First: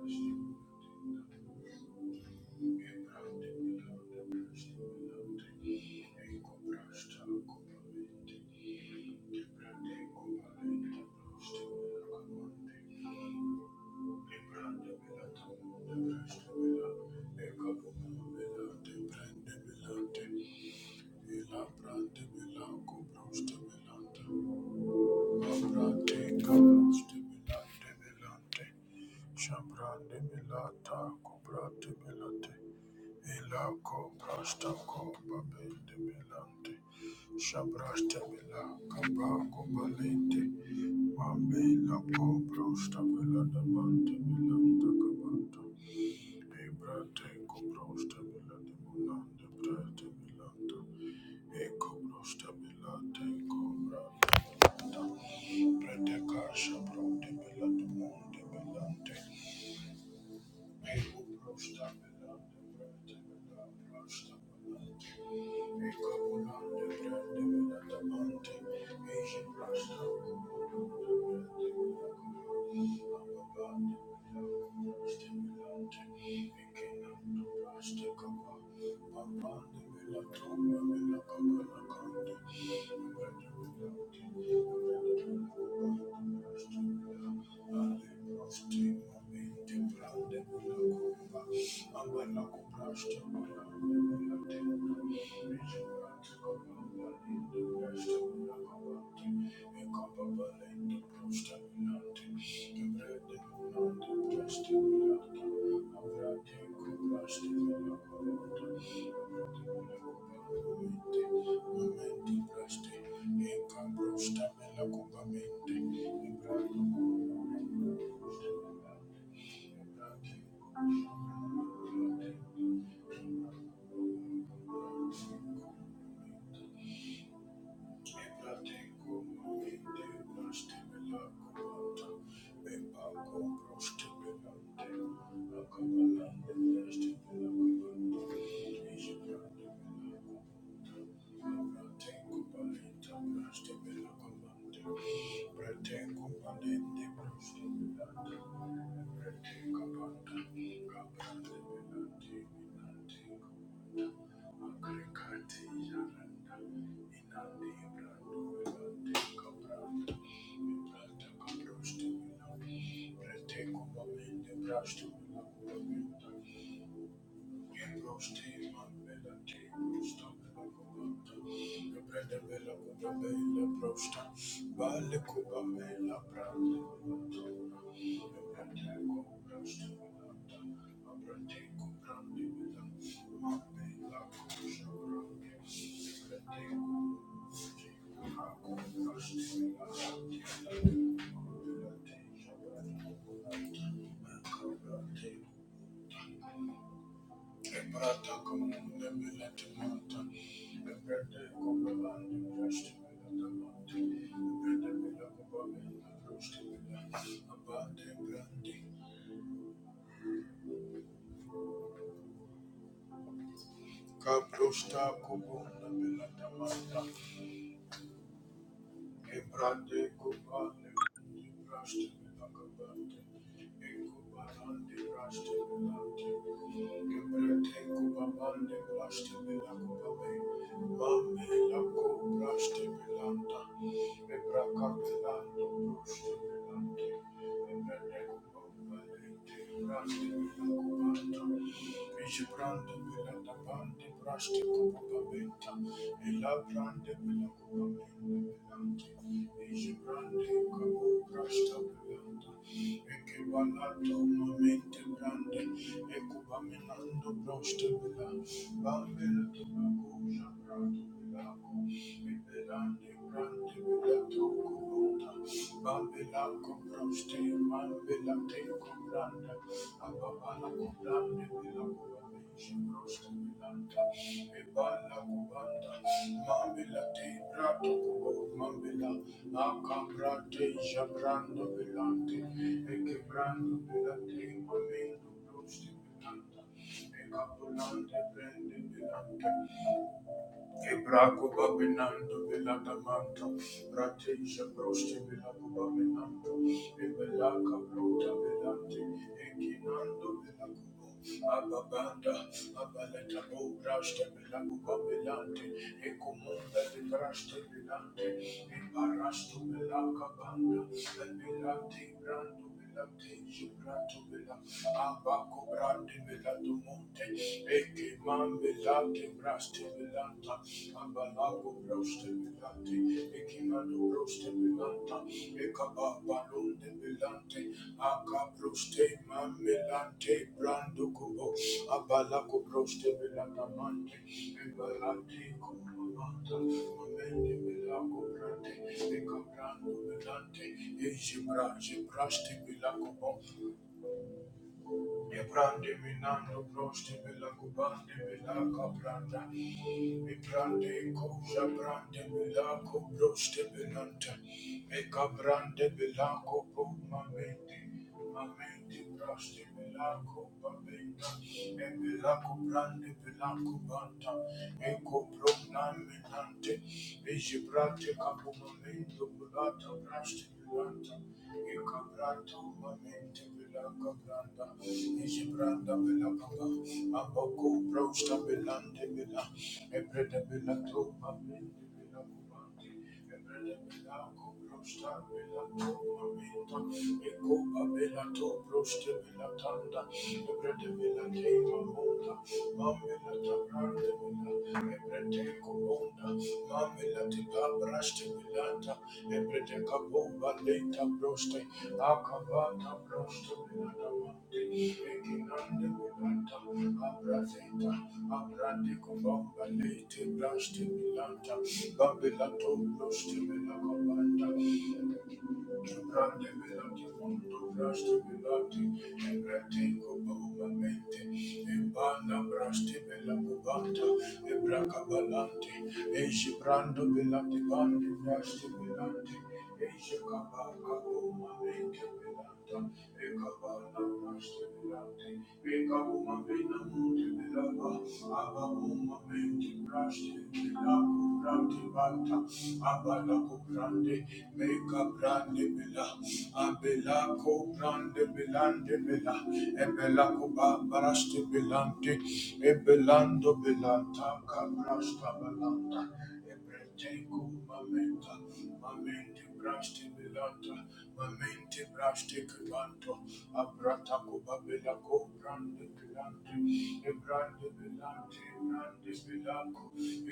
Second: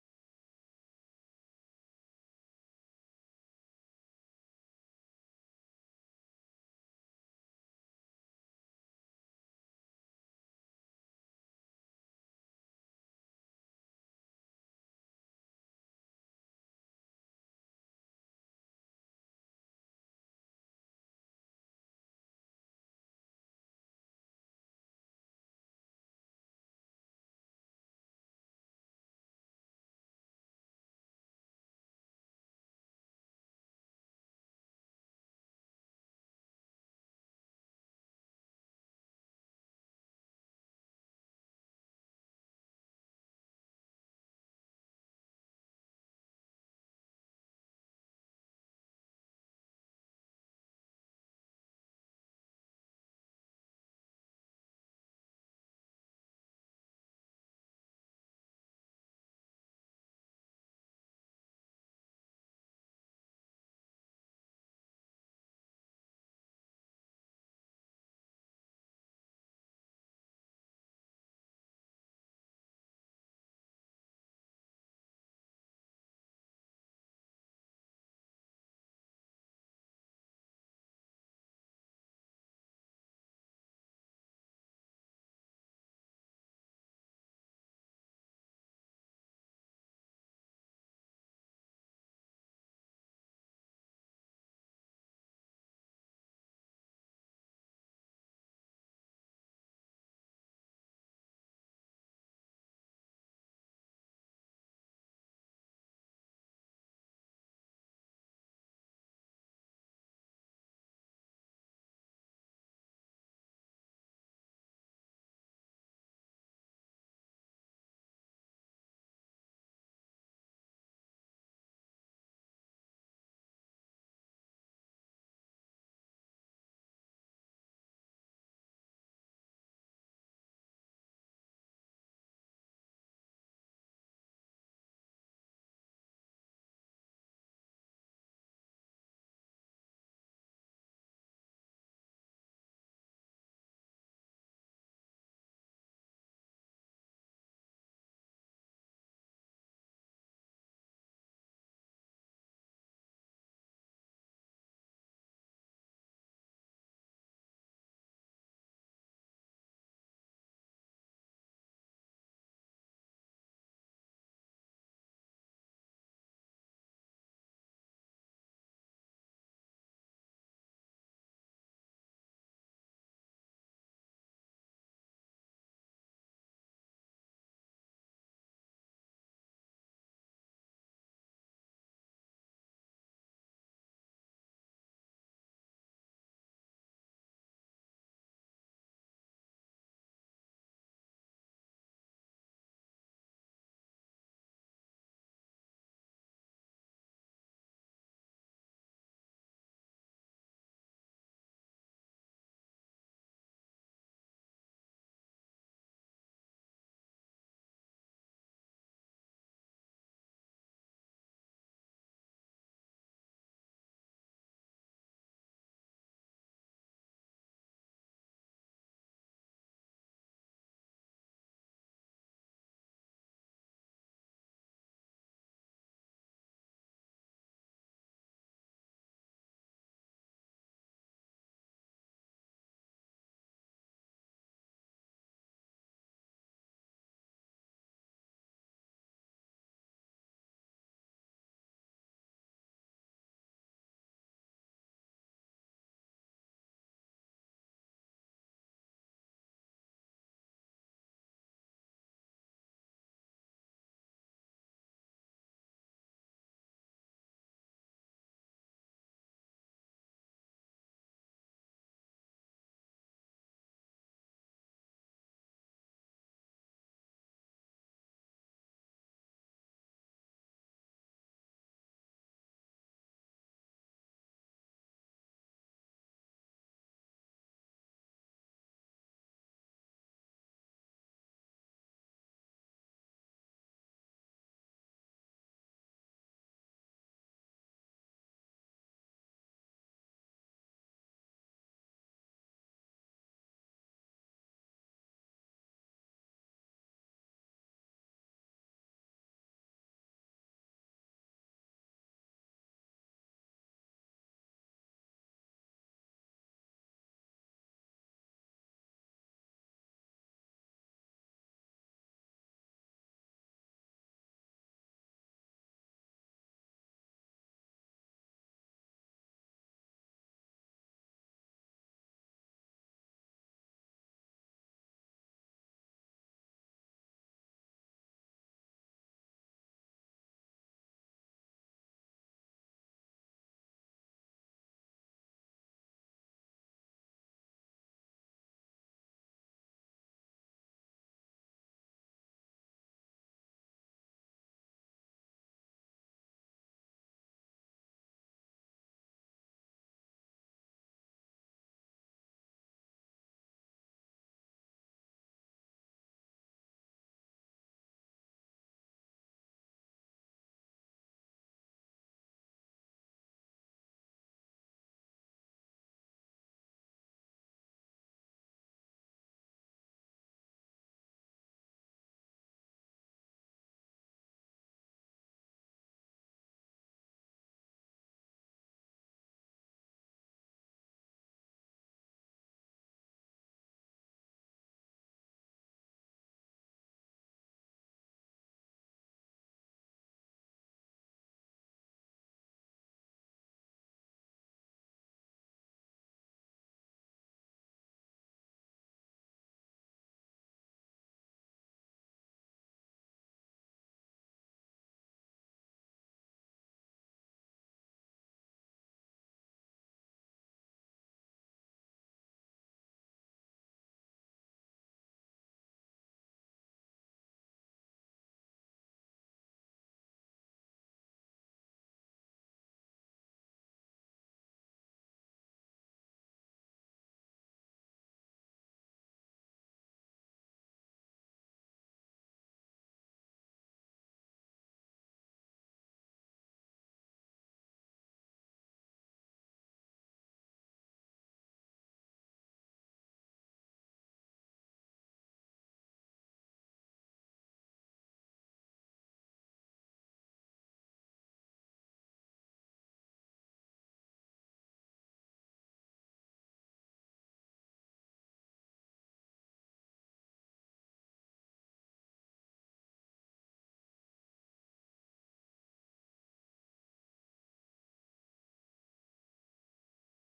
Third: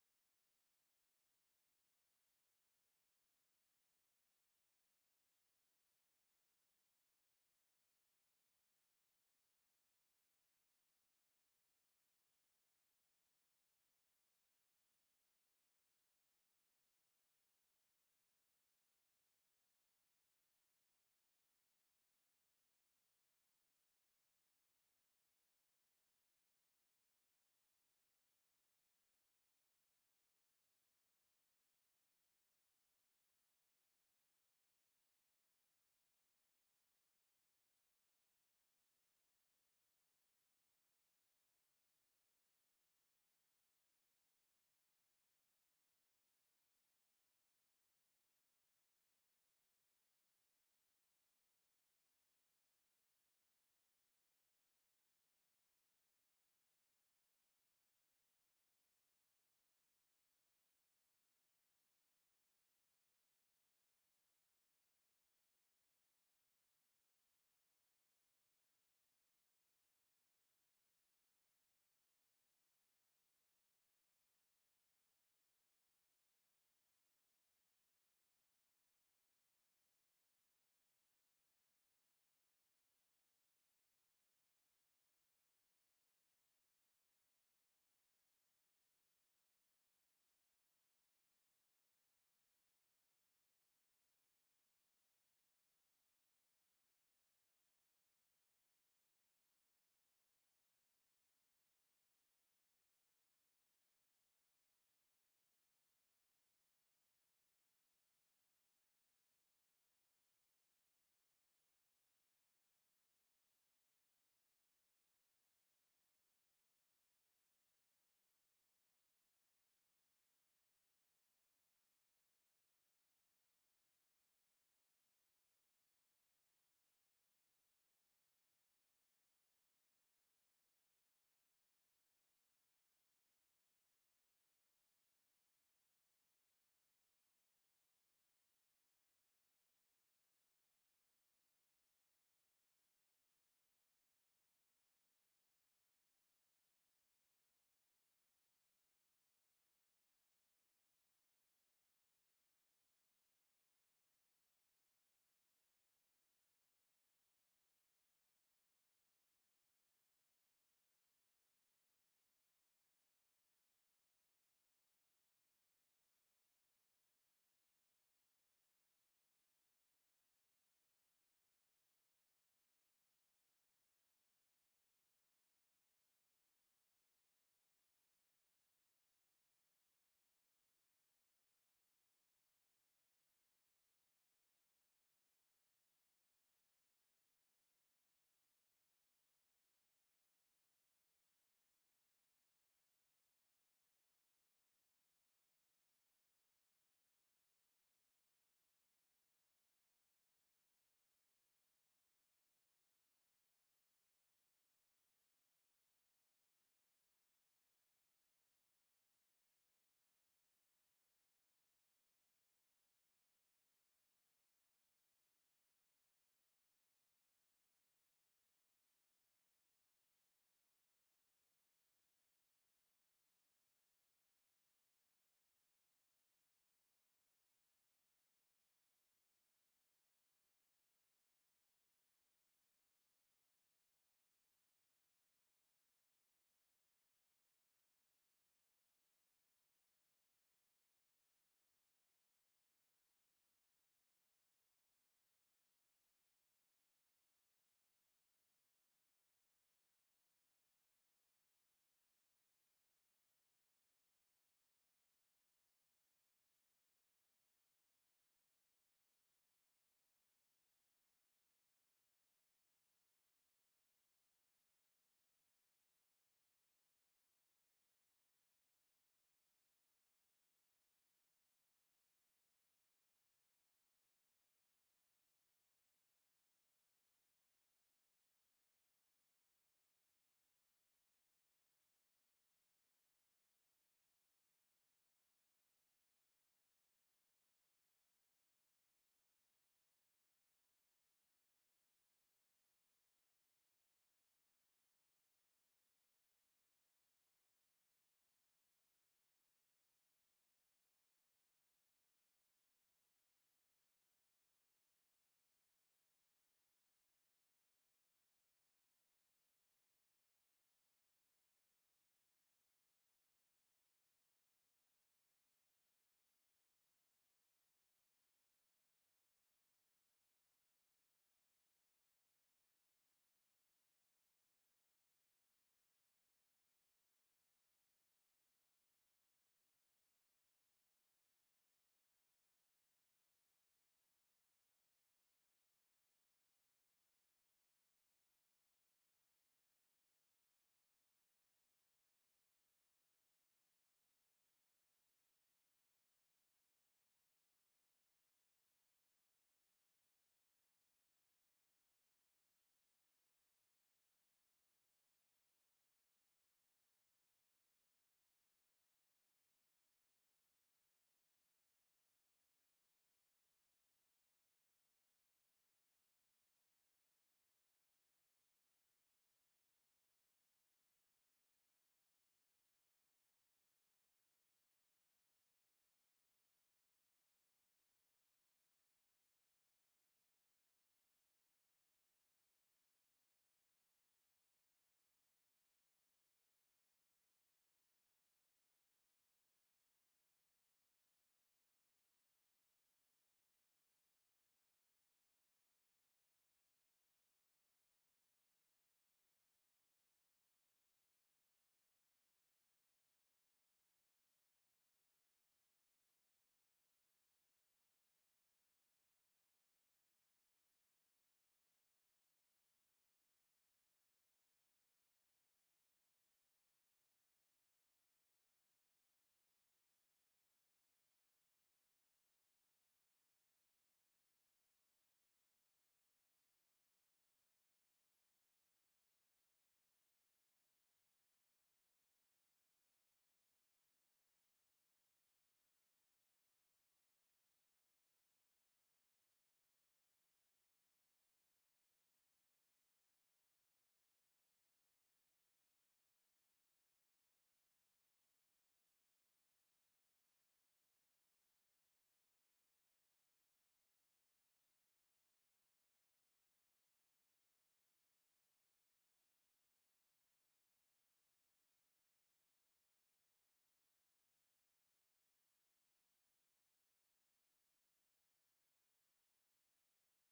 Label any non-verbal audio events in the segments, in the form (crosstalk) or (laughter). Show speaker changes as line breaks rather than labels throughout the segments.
Thank you. Shabrande milata, kubrate milate, Ilako prasta kopa bende milante. Shabrasta mila kapa kobalente. Mambela ko prasta mila damante milanta kabanta. Ebrate ko prasta mila demonande brate milanta. Eko prasta milate ko brate milanta. Brate kasha brate mila demonde milante. Thank you. Thank you. Thank you. Thank you. Thank you. Ebrata comune melete manta, ebrete copelande presti melete manta, ebrete mele copelande presti melete abate brandi, cabrosta copunda melete manta, Ebrande kubane braste nakabante ekubande braste nakabante ebrande kubabande braste nakababe mame lako braste nakanta ebrakabelando braste nakante ebrande kubabande braste nakabanta ebrande nakabante braste kubabenta elabrande nakabante Bambela comproste, mambela te compranda, Thank you. Ebraco Babinando Viladamanta, Rateja Prosti Vilacubaminando, Ebelaca Bruta Vilante, Equinando Vilacubo, Ababanda, Abaleta Bobrasta Vilacubaminante, Ecomunda de Brasta Vilante, Embarasto Vilaca Banda, Vilante Brando Vilante, Gibrato Vila, Abaco Brande Vilatumonte, Equimam Vilante Braste Vilanta, Ambalago broste bilante, ekimano broste bilanta, ekaba balonde bilante, aka broste mamelante, brando kubo, abalago broste bilanta mante, embalante kumamanta, mamende bilago brante, ekabrando bilante, ejibraje braste bilago bo, Ne brande minando proste bella cubande bella capranda. Me prande cosa prande bella cobroste bellanta. Me caprande bella copo mamente. Mamente proste bella copa bella. Me bella coprande bella cubanta. Me copro naminante. Me gibrate capo mamento bulata praste bellanta. Me caprato mamente Belaka Branda, Ijibranda Belakaba, Aboko Brosta Belande Bela, Ebreda Belato, Amende Belakubande, Ebreda Belako Brosta Belato, Amenda, Ekoba Belato Brosta Belatanda, Ebreda Belate Mamonda, Mamela tabrande mila, ebrete kubonda. Mamela tiba braste milata, ebrete kabumba leta broste. Akabata broste milata mande, ekinande milata. Abrazeta, abrande kubomba lete braste milata. Babela to broste milata banda. Brande milata kubonda. Thank you. Abalako brande, a brande bela, abelako brande belande bela, ebelako baraste belante, ebelando belanta, kabrasta belanta, ebrete kumamenta, braste belanta, mamente braste kelanto, abrata kuba Belaco ko brande kelante, e brande belante, brande Belaco,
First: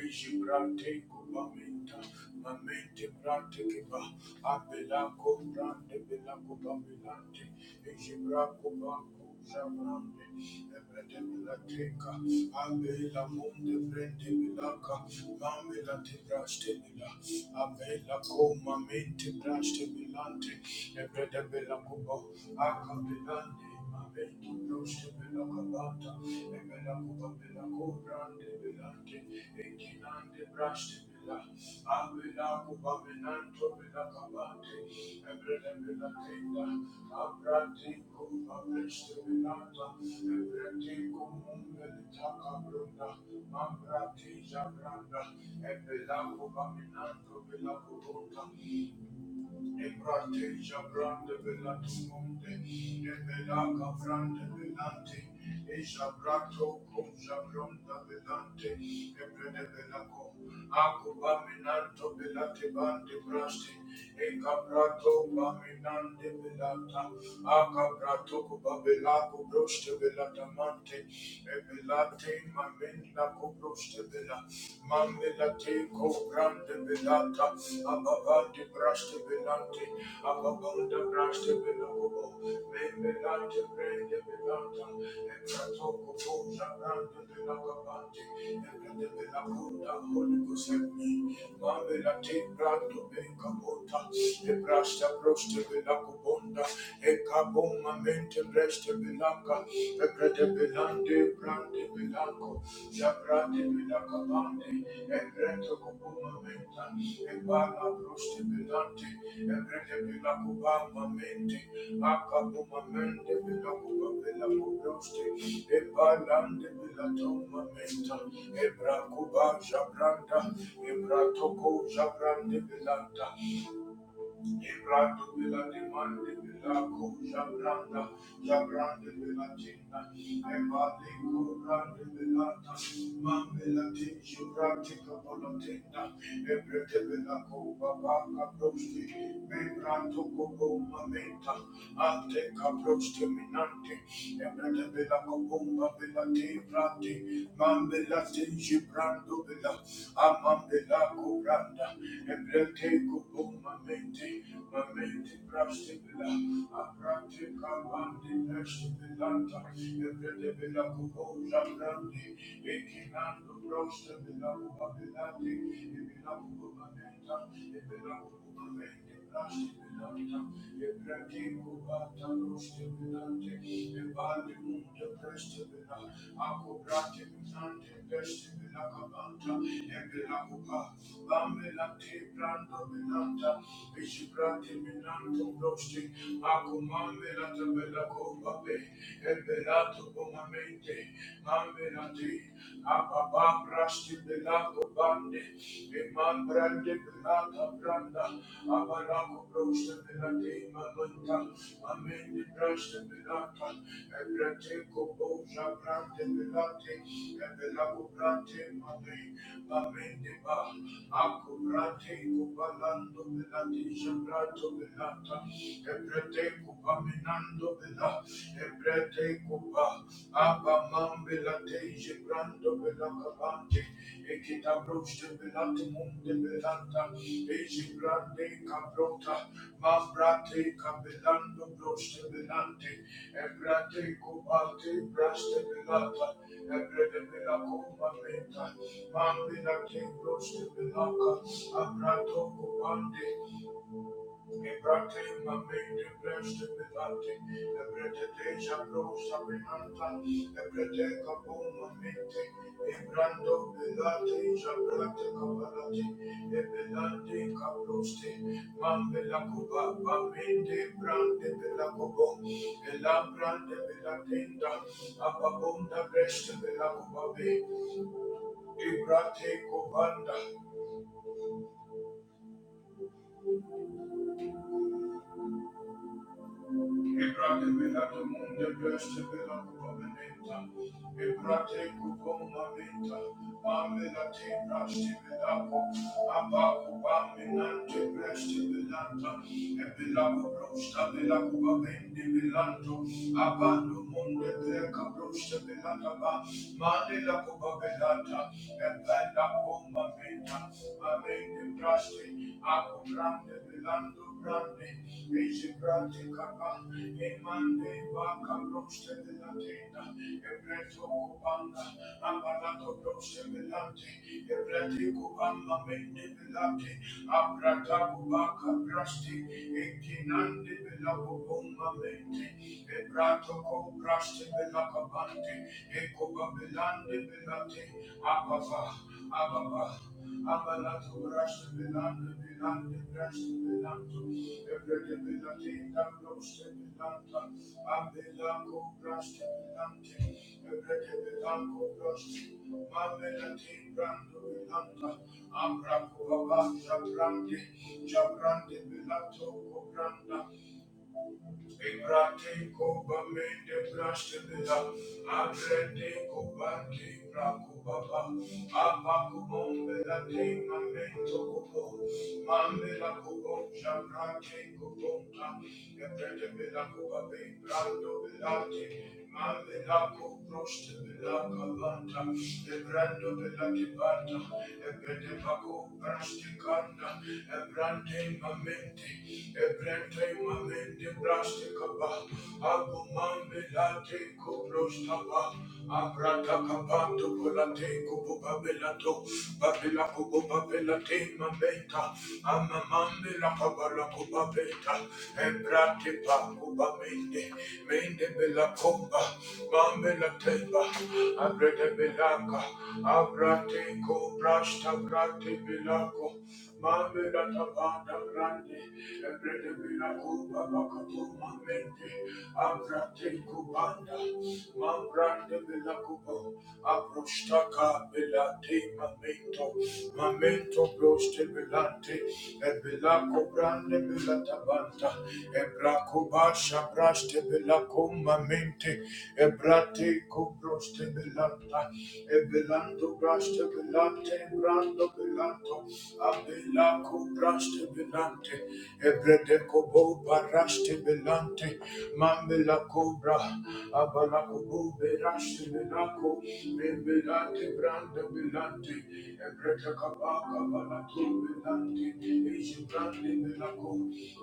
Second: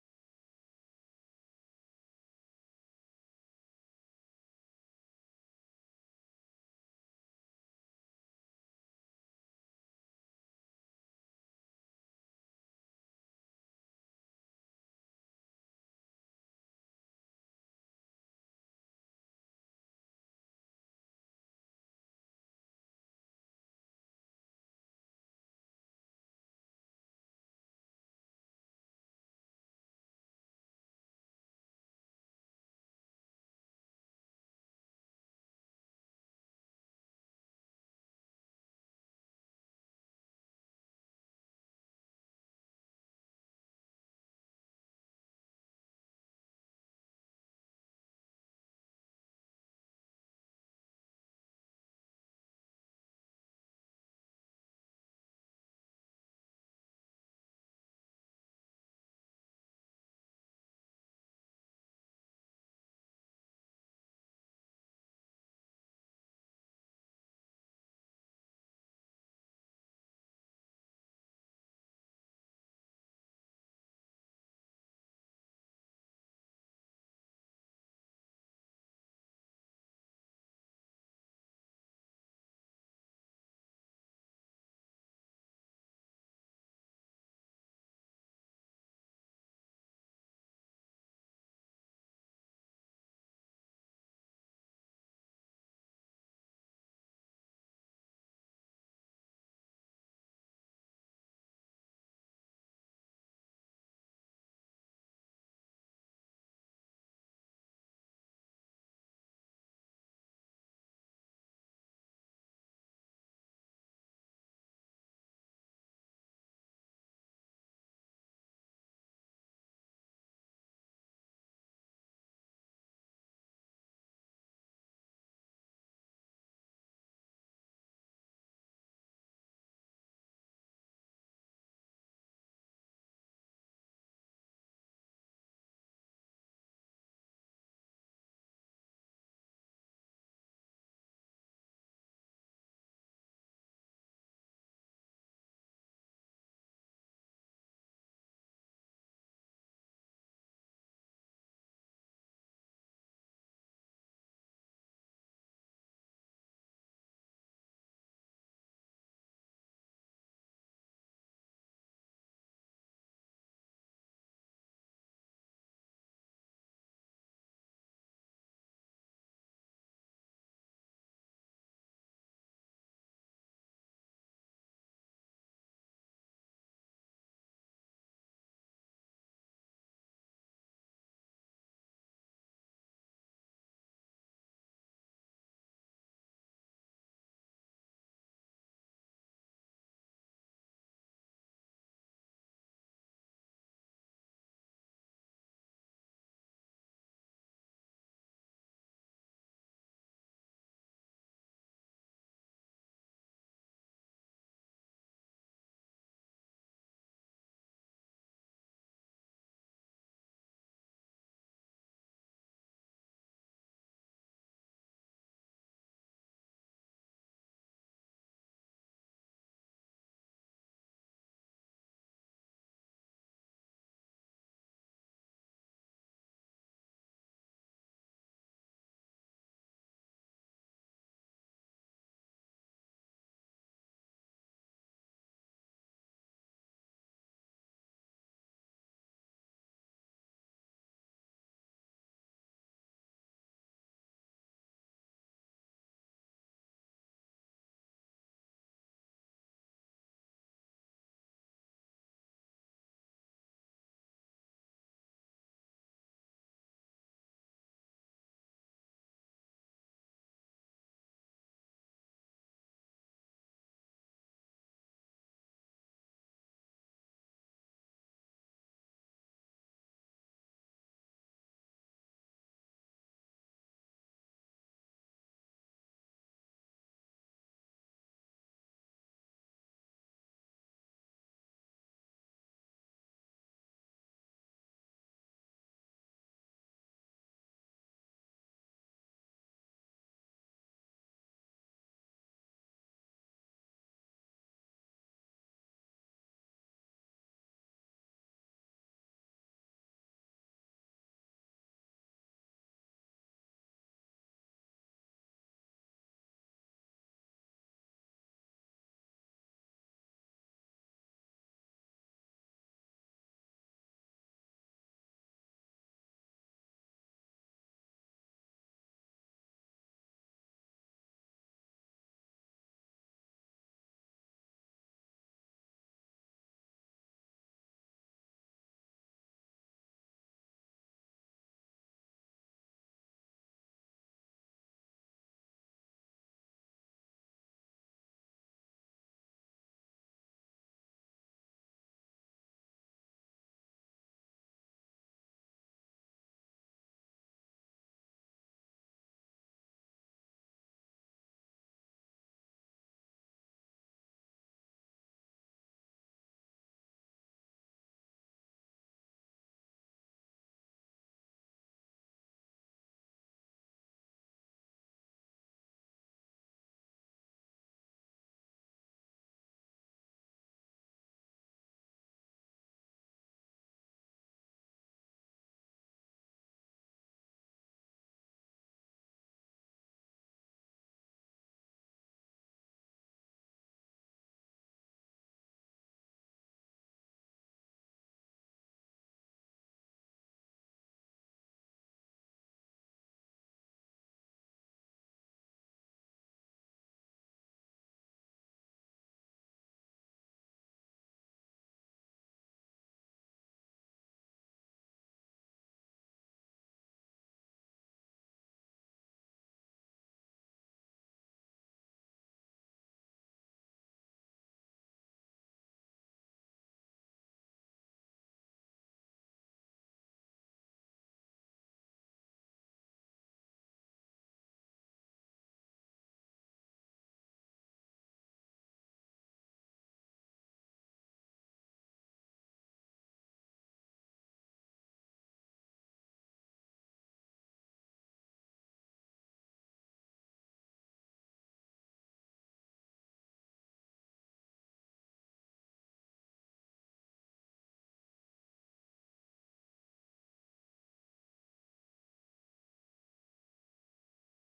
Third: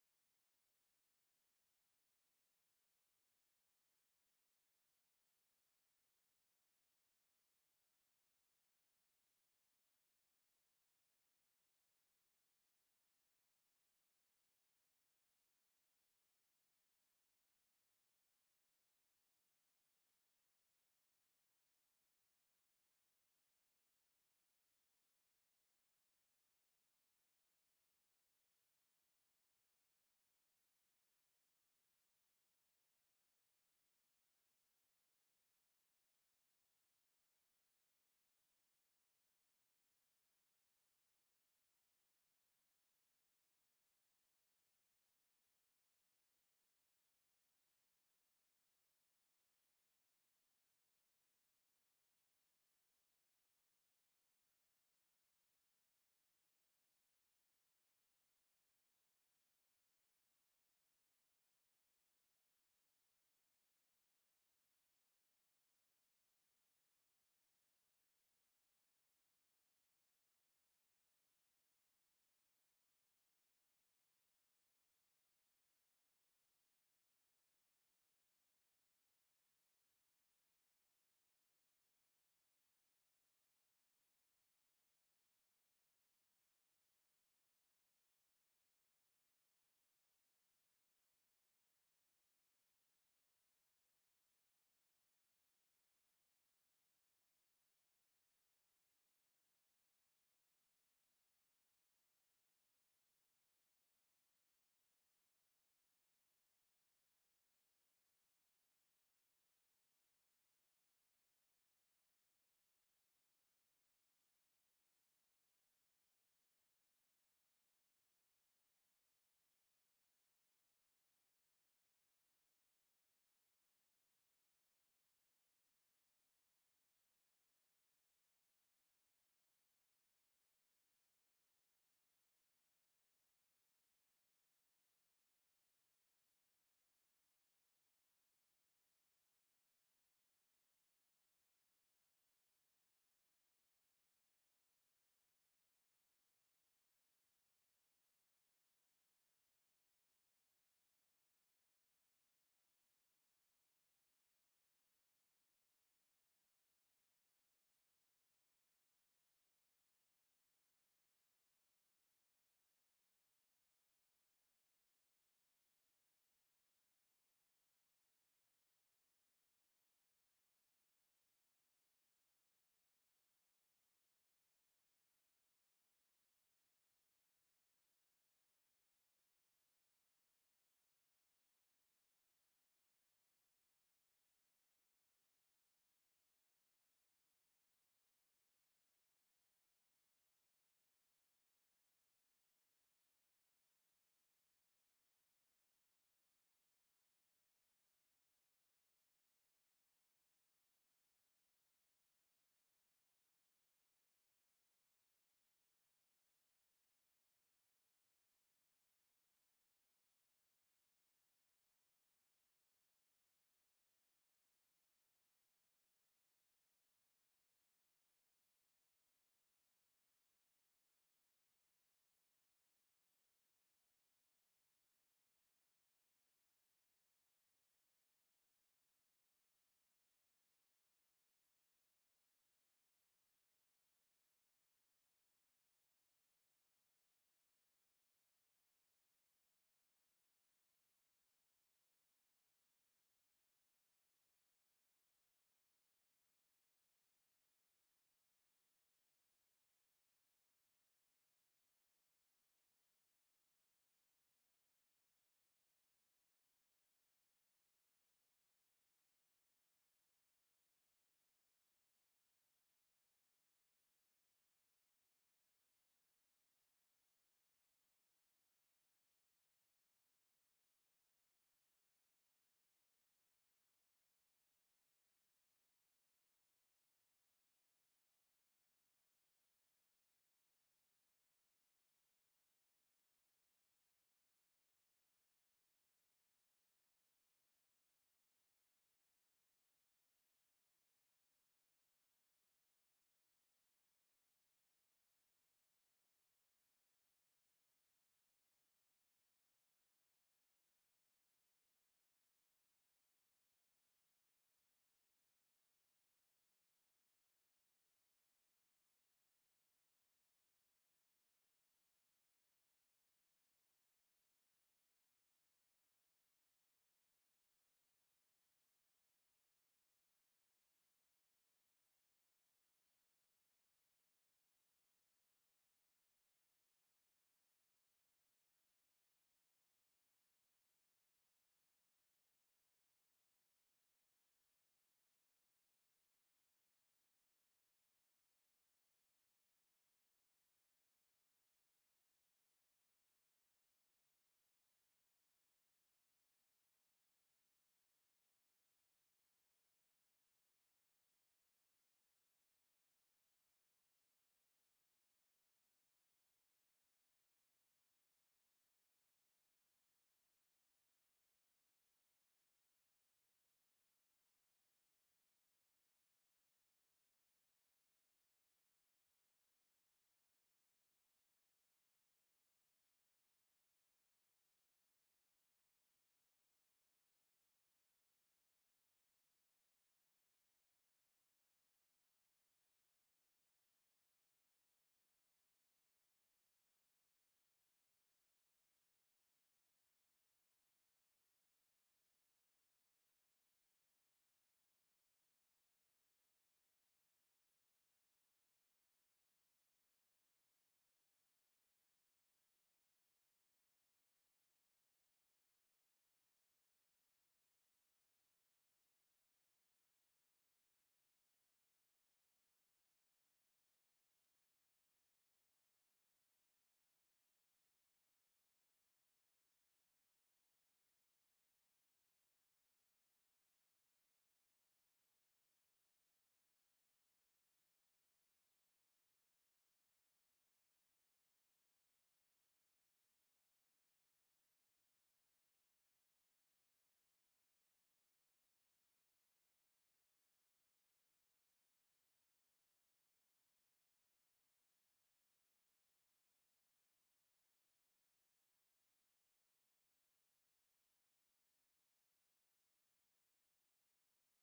eji brate kuba menta, mamente brate keba, abelako brande Belaco ba belante, eji brako Zabrande, Ebrede Milateka, Abela Munde Brende Milaka, Mamela de Braste Mila, Abela Coma Mente Braste Milante, Ebrede Bela Cubo, Aka Belande, Mamento Braste Bela Cabata, Ebela Cuba Bela Cobrande Belante, Ekinande Braste Ambrati Jabranda, Ebelaco Baminanto, Belaco Ebrateja brande belatumonde, ebelaka brande velante, ejabrato koja bronda velante, ebrede belako, akuba minanto belate bande braste, ekabrato baminante velata, akabrato kuba belako broste belatamante, ebelate mamenda kubroste bela, Mamelate ko grande velata, abavante braste velante, abavanda braste velobo, memelate brānde velata, eprato kofoza grande velagabante, ebrende velabunda, Holy Ghost help me. Mamelate brando vengabota, ebrasta broste velagabonda, ekaboma mente breste Belaka, Ekrete Belande, Brande Belako, Jabrande Belaka Bande, Ekreto Kubuma Menta, Ebana Bruste Belante, Ekrete Belako Bama Mente, Akabuma Mende Belako Belako Bruste, Ebalande Belatoma Menta, Ebrakuba Jabranda, Ebratoko Jabrande Belanta, Ibrando vela demande vela ko jabranda jabrande vela tinda evade kurande vela ta man vela tin jabrante kapola tinda ebrete vela ko baba kaprosti membranto kobo mamenta ante kaprosti minante ebrete vela ko bomba vela te brante man vela tin jabrando vela amam vela ko branda Thank you. Thank you. Ababrasti belato bande, eman brande belata branda, abarako broste belate mananta, amende braste belata, ebrate koboza brande belate, ebelako brante mame, amende ba, ako brate kobalando belate, jabrato belata, Ebrete kupa minando bela, ebrete kupa, aba mambe la teje brando bela kabante, ekita broste bela temunde belanta, eje brande kabrota, mambrate kabelando broste belante, ebrete kupa te braste belata, ebrete bela kupa menta, mambe la te broste belaka, abrato kupande, Ebrate mamende blessed belate, ebrete deja brosa benanta, ebrete kapo mamente, ebrando belate, jabrate kabalate, ebelante kabroste, mambela kuba, mamende brande bela kubo, elambrande bela tenda, ababunda blessed bela kubabe, ebrate kubanda, Ebrate velado munde beste velado covenenta. Ebrate cucumba menta. Amela te braste velaco. Abaco baminante breste velanta. Ebelaco brosta velaco babende velanto. Abando munde breca brosta velata ba. Mane la cuba velata. Ebela cumba menta. Amende braste, ako grande belando brande. eje grande capa, emande vaca broste de la tenda, ebreto cubanda, amarato broste belante, ebrete cubamba mende belante, abrata cubaca brasti, ekinande belabo bomba mente, ebrato cubraste belacabante, Ecoba belande belate, apava, abba, Abalato, Rasta, Belanda, Belanda, Rasta, Belanda, Ebrede, Belate, Damroste, Belanda, Abelango, Rasta, Belante, Ebrede, Belango, Rasta, Mamelate, Brando, Belanda, Amrapo, Abba, Jabrande, Jabrande, Belato, Branda, Ebrate koba mende braste bela, abrete koba de brako baba, apa kubombe la de mamento kobo, mambe la kobo jamrate kobonta, ebrete bela koba be brando belate, mambe la kobroste bela kabanta, ebrando bela kibanta, ebrete bako braste kanda, ebrante Mamente. Ebrente mamende braste kaba, abu mambe late kubrostaba, abrata kapanto polate kubu babelato, babela kubu babelate mambeta, ama mambe la kabala kubabeta, ebrate pa kubamende, mende bela kumba, mambe la teba, abrete belaka, abrate kubrasta brate belako, mambe la tabanda grande, Abrostaka belate mamento, mamento broste belante, e belaco brande belatabanta, e braco basha braste belaco mamente, e brate cobroste belanta, e belando braste belante, brando belanto, Abela cobraste belante, ebrede cobo baraste belante, mambela cobra, abala cobo beraste belaco, membelante branda belante, ebrede cabaca balato belante, eji brande belaco,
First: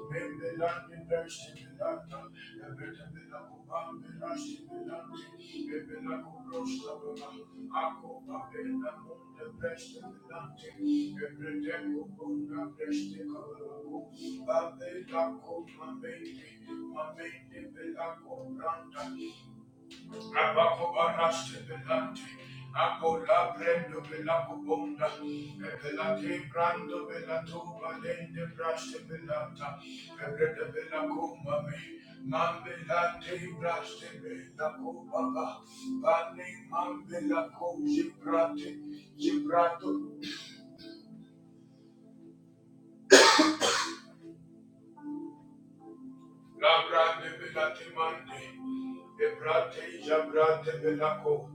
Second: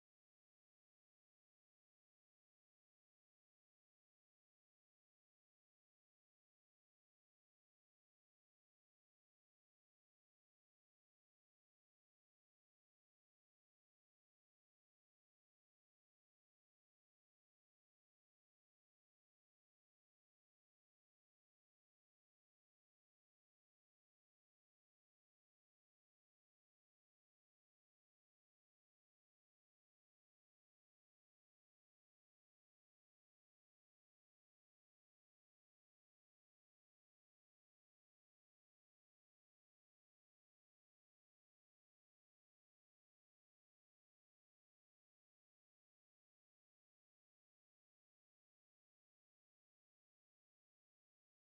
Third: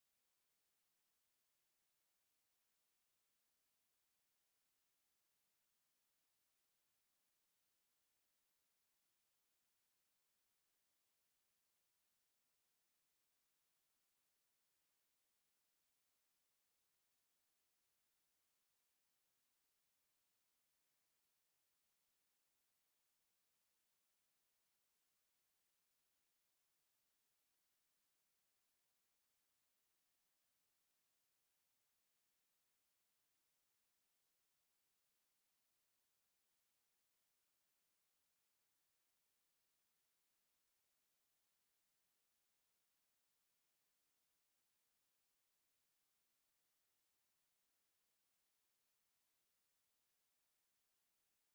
membelante braste belanta, ebrede belaco. Thank you. Abakobaraste belante, akola prendo bela kubonda, bela te brando bela tu valende braste belata, ebrede bela kuma me, mambela te braste bela kubaba, bane mambela kuzi brate, La grande e bella timande, e brate ja brate belaco,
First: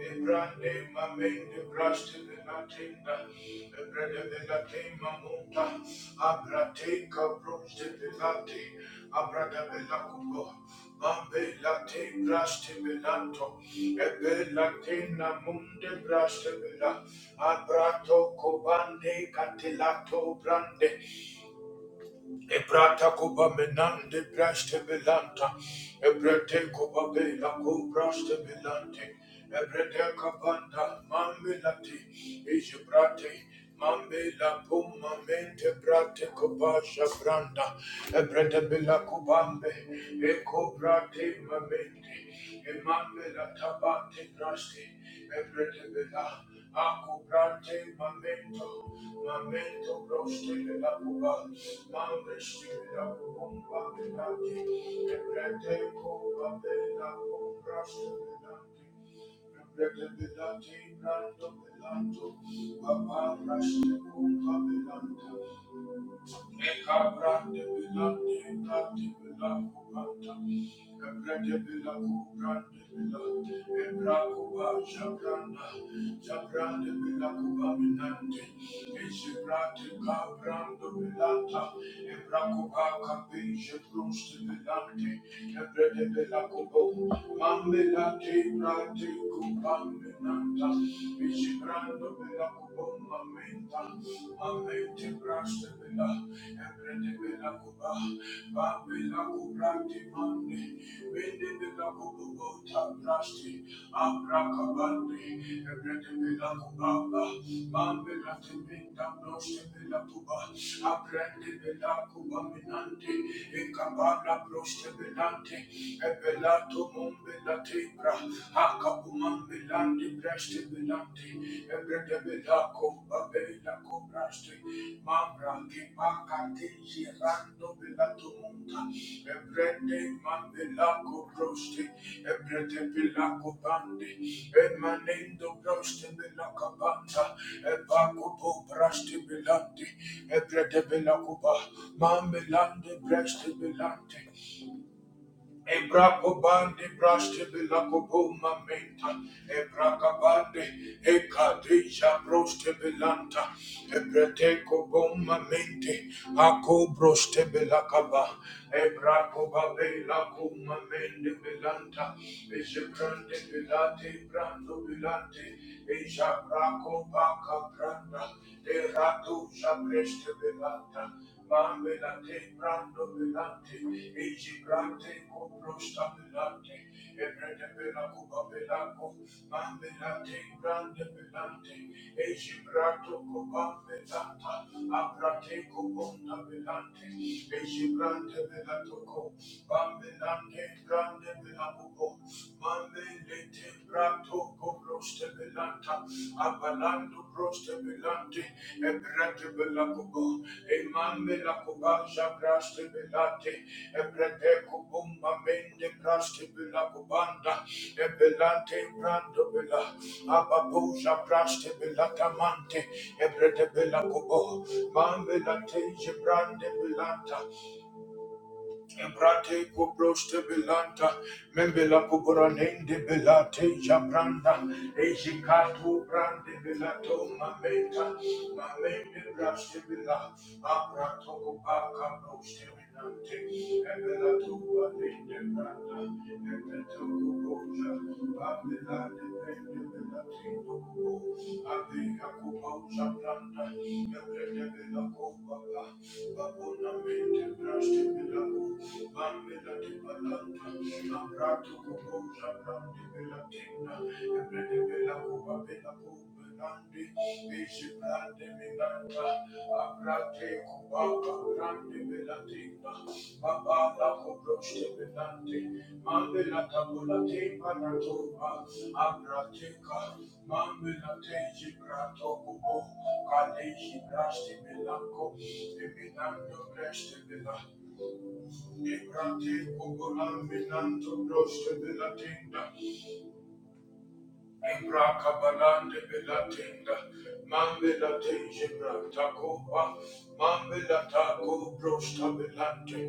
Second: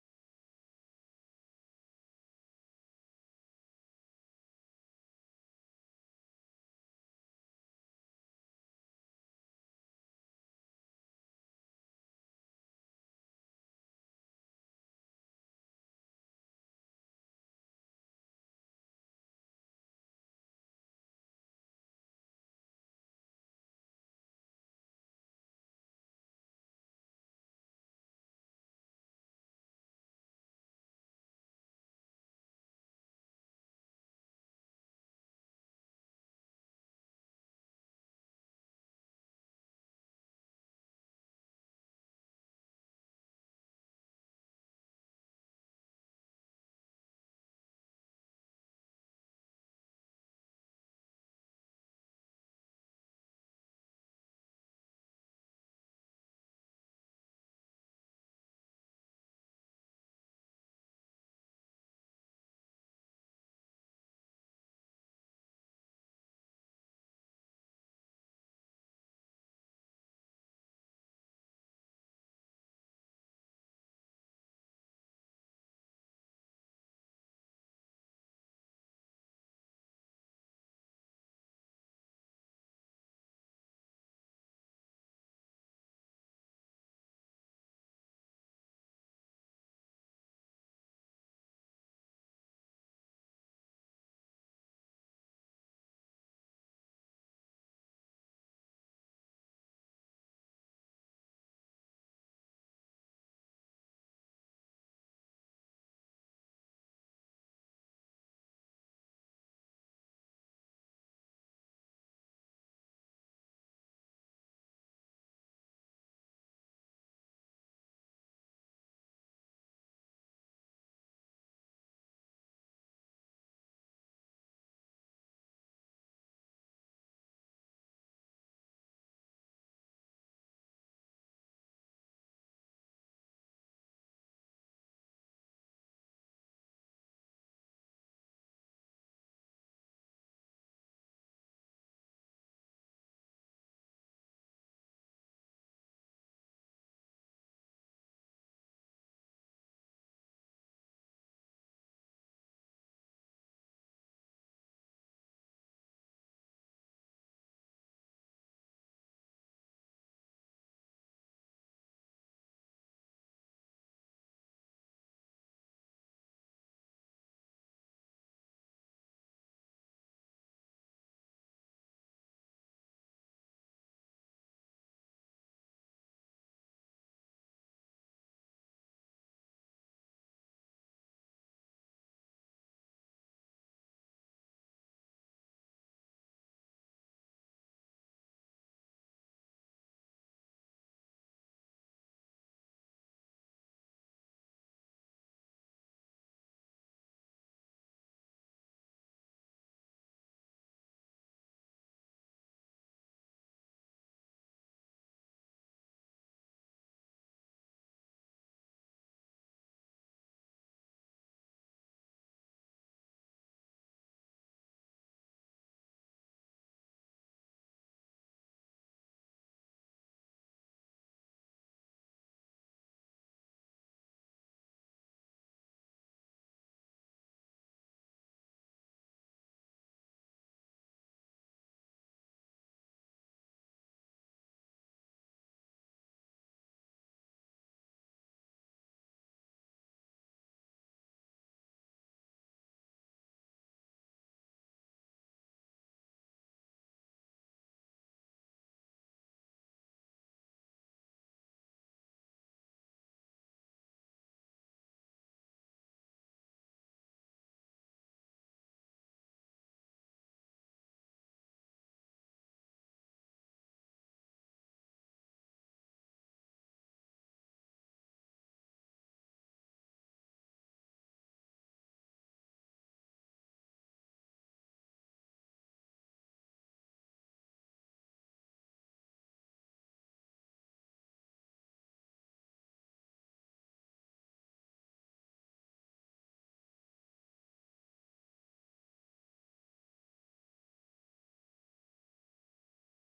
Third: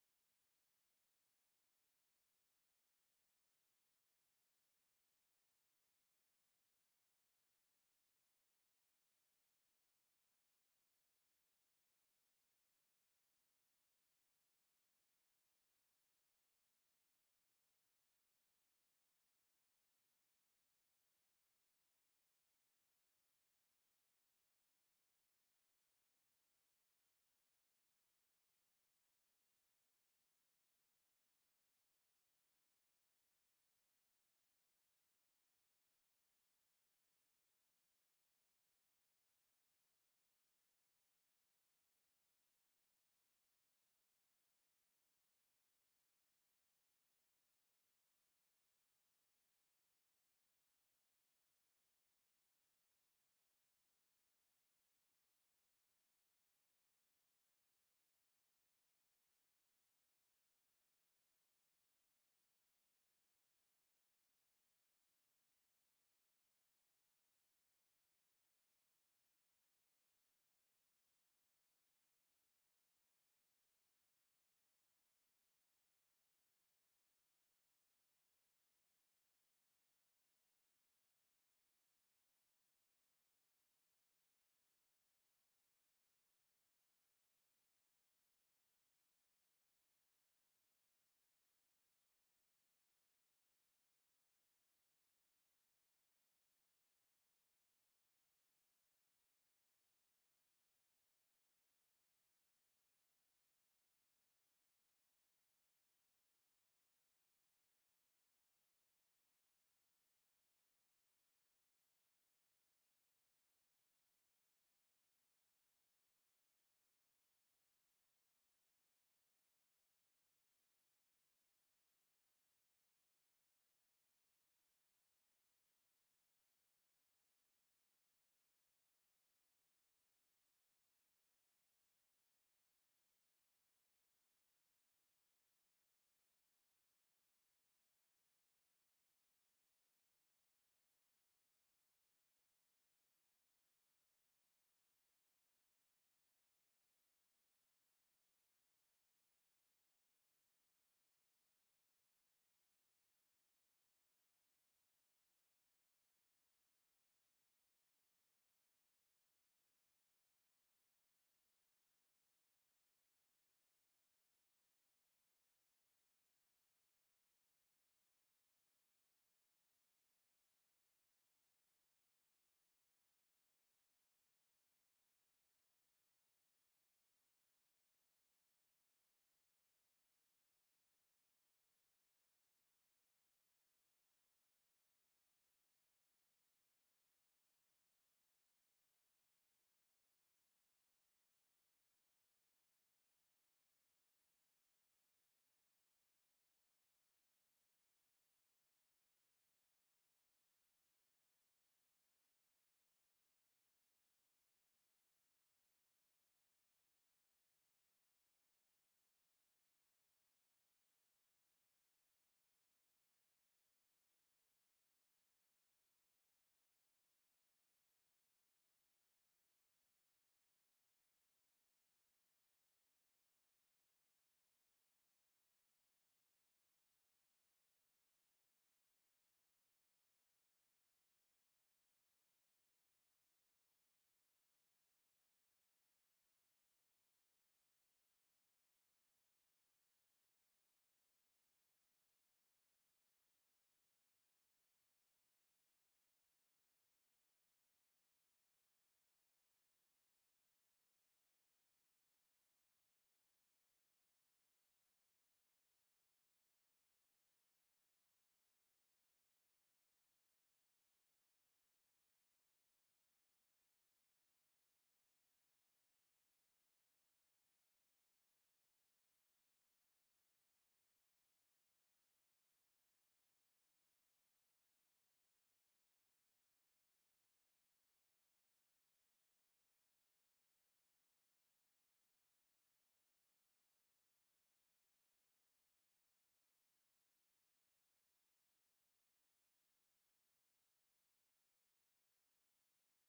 e brande mamende braste bella tenda, e brade bella tema monta, abrate cabroste belate, abrada bella cubo, mambe la te braste belanto, e bella tena munde braste bella, abrato cobande catelato brande, Ebrata kuba menande braste belanta. Ebrete kuba bela ku braste belante. Ebrete kabanda mamelati. Ijibrate mamela puma mente brate kuba shabranda. Ebrete bela kubambe. Eko brate mamente. Emmanuel Tabate Nasti, Ebretebela, Akubrante Mamento, Mamento Roste Vela Cuba, Mamresti Vela Cubumba Venati, Ebrete Cuba bela Cumbraste Venati, Ebrete Velati Branto Velanto, Baba Raste Cumba Velanta, Mamela te brate kupam menanta, bela kubomba menta, amente braste bela, embrede bela kuba, ba bela kubrante mande, bende bela kuba ta braste, abra kabande, embrede bela kuba, ba ba bela te menta braste bela kuba, aprende bela kuba minante, ekabala braste belante, ebela to mumbe la tebra, Hakapuman Bilandi Brashti Bilandi Ebrede Bilako Abela Kobrashti Mambra makati Girando Bilatumunda Ebrede Man Bilako Broshti Ebrede Bilako Bandi Emanendo Broshti Bilaka Banda Ebakupo Brashti Bilandi Ebrede Bilakuba Mambilandi Brashti Bilandi Ebrakobande braste belakoboma menta. Ebrakabande ekadeja broste belanta. Ebreteko boma mente. Ako broste belakaba. Ebrakobabe lakoma mende belanta. Ejebrande belate brando belante. Eja brako baka branda. Erado jabreste belanta. Mamelate, Brando Belante, Eji Grante, Coprosta Belante, Ebrede Bela Cuba Belaco, Mamelate, Brande Belante, Eji Grato Coba Belanta, Abrate Cobonda Belante, Eji Grante Belatoco, Bambelante, Grande Belabuco, Mamelate, Brato Coprosta Belanta, Abalando proste belante, ebrete belacobo, emambe la cobaja braste belate, ebrete cobumba mende braste belacobanda, ebelante brando bela, ababuja braste belatamante, ebrete belacobo, mambe la teje brande belata, Embrate cobroste belanta, membela cobranende belate jabranda, ejicatu brande belato mameta, mamende braste bela, abrato cobaca broste venante, ebelato valende branda, ebeto cobroja, babela depende belate dobo, abea coboja branda, ebrede bela cobaba, babonamente braste bela, Thank you. Ebrate pogolan belanto broste belatinda. Ebra kabalande belatinda. Mambe latinge branta copa. Mambe lataco brosta belante.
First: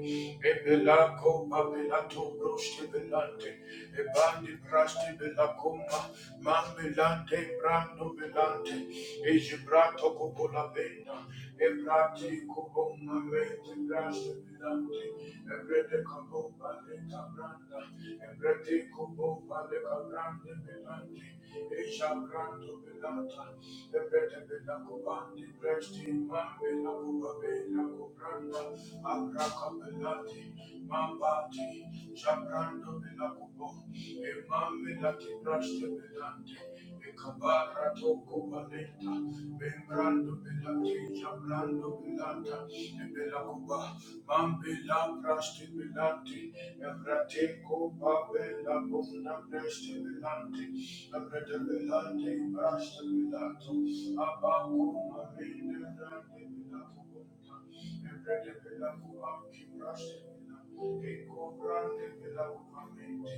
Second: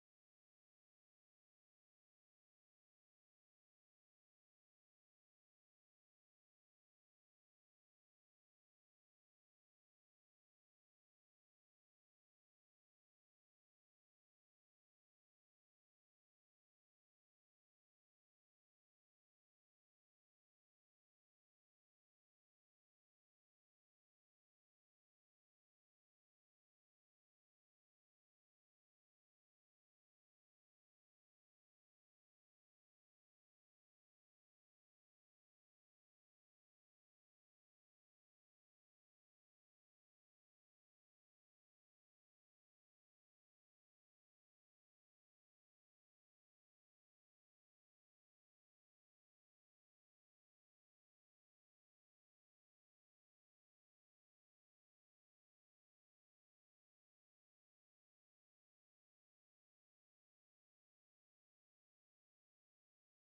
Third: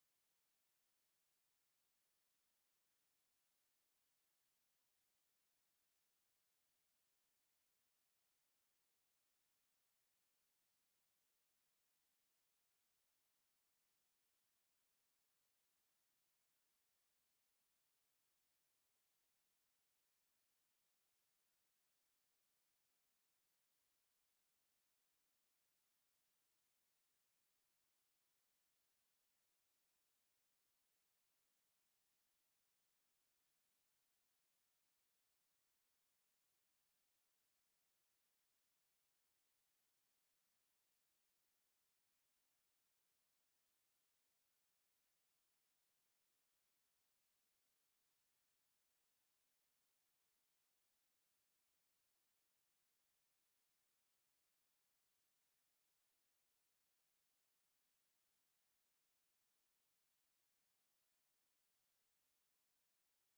Ebela copa belato broste belante. Ebandi braste belacoma. Mambe Ebrando velante, egibrato cupola venda, ebrati cuboma vente, braste velante, ebrete cabomba le cabranda, ebrete cubomba le cabrande velante, ejabrando velante, Thank you. Kuba, Mambila prashti milanti, evrate kopa bela bunda prashti milanti, evrate milanti prashti milanto, abaku mamine rande milaku bunda, evrate milaku anki prashti milanti, eko brande milaku mamine,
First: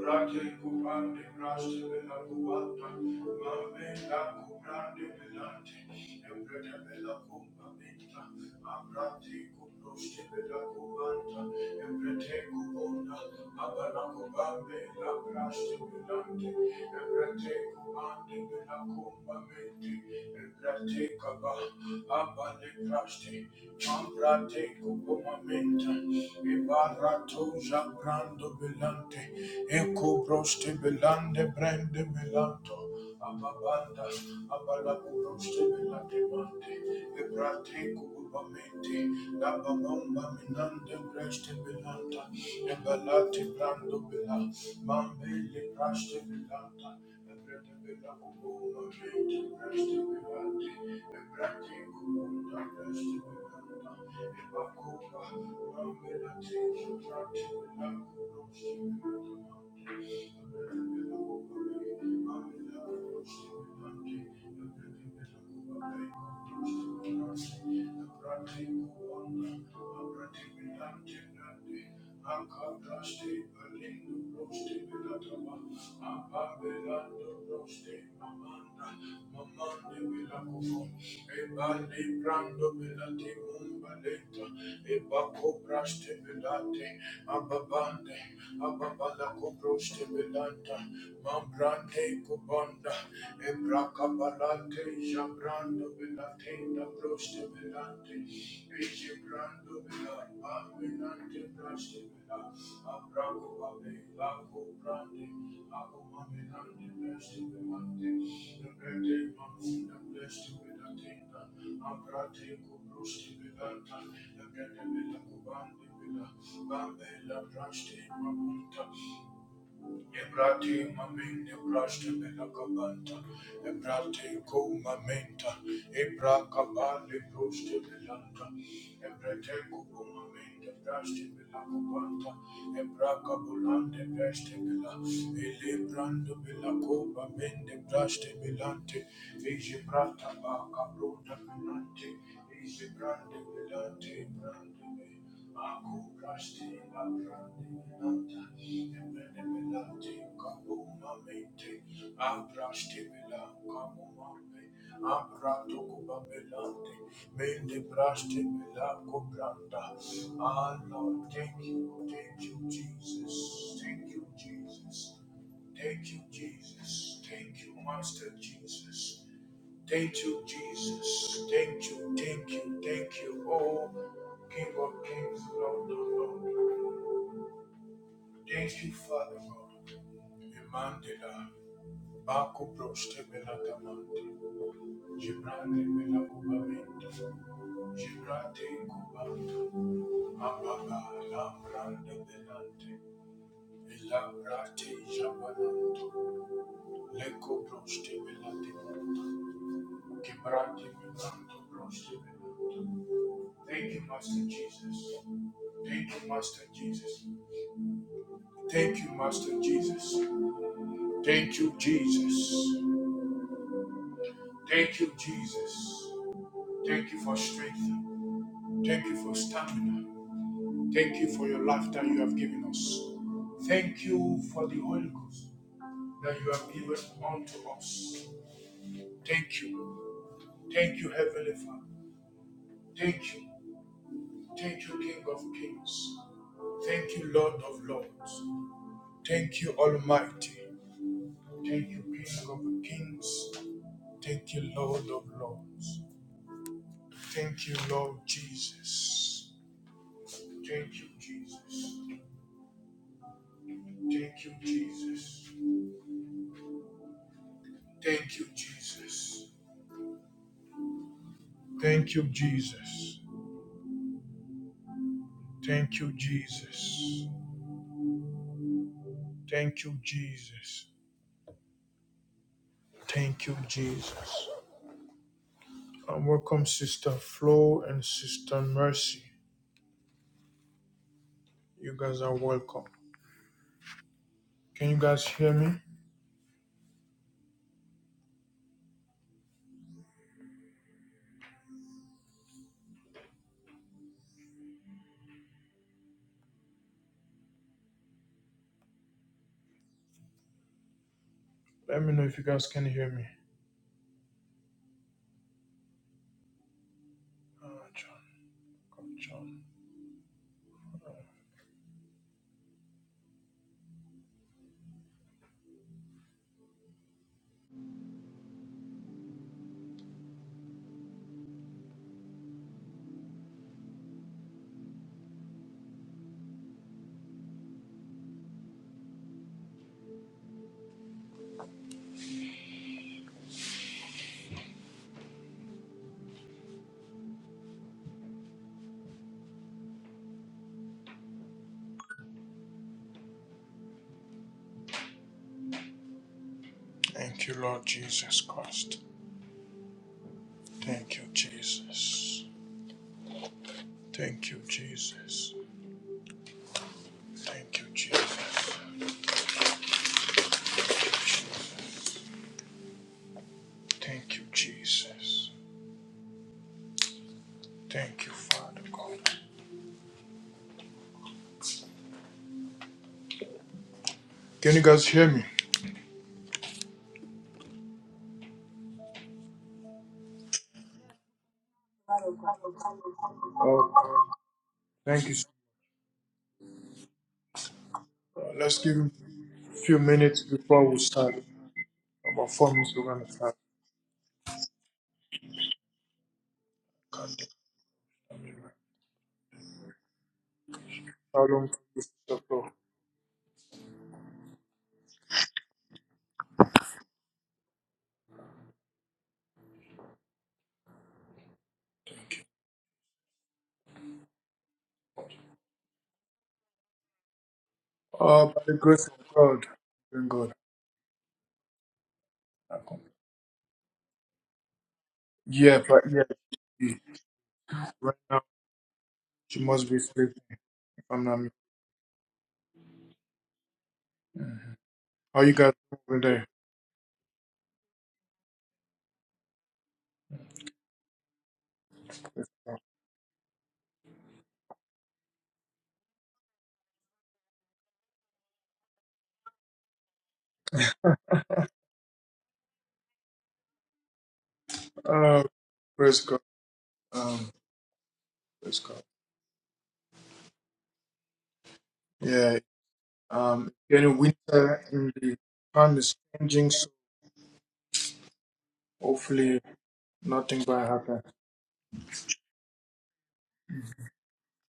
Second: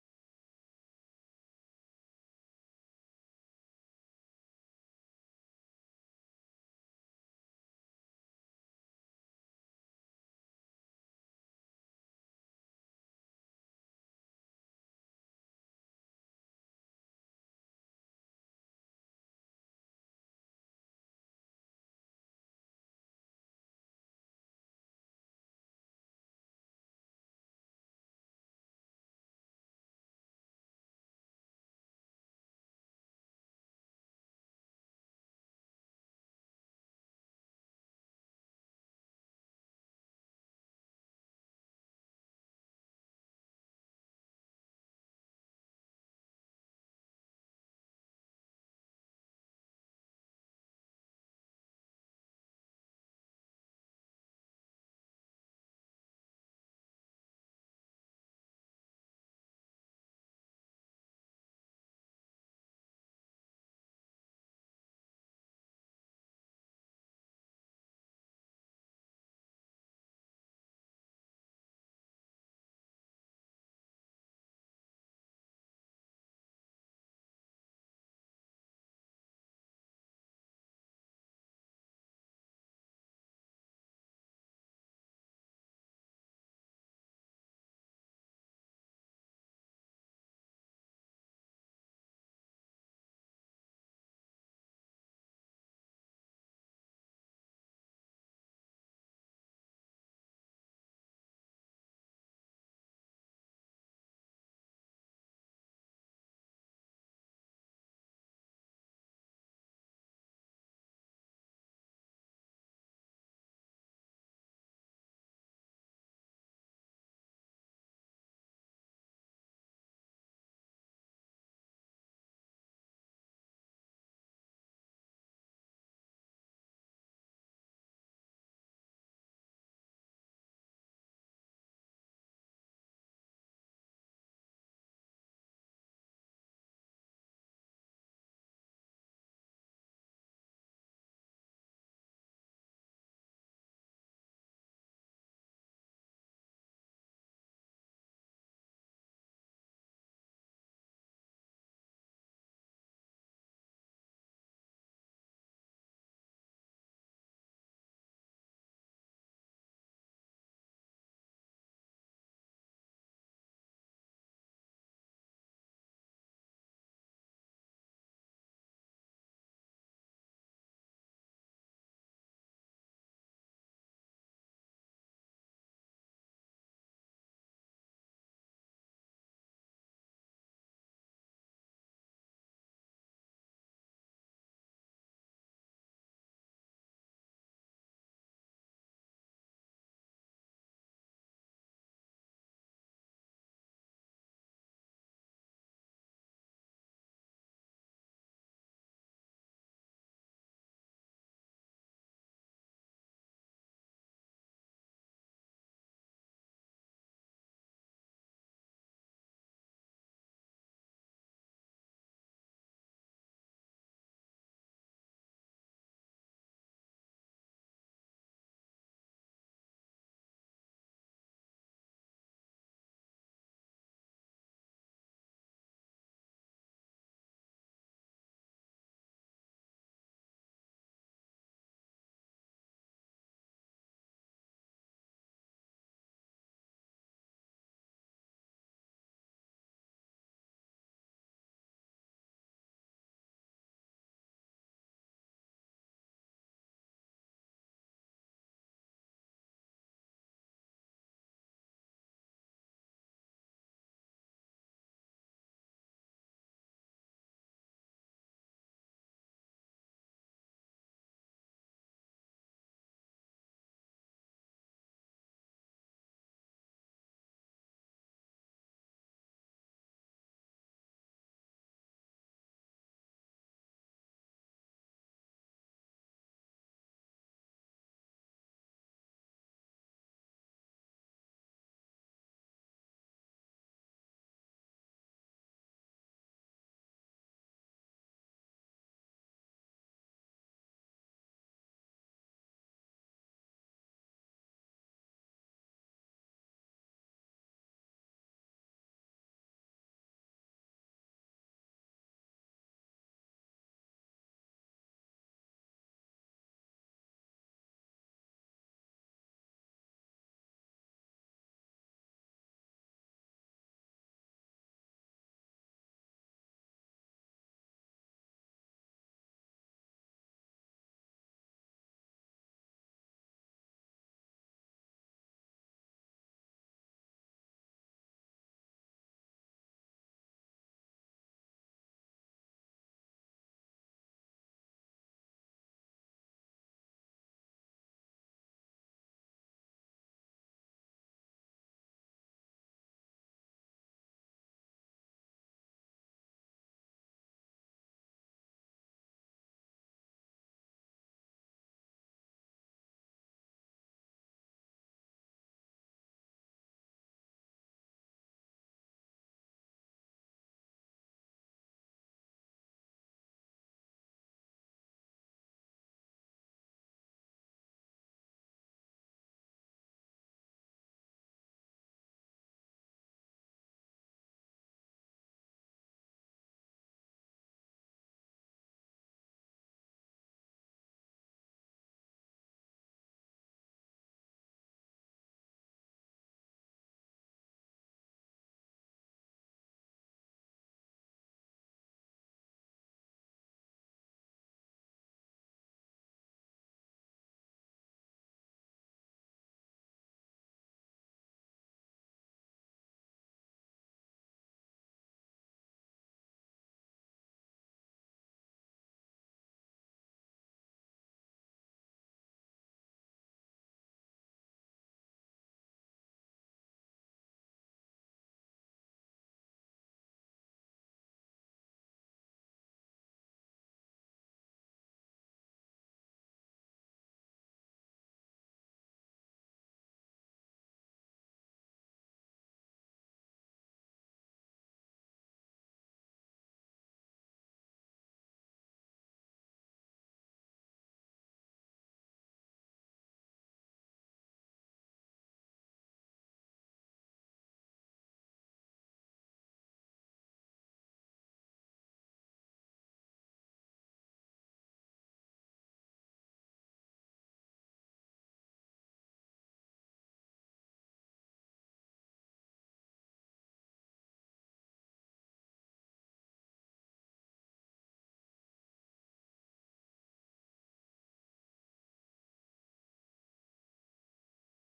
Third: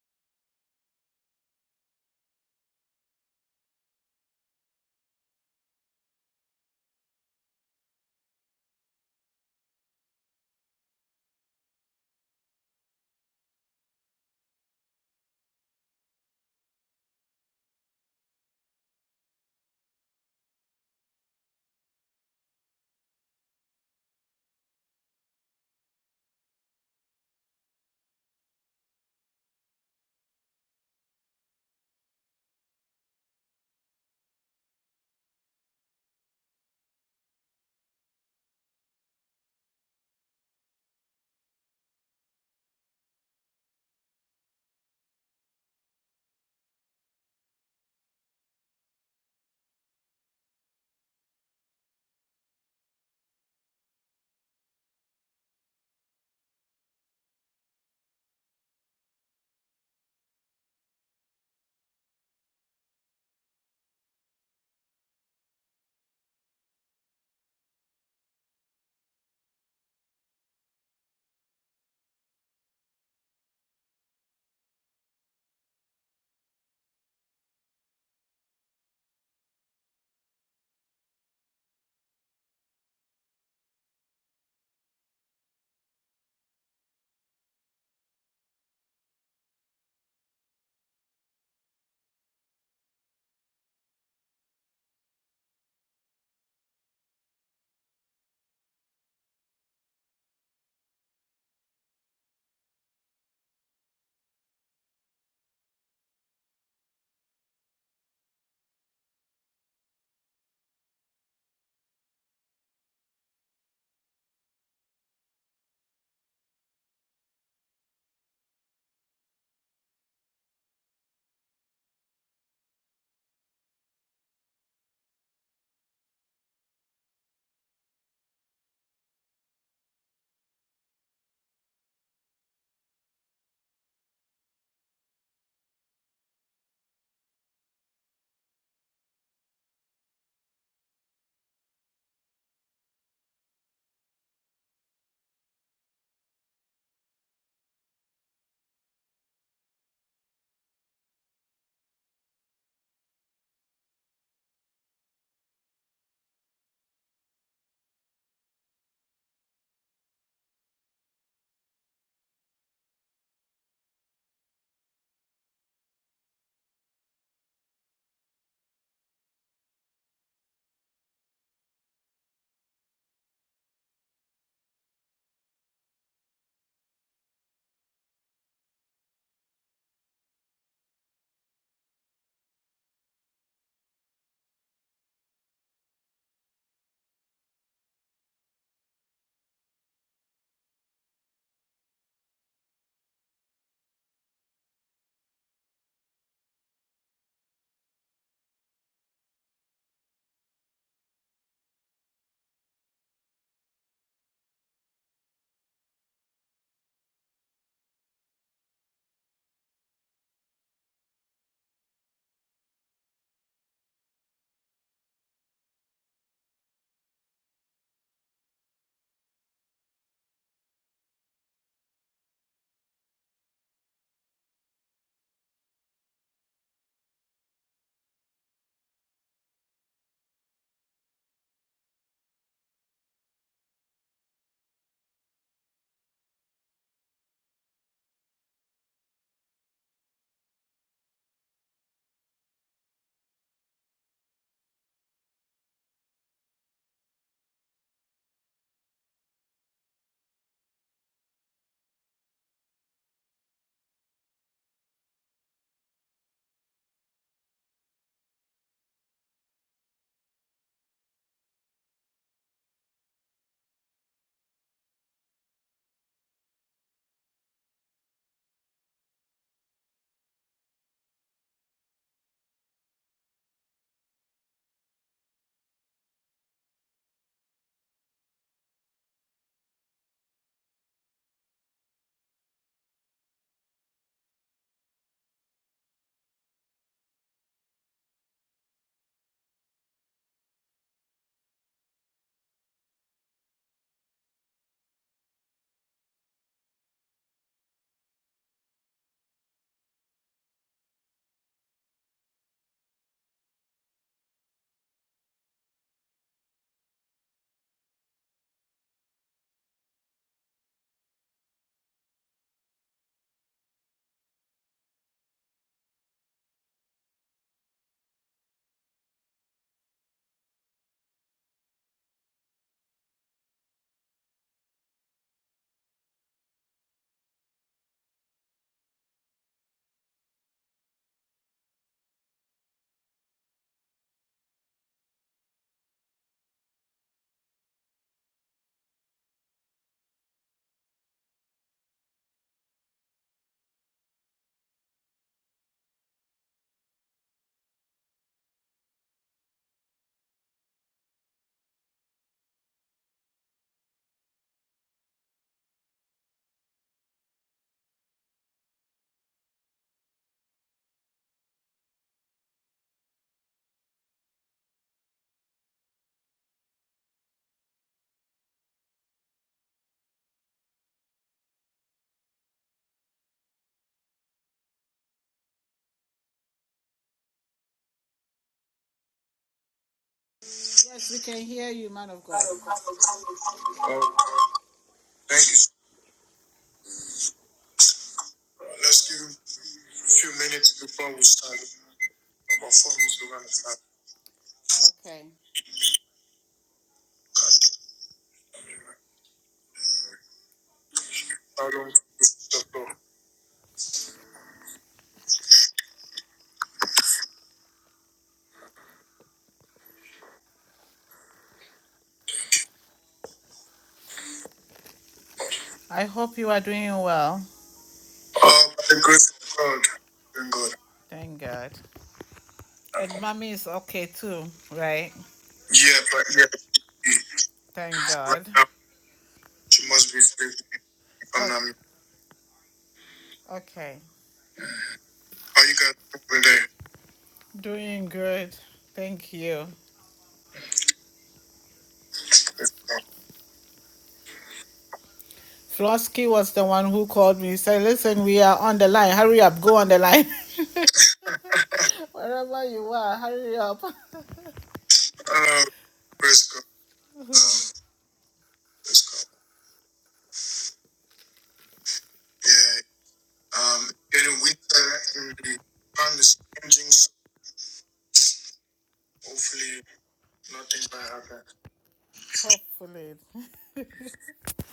Brate kupande braste bela kuwata, mambe la kubrande belante, embrete bela kumba bita, abrate kubroste bela kuwanta, embrete kubonda, abala kubambe la braste belante, embrete kubande bela kumba binte, embrete kaba, abale braste, mambrate kuboma minta, ibarato jabrando belante, Eko broste belande brande melanto ababanda abalabu broste belande mande ebrate kububamente la babomba minande breste belanda ebalate brando bela mambele braste belanda Thank you. Ababande, Ababala Cobroste Belanta, Mambrante Cobanda, Ebra Cabalante, tenda proste velante, ece brando vela, avenante praste vela, abraco vabe, lago brande, ago mamenante praste velante, nebete mamunda praste vela tenda, abrate co proste velanta, nebete vela cubande vela, bambe la praste mamunta, Ebrate mamin ebraste belakabanta, ebrate ko mamenta, ebra kabale proste belanta, ebrate ko mamenta ebraste belakabanta, ebra kabulante ebraste bela, ele brando belako mamende ebraste belante, eje brata ba kabrota belante, eje brande belante, brande Ah, Lord, thank you, thank you, Jesus, thank you, Jesus, thank you, Jesus, thank you, Master Jesus. Thank you, Jesus. Thank you, thank you, thank you, oh King of Kings, Lord of Lord. Thank you, Father God. Emandela, Baku Broste Belatamante, Gibrate Belakubamente, Gibrate Kubanta, Mababa, Lambrande Belante, Elabrate Jabananto, Leko Broste Belatimanta, Gibrate Belanto Broste Belante. Thank you, Master Jesus. Thank you, Master Jesus. Thank you, Master Jesus. Thank you, Jesus. Thank you, Jesus. Thank you for strength. Thank you for stamina. Thank you for your life that you have given us. Thank you for the Holy Ghost that you have given unto us. Thank you. Thank you, Heavenly Father. Thank you. Thank you, King of Kings. Thank you, Lord of Lords. Thank you, Almighty. Thank you, King of Kings. Thank you, Lord of Lords. Thank you, Lord Jesus. Thank you, Jesus. Thank you, Jesus. Thank you, Jesus. Thank you, Jesus. Thank you, Jesus. Thank you, Jesus. Thank you, Jesus. And welcome, Sister Flo and Sister Mercy. You guys are welcome. Can you guys hear me? Let me know if you guys can hear me. Ah, John, come, John. Thank you, Lord Jesus Christ. Thank you, Jesus. Thank you, Jesus. Thank you, Jesus. Thank you, Jesus. Thank you, Father God. Can you guys hear me?
Yes, we can hear you, man of God.
Okay. Thank you. Uh, Let's give him a few minutes before we start. About four minutes we're gonna start.
Okay.
Shalom to you,
I hope you are doing well.
Uh, by the grace of God, thank God.
Thank God. And mommy is okay too, right?
Yeah, but yeah,
Thank
right now
God.
she must be sleeping. If I'm not.
Oh, okay.
How you guys doing today?
Doing good. Thank you. Flosky was the one who called me. He said, Listen, we are on the line. Hurry up. Go on the line. (laughs) Wherever you are, hurry up. (laughs)
Uh, praise God. Um, praise God. Yeah. Um, getting winter in the time is changing, so hopefully nothing bad happen.
Hopefully.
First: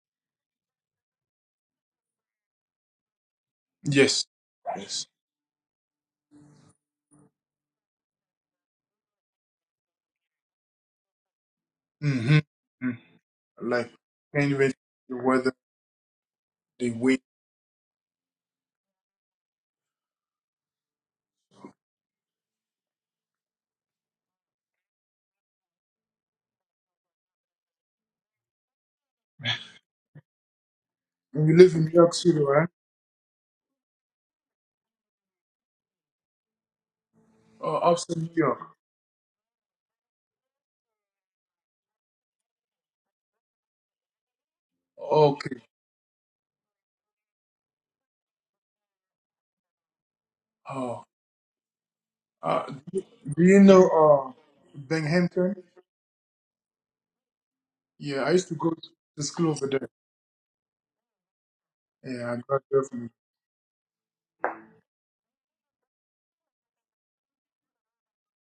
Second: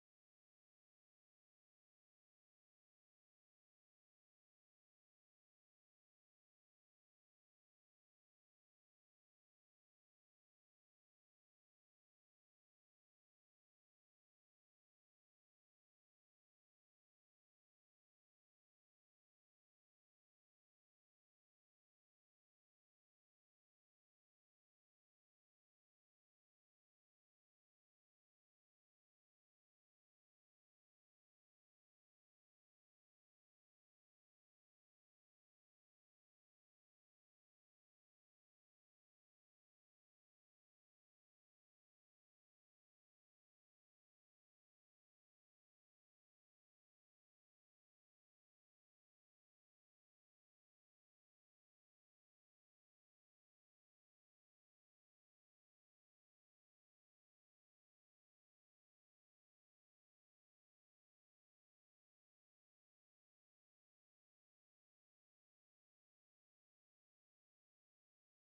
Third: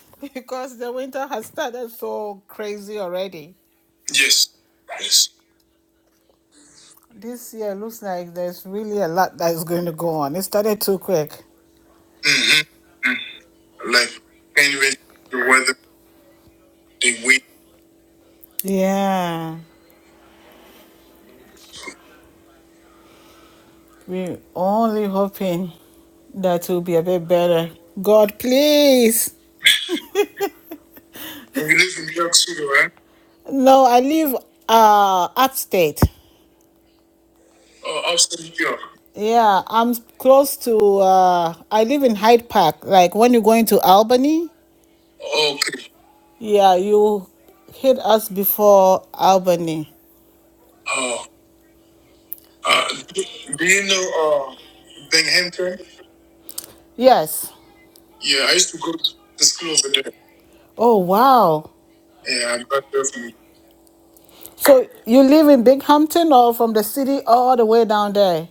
(laughs) because the winter has started so crazy already.
Yes. Yes.
This year looks like there's really a lot that is going to go on. It started too quick.
Mm-hmm. Mm. Like can't even the weather, the wind.
Yeah, we're only hoping that will be a bit better. God, please.
And you live in New York City, right?
No, I live uh upstate.
Oh, upstate New York.
Yeah, I'm close to uh I live in Hyde Park. Like when you're going to Albany,
Okay.
yeah, you hit us before Albany.
Oh. Uh, do you know uh Binghamton?
Yes.
Yeah, I used to go to school over there.
Oh wow.
Yeah, I graduated from.
So you live in Binghamton or from the city all the way down there?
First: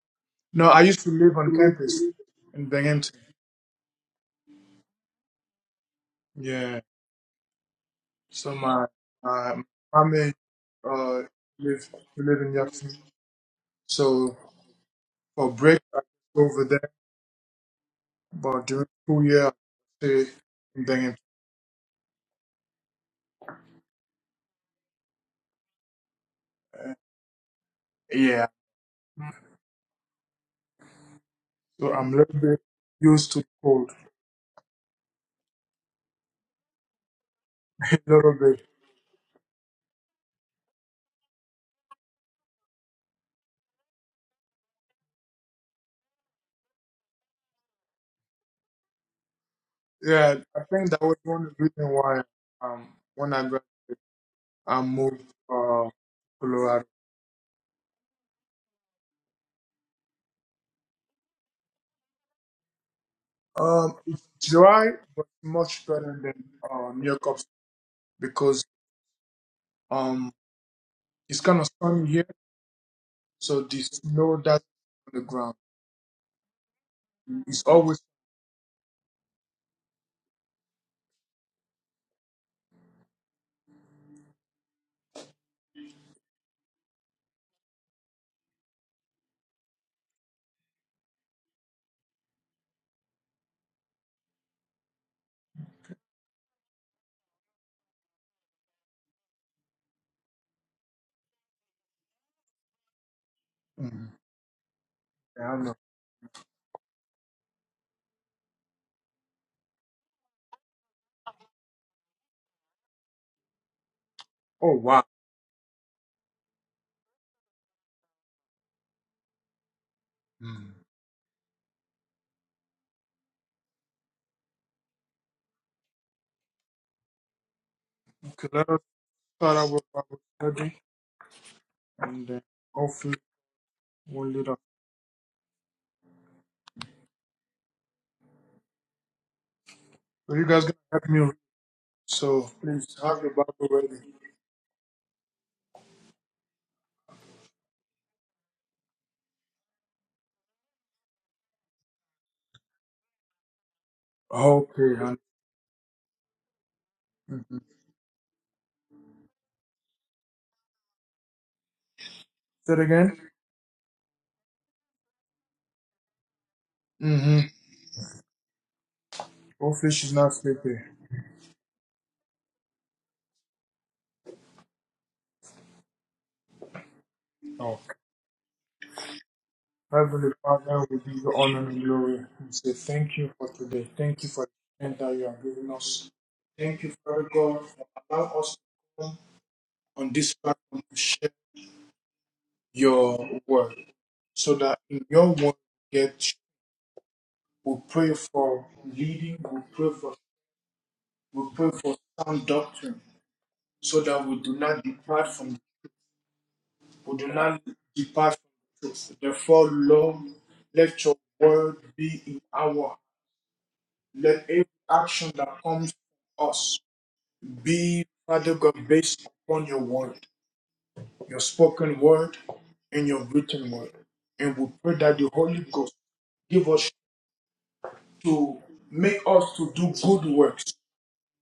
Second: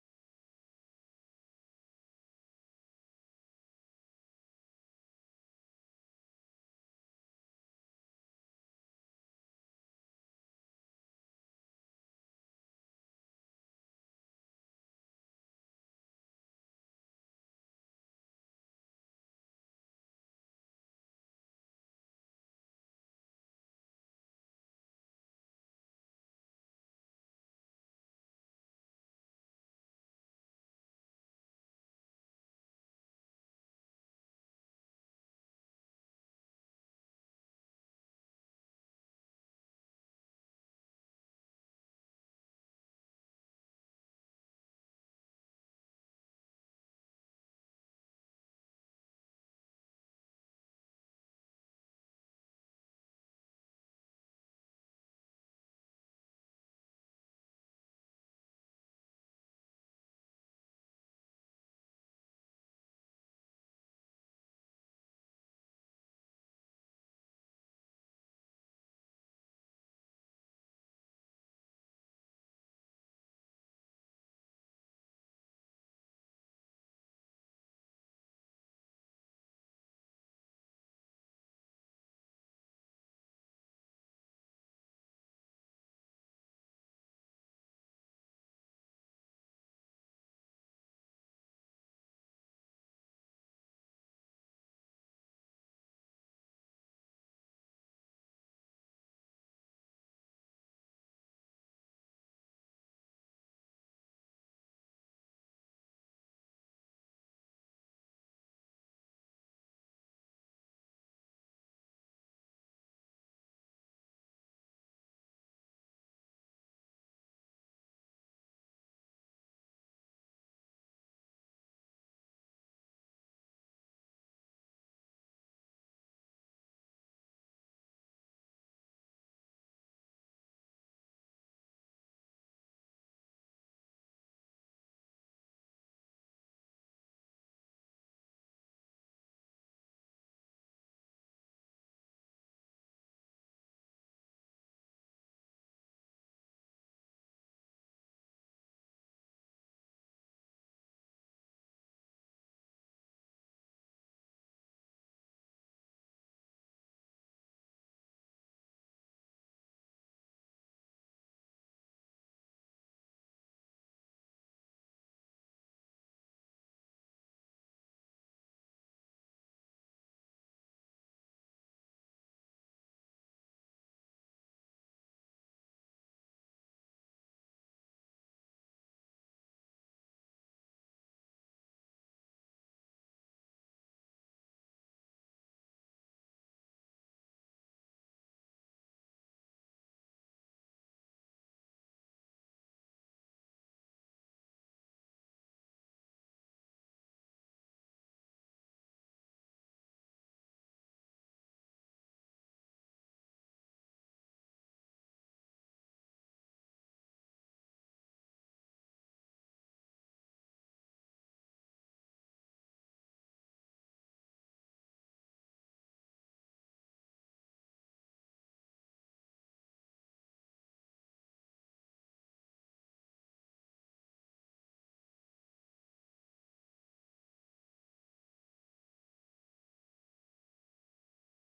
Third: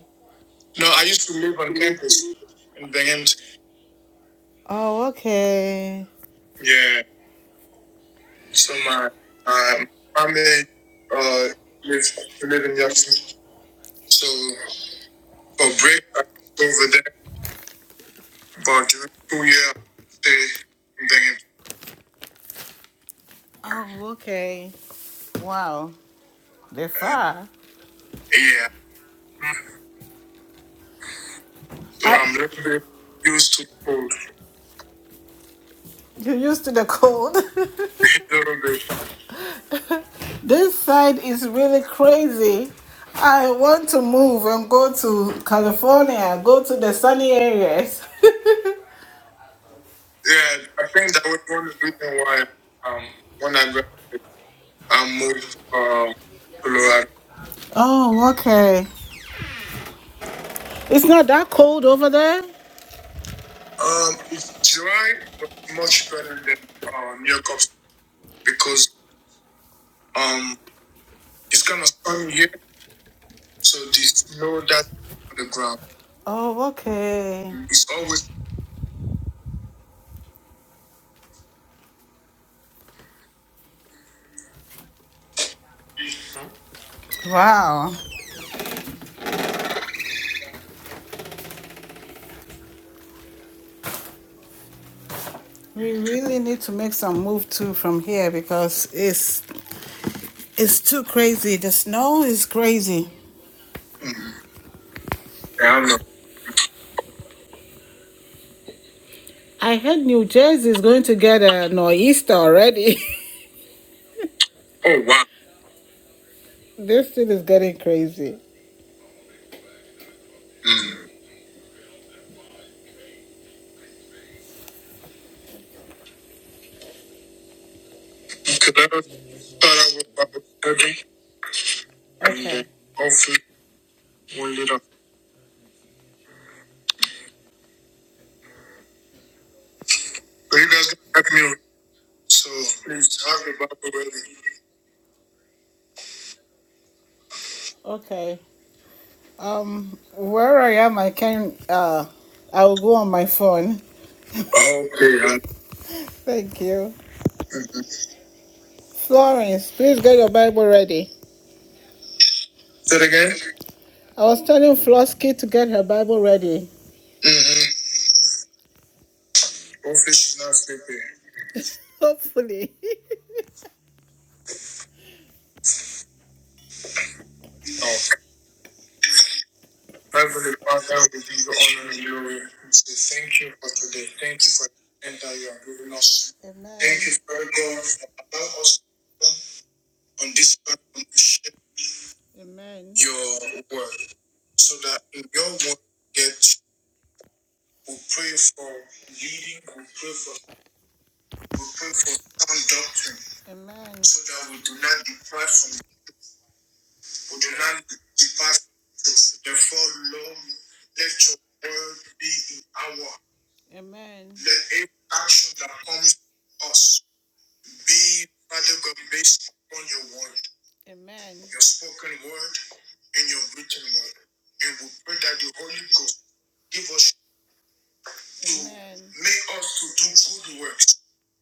No, I used to live on campus in Binghamton.
Oh, okay.
Yeah. So my my my family uh live we live in Jackson. So for break I go over there, but during school year I stay in Binghamton.
Oh, okay. Wow. They far.
Yeah. So I'm a little bit used to the cold.
(laughs) You're used to the cold.
(laughs) A little bit.
(laughs) this side is really crazy. I want to move and go to California, go to the sunny areas. (laughs)
Yeah, I think that was one of the reason why um when I got I moved uh to Colorado.
oh, okay. It's not that cold over there?
Um it's dry but much better than uh New York because um it's kinda sunny here. So the snow that's on the ground
Oh, okay.
is always.
Wow. We really need to make some move too from here because it's it's too crazy. The snow is crazy.
Mm, Yeah, I know.
I heard New Jersey is going to get a nor'easter already.
Oh wow.
(laughs) this thing is getting crazy.
Mm. Okay, let us start out with Bible study, and then
Okay.
hopefully we'll lead up. So you guys gonna help me? read, So please have your Bible ready.
Okay. Um, where I am, I can. Uh, I will go on my phone.
Okay. And,
Thank you,
mhm.
Florence. Please get your Bible ready.
Say it again.
I was telling Flosky to get her Bible ready.
Mm-hmm. Hopefully she's not sleeping.
(laughs) Hopefully. (laughs)
Okay. Heavenly Father, we give you honor and glory. We say thank you for today. Thank you for the strength that you are giving us.
Amen.
Thank you, Father God, for allowing us on this platform to share
Amen.
your word so that in your word we get we pray for leading, we pray for we pray for sound doctrine so
Amen.
that we do not depart from
you.
we do not depart from the truth. Therefore, Lord, let your word be in our heart.
Amen.
let every action that comes from us be Father God based upon your word.
Amen.
your spoken word and your written word. And we pray that the Holy Ghost give us to make us to do good works,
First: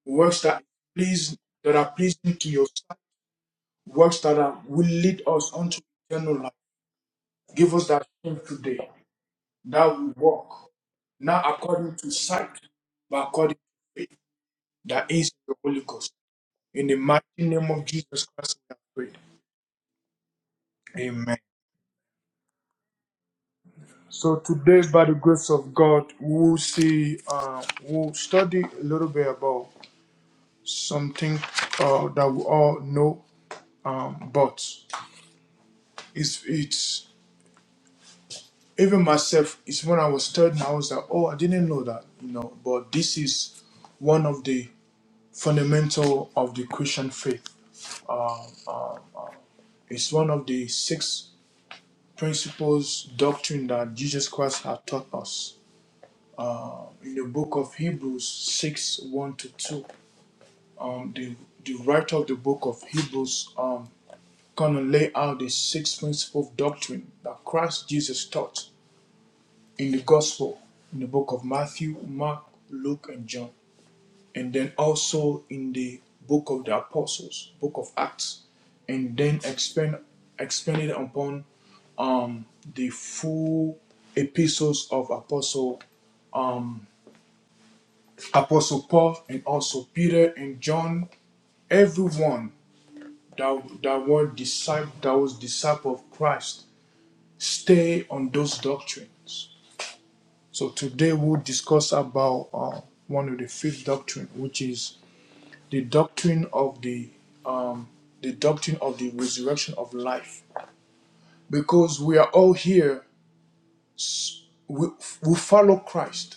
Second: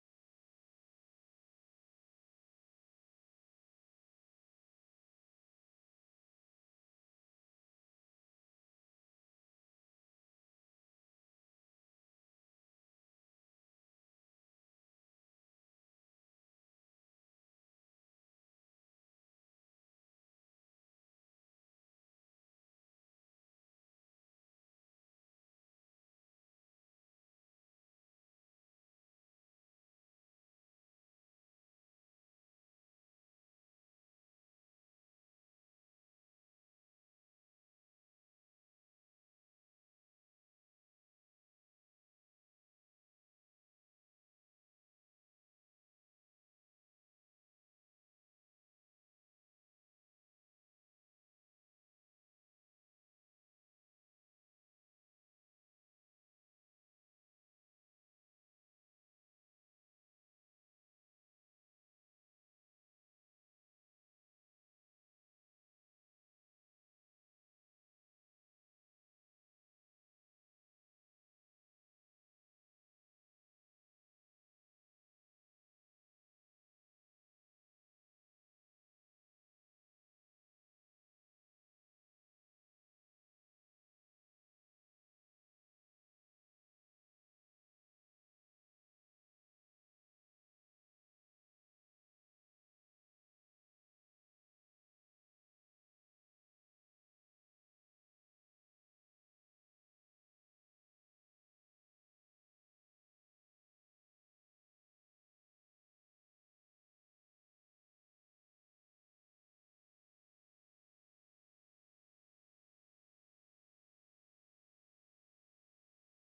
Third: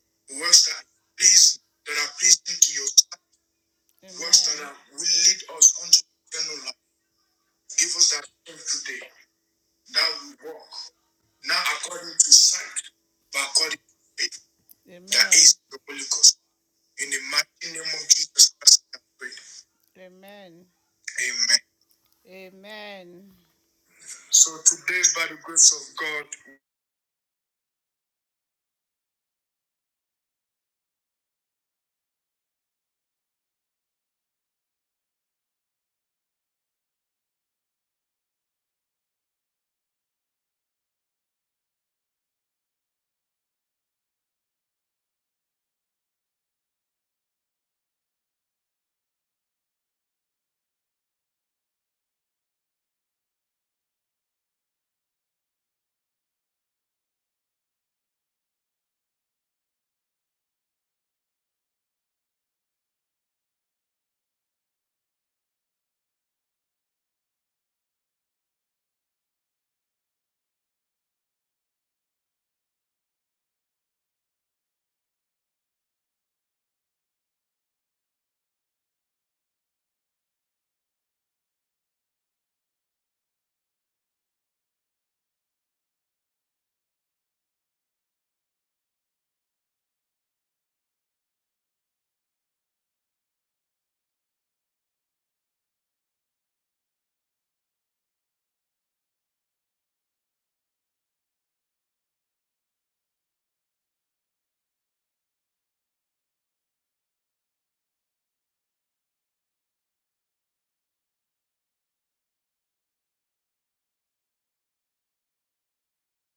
works that please that are pleasing to your sight,
Amen.
works that are, will lead us unto eternal life. Give us that strength today that we walk not according to sight, but according to faith.
That Amen.
That is
That
the Holy Ghost. In the mighty name of Jesus Christ, we have prayed.
Amen.
Amen.
Amen.
So today, by the grace of God, we'll see, uh, we'll study a little bit about something uh, that we all know, um, but it's it's even myself. It's when I was studying, I was like, oh, I didn't know that, you know. But this is one of the fundamental of the Christian faith. It's one of the six principles doctrine that Jesus Christ had taught us in the book of Hebrews six one to two um, the, the writer of the book of Hebrews um, kind of lay out the six principles of doctrine that Christ Jesus taught in the gospel, in the book of Matthew, Mark, Luke, and John, and then also in the book of the apostles, book of Acts, and then expand expanded upon um, the full epistles of apostle um, apostle Paul and also Peter and John. Everyone that, that, were disciple, that was disciple of Christ. Stay on those doctrines. So today we'll discuss about uh, one of the fifth doctrine, which is the doctrine of the um, the doctrine of the resurrection of life. Because we are all here, we, we follow Christ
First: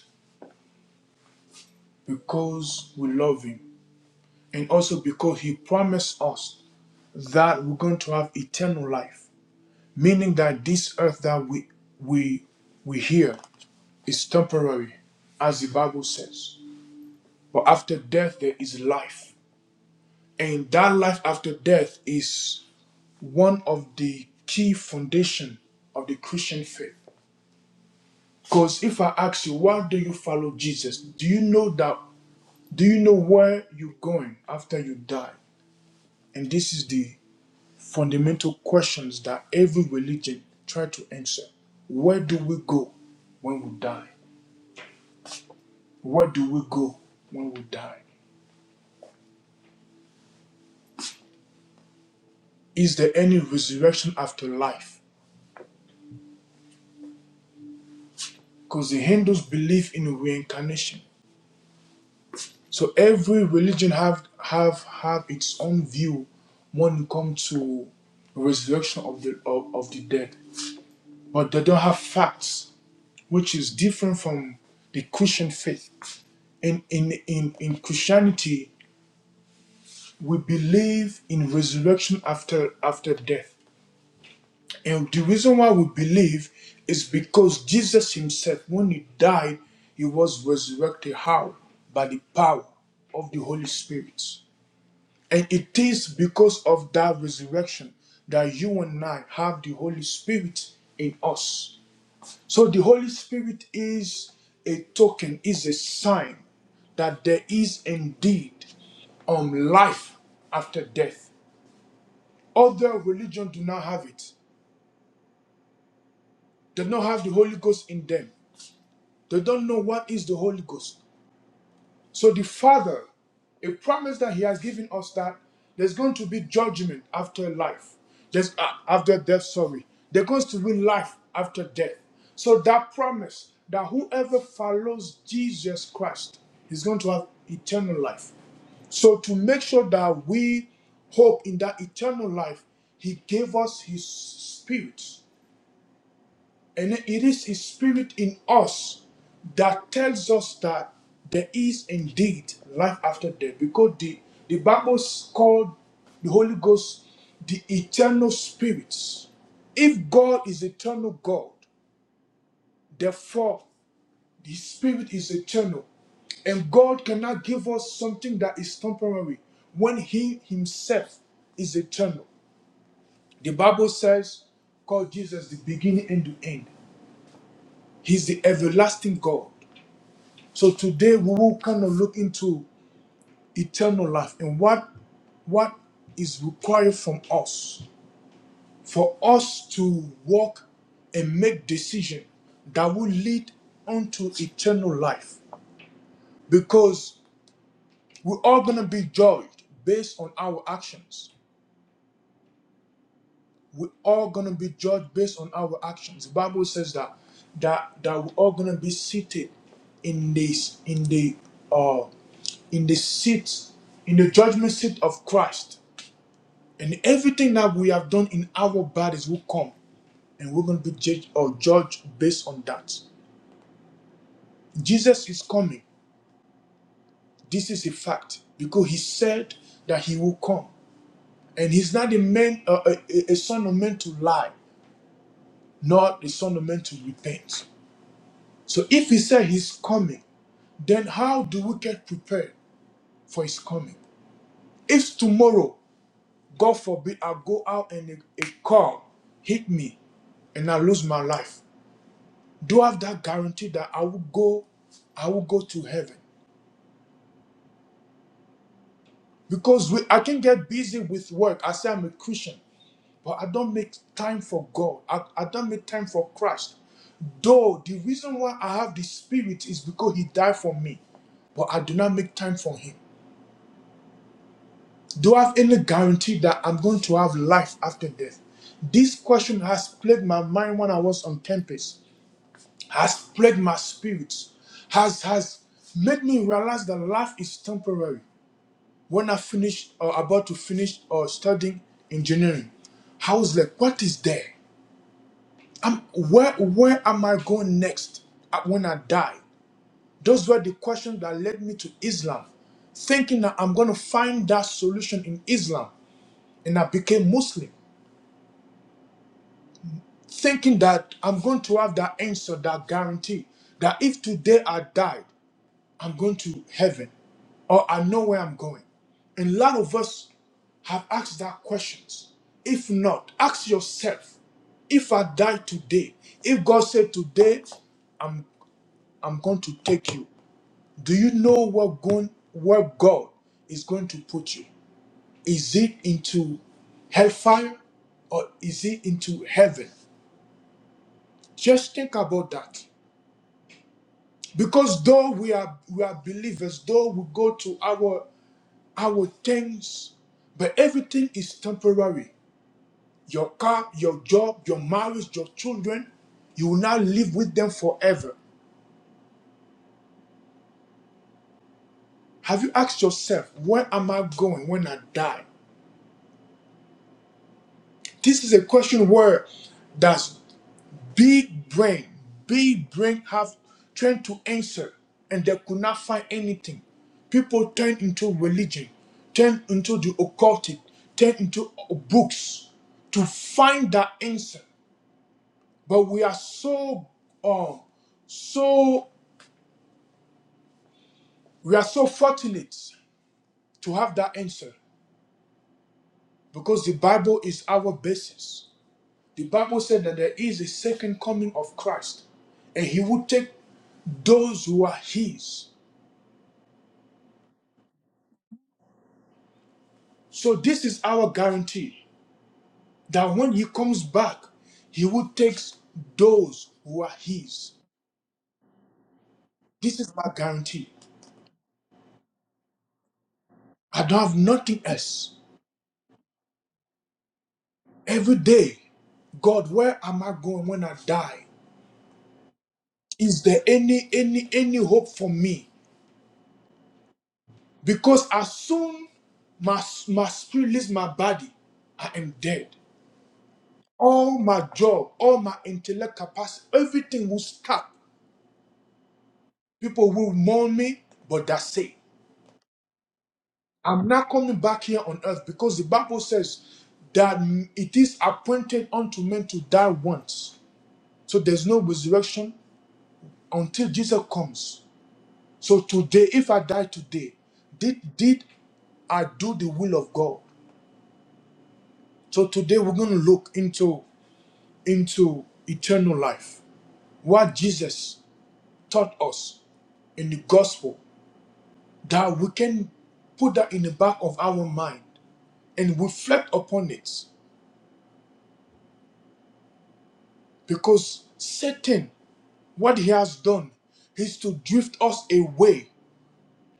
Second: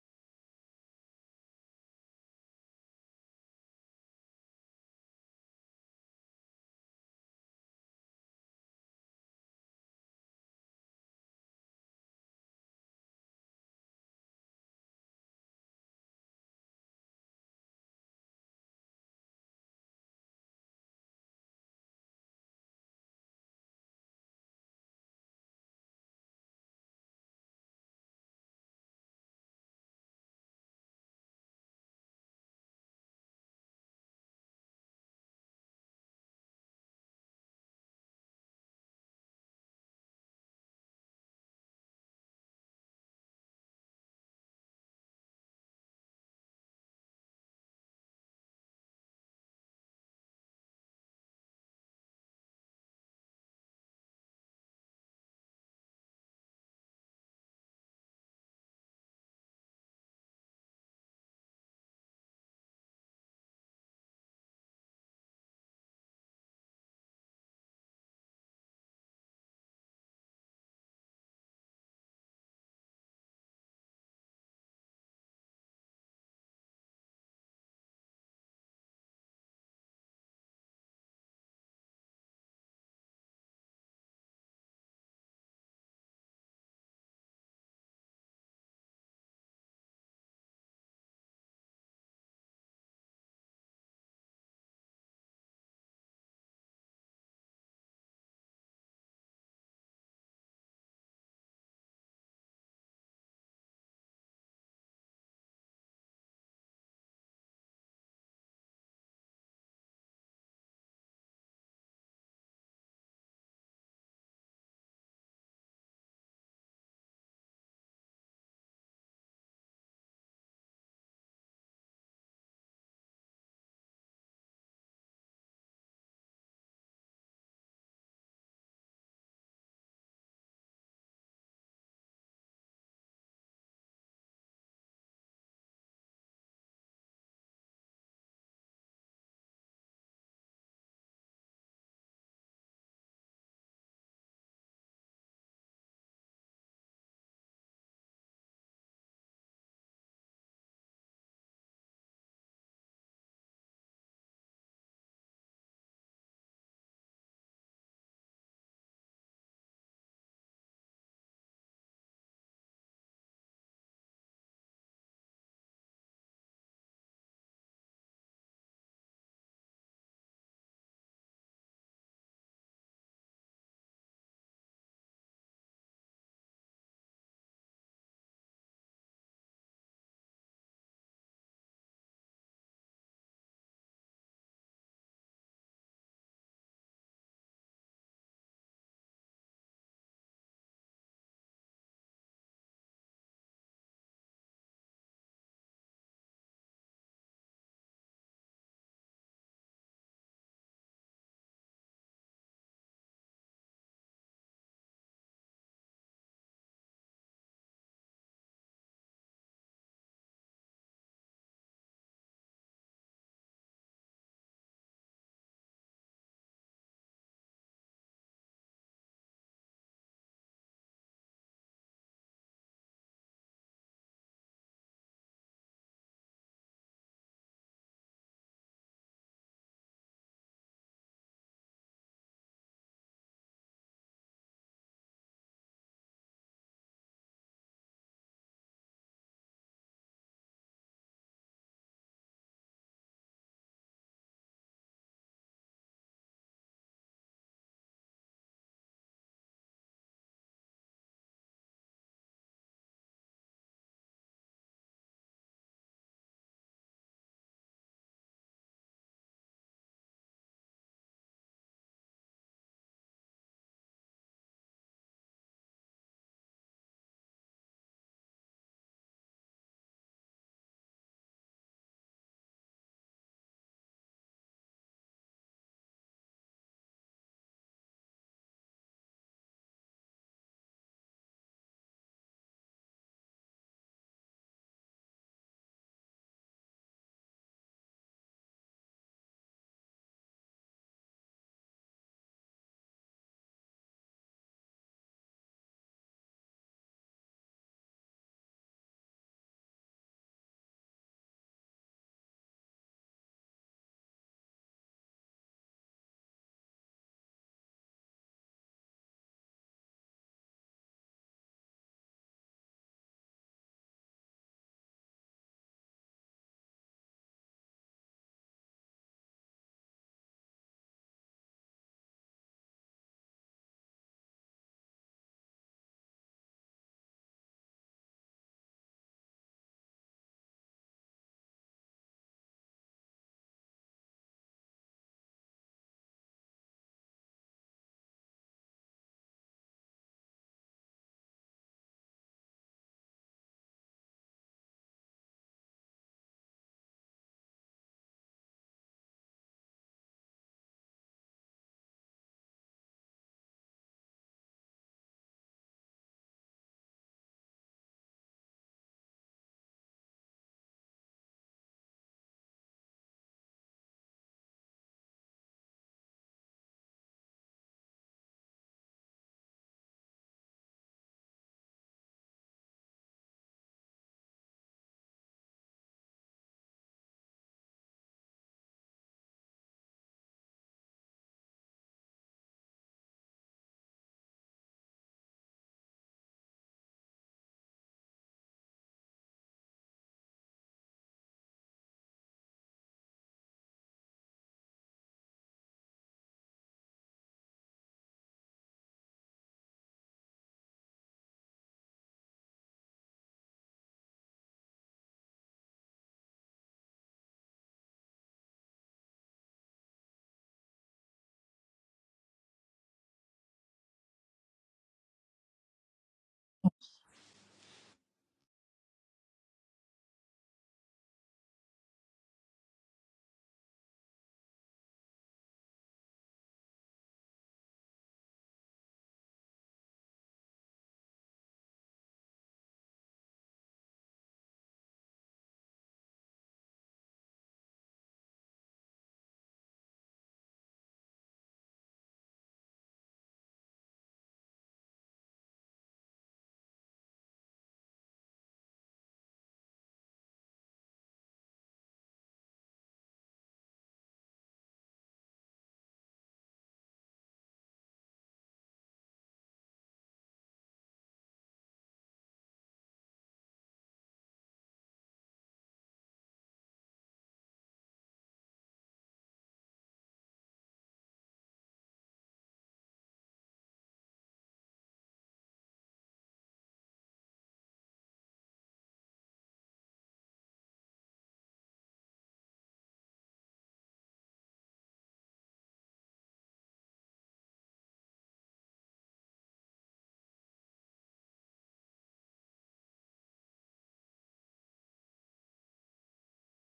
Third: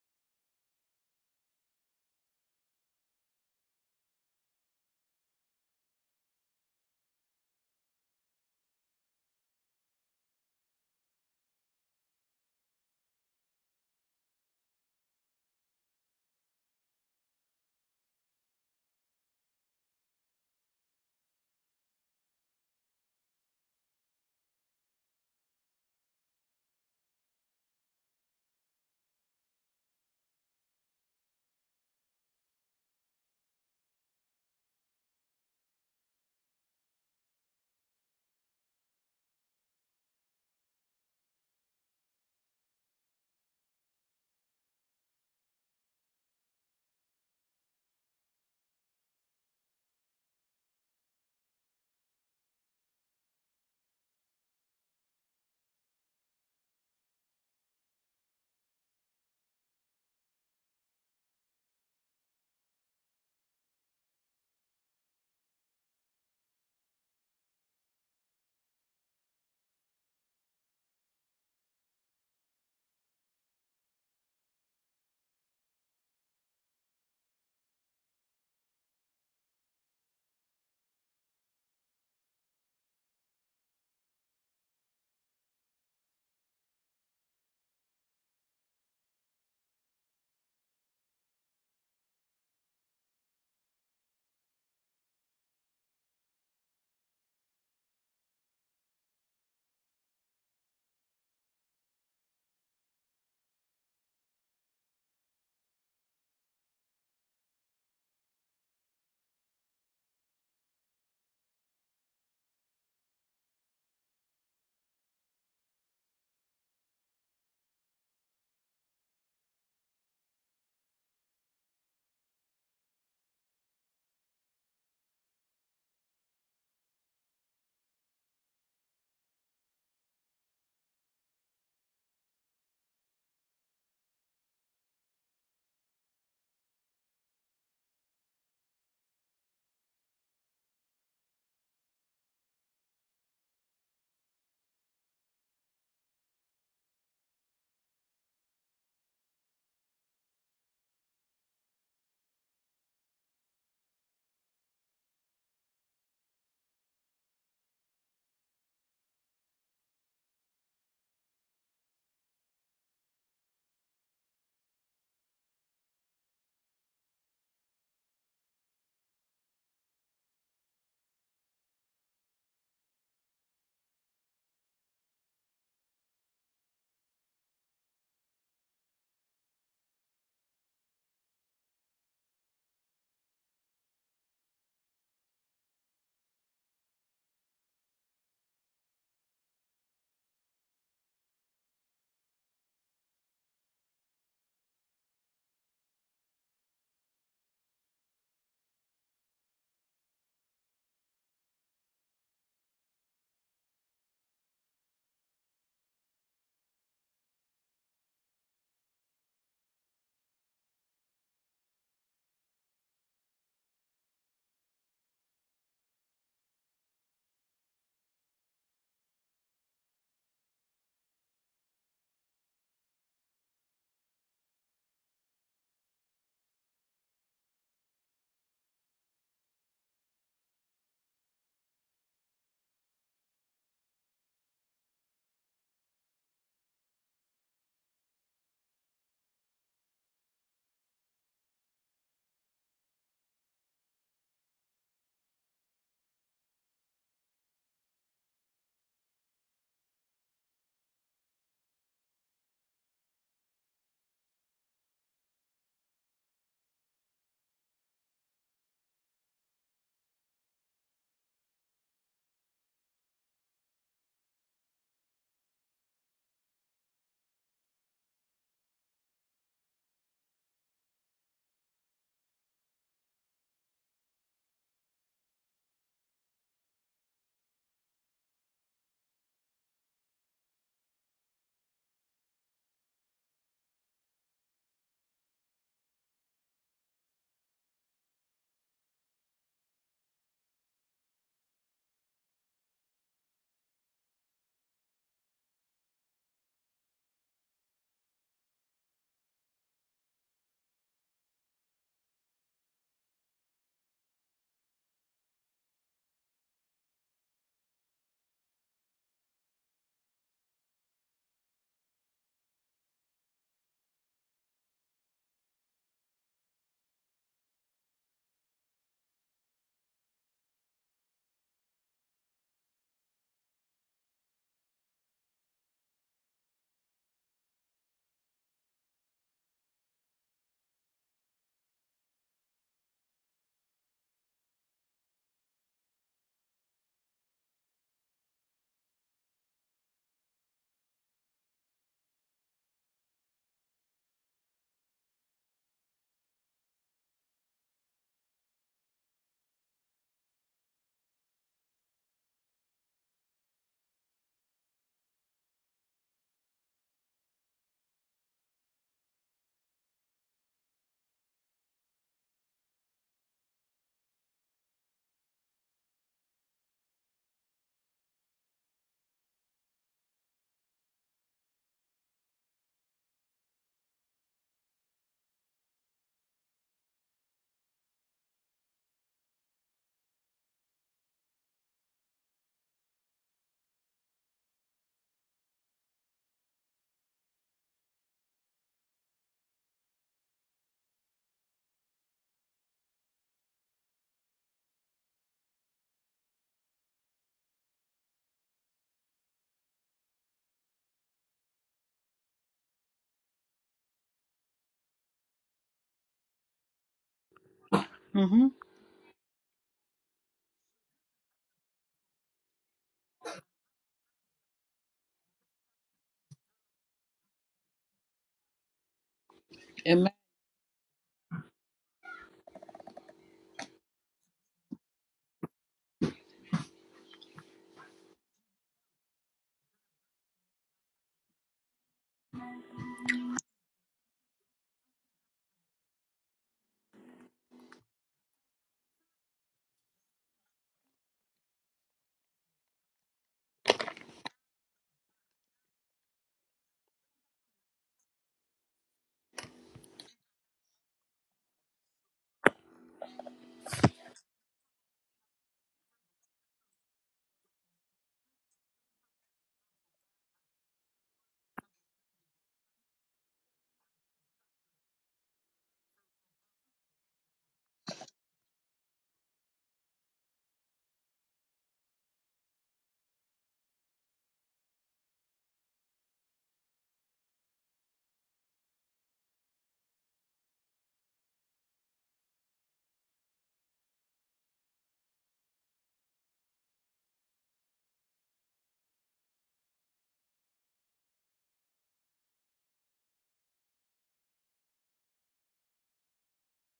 because we love Him, and also because He promised us that we're going to have eternal life. meaning that this earth that we we we hear is temporary as the bible says but after death there is life and that life after death is one of the key foundation of the christian faith because if i ask you why do you follow jesus do you know that do you know where you're going after you die and this is the fundamental questions that every religion try to answer where do we go when we die Where do we go when we die? Is there any resurrection after life? Because the Hindus believe in reincarnation. So every religion have have have its own view when it comes to resurrection of the of, of the dead. But they don't have facts, which is different from the Christian faith. In in in, in Christianity, we believe in resurrection after after death. And the reason why we believe is because Jesus himself, when he died, he was resurrected. How? By the power of the Holy Spirit. And it is because of that resurrection that you and I have the Holy Spirit in us. So the Holy Spirit is a token, is a sign that there is indeed um, life after death. Other religions do not have it. They don't have the Holy Ghost in them. They don't know what is the Holy Ghost. So the Father, a promise that He has given us that there's going to be judgment after life, there's uh, after death. Sorry, there's going to be life after death. So that promise that whoever follows Jesus Christ is going to have eternal life. So to make sure that we hope in that eternal life, He gave us His Spirit and it is His Spirit in us that tells us that there is indeed life after death because the, the Bible called the Holy Ghost the eternal Spirit. If God is eternal God, therefore His Spirit is eternal. And God cannot give us something that is temporary when He Himself is eternal. The Bible says, call Jesus the beginning and the end. He's the everlasting God. So today we will kind of look into eternal life and what what is required from us for us to walk and make decision that will lead unto eternal life because we're all going to be judged based on our actions we're all gonna be judged based on our actions. The Bible says that that that we're all gonna be seated in this in the uh in the seat in the judgment seat of Christ. And everything that we have done in our bodies will come and we're gonna be judged or judged based on that. Jesus is coming. This is a fact because he said that he will come. And he's not a man, uh, a, a a son of man to lie, nor a son of man to repent. So if he said he's coming, then how do we get prepared for his coming? If tomorrow, God forbid, I go out and a, a car hit me and I lose my life, do I have that guarantee that I will go, I will go to heaven? Because we, I can get busy with work. I say I'm a Christian, but I don't make time for God. I, I don't make time for Christ. Though the reason why I have the spirit is because he died for me, but I do not make time for him. Do I have any guarantee that I'm going to have life after death? This question has plagued my mind when I was on campus, has plagued my spirit, has has made me realize that life is temporary. When I finished or about to finish or studying engineering, I was like, what is there? I'm, where where am I going next uh, when I die? Those were the questions that led me to Islam, thinking that I'm going to find that solution in Islam, and I became Muslim. thinking that I'm going to have that answer, that guarantee that if today I died, I'm going to heaven or I know where I'm going. And a lot of us have asked that questions. If not, ask yourself, if I die today, if God said today, I'm I'm going to take you, do you know what going where God is going to put you? Is it into hellfire or is it into heaven? Just think about that. Because though we are we are believers, though we go to our our things, but everything is temporary. Your car, your job, your marriage, your children, you will now live with them forever. Have you asked yourself, where am I going when I die? This is a question where does Big brain, big brain have tried to answer and they could not find anything. People turn into religion, turn into the occultic, turn into books to find that answer. But we are so um so we are so fortunate to have that answer because the Bible is our basis. The Bible said that there is a second coming of Christ and he will take those who are his.
Mm-hmm.
So this is our guarantee that when he comes back, he will take those who are his. This
Amen.
is my guarantee. I don't have nothing else. Every day, God, where am I going when I die? Is there any any any hope for me? Because as soon my my spirit leaves my body, I am dead. All my job, all my intellect capacity, everything will stop. People will mourn me, but that's it. I'm not coming back here on earth because the Bible says that it is appointed unto men to die once. So there's no resurrection until Jesus comes. So today, if I die today, did did I do the will of God? So today we're going to look into into eternal life. What Jesus taught us in the gospel that we can put that in the back of our mind and reflect upon it because Satan What he has done is to drift us away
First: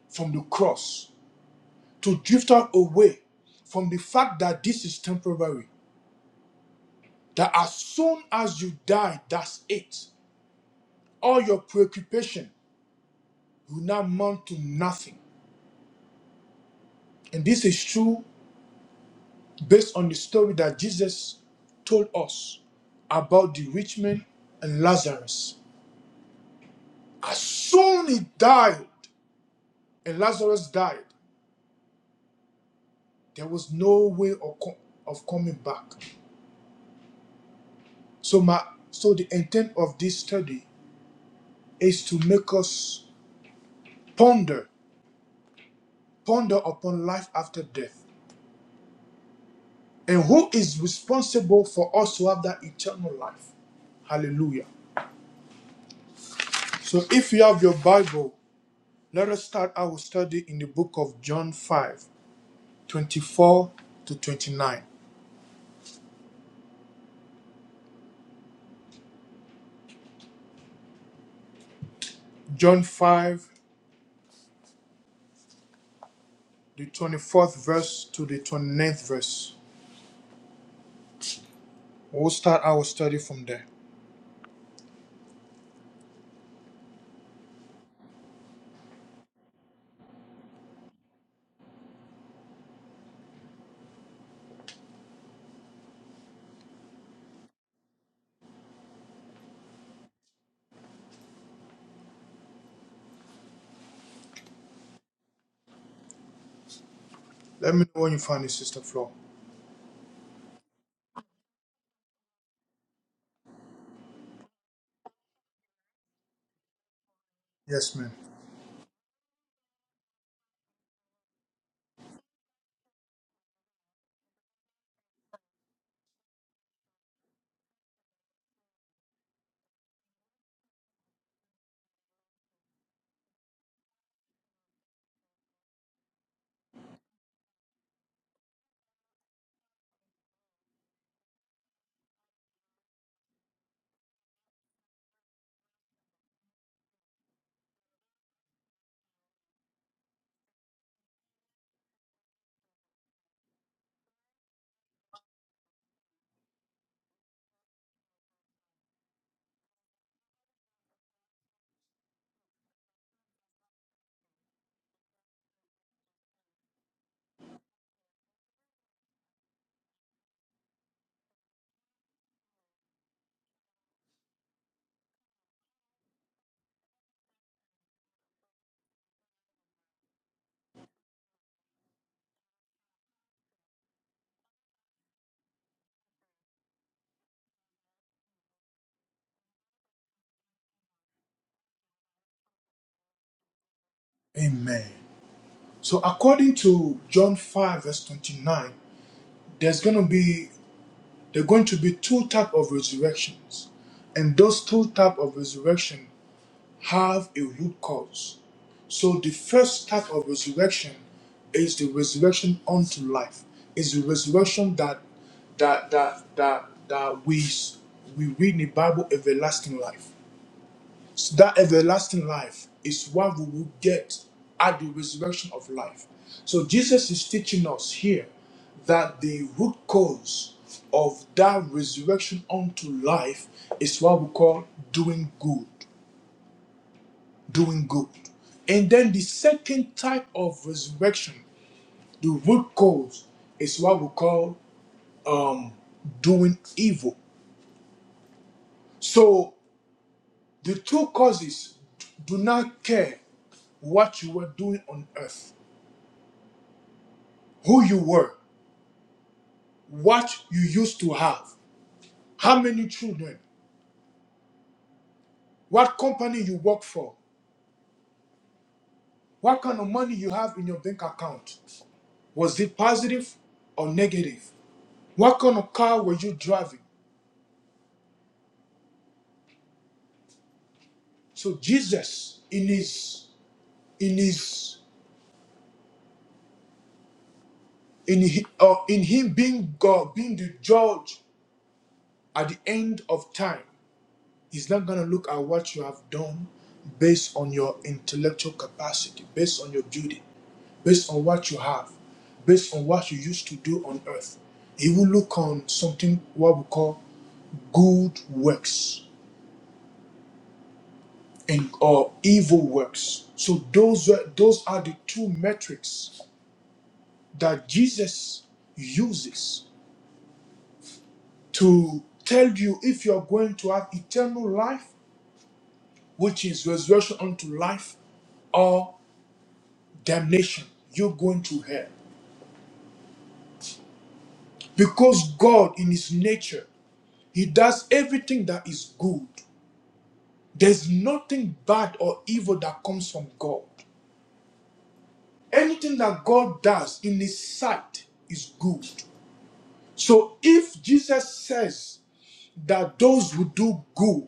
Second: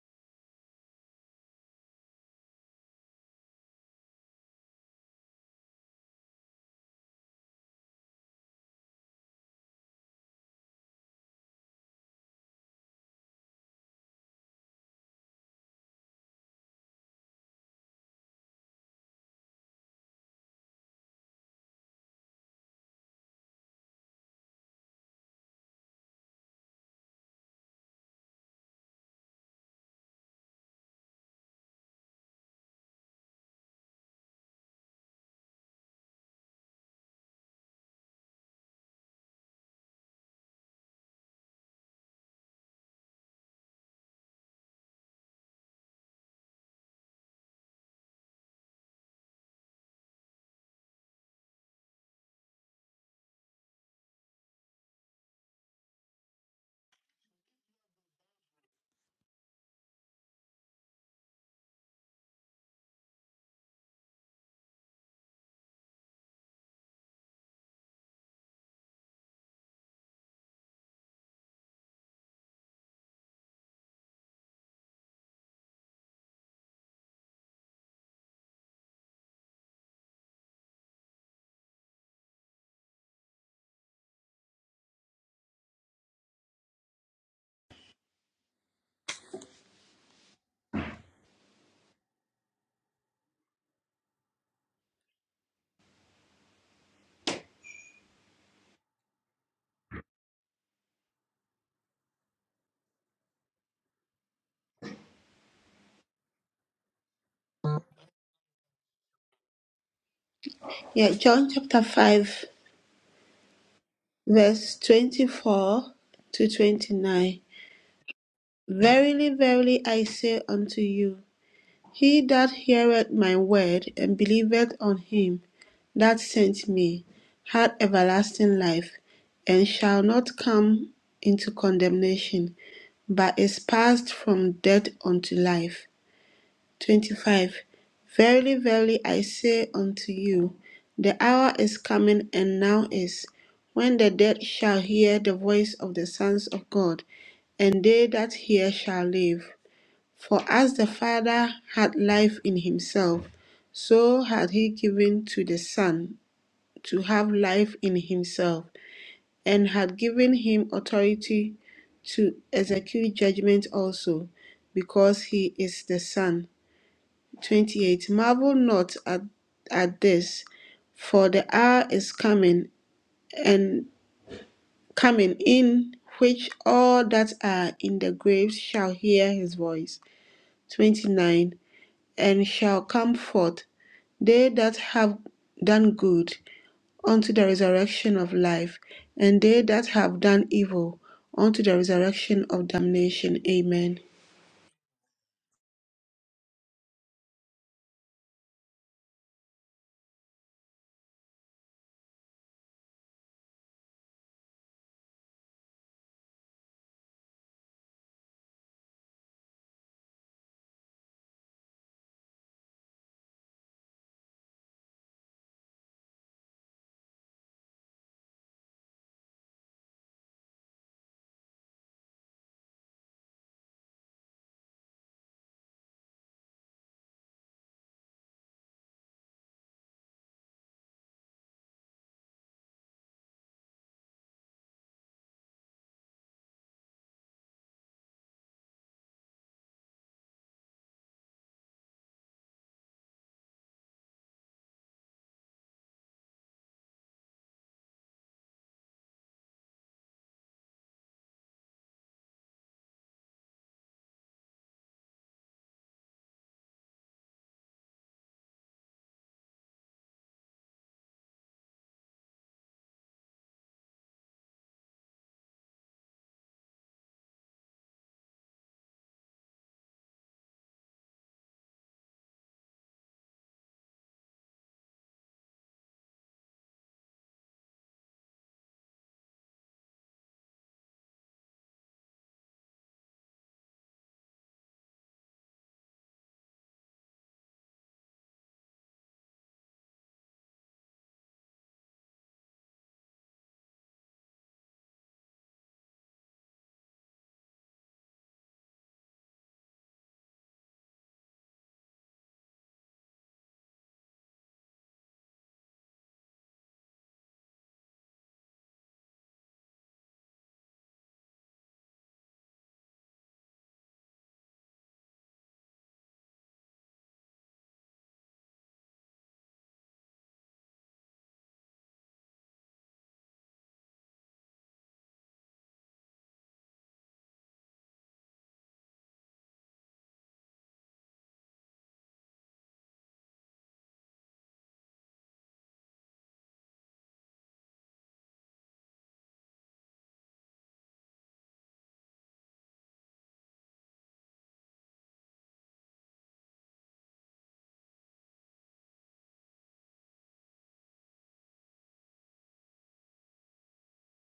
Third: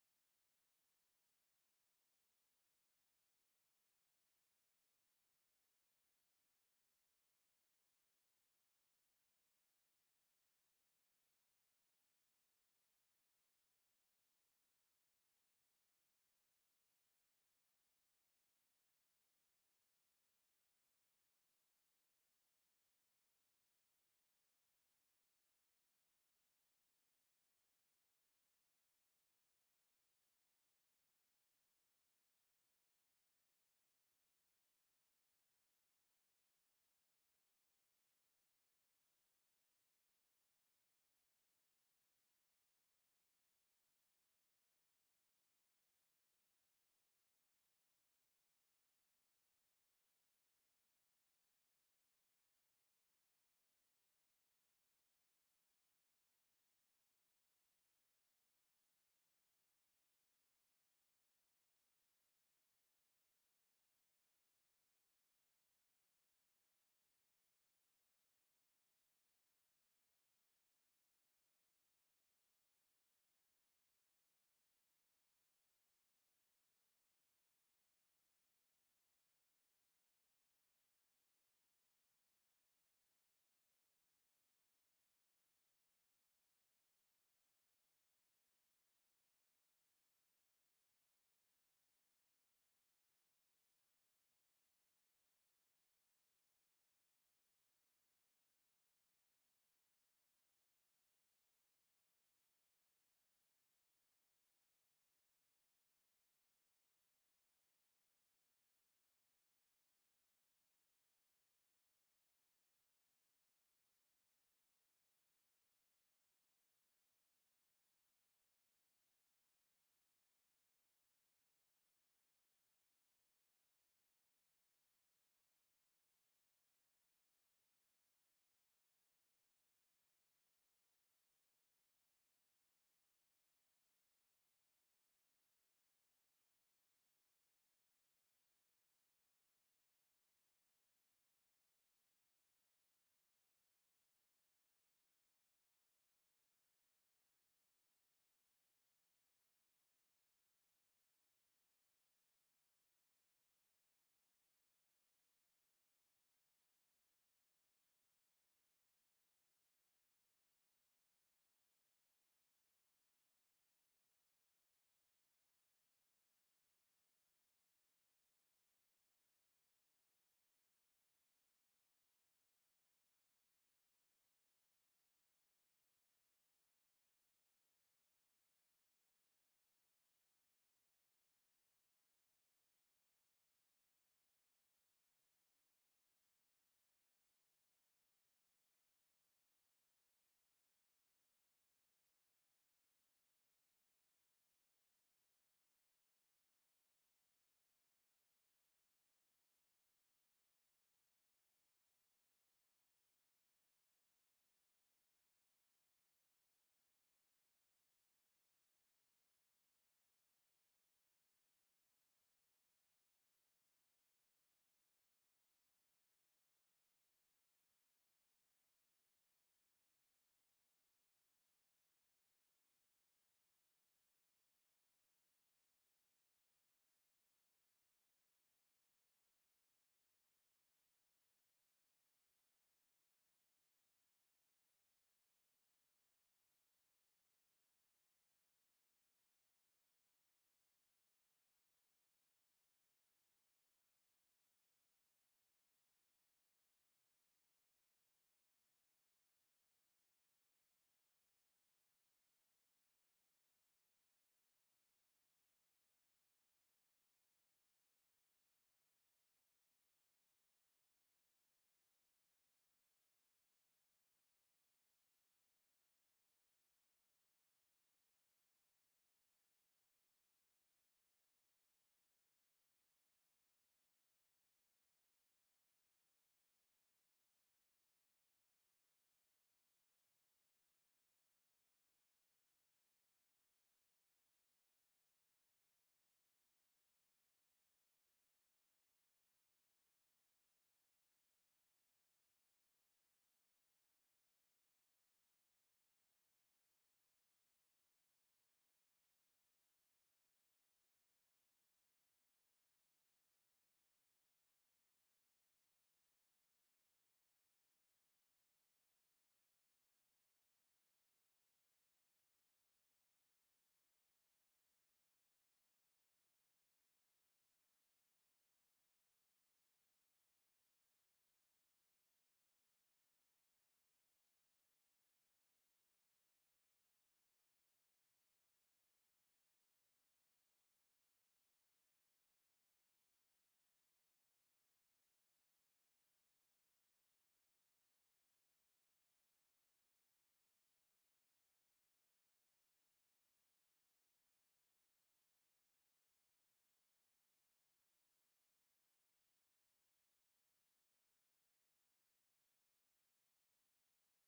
from the cross, to drift us away from the fact that this is temporary, that as soon as you die, that's it. All your preoccupation will now amount to nothing. And this is true based on the story that Jesus told us about the rich man and Lazarus. As soon he died and Lazarus died, there was no way of, co- of coming back. So my so the intent of this study is to make us ponder, ponder upon life after death. And who is responsible for us to have that eternal life? Hallelujah. So if you have your Bible, let us start our study in the book of John 5 24 to 29. John 5, the 24th verse to the twenty ninth verse. We'll start our study from there. Let me know when you find it, Sister Flo.
Yeah, John chapter 5, verse 24 to 29.
Yes, ma'am.
Verily, verily, I say unto you, he that heareth my word and believeth on him that sent me hath everlasting life, and shall not come into condemnation, but is passed from death unto life. 25 Verily, verily, I say unto you, the hour is coming, and now is, when the dead shall hear the voice of the sons of God, and they that hear shall live. For as the Father had life in himself, so had he given to the Son to have life in himself, and had given him authority to execute judgment also, because he is the Son 28 Marvel not at, at this, for the hour is coming and coming in which all that are in the graves shall hear his voice. 29 And shall come forth they that have done good unto the resurrection of life, and they that have done evil unto the resurrection of damnation. Amen.
Amen. So according to John 5 verse 29, there's going to be there are going to be two type of resurrections. And those two type of resurrection have a root cause. So the first type of resurrection is the resurrection unto life. Is the resurrection that that that that that we we read in the Bible everlasting life. So that everlasting life is what we will get at the resurrection of life. So Jesus is teaching us here that the root cause of that resurrection unto life is what we call doing good, doing good. And then the second type of resurrection, the root cause, is what we call um, doing evil. So the two causes do not care what you were doing on earth who you were, what you used to have, how many children, what company you work for, what kind of money you have in your bank account. Was it positive or negative? What kind of car were you driving? So Jesus, in his, in his, in hi- uh, in him being God, being the judge at the end of time, he's not gonna look at what you have done based on your intellectual capacity, based on your beauty. based on what you have, based on what you used to do on earth. He will look on something what we call good works and or evil works. So those were, those are the two metrics that Jesus uses to tell you if you're going to have eternal life, which is resurrection unto life, or damnation. You're going to hell. Because God in his nature, he does everything that is good. There's nothing bad or evil that comes from God. Anything that God does in His sight is good. So if Jesus says that those who do good,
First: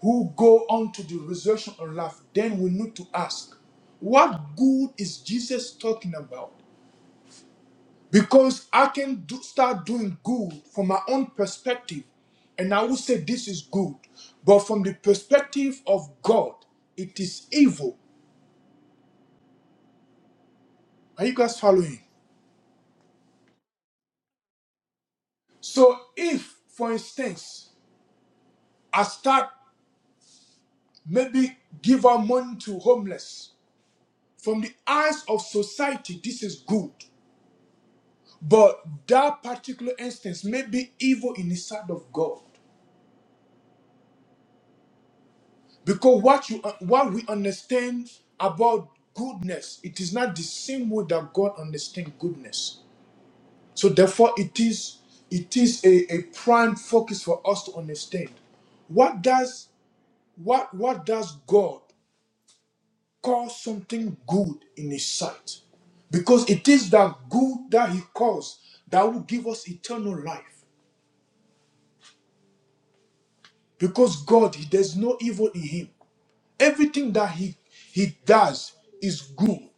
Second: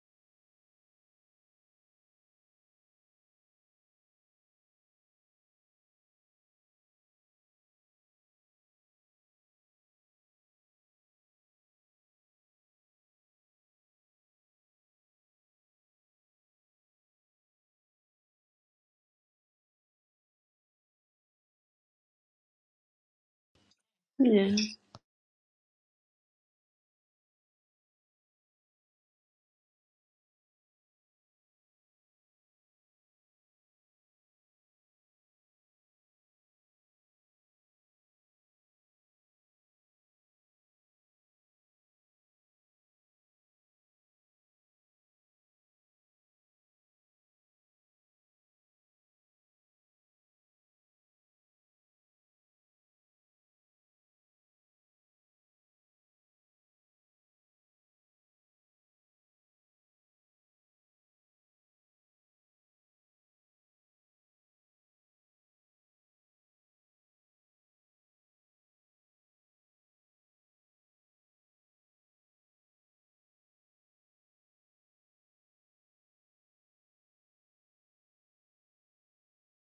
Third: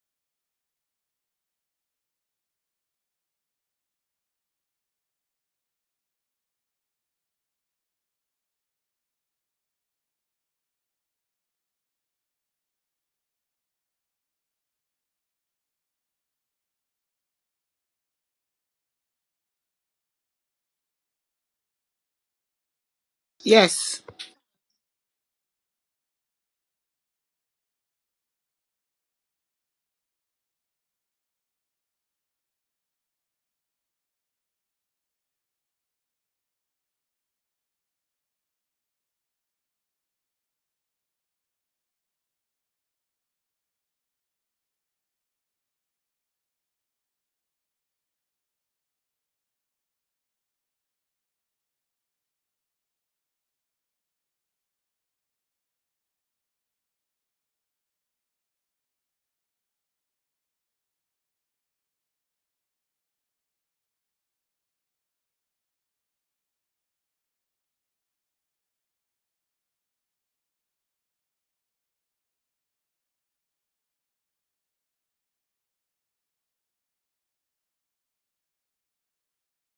who go on to the resurrection of life, then we need to ask, what good is Jesus talking about? Because I can do, start doing good from my own perspective, and I will say this is good. But from the perspective of God, it is evil. Are you guys following?
Yes.
Yeah.
So if, for instance, I start maybe give out money to homeless, from the eyes of society, this is good. But that particular instance may be evil in the sight of God. Because what you what we understand about goodness, it is not the same way that God understands goodness. So therefore it is it is a, a prime focus for us to understand. What does what what does God call something good in his sight because it is that good that he calls that will give us eternal life because god he, there's no evil in him everything that he he does is good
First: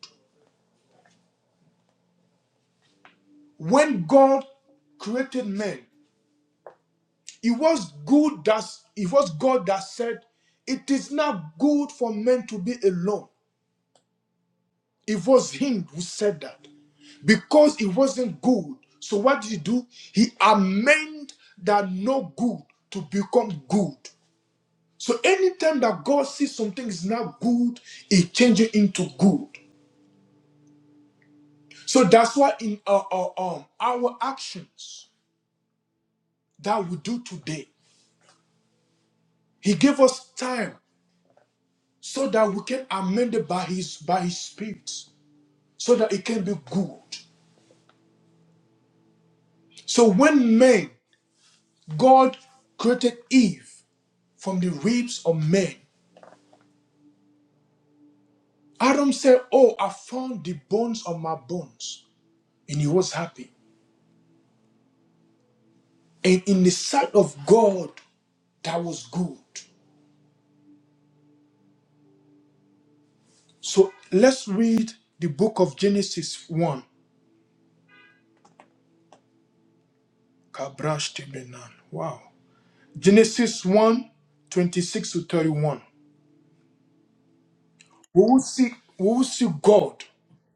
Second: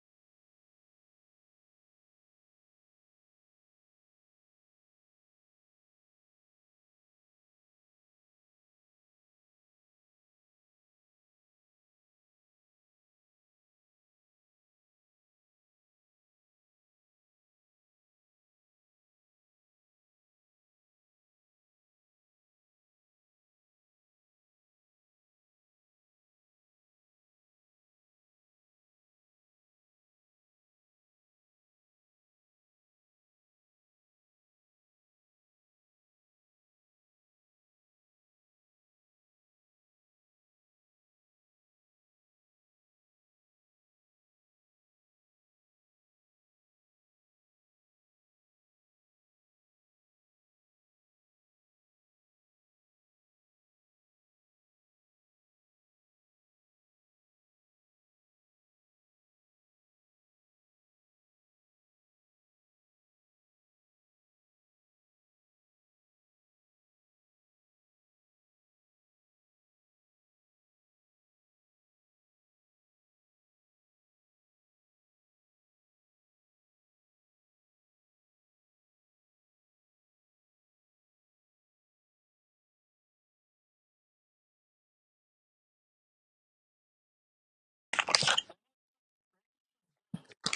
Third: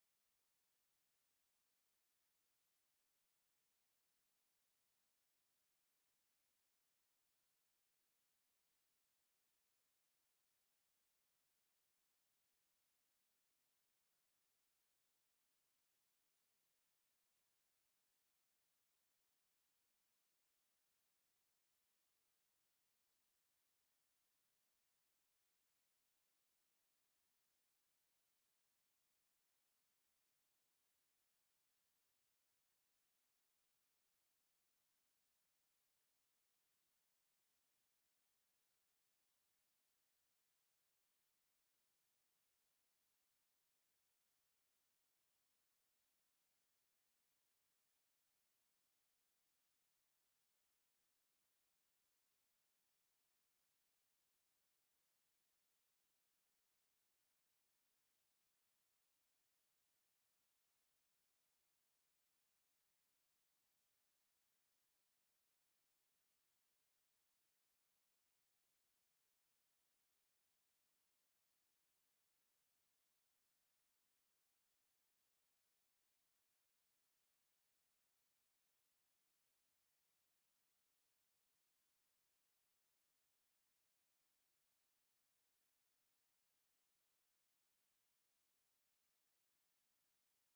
when god created man it was good that it was god that said it is not good for men to be alone It was him who said that. Because it wasn't good. So what did he do? He amended that no good to become good. So anytime that God sees something is not good, he changes it into good. So that's why in our, our, um, our actions that we do today, he gave us time so that we can amend it by his by his spirit, so that it can be good. So when man, God created Eve from the ribs of men. Adam said, Oh, I found the bones of my bones. And he was happy. And in the sight of God, that was good. So let's read the book of Genesis 1. Kabrash Tebenan. Wow. Genesis one, 26 to 31. We will see, we will see God.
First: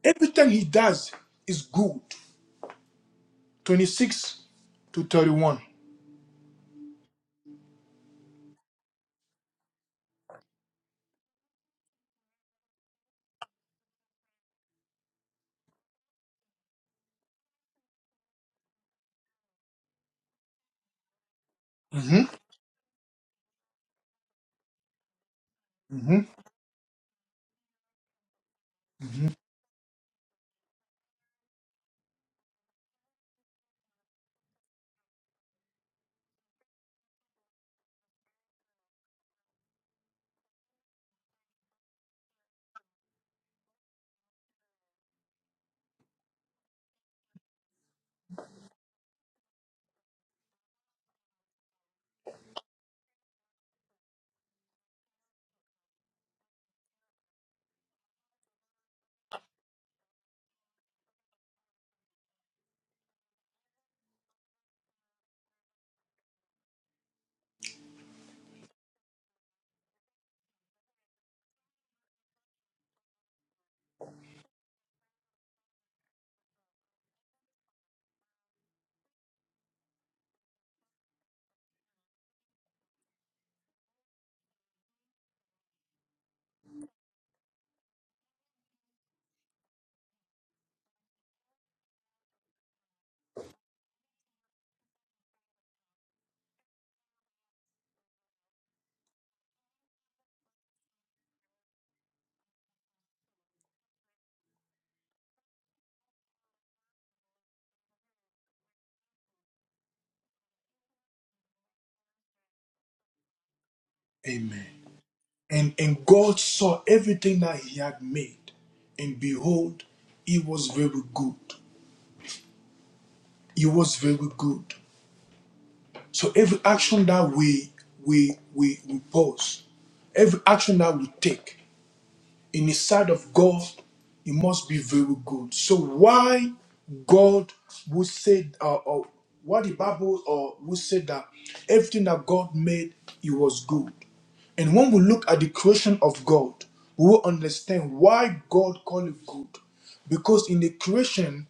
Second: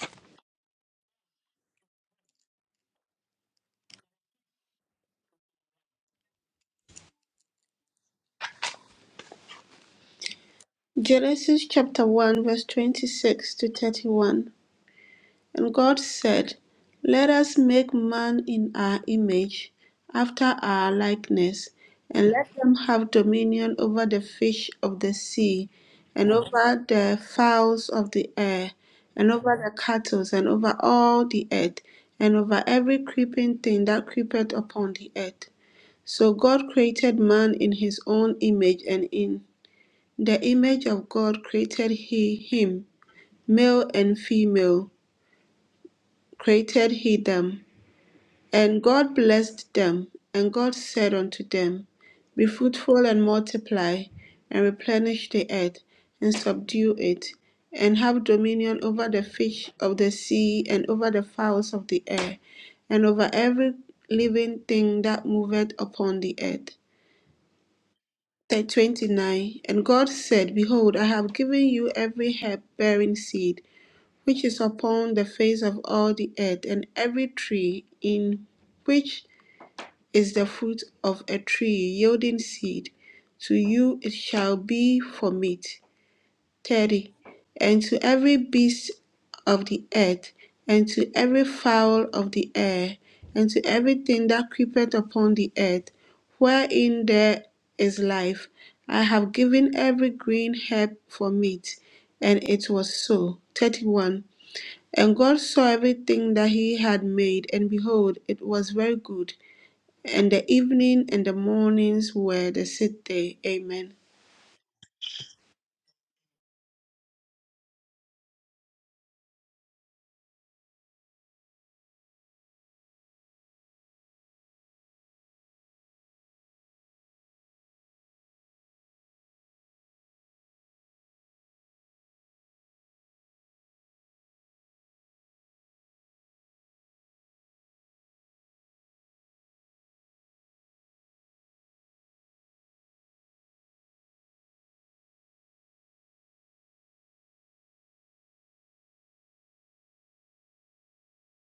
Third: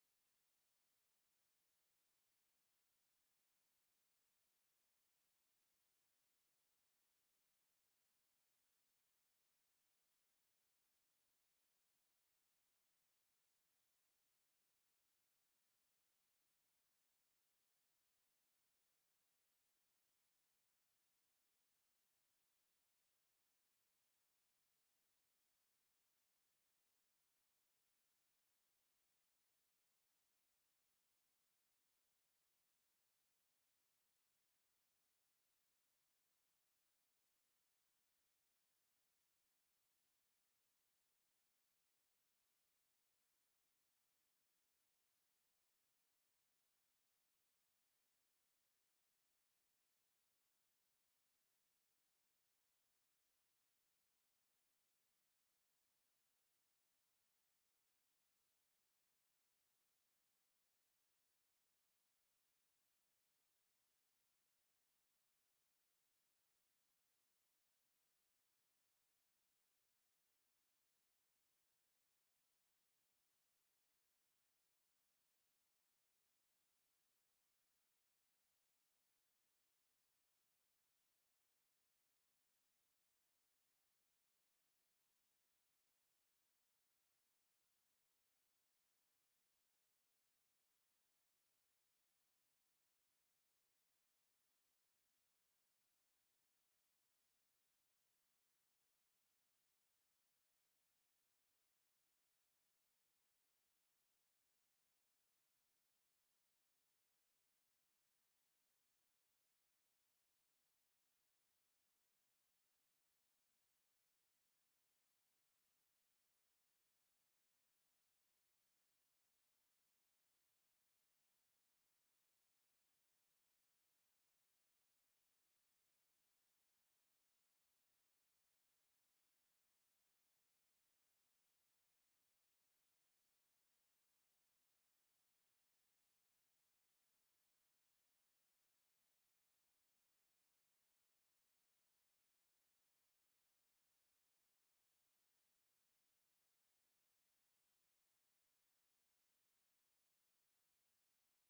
Everything he does is good. 26 to 31.
Genesis chapter 1, verse 26 to 31. And God said, Let us make man in our image, after our likeness,
hmm
and let them have dominion over the fish of the sea,
hmm
and over the fowls of the air, and over the cattle, and over all the earth, and over every creeping thing that creepeth upon the earth. So God created man in his own image, and in the image of God created he him, male and female created he them. And God blessed them, and God said unto them, Be fruitful and multiply, and replenish the earth, and subdue it, and have dominion over the fish of the sea, and over the fowls of the air, and over every living thing that moveth upon the earth. Verse 29 And God said, Behold, I have given you every herb bearing seed, which is upon the face of all the earth, and every tree in which is the fruit of a tree yielding seed. To you it shall be for meat. 30. And to every beast of the earth, and to every fowl of the air, and to everything that creepeth upon the earth, wherein there is life, I have given every green herb for meat. And it was so. 31. And God saw everything that he had made, and behold, it was very good and the evening and the mornings were the sixth day. Amen.
Amen. And, and God saw everything that he had made, and behold, it was very good. It was very good. So every action that we we we, we pause, every action that we take in the sight of God, it must be very good. So why God would say uh, or what the Bible or would say that everything that God made it was good. And when we look at the creation of God, we will understand why God called it good. Because in the creation,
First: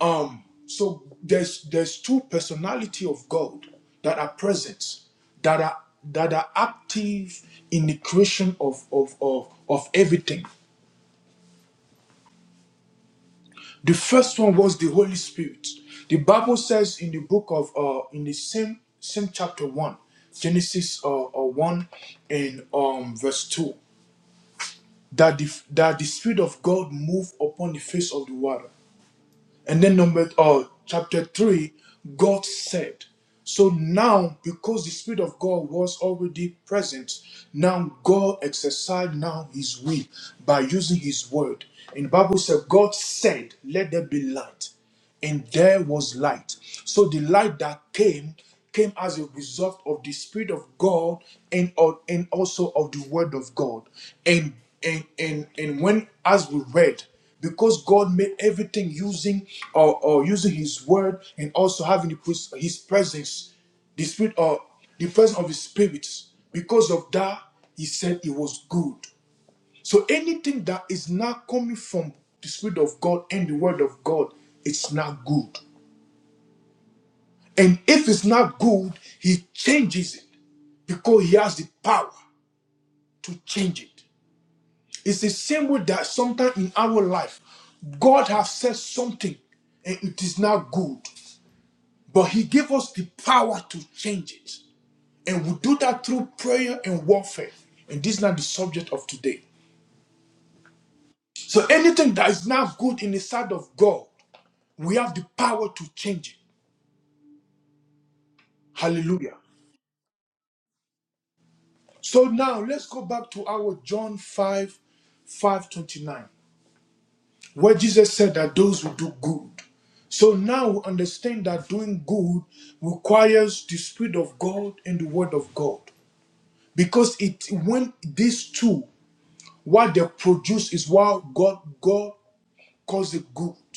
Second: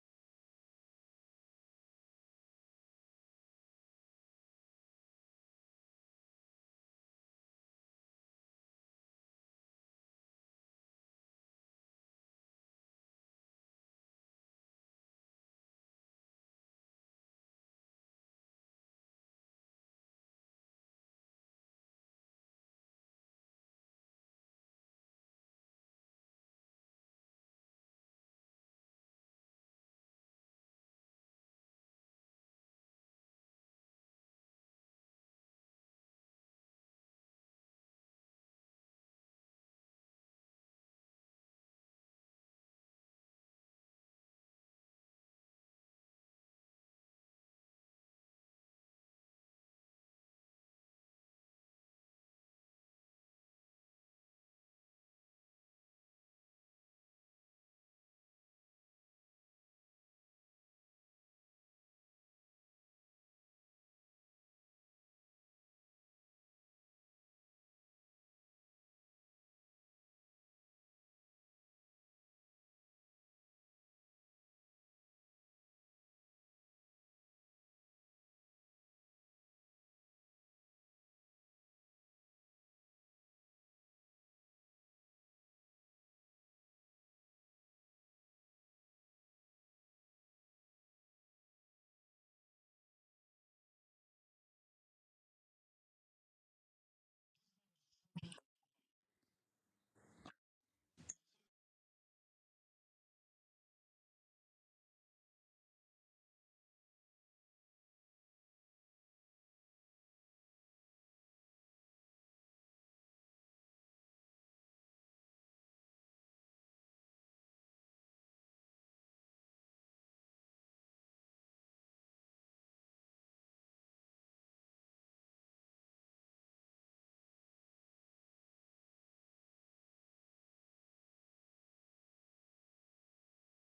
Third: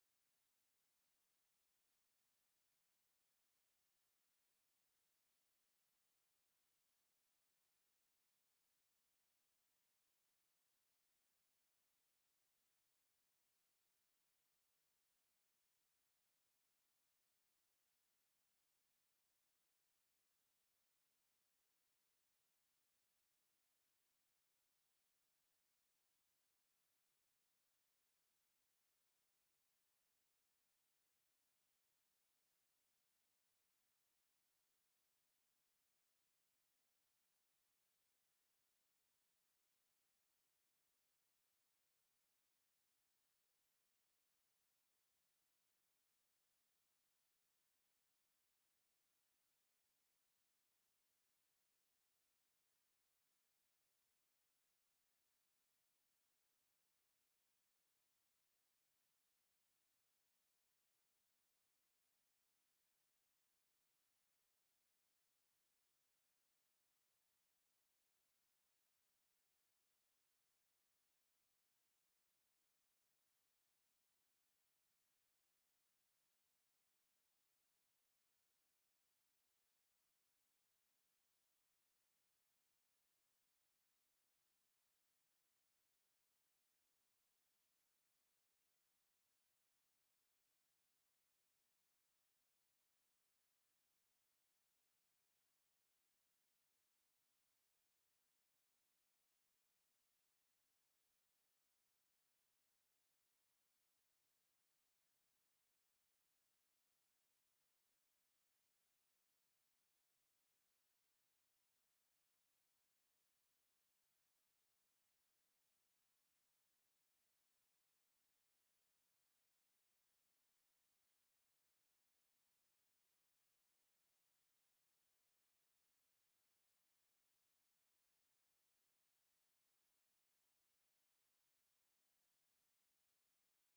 um, so there's there's two personality of God that are present, that are that are active in the creation of of of, of everything. The first one was the Holy Spirit. The Bible says in the book of uh in the same same chapter one, Genesis uh, uh one and um verse two. that the, that the spirit of god moved upon the face of the water and then number uh, chapter 3 god said so now because the spirit of god was already present now god exercised now his will by using his word and the bible said god said let there be light and there was light. So the light that came came as a result of the spirit of God and of- and also of the word of God. And and and and when as we read, because God made everything using or, or using His word and also having the, pres- His presence, the spirit or the presence of His spirit. Because of that, He said it was good. So anything that is not coming from the Spirit of God and the Word of God, it's not good. And if it's not good, He changes it because He has the power to change it. It's the same way that sometimes in our life, God has said something and it is not good, but He gave us the power to change it. And we do that through prayer and warfare. And this is not the subject of today. So anything that is not good in the sight of God, We have the power to change it. Hallelujah. So now let's go back to our John 5 29, where Jesus said that those who do good. So now we understand that doing good requires the Spirit of God and the Word of God. Because it when these two, what they produce is what God God calls it good.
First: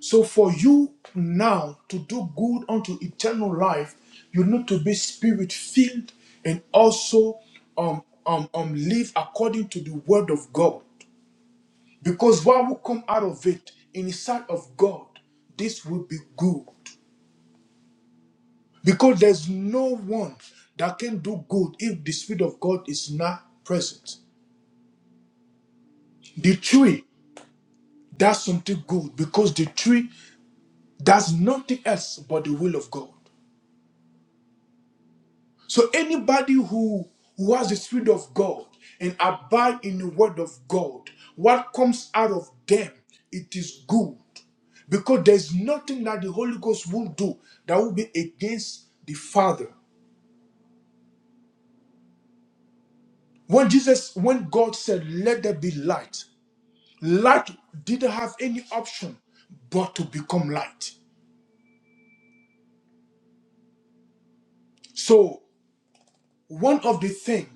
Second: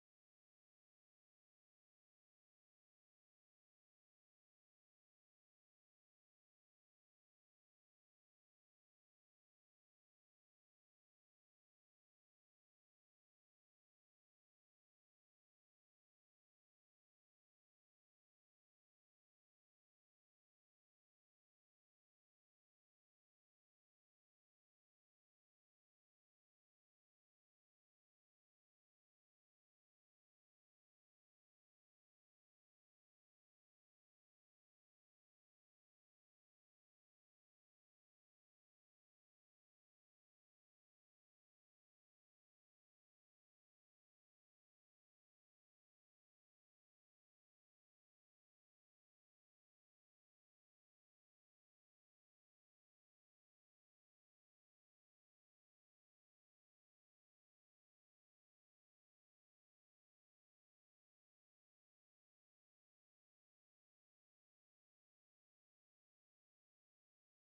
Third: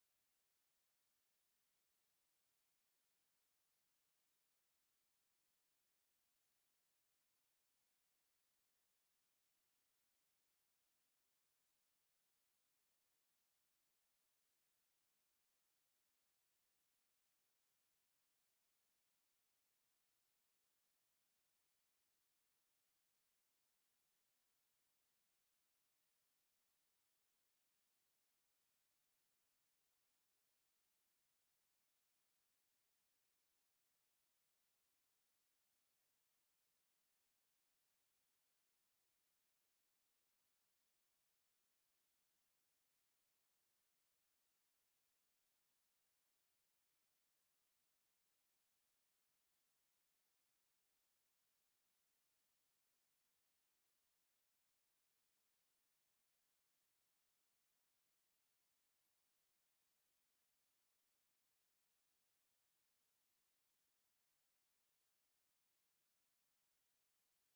So for you now to do good unto eternal life, you need to be spirit filled and also um, um, um, live according to the word of God. Because what will come out of it in the sight of God, this will be good. Because there's no one that can do good if the Spirit of God is not present. The tree does something good because the tree does nothing else but the will of God. So anybody who who has the spirit of God and abide in the word of God, what comes out of them, it is good. Because there's nothing that the Holy Ghost won't do that will be against the Father. When Jesus, when God said, Let there be light, light didn't have any option but to become light. So one of the things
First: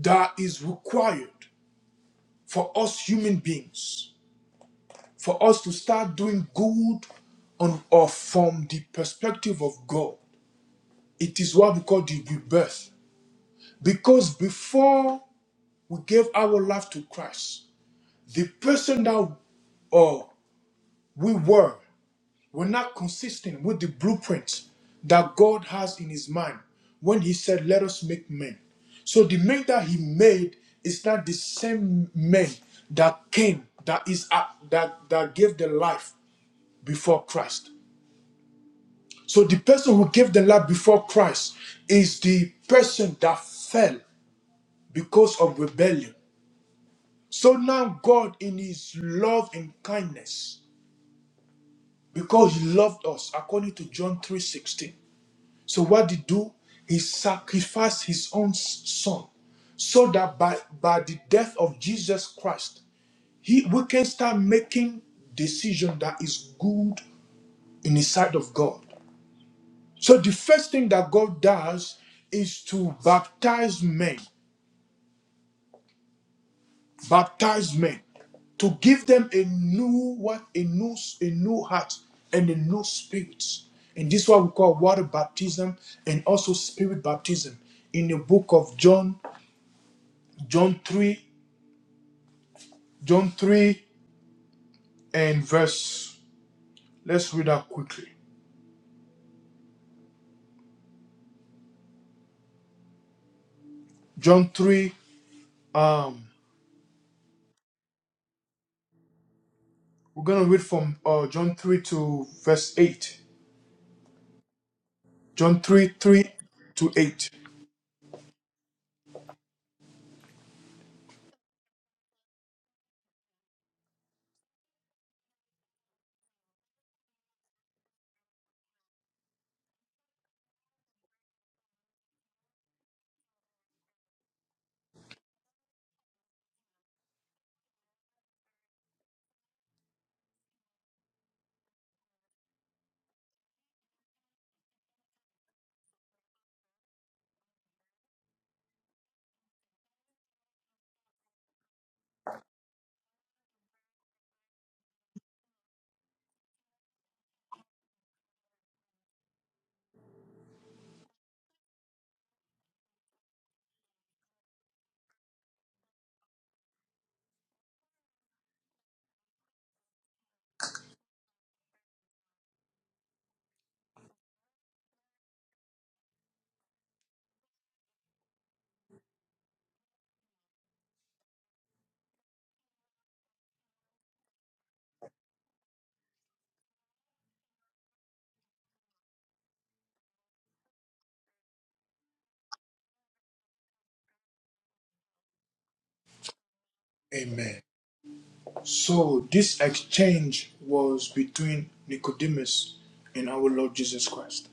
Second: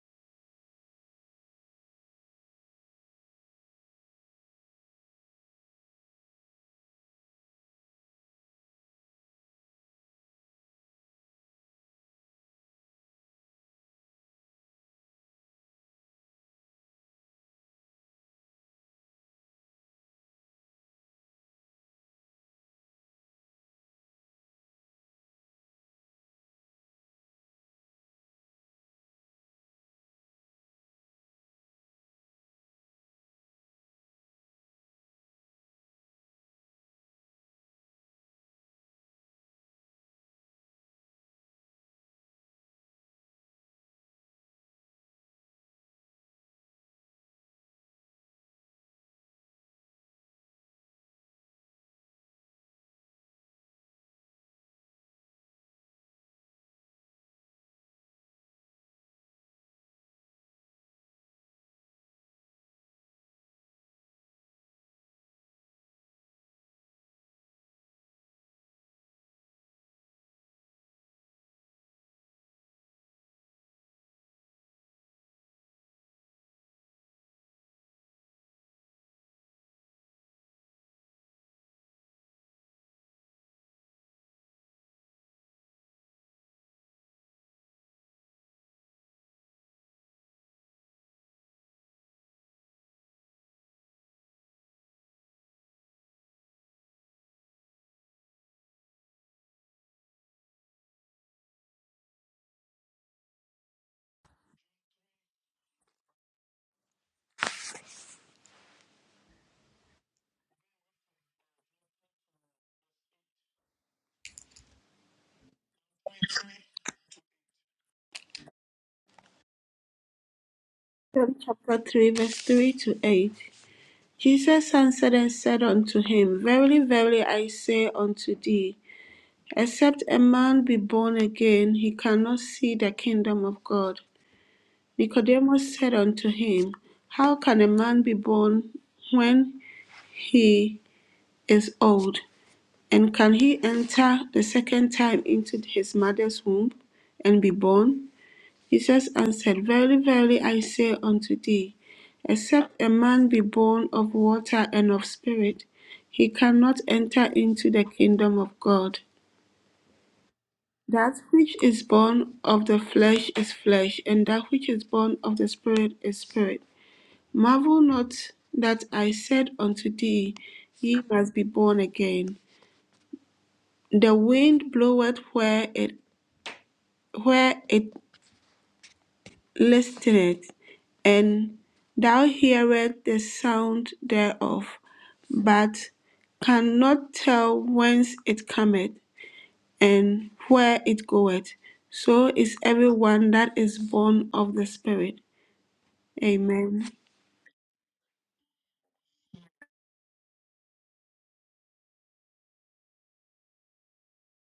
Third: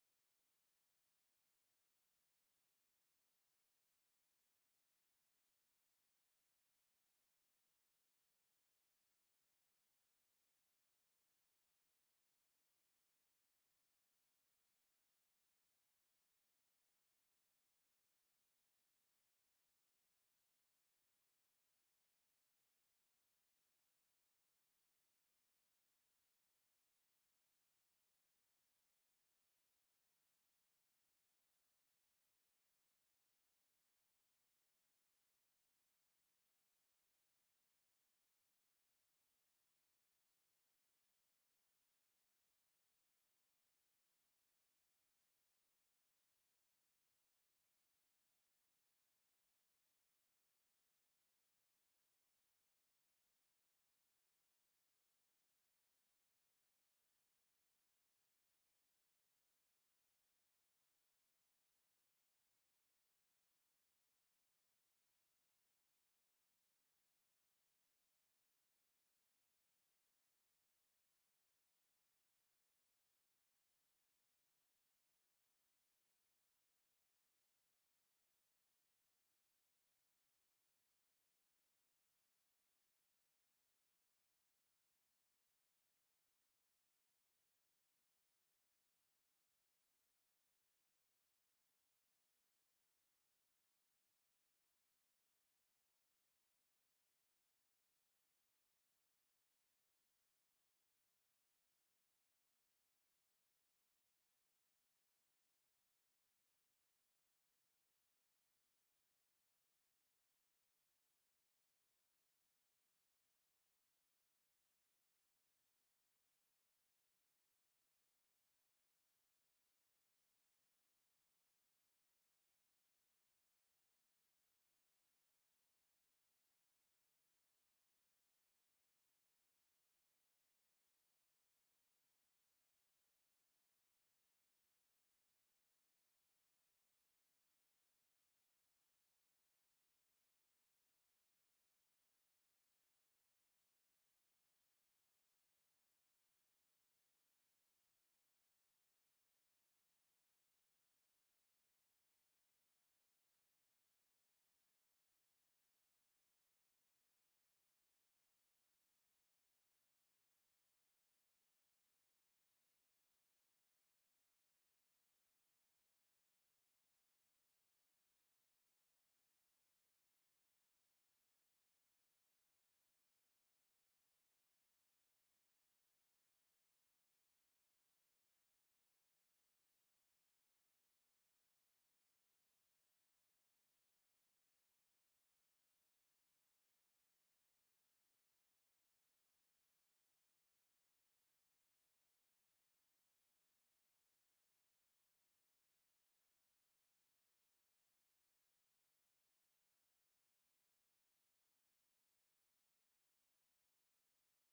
that is required for us human beings for us to start doing good on or from the perspective of God. It is what we call the rebirth. Because before we gave our life to Christ, the person that uh, we were were not consistent with the blueprint that God has in his mind when he said, Let us make men. So the man that he made is not the same man that came, that is uh, that that gave the life before Christ. So the person who gave the life before Christ is the person that fell because of rebellion. So now God in his love and kindness, because he loved us, according to John 3:16. So what did he do? He sacrificed his own s- son so that by, by the death of Jesus Christ, he we can start making decision that is good in the sight of God. So the first thing that God does is to baptize men, baptize men, to give them a new what, a new a new heart and a new spirit. And this is what we call water baptism and also spirit baptism in the book of John, John 3, John 3 and verse. Let's read that quickly. John 3, um, we're gonna read from uh, John 3 to verse 8. John 3, 3 to 8.
John chapter 3, verse 3 to 8. Jesus answered and said unto him, Verily, verily, I say unto thee, except a man be born again, he cannot see the kingdom of God. Nicodemus said unto him, How can a man be born when he is old? And can he enter the second time into his mother's womb and be born? Jesus answered, Verily, verily, I say unto thee, except a man be born of water and of spirit, he cannot enter into the kingdom of God. That which is born of the flesh is flesh, and that which is born of the spirit is spirit. Marvel not that I said unto thee, Ye must be born again. The wind bloweth where it where it listeneth, and thou hearest the sound thereof, but cannot tell whence it cometh and where it goeth. So is everyone that is born of the Spirit. Amen.
Amen. So this exchange was between Nicodemus and our Lord Jesus Christ.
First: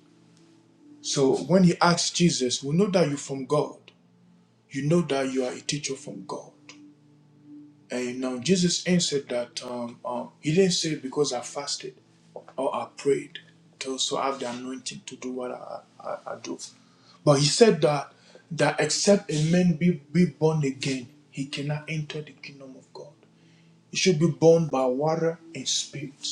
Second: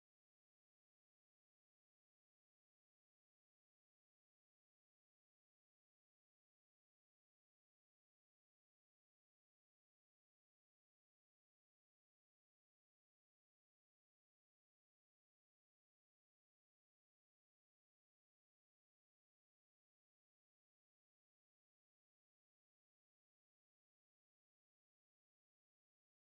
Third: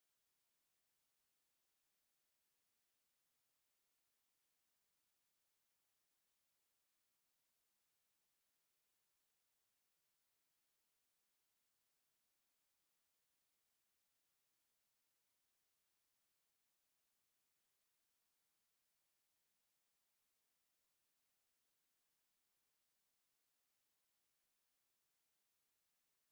So when he asked Jesus, We know that you're from God. You know that you are a teacher from God. And now Jesus answered that um, um, he didn't say because I fasted or I prayed to also have the anointing to do what I, I, I do. But he said that that except a man be, be born again, he cannot enter the kingdom of God. It should be born by water and spirit.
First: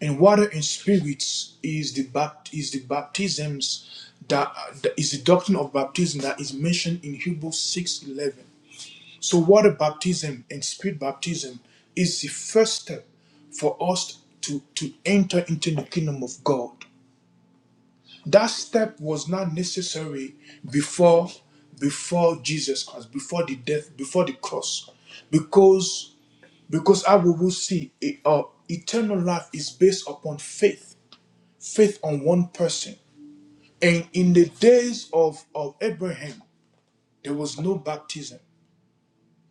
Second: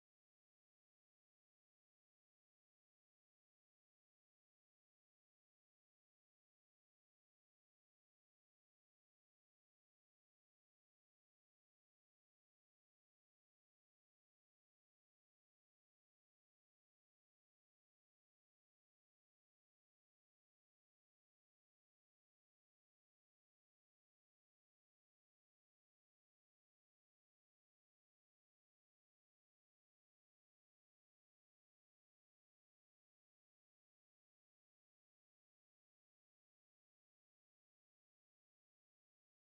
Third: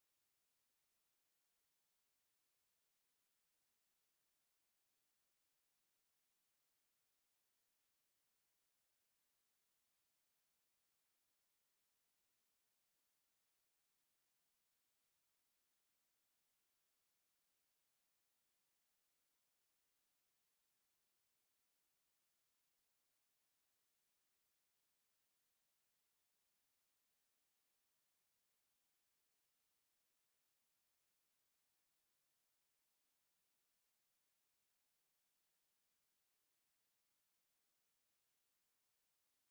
And water and spirit is the bapt- is the baptisms that that is the doctrine of baptism that is mentioned in Hebrews 6:11. So water baptism and spirit baptism is the first step for us to, to enter into the kingdom of God. That step was not necessary before before Jesus Christ, before the death, before the cross, because because how we will see eh, uh, eternal life is based upon faith, faith on one person. And in the days of, of Abraham, there was no baptism.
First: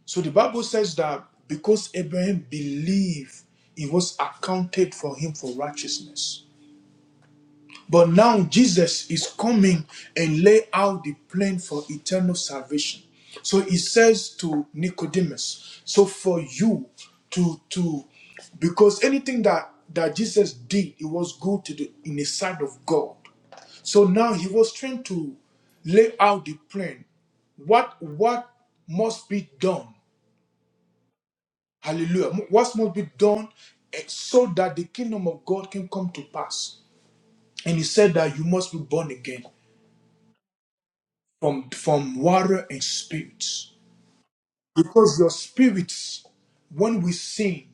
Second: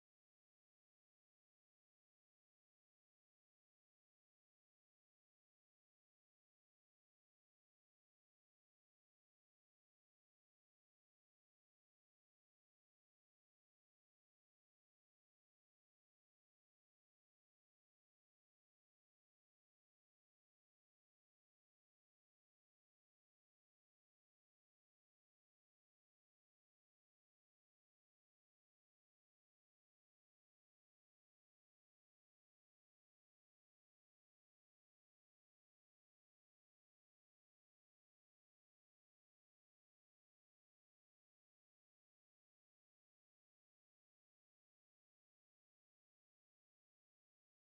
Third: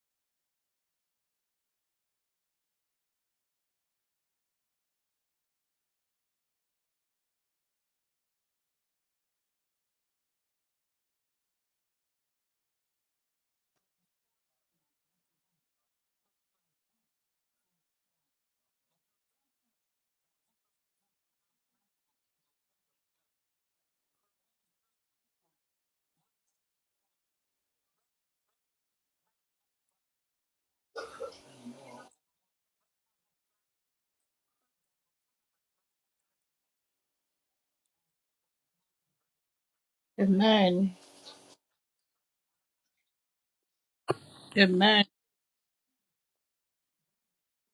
So the Bible says that because Abraham believed, it was accounted for him for righteousness. But now Jesus is coming and lay out the plan for eternal salvation. So he says to Nicodemus, so for you to to because anything that that Jesus did, it was good to the in the sight of God. So now he was trying to lay out the plan. What what must be done? Hallelujah. What must be done eh, so that the kingdom of God can come to pass? And he said that you must be born again.
Amen.
from from water and spirits
Amen.
because your spirits when we sinned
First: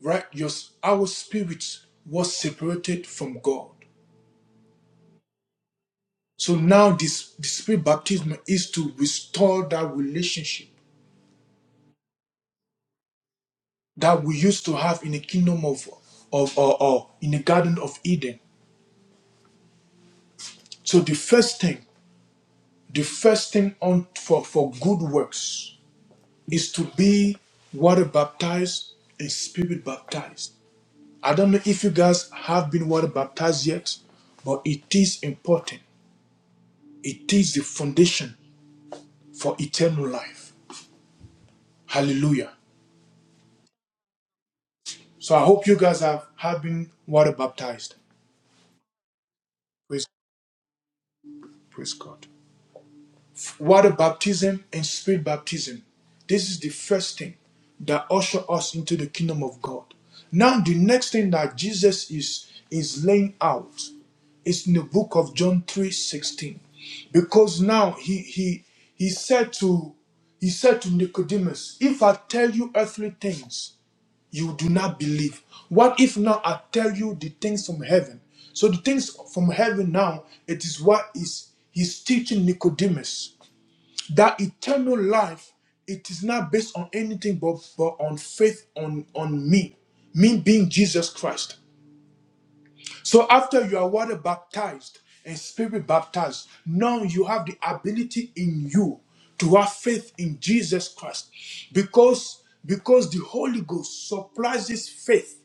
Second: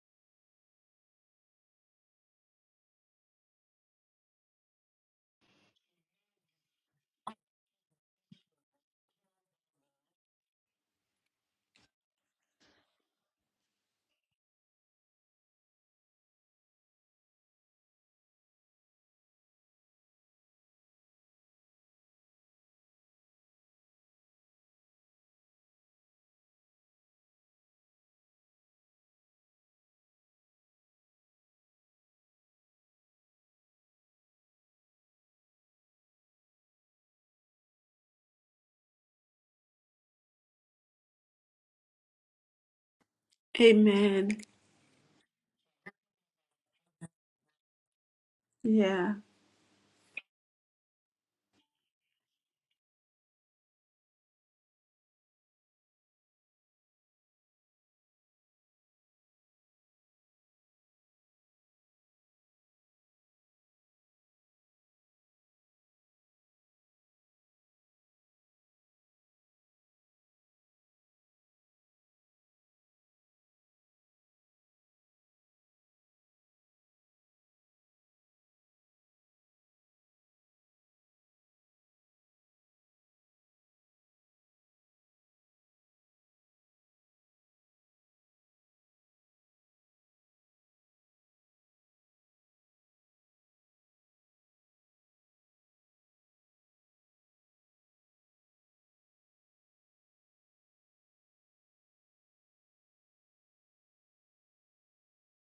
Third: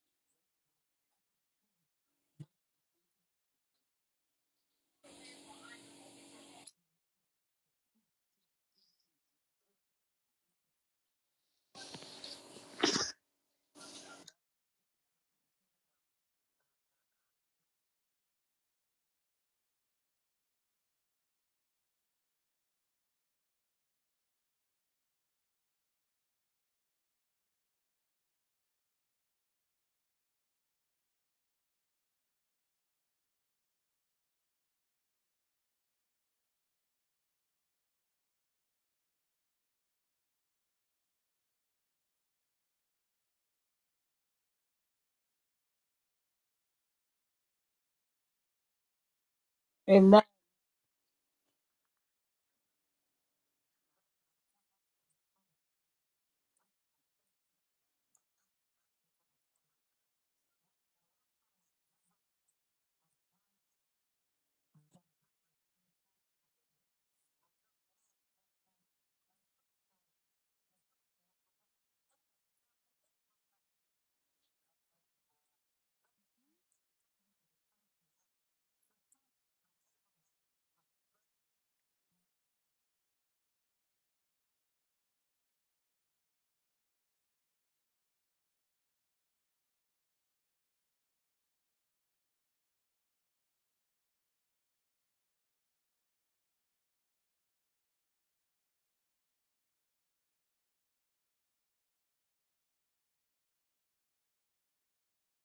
right your our spirits was separated from god so now this the spirit baptism is to restore that relationship that we used to have in the kingdom of of or, or in the garden of eden so the first thing the first thing on for for good works is to be water baptized and spirit baptized I don't know if you guys have been water baptized yet, but it is important. It is the foundation for eternal life. Hallelujah.
Amen.
So I hope you guys have, have been water baptized.
Yeah.
Praise,
Amen.
praise God. Water baptism and spirit baptism. This is the first thing that usher us into the kingdom of God. Now, the next thing that Jesus is is laying out is in the book of John 3 16, Because now he he he said to he said to Nicodemus, If I tell you earthly things, you do not believe. What if now I tell you the things from heaven? So the things from heaven now, it is what is he's teaching Nicodemus that eternal life it is not based on anything but, but on faith on on me me being jesus christ so after you are water baptized and spirit baptized now you have the ability in you to have faith in jesus christ because because the holy ghost supplies this faith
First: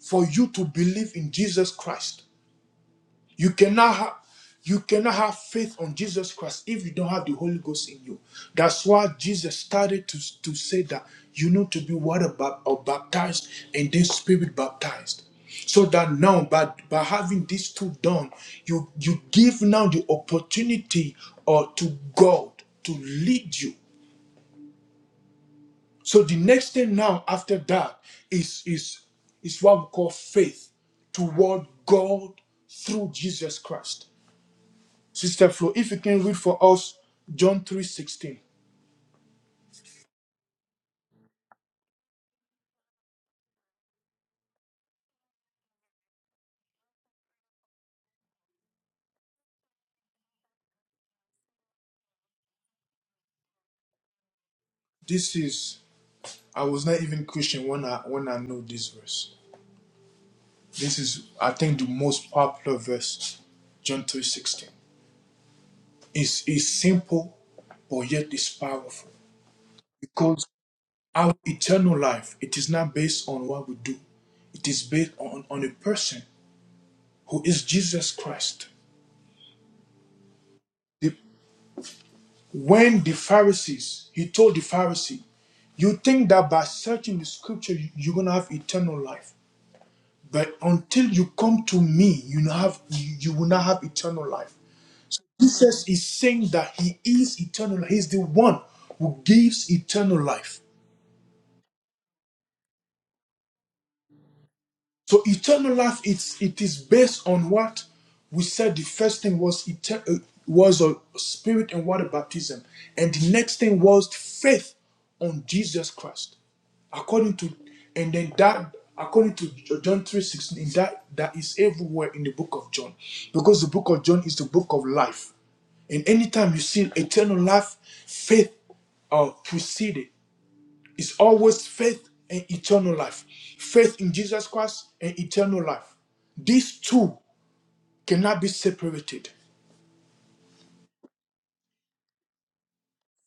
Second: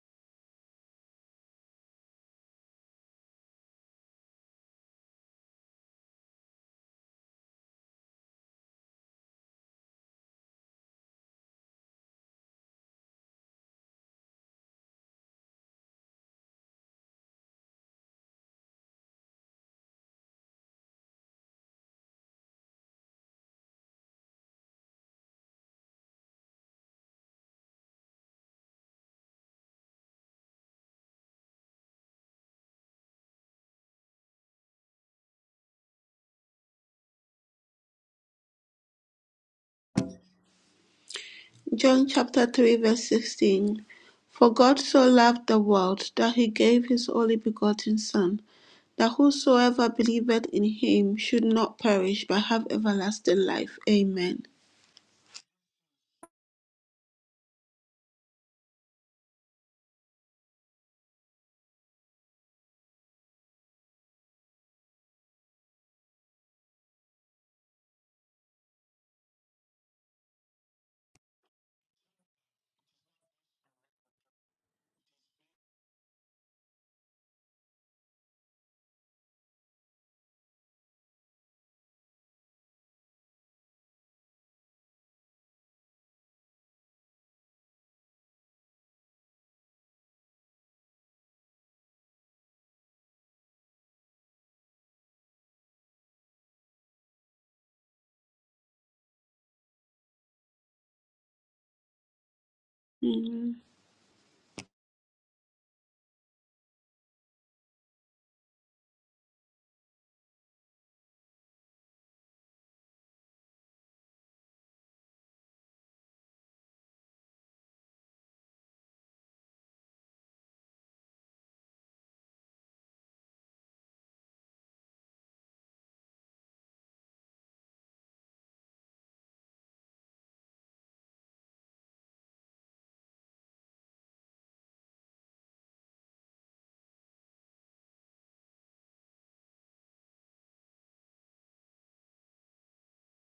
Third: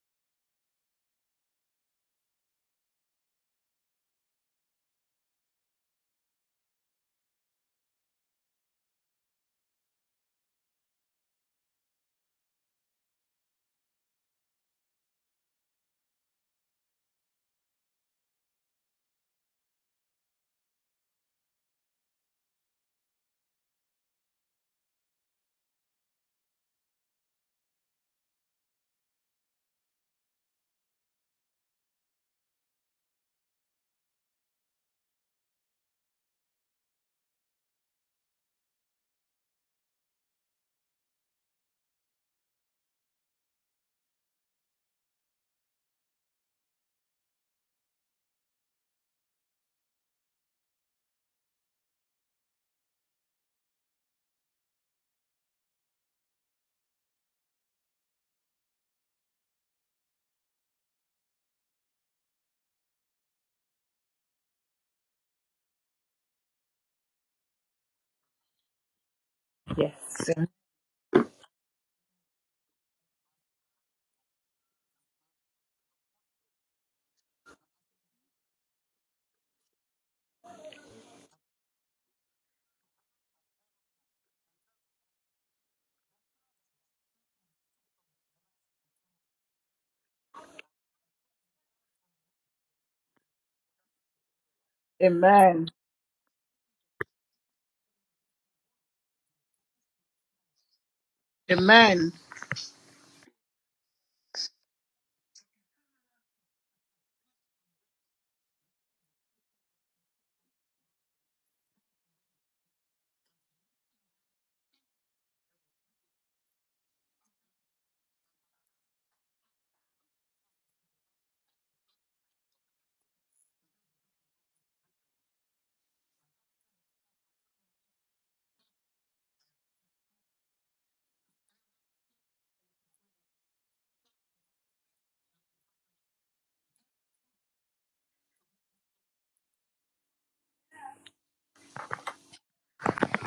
for you to believe in jesus christ you cannot have you cannot have faith on Jesus Christ if you don't have the Holy Ghost in you. That's why Jesus started to, to say that you need to be water bap- or baptized and then spirit baptized. So that now by, by having these two done, you you give now the opportunity or to God to lead you. So the next thing now after that is is is what we call faith toward God through Jesus Christ. Sister Flo, if you can read for us John 3:16.
John chapter 3 verse 16 For God so loved the world that he gave his only begotten son that whosoever believeth in him should not perish but have everlasting life amen
This is I was not even Christian when I when I know this verse. This is I think the most popular verse, John 3:16. It's it's simple, but yet it's powerful.
Yes.
Because our eternal life, it is not based on what we do. It is based on, on a person who is Jesus Christ. The When the Pharisees, he told the Pharisee, you think that by searching the scripture you- you're gonna have eternal life. But until you come to me, you not have you you will not have eternal life.
Amen.
Jesus is saying that he is eternal, he's the one who gives eternal life.
Amen.
Mhm.
So eternal life, it's it is based on what we said. The first thing was eter- uh, was a spirit and water baptism, and the next thing was faith on Jesus Christ, according to, and then that according to John three sixteen. and That that is everywhere in the book of John, because the book of John is the book of life, and anytime you see eternal life, faith uh, preceded. It's always faith and eternal life. Faith in Jesus Christ and eternal life. These two cannot be separated.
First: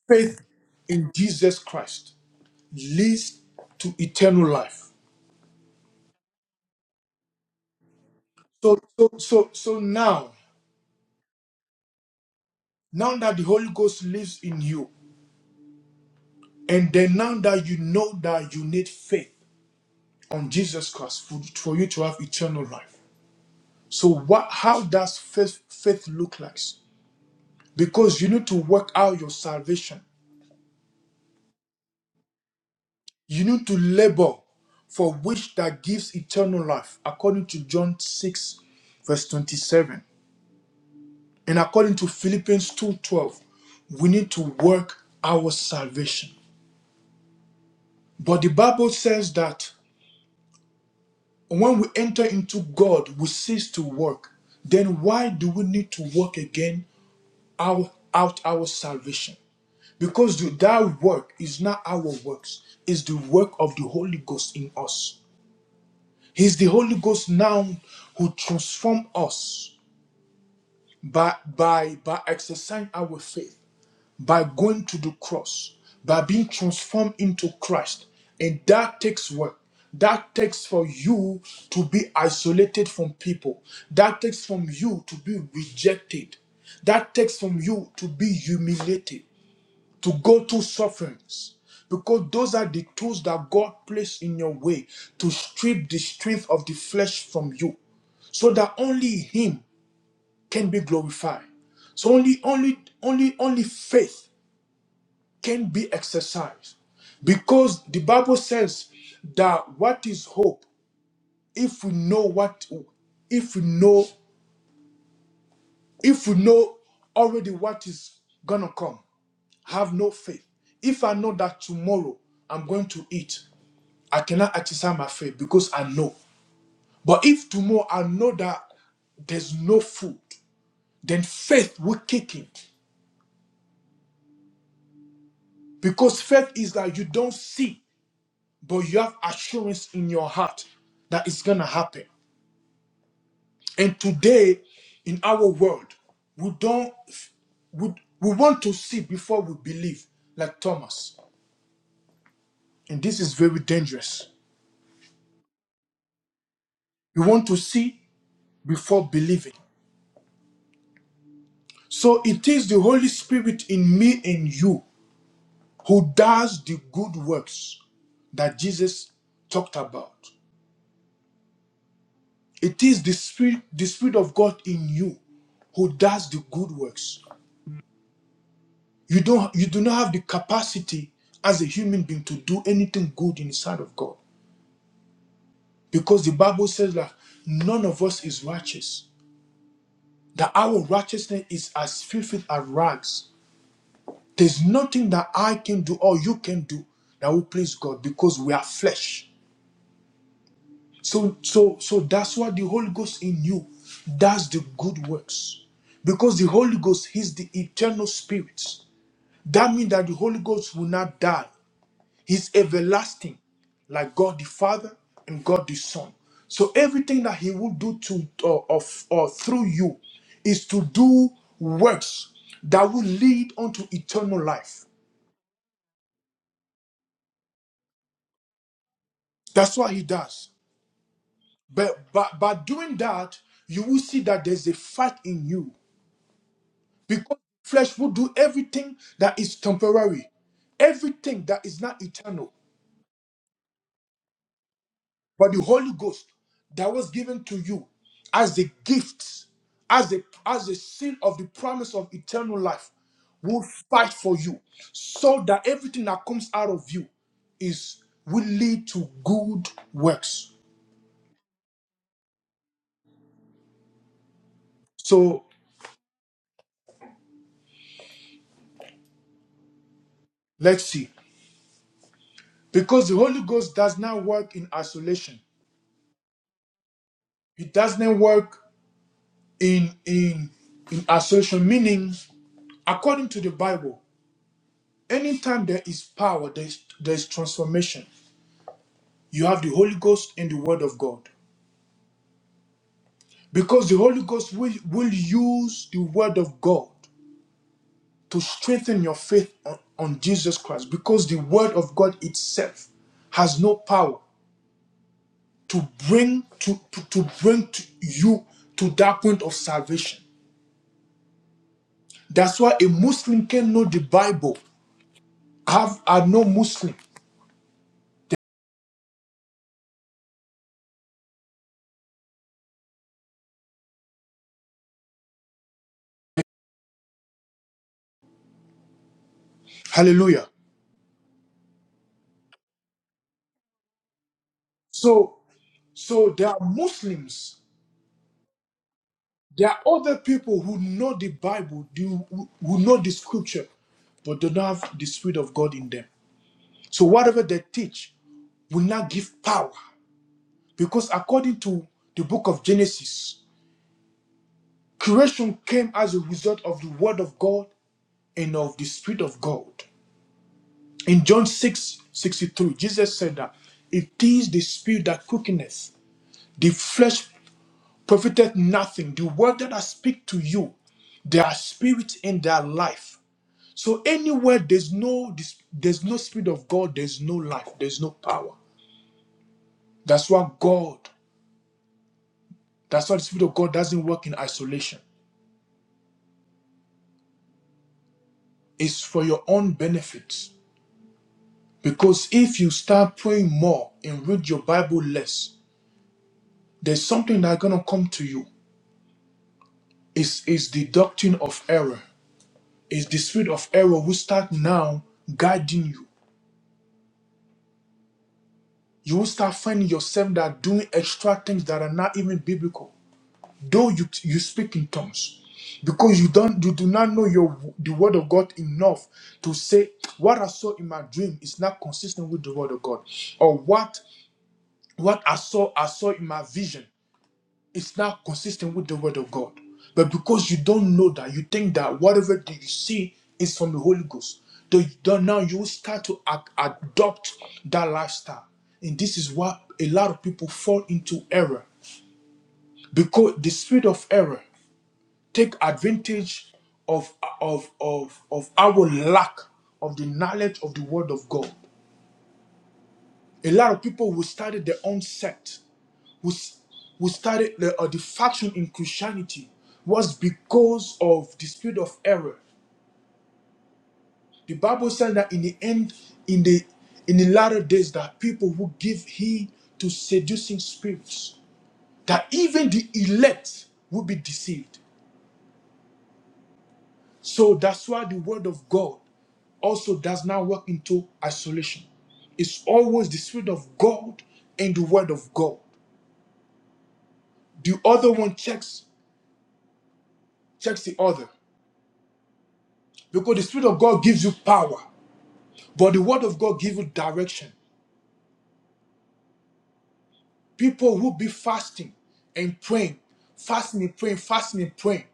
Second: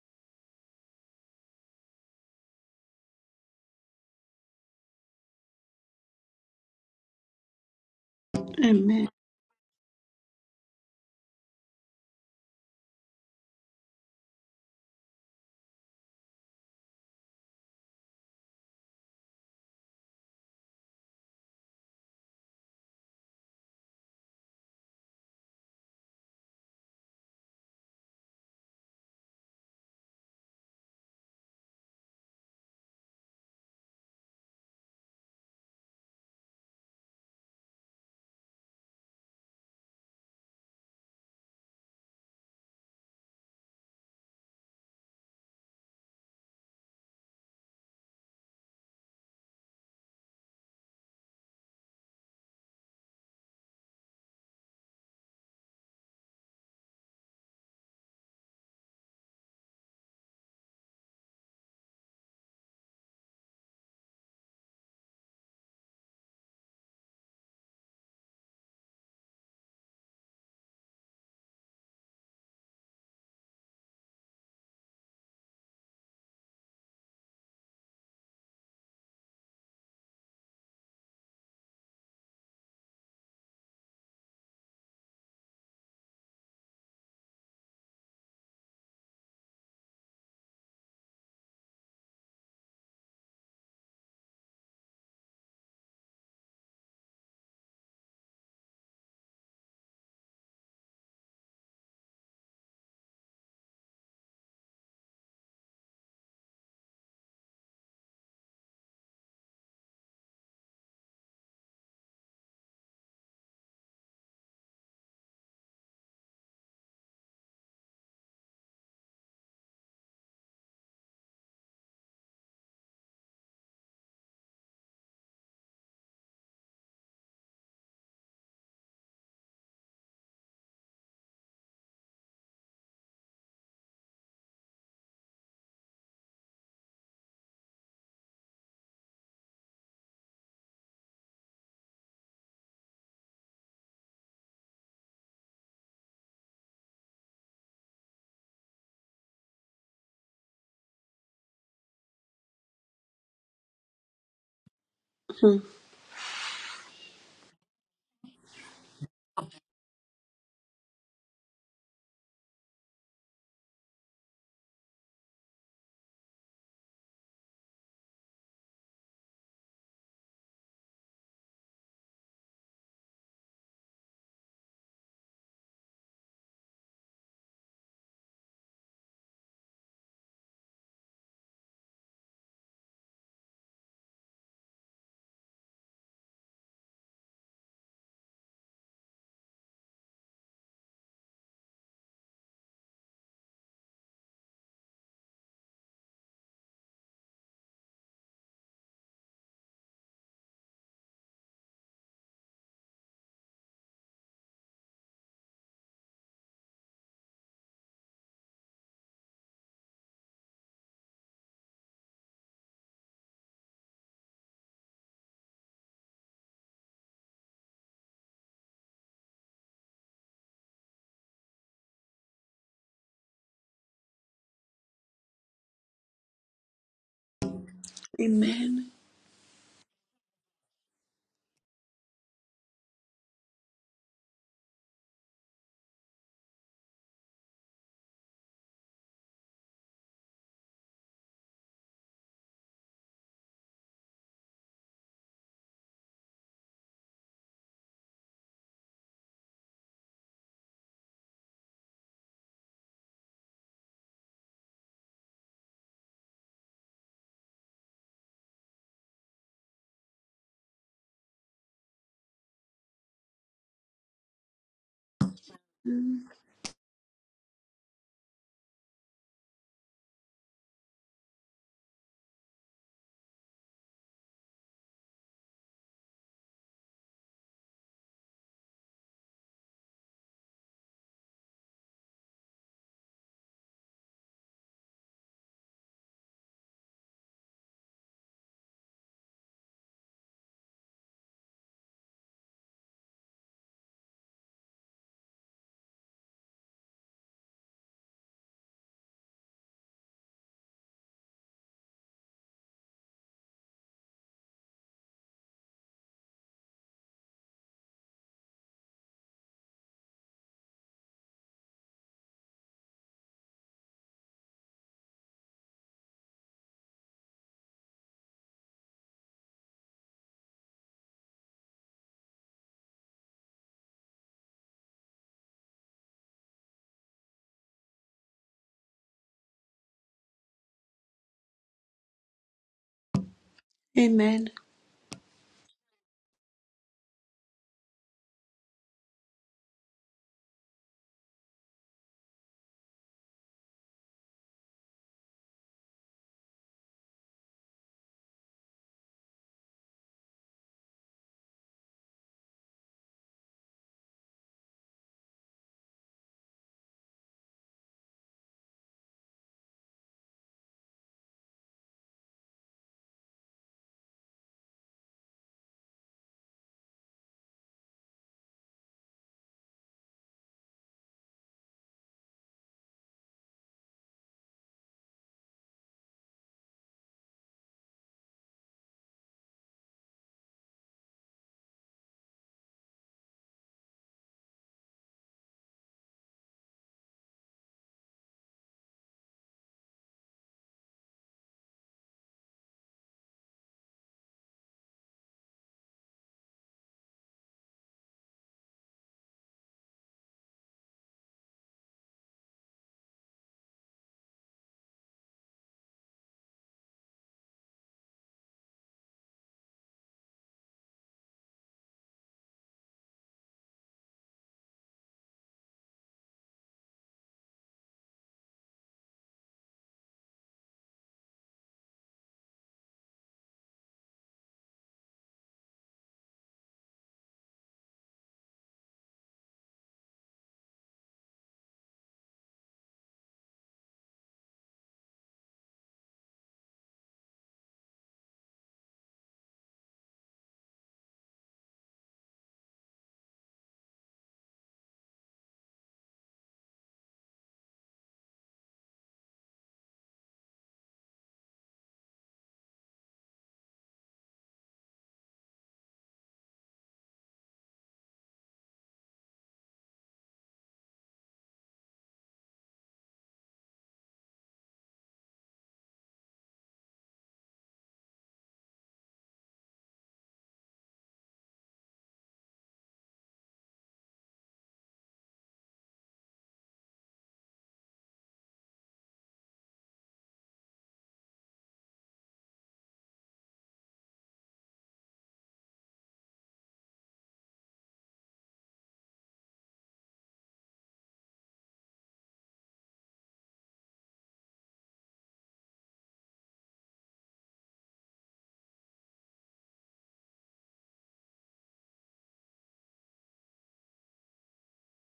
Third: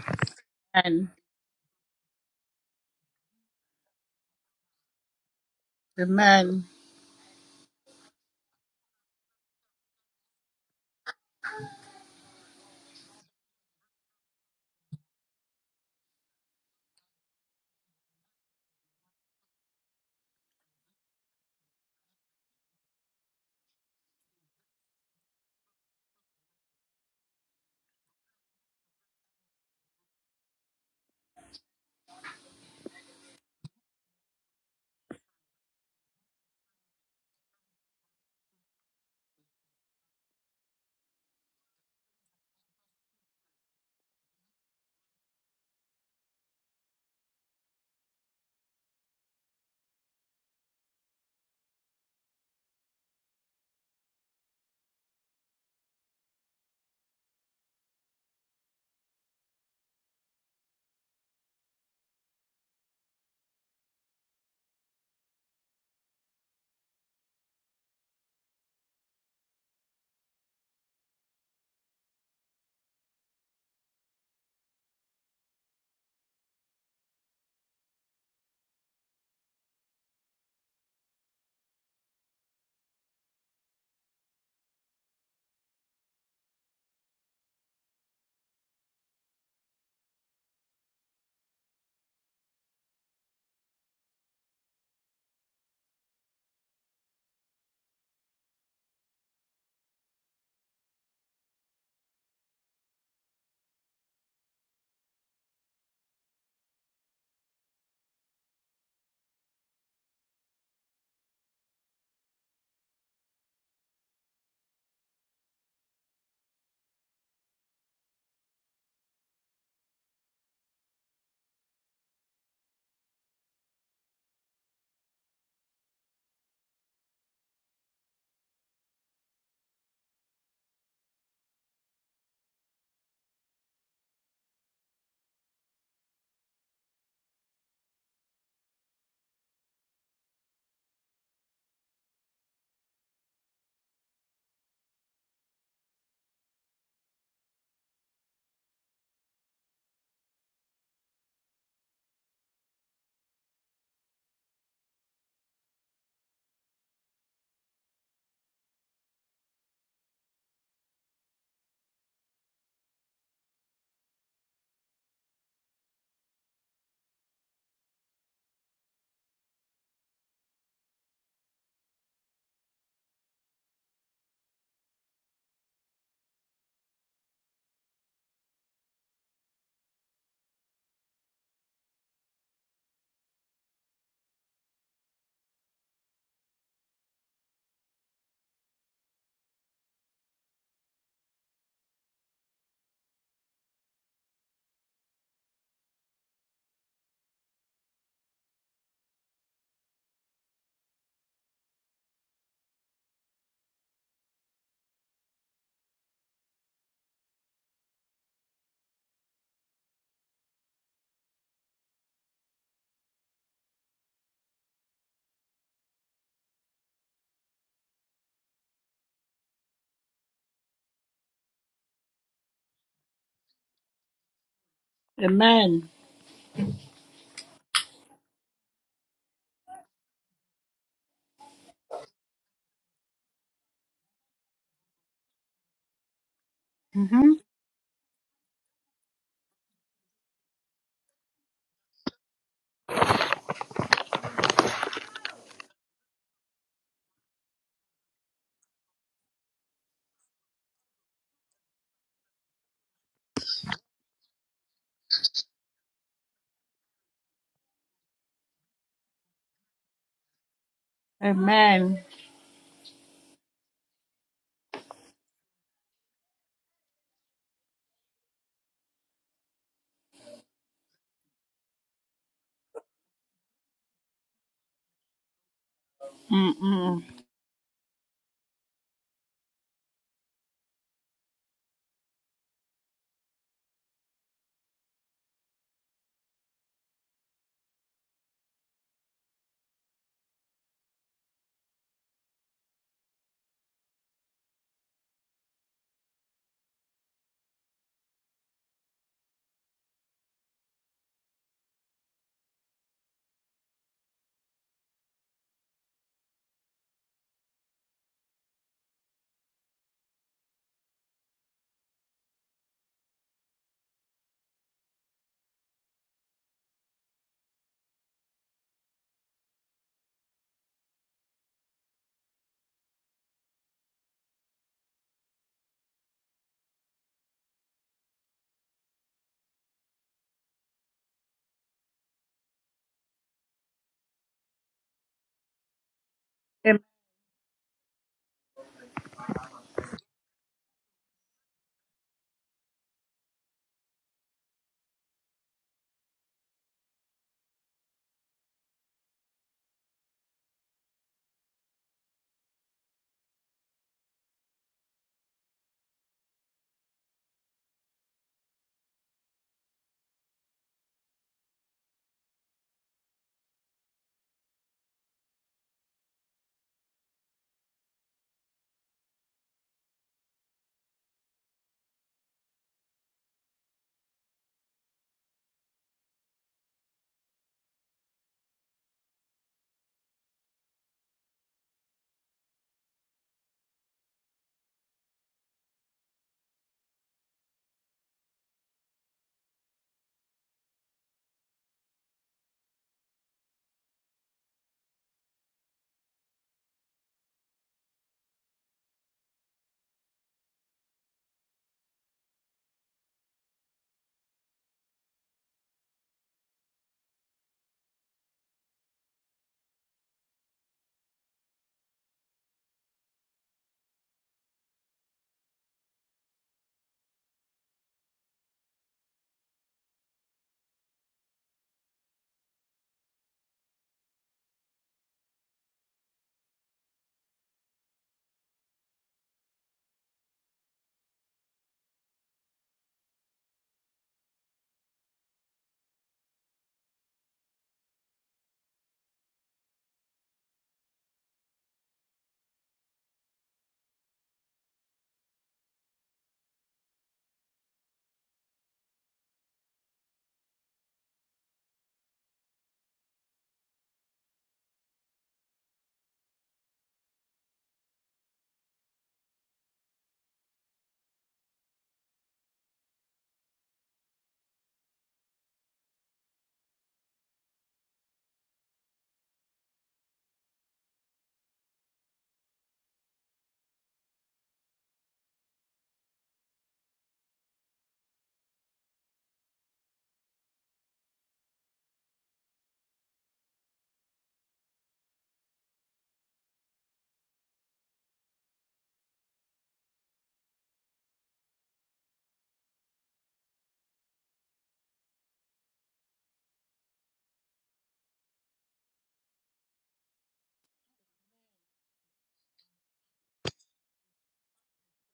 Faith
Amen.
in Jesus Christ leads to eternal life.
Amen.
So,
amen
so, so, so now, now that the Holy Ghost lives in you, and then now that you know that you need faith on Jesus Christ for, for you to have eternal life. So, what? How does faith faith look like? Because you need to work out your salvation You need to labor for which that gives eternal life, according to John 6, verse 27. And according to Philippians 2:12, we need to work our salvation. But the Bible says that when we enter into God, we cease to work. Then why do we need to work again our, out our salvation? Because the, that work is not our works, it's the work of the Holy Ghost in us. He's the Holy Ghost now who transforms us by, by, by exercising our faith, by going to the cross, by being transformed into Christ. And that takes work. That takes for you to be isolated from people. That takes from you to be rejected. That takes from you to be humiliated to go through sufferings because those are the tools that God placed in your way to strip the strength of the flesh from you so that only him can be glorified so only only only only faith can be exercised because the bible says that what is hope if we know what if we know if we know already what is gonna come have no faith if i know that tomorrow i'm going to eat I cannot exercise my faith because I know. But if tomorrow I know that there's no food, then faith will kick in. Because faith is that you don't see, but you have assurance in your heart that it's gonna happen. And today in our world, we don't we, we want to see before we believe, like Thomas. And this is very dangerous.
Mhm.
You want to see before believing. So it is the Holy Spirit in me and you who does the good works that Jesus talked about. It is the spirit, the spirit of God in you who does the good works. You don't you do not have the capacity as a human being to do anything good in the sight of God. Because the Bible says that none of us is righteous. That our righteousness is as filthy as rags. There's nothing that I can do or you can do that will please God because we are flesh. So, so, so that's why the Holy Ghost in you does the good works. Because the Holy Ghost is the eternal spirit. That means that the Holy Ghost will not die. He's everlasting, like God the Father and God the Son. So everything that He will do to or, or, or through you is to do works that will lead unto eternal life.
Amen.
amen
That's what he does. But by, by doing that, you will see that there's a fight in you.
Mm-hmm.
Because flesh will do everything that is temporary, everything that is not eternal. But the Holy Ghost that was given to you as a gift, as a as a seal of the promise of eternal life, will fight for you so that everything that comes out of you is will lead to good works.
Amen.
So
Mhm.
let's see. Because the Holy Ghost does not work in isolation.
Mm-mm.
It doesn't work in in in assertion meaning according to the bible anytime there is power there is, there is transformation you have the holy ghost and the word of god because the holy ghost will, will use the word of god to strengthen your faith on, on jesus christ because the word of god itself has no power to bring to, to, to bring to you to that point of salvation that's why a muslim can know the bible have are no muslim Hallelujah.
amen
So, so there are
Am-
Muslims. There are other people who know the Bible, do who know the Scripture, but do not have the Spirit of God in them. So whatever they teach will not give power, because according to the Book of Genesis, creation came as a result of the Word of God and of the Spirit of God. In John 6 63, Jesus said that it is the Spirit that quickeneth; the flesh profiteth nothing. The word that I speak to you, there are spirits in their life. So anywhere there's no dis- there's no spirit of God, there's no life, there's no power. That's why God, that's why the spirit of God doesn't work in isolation. It's for your own benefit. Because if you start praying more and read your Bible less, there's something that's gonna come to you. It's, it's the doctrine of error. It's the spirit of error who start now guiding you you will start finding yourself that doing extra things that are not even biblical though you you speak in tongues because you don't you do not know your the word of god enough to say what i saw in my dream is not consistent with the word of god or what what i saw i saw in my vision it's not consistent with the word of God. But because you don't know that, you think that whatever that you see is from the Holy Ghost. Then you now you will start to a- adopt that lifestyle. And this is why a lot of people fall into error. Because the spirit of error take advantage of, of, of, of our lack of the knowledge of the word of God. A lot of people who started their own sect, who, s- who started the, uh, the faction in Christianity, was because of the spirit of error. The Bible says that in the end, in the in the latter days, there are people who give heed to seducing spirits, that even the elect will be deceived. So that's why the word of God also does not work into isolation. It's always the Spirit of God and the Word of God. The other one checks Checks the other. Because the Spirit of God gives you power, but the Word of God gives you direction. People who be fasting and praying, fasting and praying, fasting and praying,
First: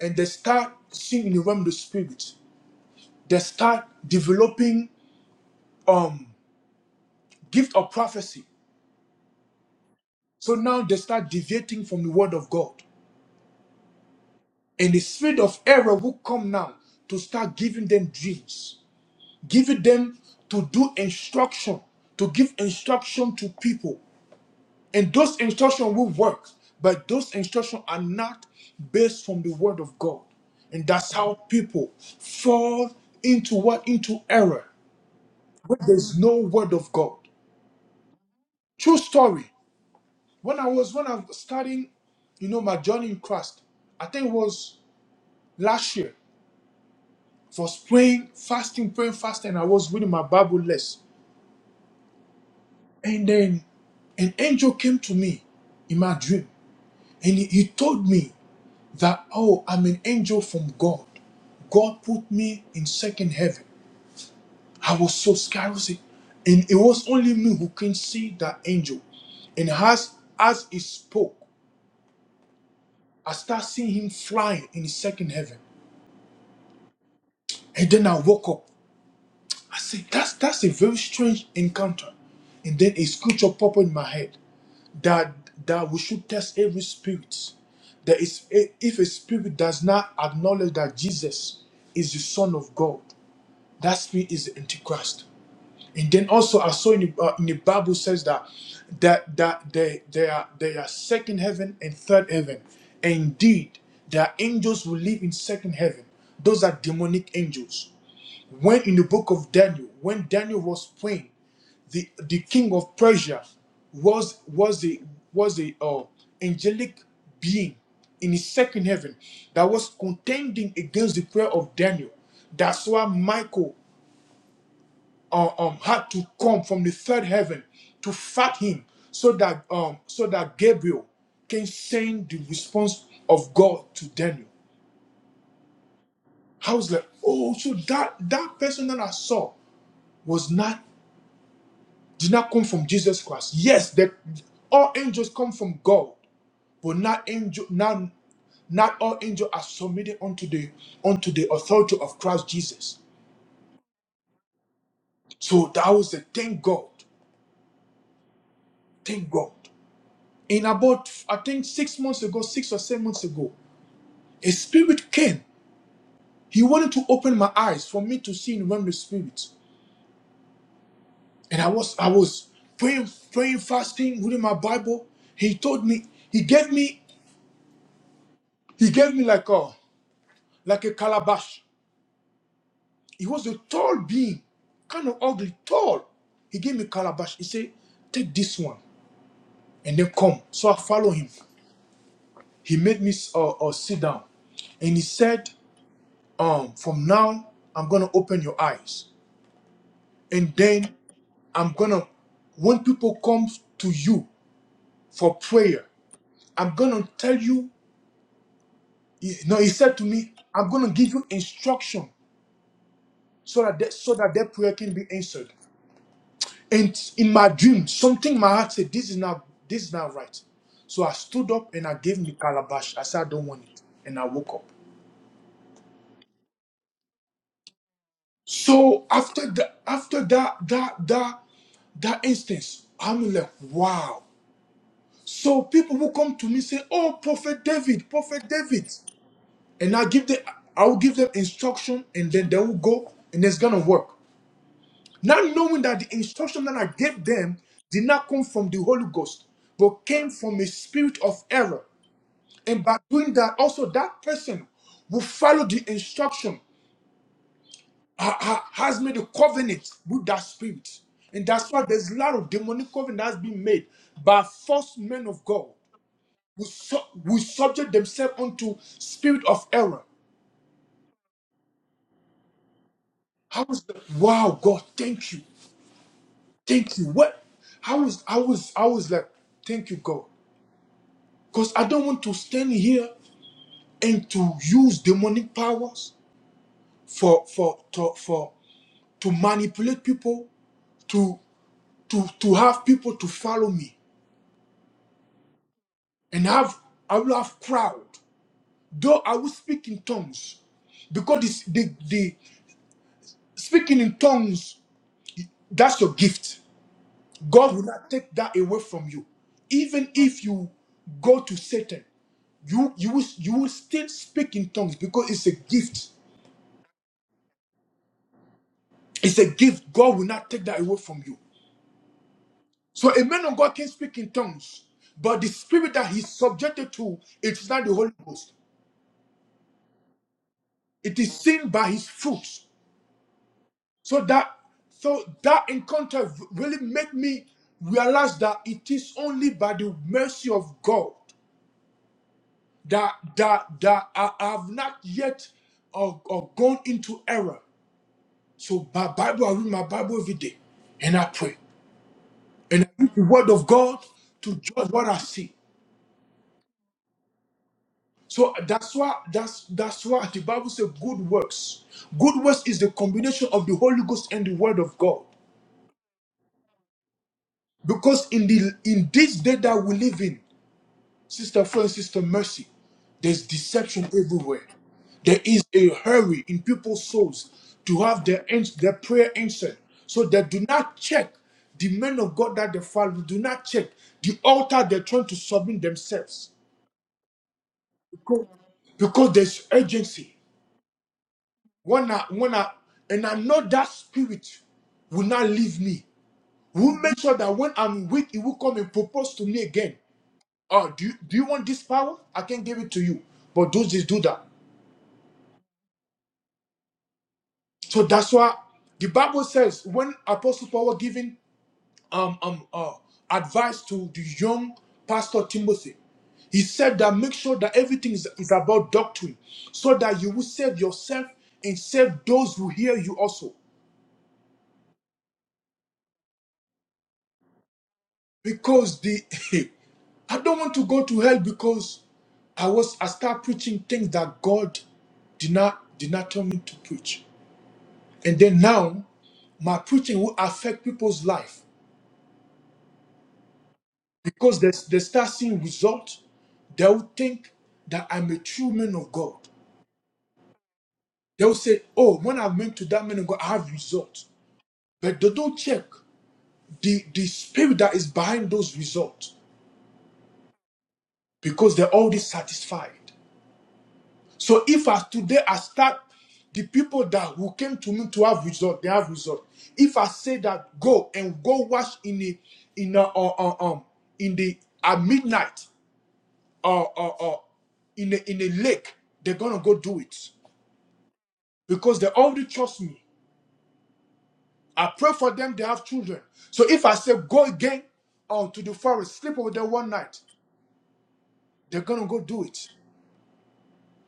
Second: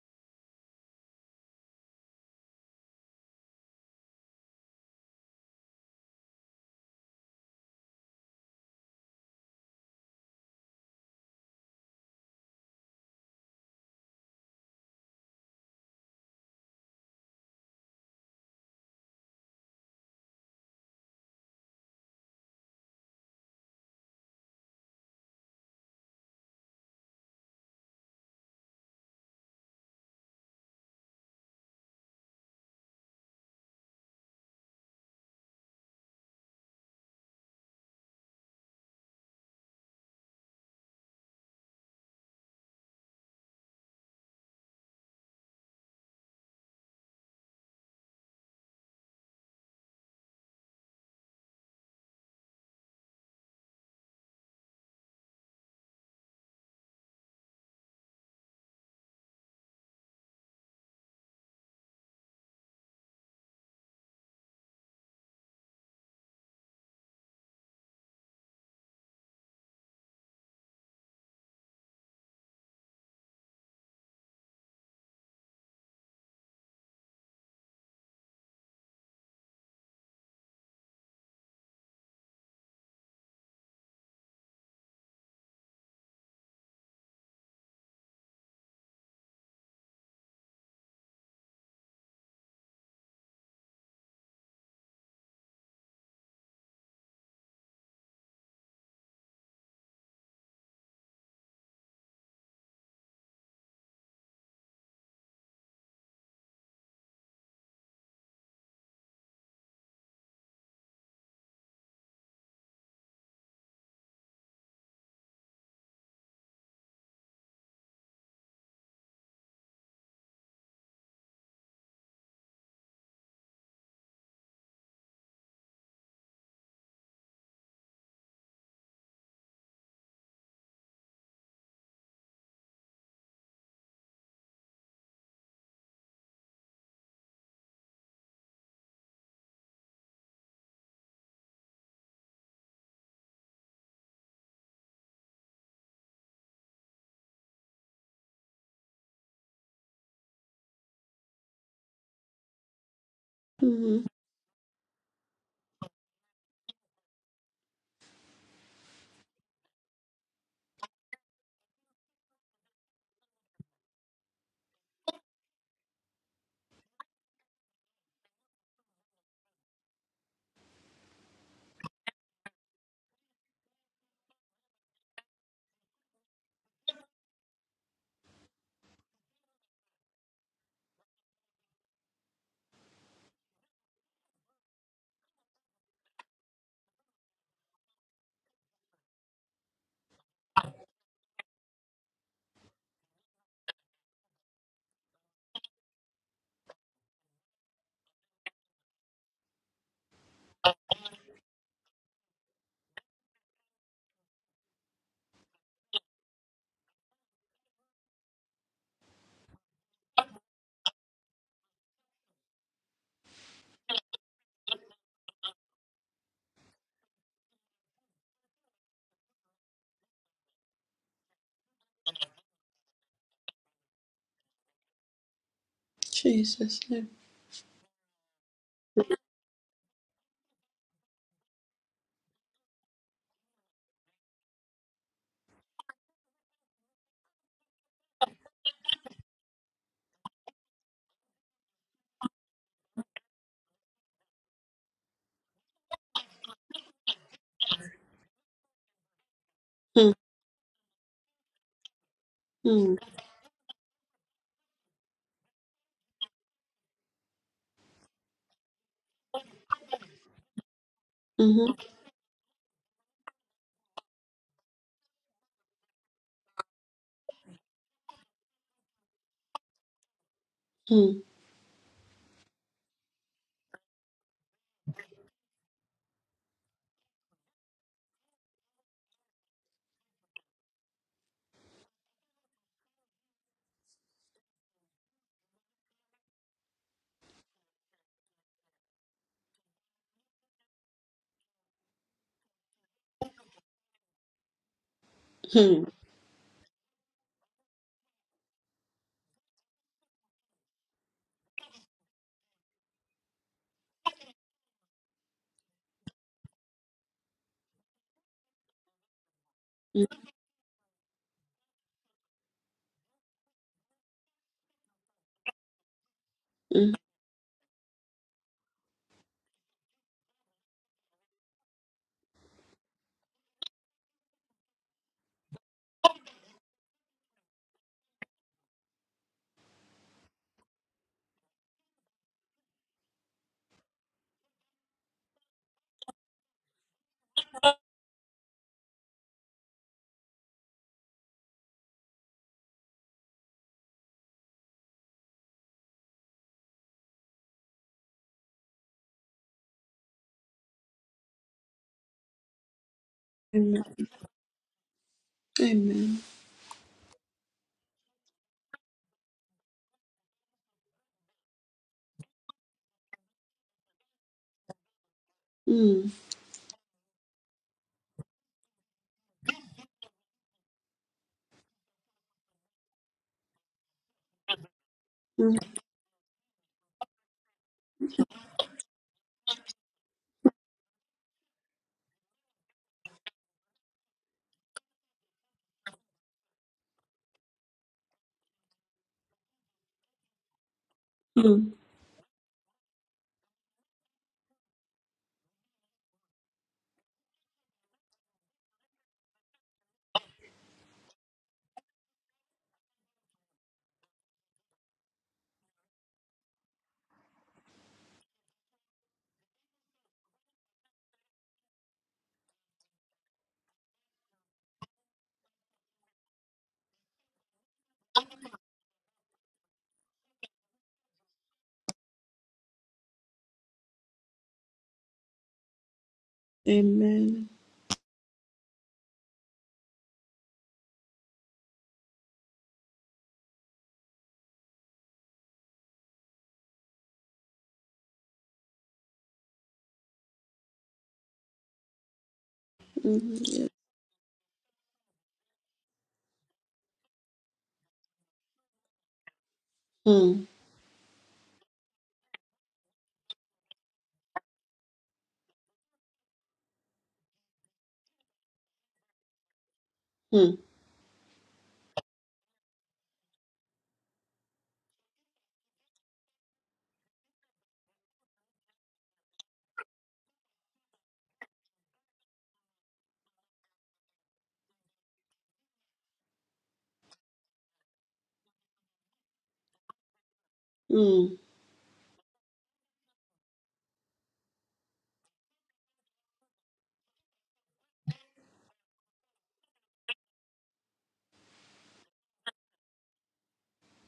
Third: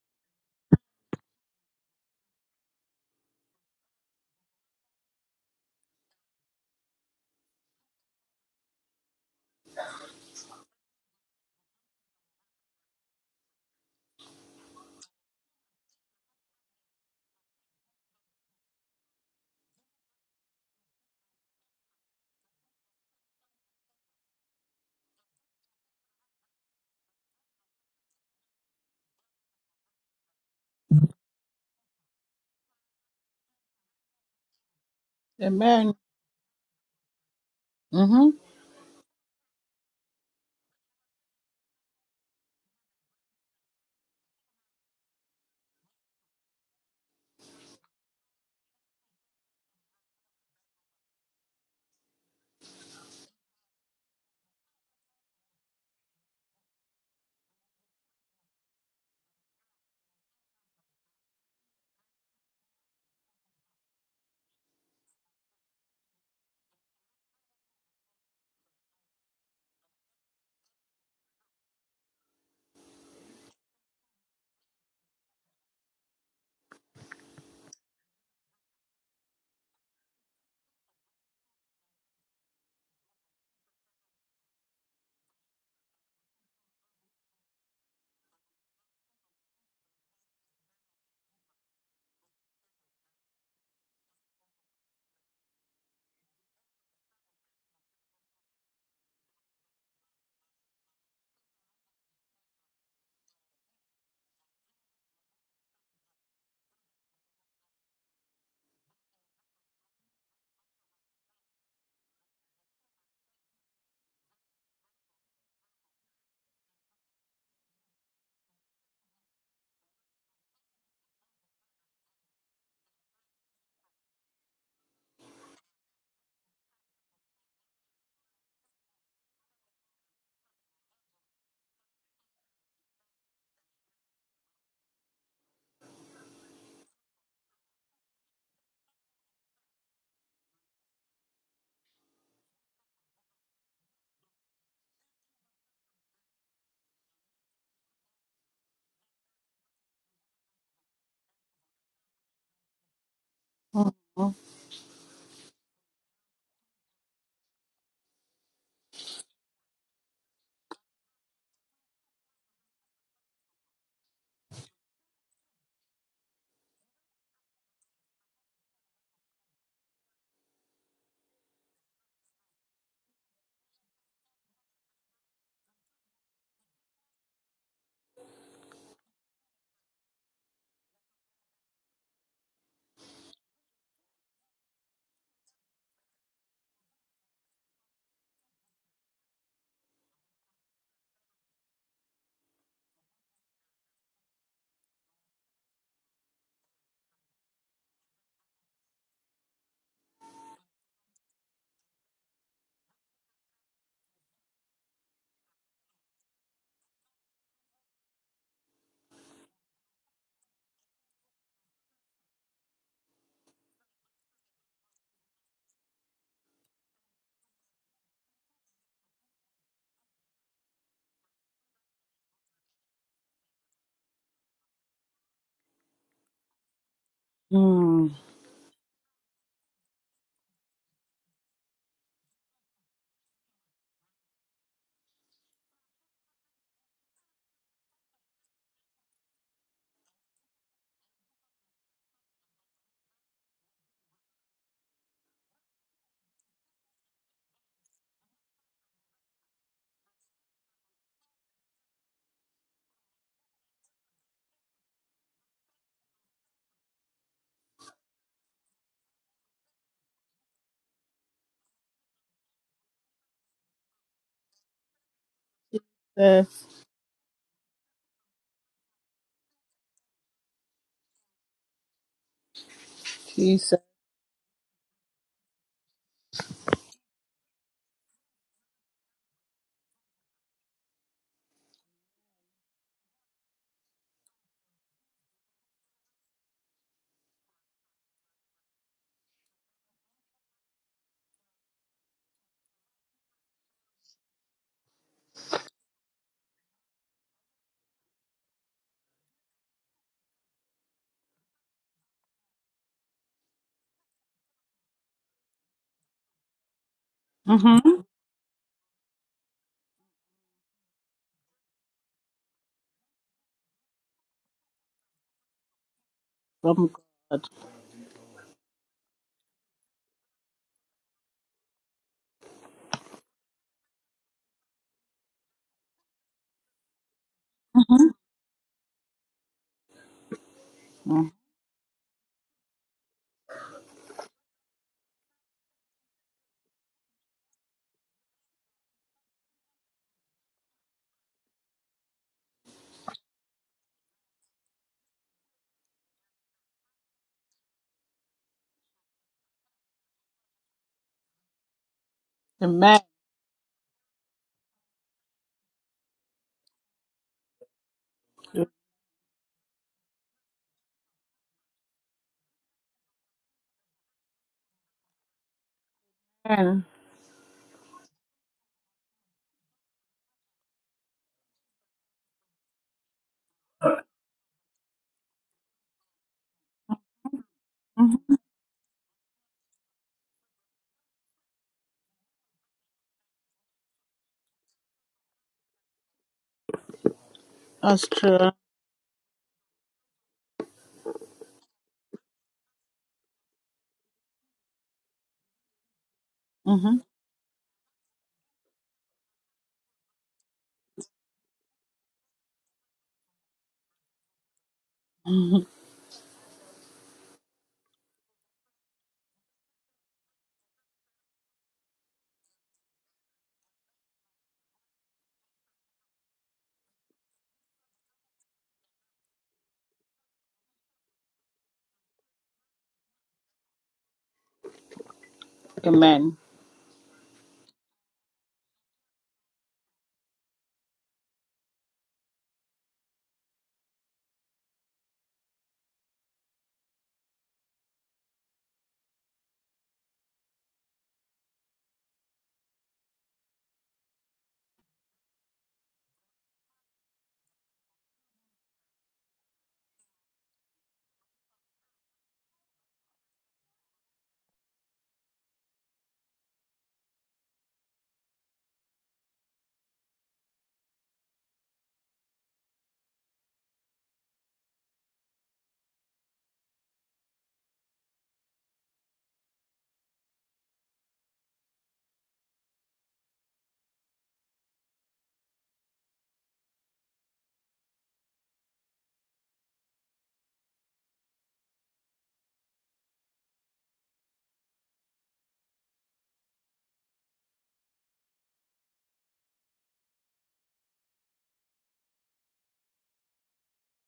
and they start seeing in the realm of the Spirit. They start developing um gift of prophecy. So now they start deviating from the Word of God. And the spirit of error will come now to start giving them dreams, giving them to do instruction, to give instruction to people And those instructions will work, but those instructions are not based from the word of God. And that's how people fall into what? Into error where
Amen.
there's no word of God.
Mm-hmm.
True story. When I was when I was starting, you know, my journey in Christ, I think it was last year. I was praying, fasting, praying, fasting. I was reading my Bible less. And then an angel came to me in my dream and he, he told me that oh i'm an angel from god god put me in second heaven i was so scared I was like- and it was only me who can see that angel and as as he spoke i start seeing him flying in the second heaven and then i woke up i said that's that's a very strange encounter and then a scripture popped in my head that that we should test every spirit that is if a spirit does not acknowledge that jesus is the son of god That spirit is the Antichrist. And then also I saw in the, uh, in the Bible says that that that they they are they are second heaven and third heaven. Indeed, there are angels who live in second heaven. Those are demonic angels. When in the book of Daniel, when Daniel was praying, the the king of Persia was was a was a uh, angelic being in his second heaven that was contending against the prayer of Daniel. That's why Michael uh, um, had to come from the third heaven to fight him so that um, so that Gabriel can send the response of God to Daniel. I was like, oh, so that that person that I saw was not did not come from Jesus Christ. Yes, that all angels come from God, but not angel not not all angels are submitted unto the unto the authority of Christ Jesus.
Mhm.
Mm-hmm.
So that was a thank God, thank God. in about I think six months ago, six or seven months ago, a spirit came. He wanted to open my eyes for me to see in the realm of the spirit. And I was I was praying, praying, fasting, reading my Bible. He told me, he gave me, he gave me like a like a calabash. He was a tall being, kind of ugly, tall. He gave me calabash. He said, take this one and then come. So I follow him. He made me uh, uh, sit down. And he said, Um, from now, I'm gonna open your eyes, and then I'm gonna, when people come to you for prayer, I'm gonna tell you. He- No, he said to me, I'm gonna give you instruction so that that- so that their prayer can be answered. And in my dream, something in my heart said, "This is not this is not right." So I stood up and I gave him the calabash. I said, "I don't want it," and I woke up.
Jesus name
Mm.
So after the after that, that, that, that instance, I'm like, wow. So people who come to me say, "Oh, Prophet David, Prophet David," and I give them, I will give them instruction, and then they will go, and it's gonna work. Not knowing that the instruction that I gave them did not come from the Holy Ghost, but came from a spirit of error. And
Mhm.
by doing that, also that person who followed the instruction ha- ha- has made a covenant with that spirit. And that's
Mhm.
why there's a lot of demonic covenant that's been made by false men of God.
Yes,
will, su- will subject themselves unto spirit of error.
Mhm.
How
Jesus.
is that? wow, God? Thank you, thank you. What? I was, I was, I was like, thank you, God, because I don't want to stand here and to use demonic powers for for to, for to manipulate people to to to have people to follow me
Mhm.
and have I will have crowd. Though I will speak in tongues, because it's the the speaking in tongues that's your gift God will
Mm-hmm.
not take that away from you. Even if you go to Satan, you you will, you will still speak in tongues because it's a gift.
From
Mhm.
God.
It's a gift. God will not take that away from you. So a man of God can speak in tongues, but the spirit that he's subjected to, it's not the Holy Ghost. It
Mm.
is seen by his fruits. So that so that encounter really made me realize that it is only by the mercy of God that that that I, have not yet or, or gone into error. So my Bible, I read my Bible every day, and I pray, and I
Amen.
read the Word
Mhm.
of
amen
God to judge what I see.
amen
So that's why that's that's why the Bible says good works. Good works is the combination of the Holy Ghost and the Word of God.
Mhm.
Amen.
Because in the in this day that we live in, Sister friend, sister, mercy. There's deception everywhere. There
Mhm.
is a hurry in people's souls to
Mhm.
have their, ans- their prayer answered. So they do not check the men of God that they follow, do not check the altar they're trying to submit themselves.
That's
Because,
true.
because there's urgency.
Mhm.
When I, when I, and I know that spirit will not leave me. We'll make sure that when I'm weak, it will come and propose to me again. Oh, do you, do you want this power? I can give it to you. But don't just do that.
Mm-hmm.
So that's why the Bible says when Apostle Paul was giving um, um, uh, advice to the young pastor Timothy, he said that make sure that everything is, is about doctrine so that you will save yourself and save those who hear you also.
Amen.
amen
Because the (laughs) I don't want to go to hell because I was I start preaching things that God did not did not tell me to preach. And then now my preaching will affect people's life.
Mhm.
Because they, they start seeing results, they will think that I'm a true man of God.
Mhm.
They will say, Oh, when I went to that man of God, I have results. But they don't check the, the spirit that is behind those results because they're already satisfied. So if as today I start the people that who came to me to have result, they have result. If I say that go and go wash in the in the, uh, uh, um in the at midnight or, or, or in, a, in a lake, they're going to go do it
Mhm.
because they already trust me. I pray for them, they have children. So if I say, go again out to the forest, sleep over there one night, they're going to go do it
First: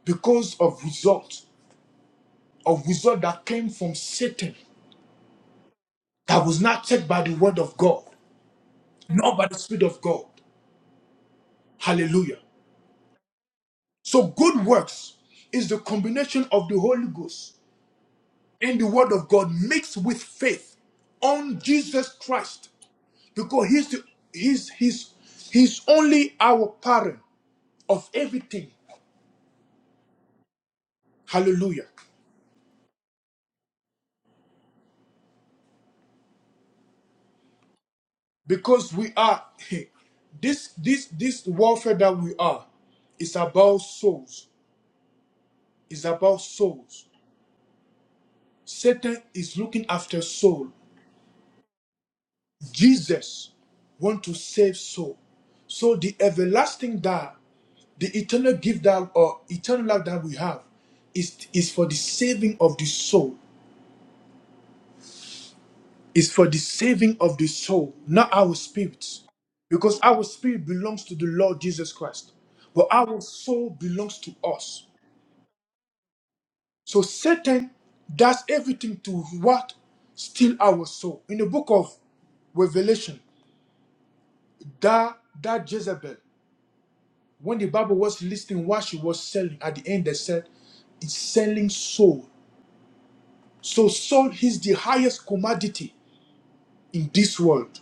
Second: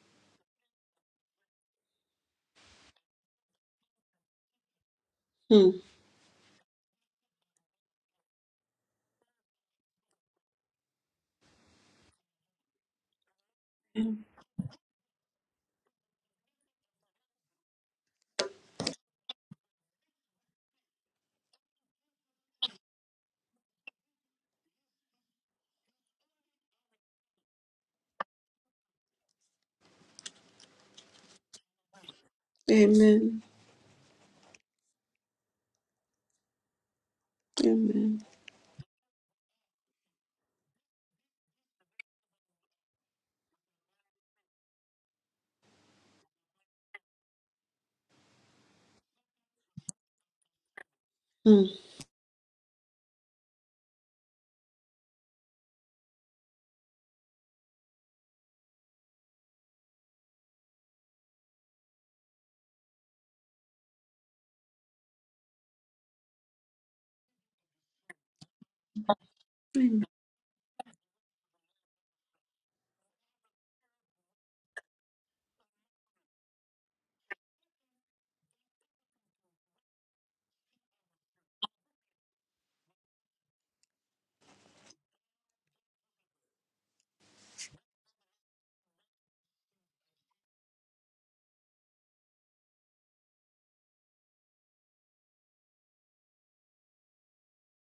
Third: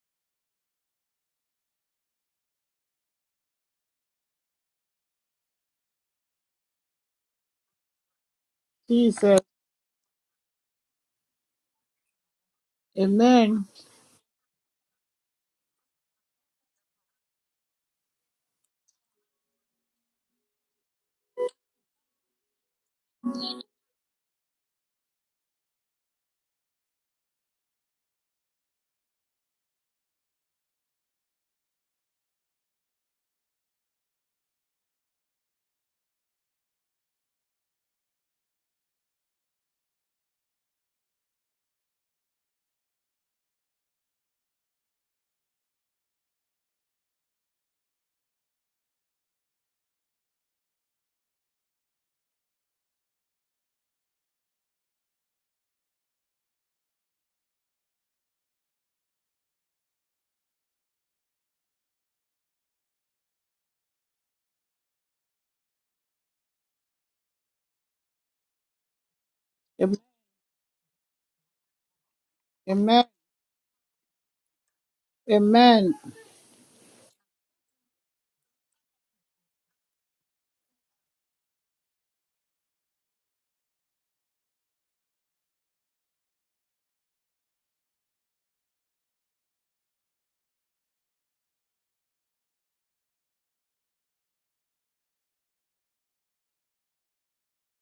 because of result, of result that came from Satan
Mhm.
that was not checked by the word of God, nor
Jesus.
by the spirit of God. Hallelujah.
Amen.
Amen.
So good works is the combination of the Holy Ghost and the word of God mixed with faith on Jesus Christ because he's the, he's he's he's only our parent of everything hallelujah
Amen.
because we are (laughs) this this this warfare that we are is about souls is about souls satan is looking after soul
Mm.
jesus want to save soul so the everlasting that the eternal gift that or eternal life that we have is is for the saving of the soul is for the saving of the soul, not our spirit.
Amen.
Because
Amen.
our spirit belongs to the Lord Jesus Christ, but
Amen.
our soul belongs to us.
Amen.
So Satan does everything to what? Steal our soul. In the book of Revelation, that, that Jezebel, when the Bible was listing what she was selling, at the end they said, it's selling soul. So soul is the highest commodity in this world.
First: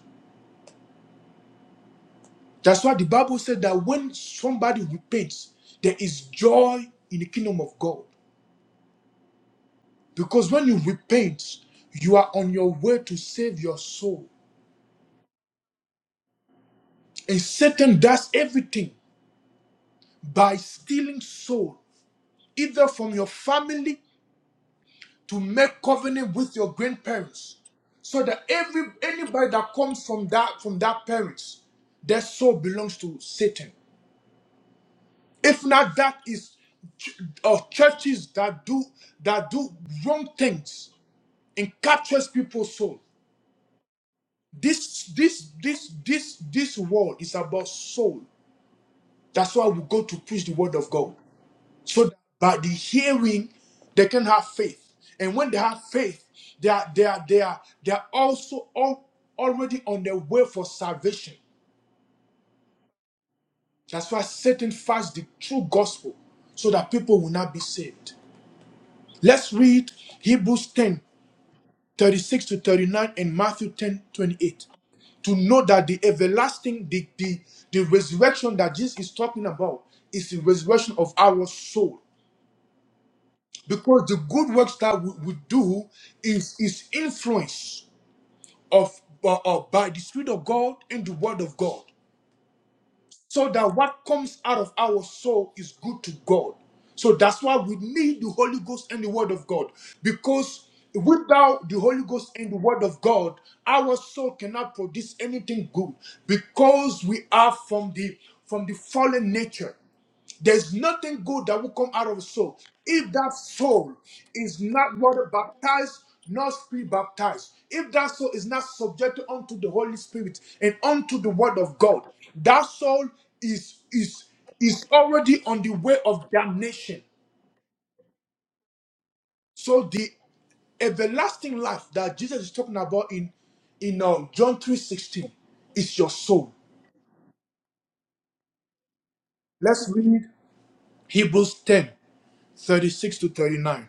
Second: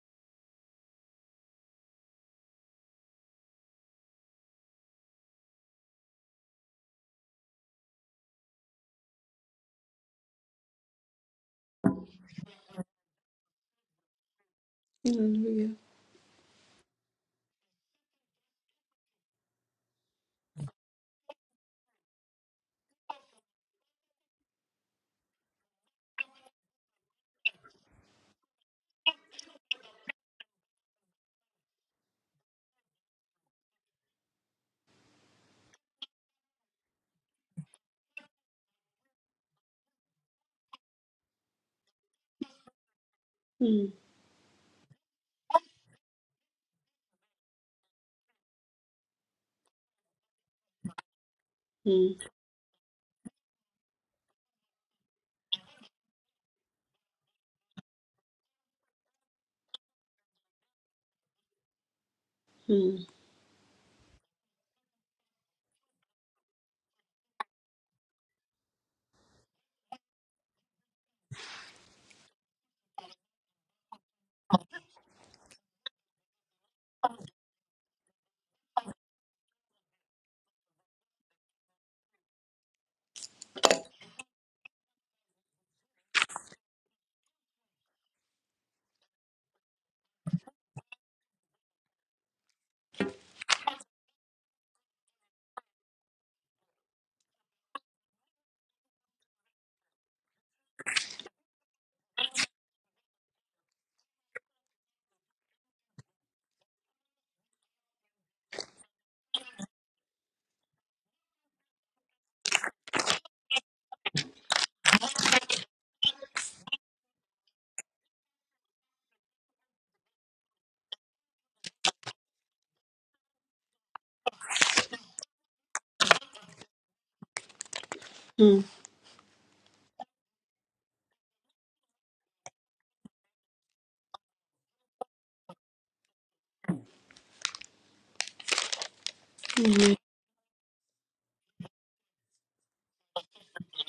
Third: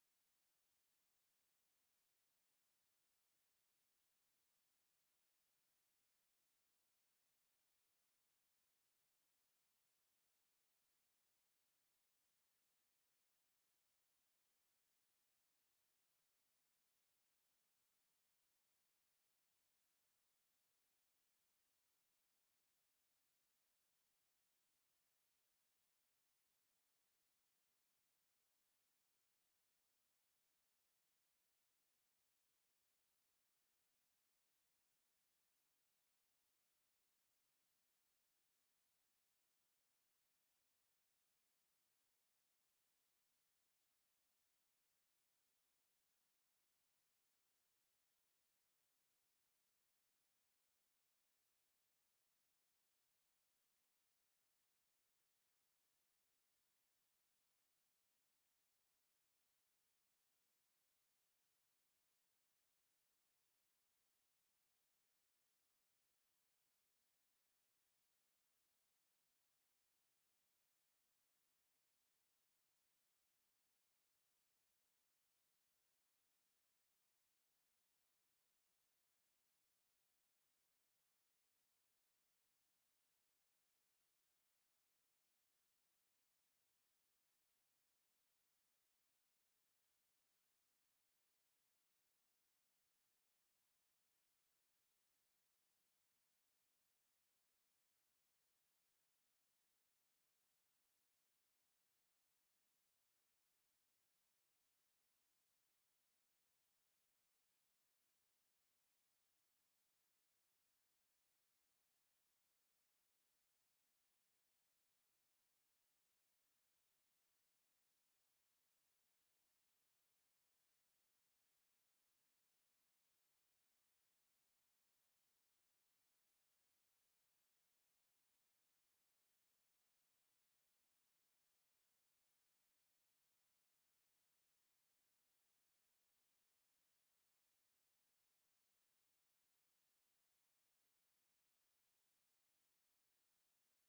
That's why the Bible said that when somebody repents, there is joy in the kingdom of God. Because when you repent, you are on your way to save your soul.
Hallelujah.
And Satan does everything by stealing soul, either from your family to make covenant with your grandparents. So that every anybody that comes from that from that parents, their soul belongs to Satan. If not, that is ch- uh, churches that do that do wrong things and captures people's soul.
Mm,
This this this this this world is about soul. That's why we go to preach the word of God. So that
mm,
by the hearing, they can have faith. And when they have faith, they are they are they are they are also all already on their way for salvation.
mm,
That's why Satan fights the true gospel so that people will not be saved. Let's read Hebrews 10 36 to 39 and Matthew 10 28 to know that the everlasting, the, the, the resurrection that Jesus is talking about is the resurrection of our soul. Because the good works that we, we do is, is influenced of uh, uh, by the Spirit of God and the Word of God. so that what comes out of our soul is good to God. So that's why we need the Holy Ghost and the Word of God. Because without the Holy Ghost and the Word of God, our soul cannot produce anything good because we are from the from the fallen nature. There's nothing good that will come out of a soul. If that soul is not water baptized, not spirit baptized, if that soul is not subjected unto the Holy Spirit and unto the word of God, that soul is is is already on the way of damnation.
mm.
So the everlasting life that Jesus is talking about in in uh, John 3:16 is your soul. Let's
Amen.
read Hebrews 10 36 to 39.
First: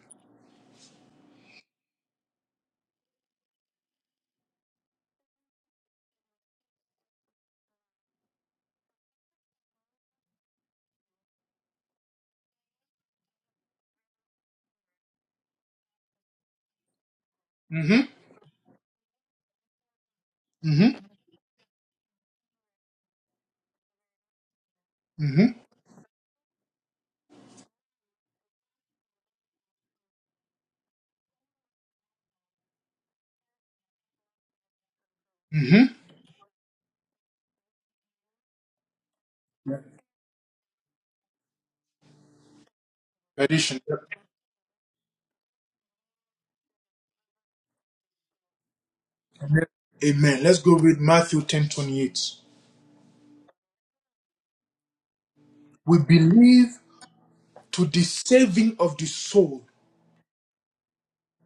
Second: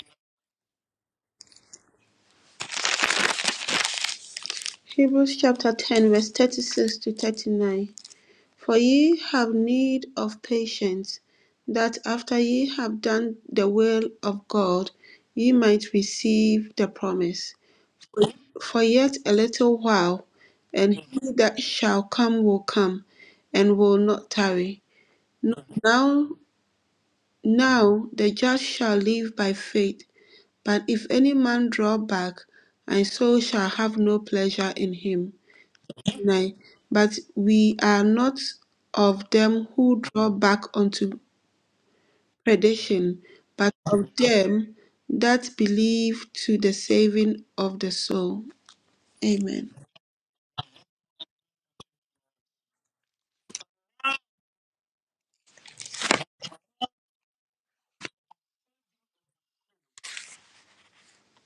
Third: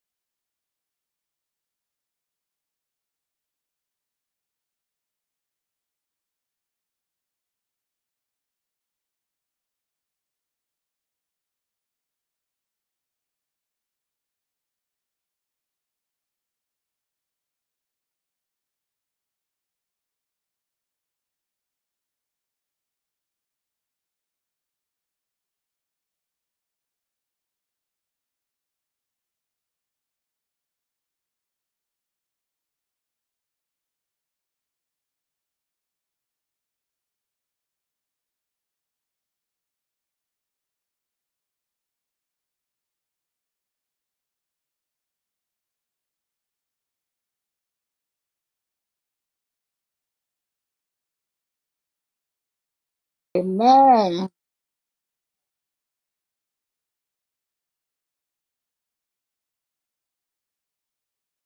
Hebrews chapter 10, verse 36 to 39. For ye have need of patience, that after ye have done the will of God, ye might receive the promise.
hmm
For yet a little while, and
hmm
he that shall come will come, and will not tarry. No- Now. Now the just shall live by faith, but if any man draw back, my soul shall have no pleasure in him.
hmm
9. But we are not of them who draw back unto perdition, but
Addition.
of them that believe to the saving of the soul. Amen.
Amen. Let's go read Matthew ten twenty eight.
Amen.
We believe to the saving of the soul.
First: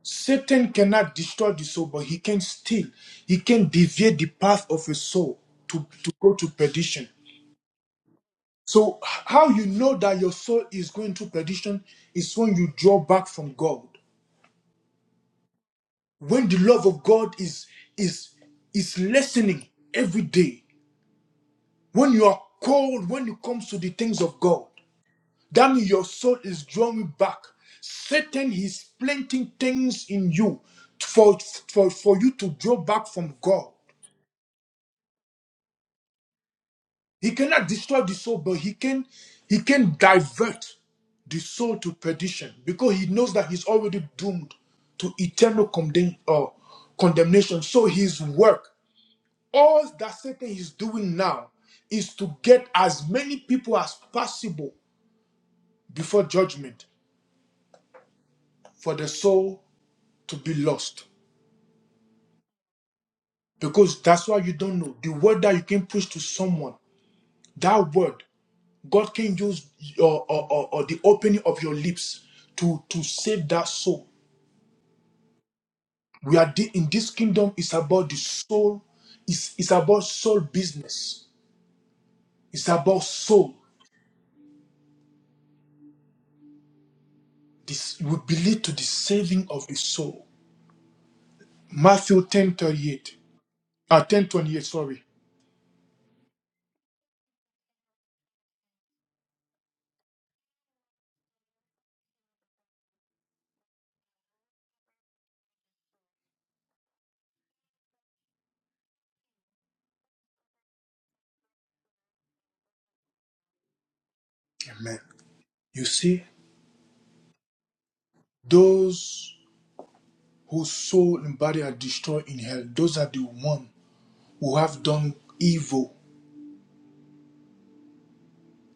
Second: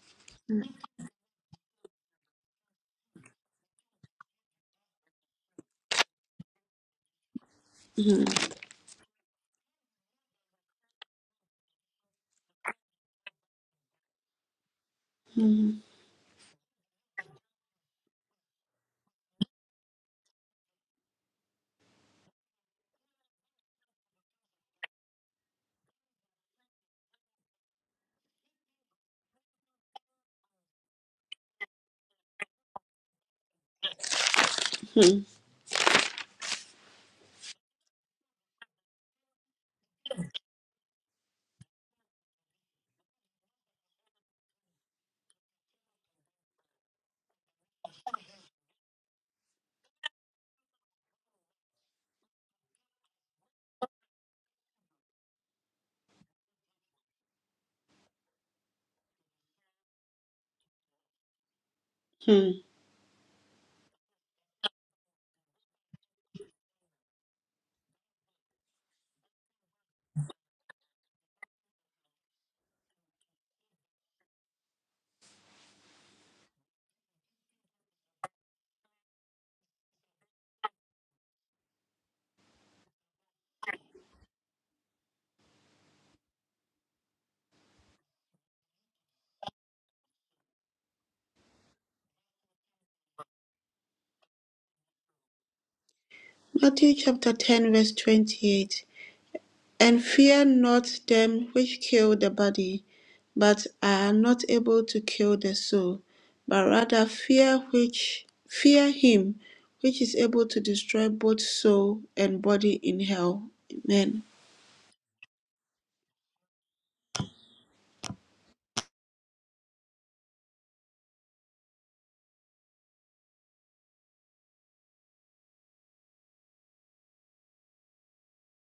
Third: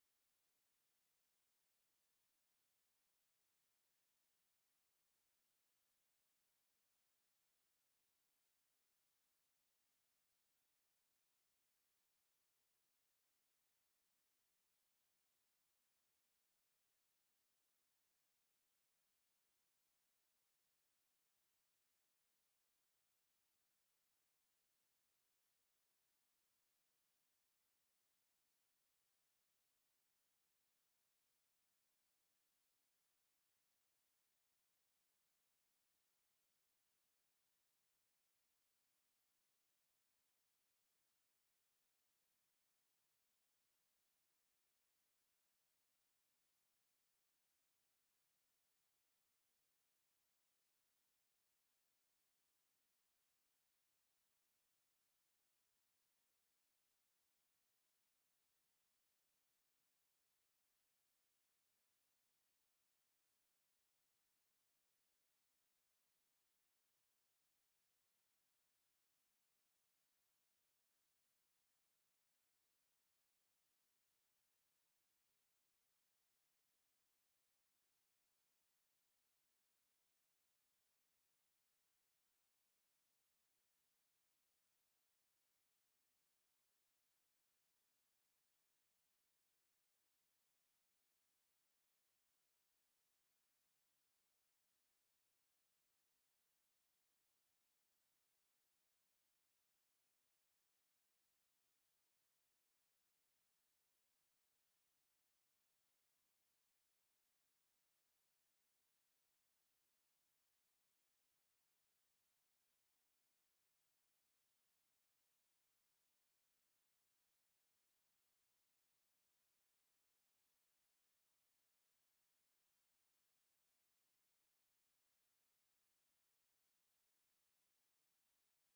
Satan cannot destroy the soul, but he can steal. He can deviate the path of a soul to, to go to perdition.
Mhm.
So, h- how you know that your soul is going to perdition is when you draw back from God.
Mhm.
When the love of God is is is lessening every day. When you are cold, when it comes to the things of God. That means your soul is drawing back. Satan is planting things in you for, for, for you to draw back from God. He cannot destroy the soul, but he can he can divert the soul to perdition because he knows that he's already doomed to eternal condemn, uh, condemnation. So his work, all that Satan is doing now, is to get as many people as possible before judgment for the soul to be lost.
Mhm.
Because that's why you don't know. The word that you can preach to someone, that word, God can use your, or, or, or the opening of your lips to, to save that soul. We are de- in this kingdom, it's about the soul, it's, it's about soul business, it's about soul. This will be lead to the saving of the soul. Matthew ten thirty eight 38, uh, 10 twenty-eight, sorry.
Matthew chapter 10, verse 28. And fear not them which kill the body, but are not able to kill the soul, but rather fear which fear him which is able to destroy both soul and body in hell. Amen.
Amen. You see, those whose soul and body are destroyed in hell, those are the one who have done evil,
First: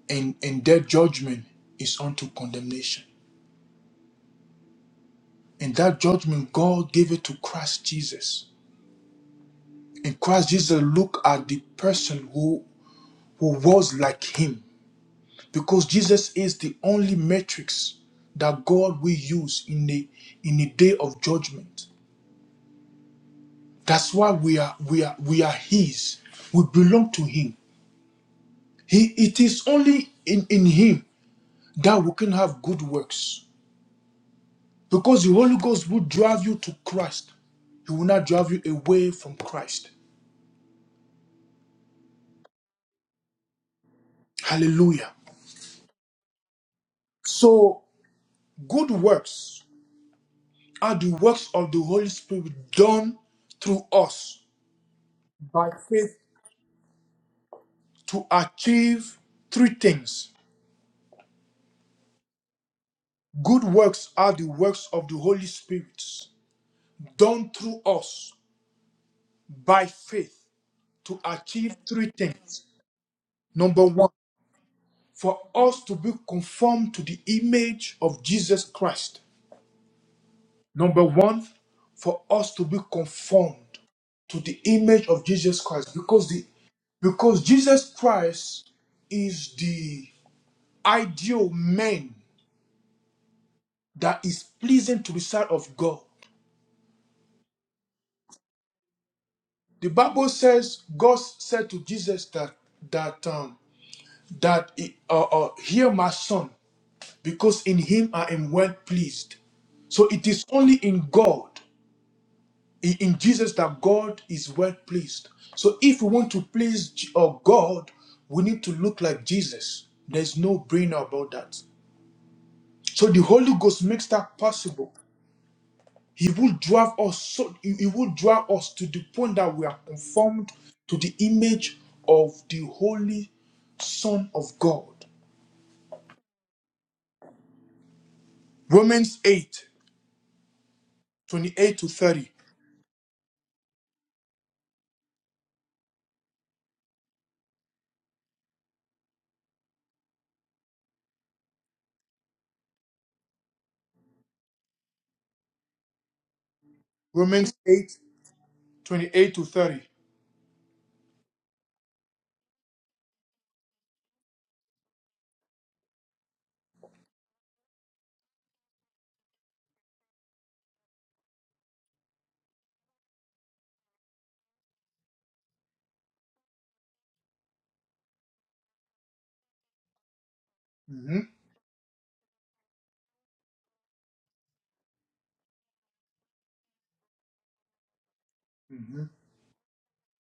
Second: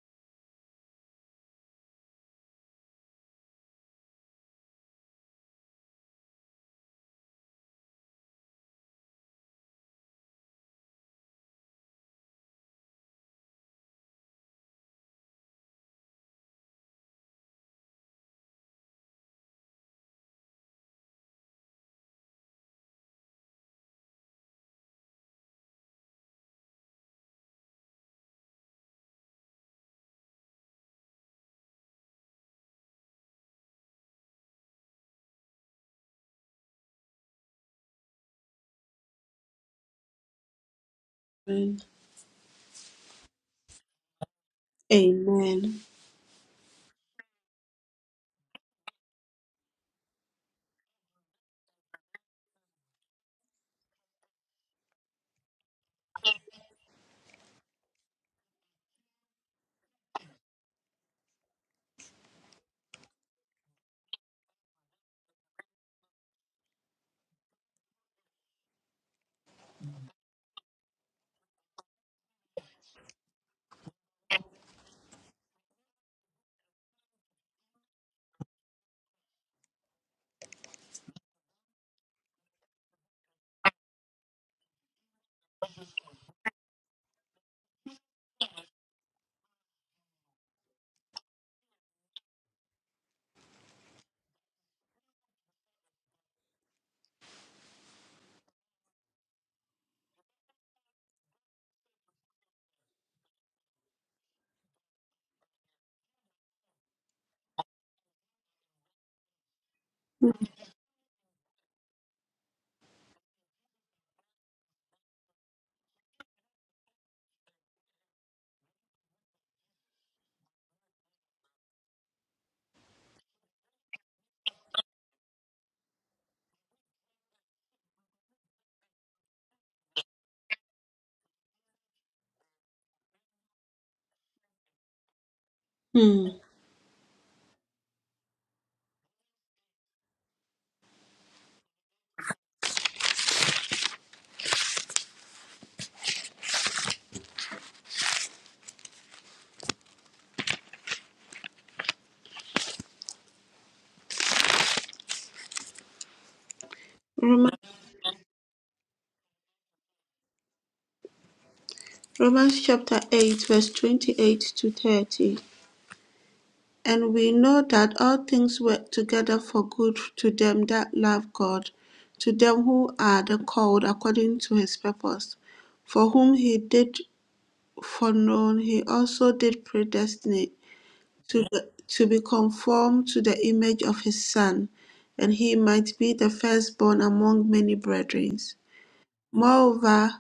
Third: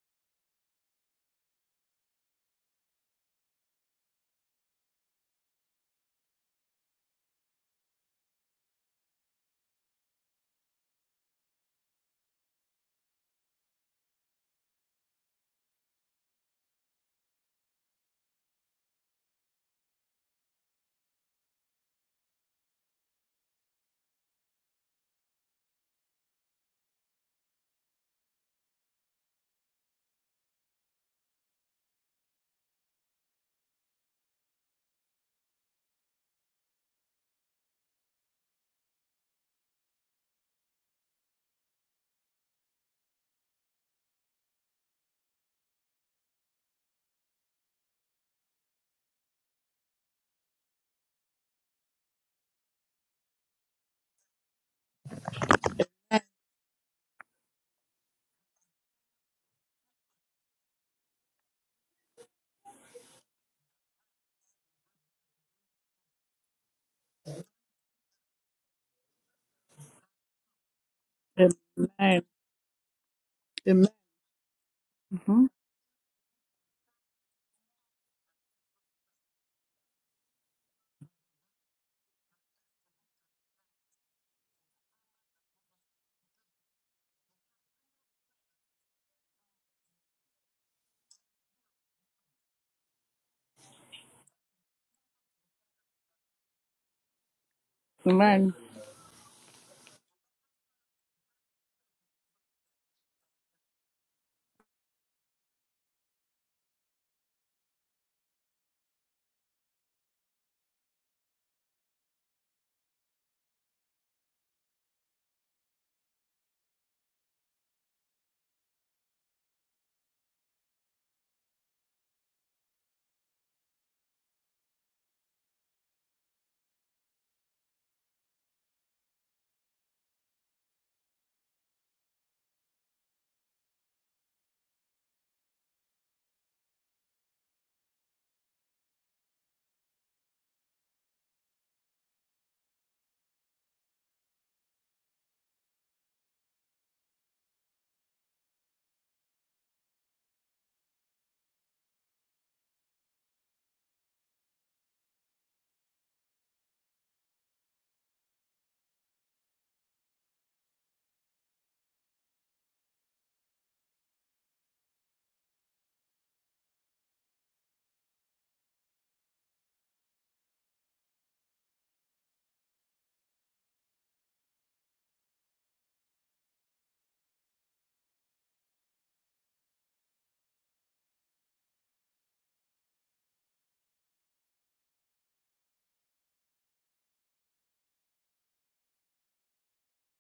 and, and their judgment is unto condemnation. And that judgment, God gave it to Christ Jesus. And Christ Jesus looked at the person who, who was like him. Because Jesus is the only matrix that God will use in the in the day of judgment. That's why we are we are we are his. We belong to him. He it is only in, in him that we can have good works Because the Holy Ghost will drive you to Christ. He will not drive you away from Christ.
Amen.
Hallelujah.
Amen.
So, good works are the works of the Holy Spirit done through us by faith to achieve three things. Good works are the works of the Holy Spirit done through us by faith to achieve
Amen.
three things. Number
Amen.
one, for
Mhm.
us to be conformed to the image of Jesus Christ. Number one, for us to be conformed to the image of Jesus Christ because the because Jesus Christ is the ideal man that is pleasing to the sight of God.
Amen.
The Bible says God said to Jesus that that um that uh, uh, hear my son because in him I am well pleased. So it is only in God in in Jesus that God is well pleased. So if we want to please J- or God, we need to look like Jesus. There's no brainer about that. So the Holy Ghost makes that possible. He will drive us so he he will drive us to the point that we are conformed to the image of the Holy Son of God.
Hmm.
Romans eight twenty-eight to 30. Romans
Roma-
8 28 to 30.
Romans chapter 8, verse 28 to 30. And we know that all things work together for good to them that love God, to them who are the called according to his purpose, for whom he did foreknow, he also did predestinate
Mhm,
to, the, to be conformed to the image of his Son, and he might be the firstborn among many brethren.
mhm.
Moreover,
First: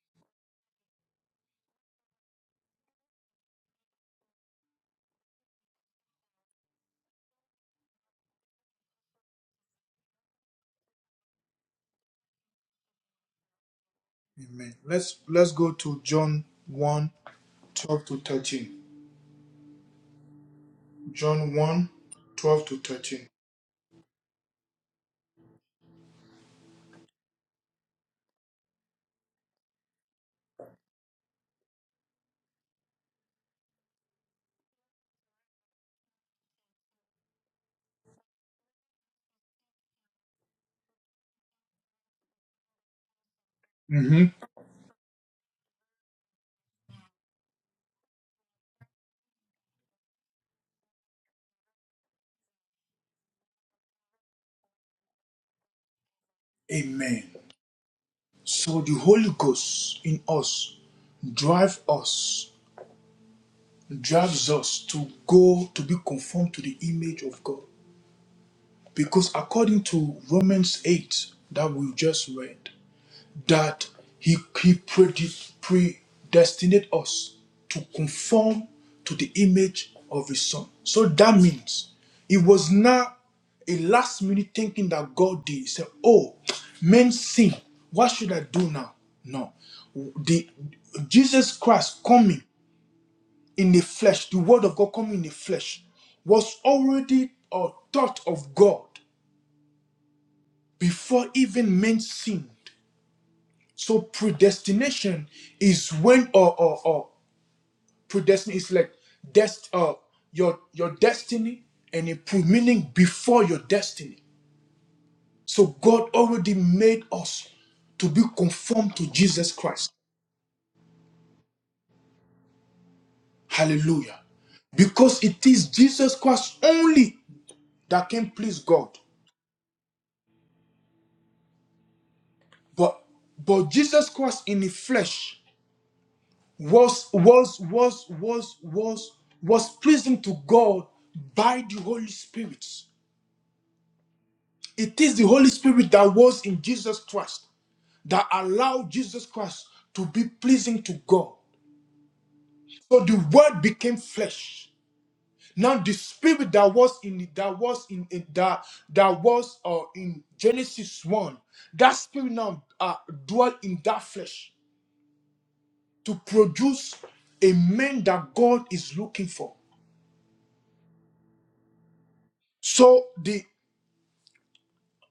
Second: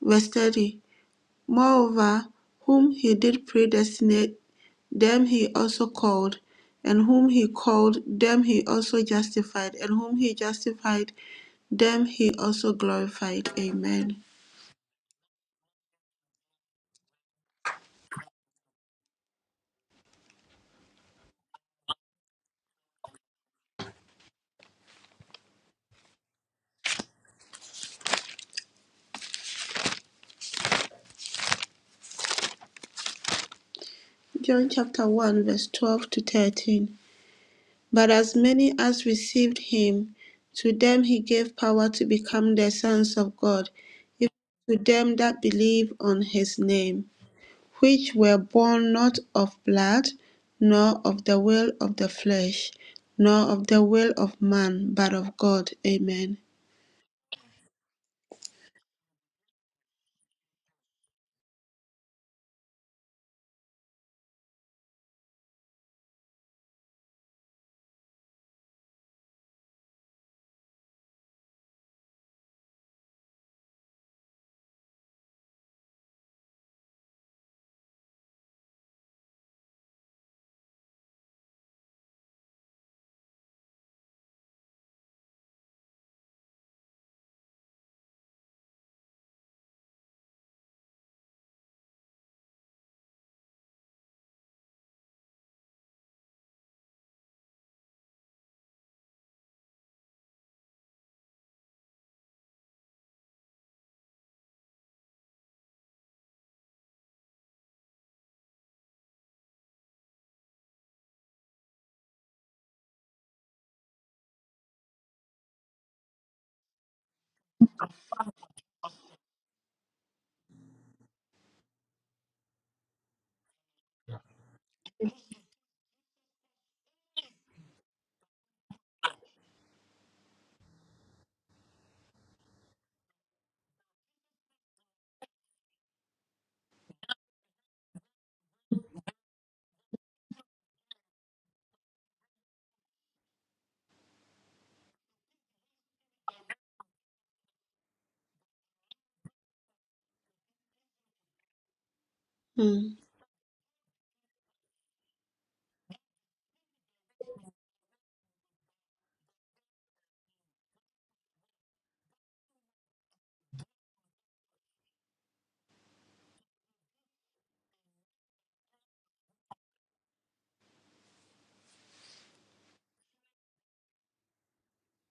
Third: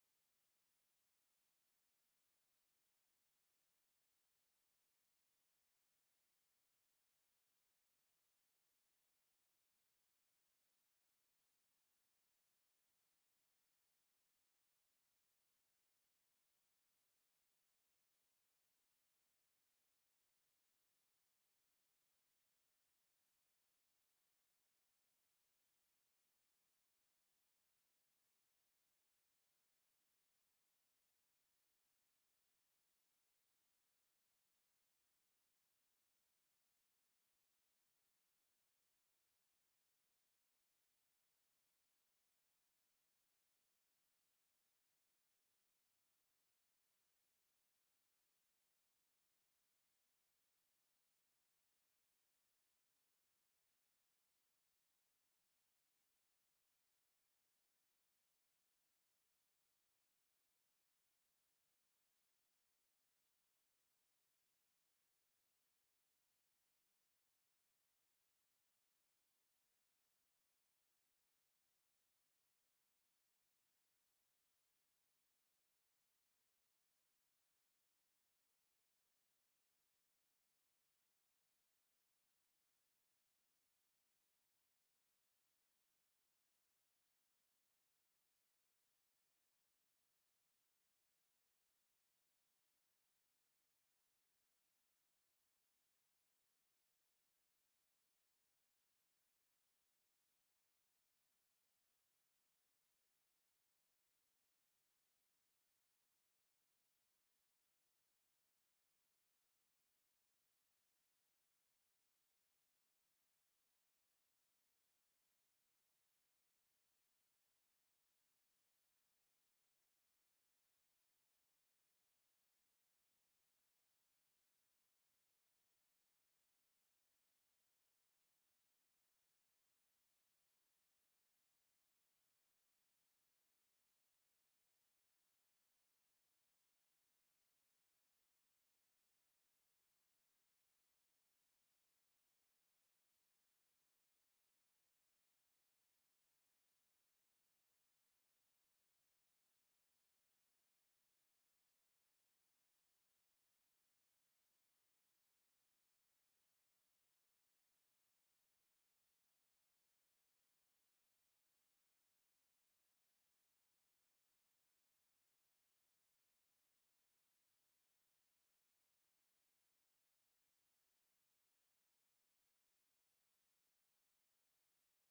verse 30, moreover, whom he did predestinate, them he also called, and whom he called, them he also justified, and whom he justified, them he also glorified. Amen.
Amen. Let's let's go to John 1 12 to 13. John one, 12 to 13.
John chapter 1, verse 12 to 13. But as many as received him, to them he gave power to become the sons of God,
Mm-hmm.
even to them that believe on his name which were born not of blood, nor of the will of the flesh, nor of the will of man, but of God. Amen.
Amen. So the Holy Ghost in us drive us, drives us to go to be conformed to the image of God. Because according to Romans 8 that we just read, that he, he predi- predestinate us to conform to the image of his son. So that means it was not a last minute thinking that God did. He said, Oh, men sin. What should I do now? No. The Jesus Christ coming in the flesh, the word of God coming in the flesh, was already a thought of God before even men sinned. So predestination is when or or, or predestination is like dest uh, your your destiny and a pre- meaning before your destiny. So God already made us to be conformed to Jesus Christ. Hallelujah. Because it is Jesus Christ only that can please God. But but Jesus Christ in the flesh was was was was was was pleasing to God by the Holy Spirit. It is the Holy Spirit that was in Jesus Christ that allowed Jesus Christ to be pleasing to God.
Mm.
So the word became flesh. Now the spirit that was in that was in in- that that was uh, in Genesis 1, that spirit now uh, dwell in that flesh to produce a man that God is looking for. So the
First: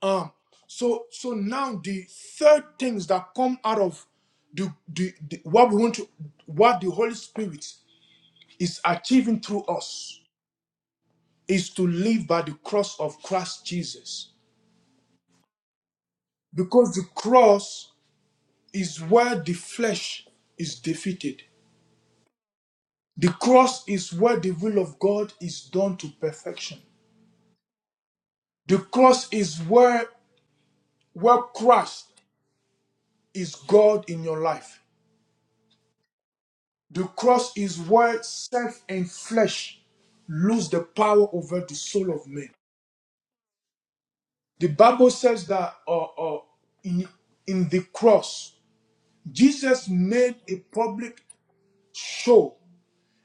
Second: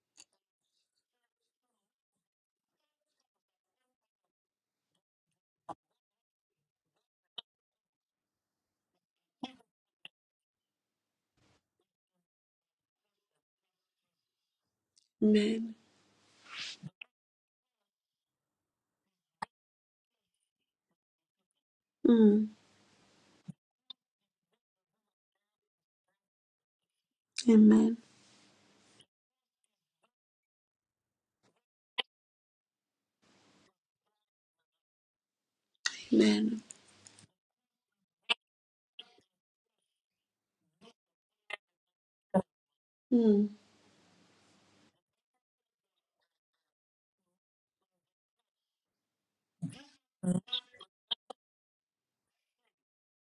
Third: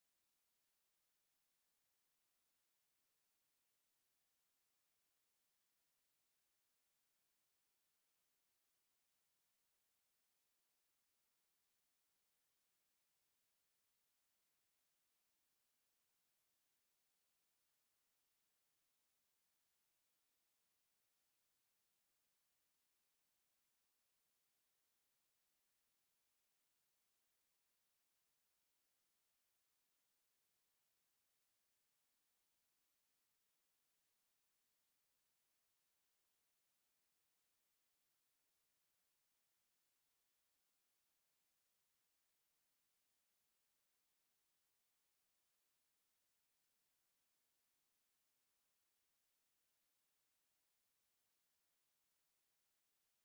Um, so so now the third things that come out of the, the, the what we want to what the Holy Spirit is achieving through us is to live by the cross of Christ Jesus.
Amen.
Because the cross is where the flesh is defeated.
Mm.
The cross is where the will of God is done to perfection.
Amen.
The cross is where where Christ is God in your life.
Amen.
The cross is where self and flesh lose the power over the soul of man.
Mm.
The Bible says that uh, uh, in, in the cross, Jesus made a public show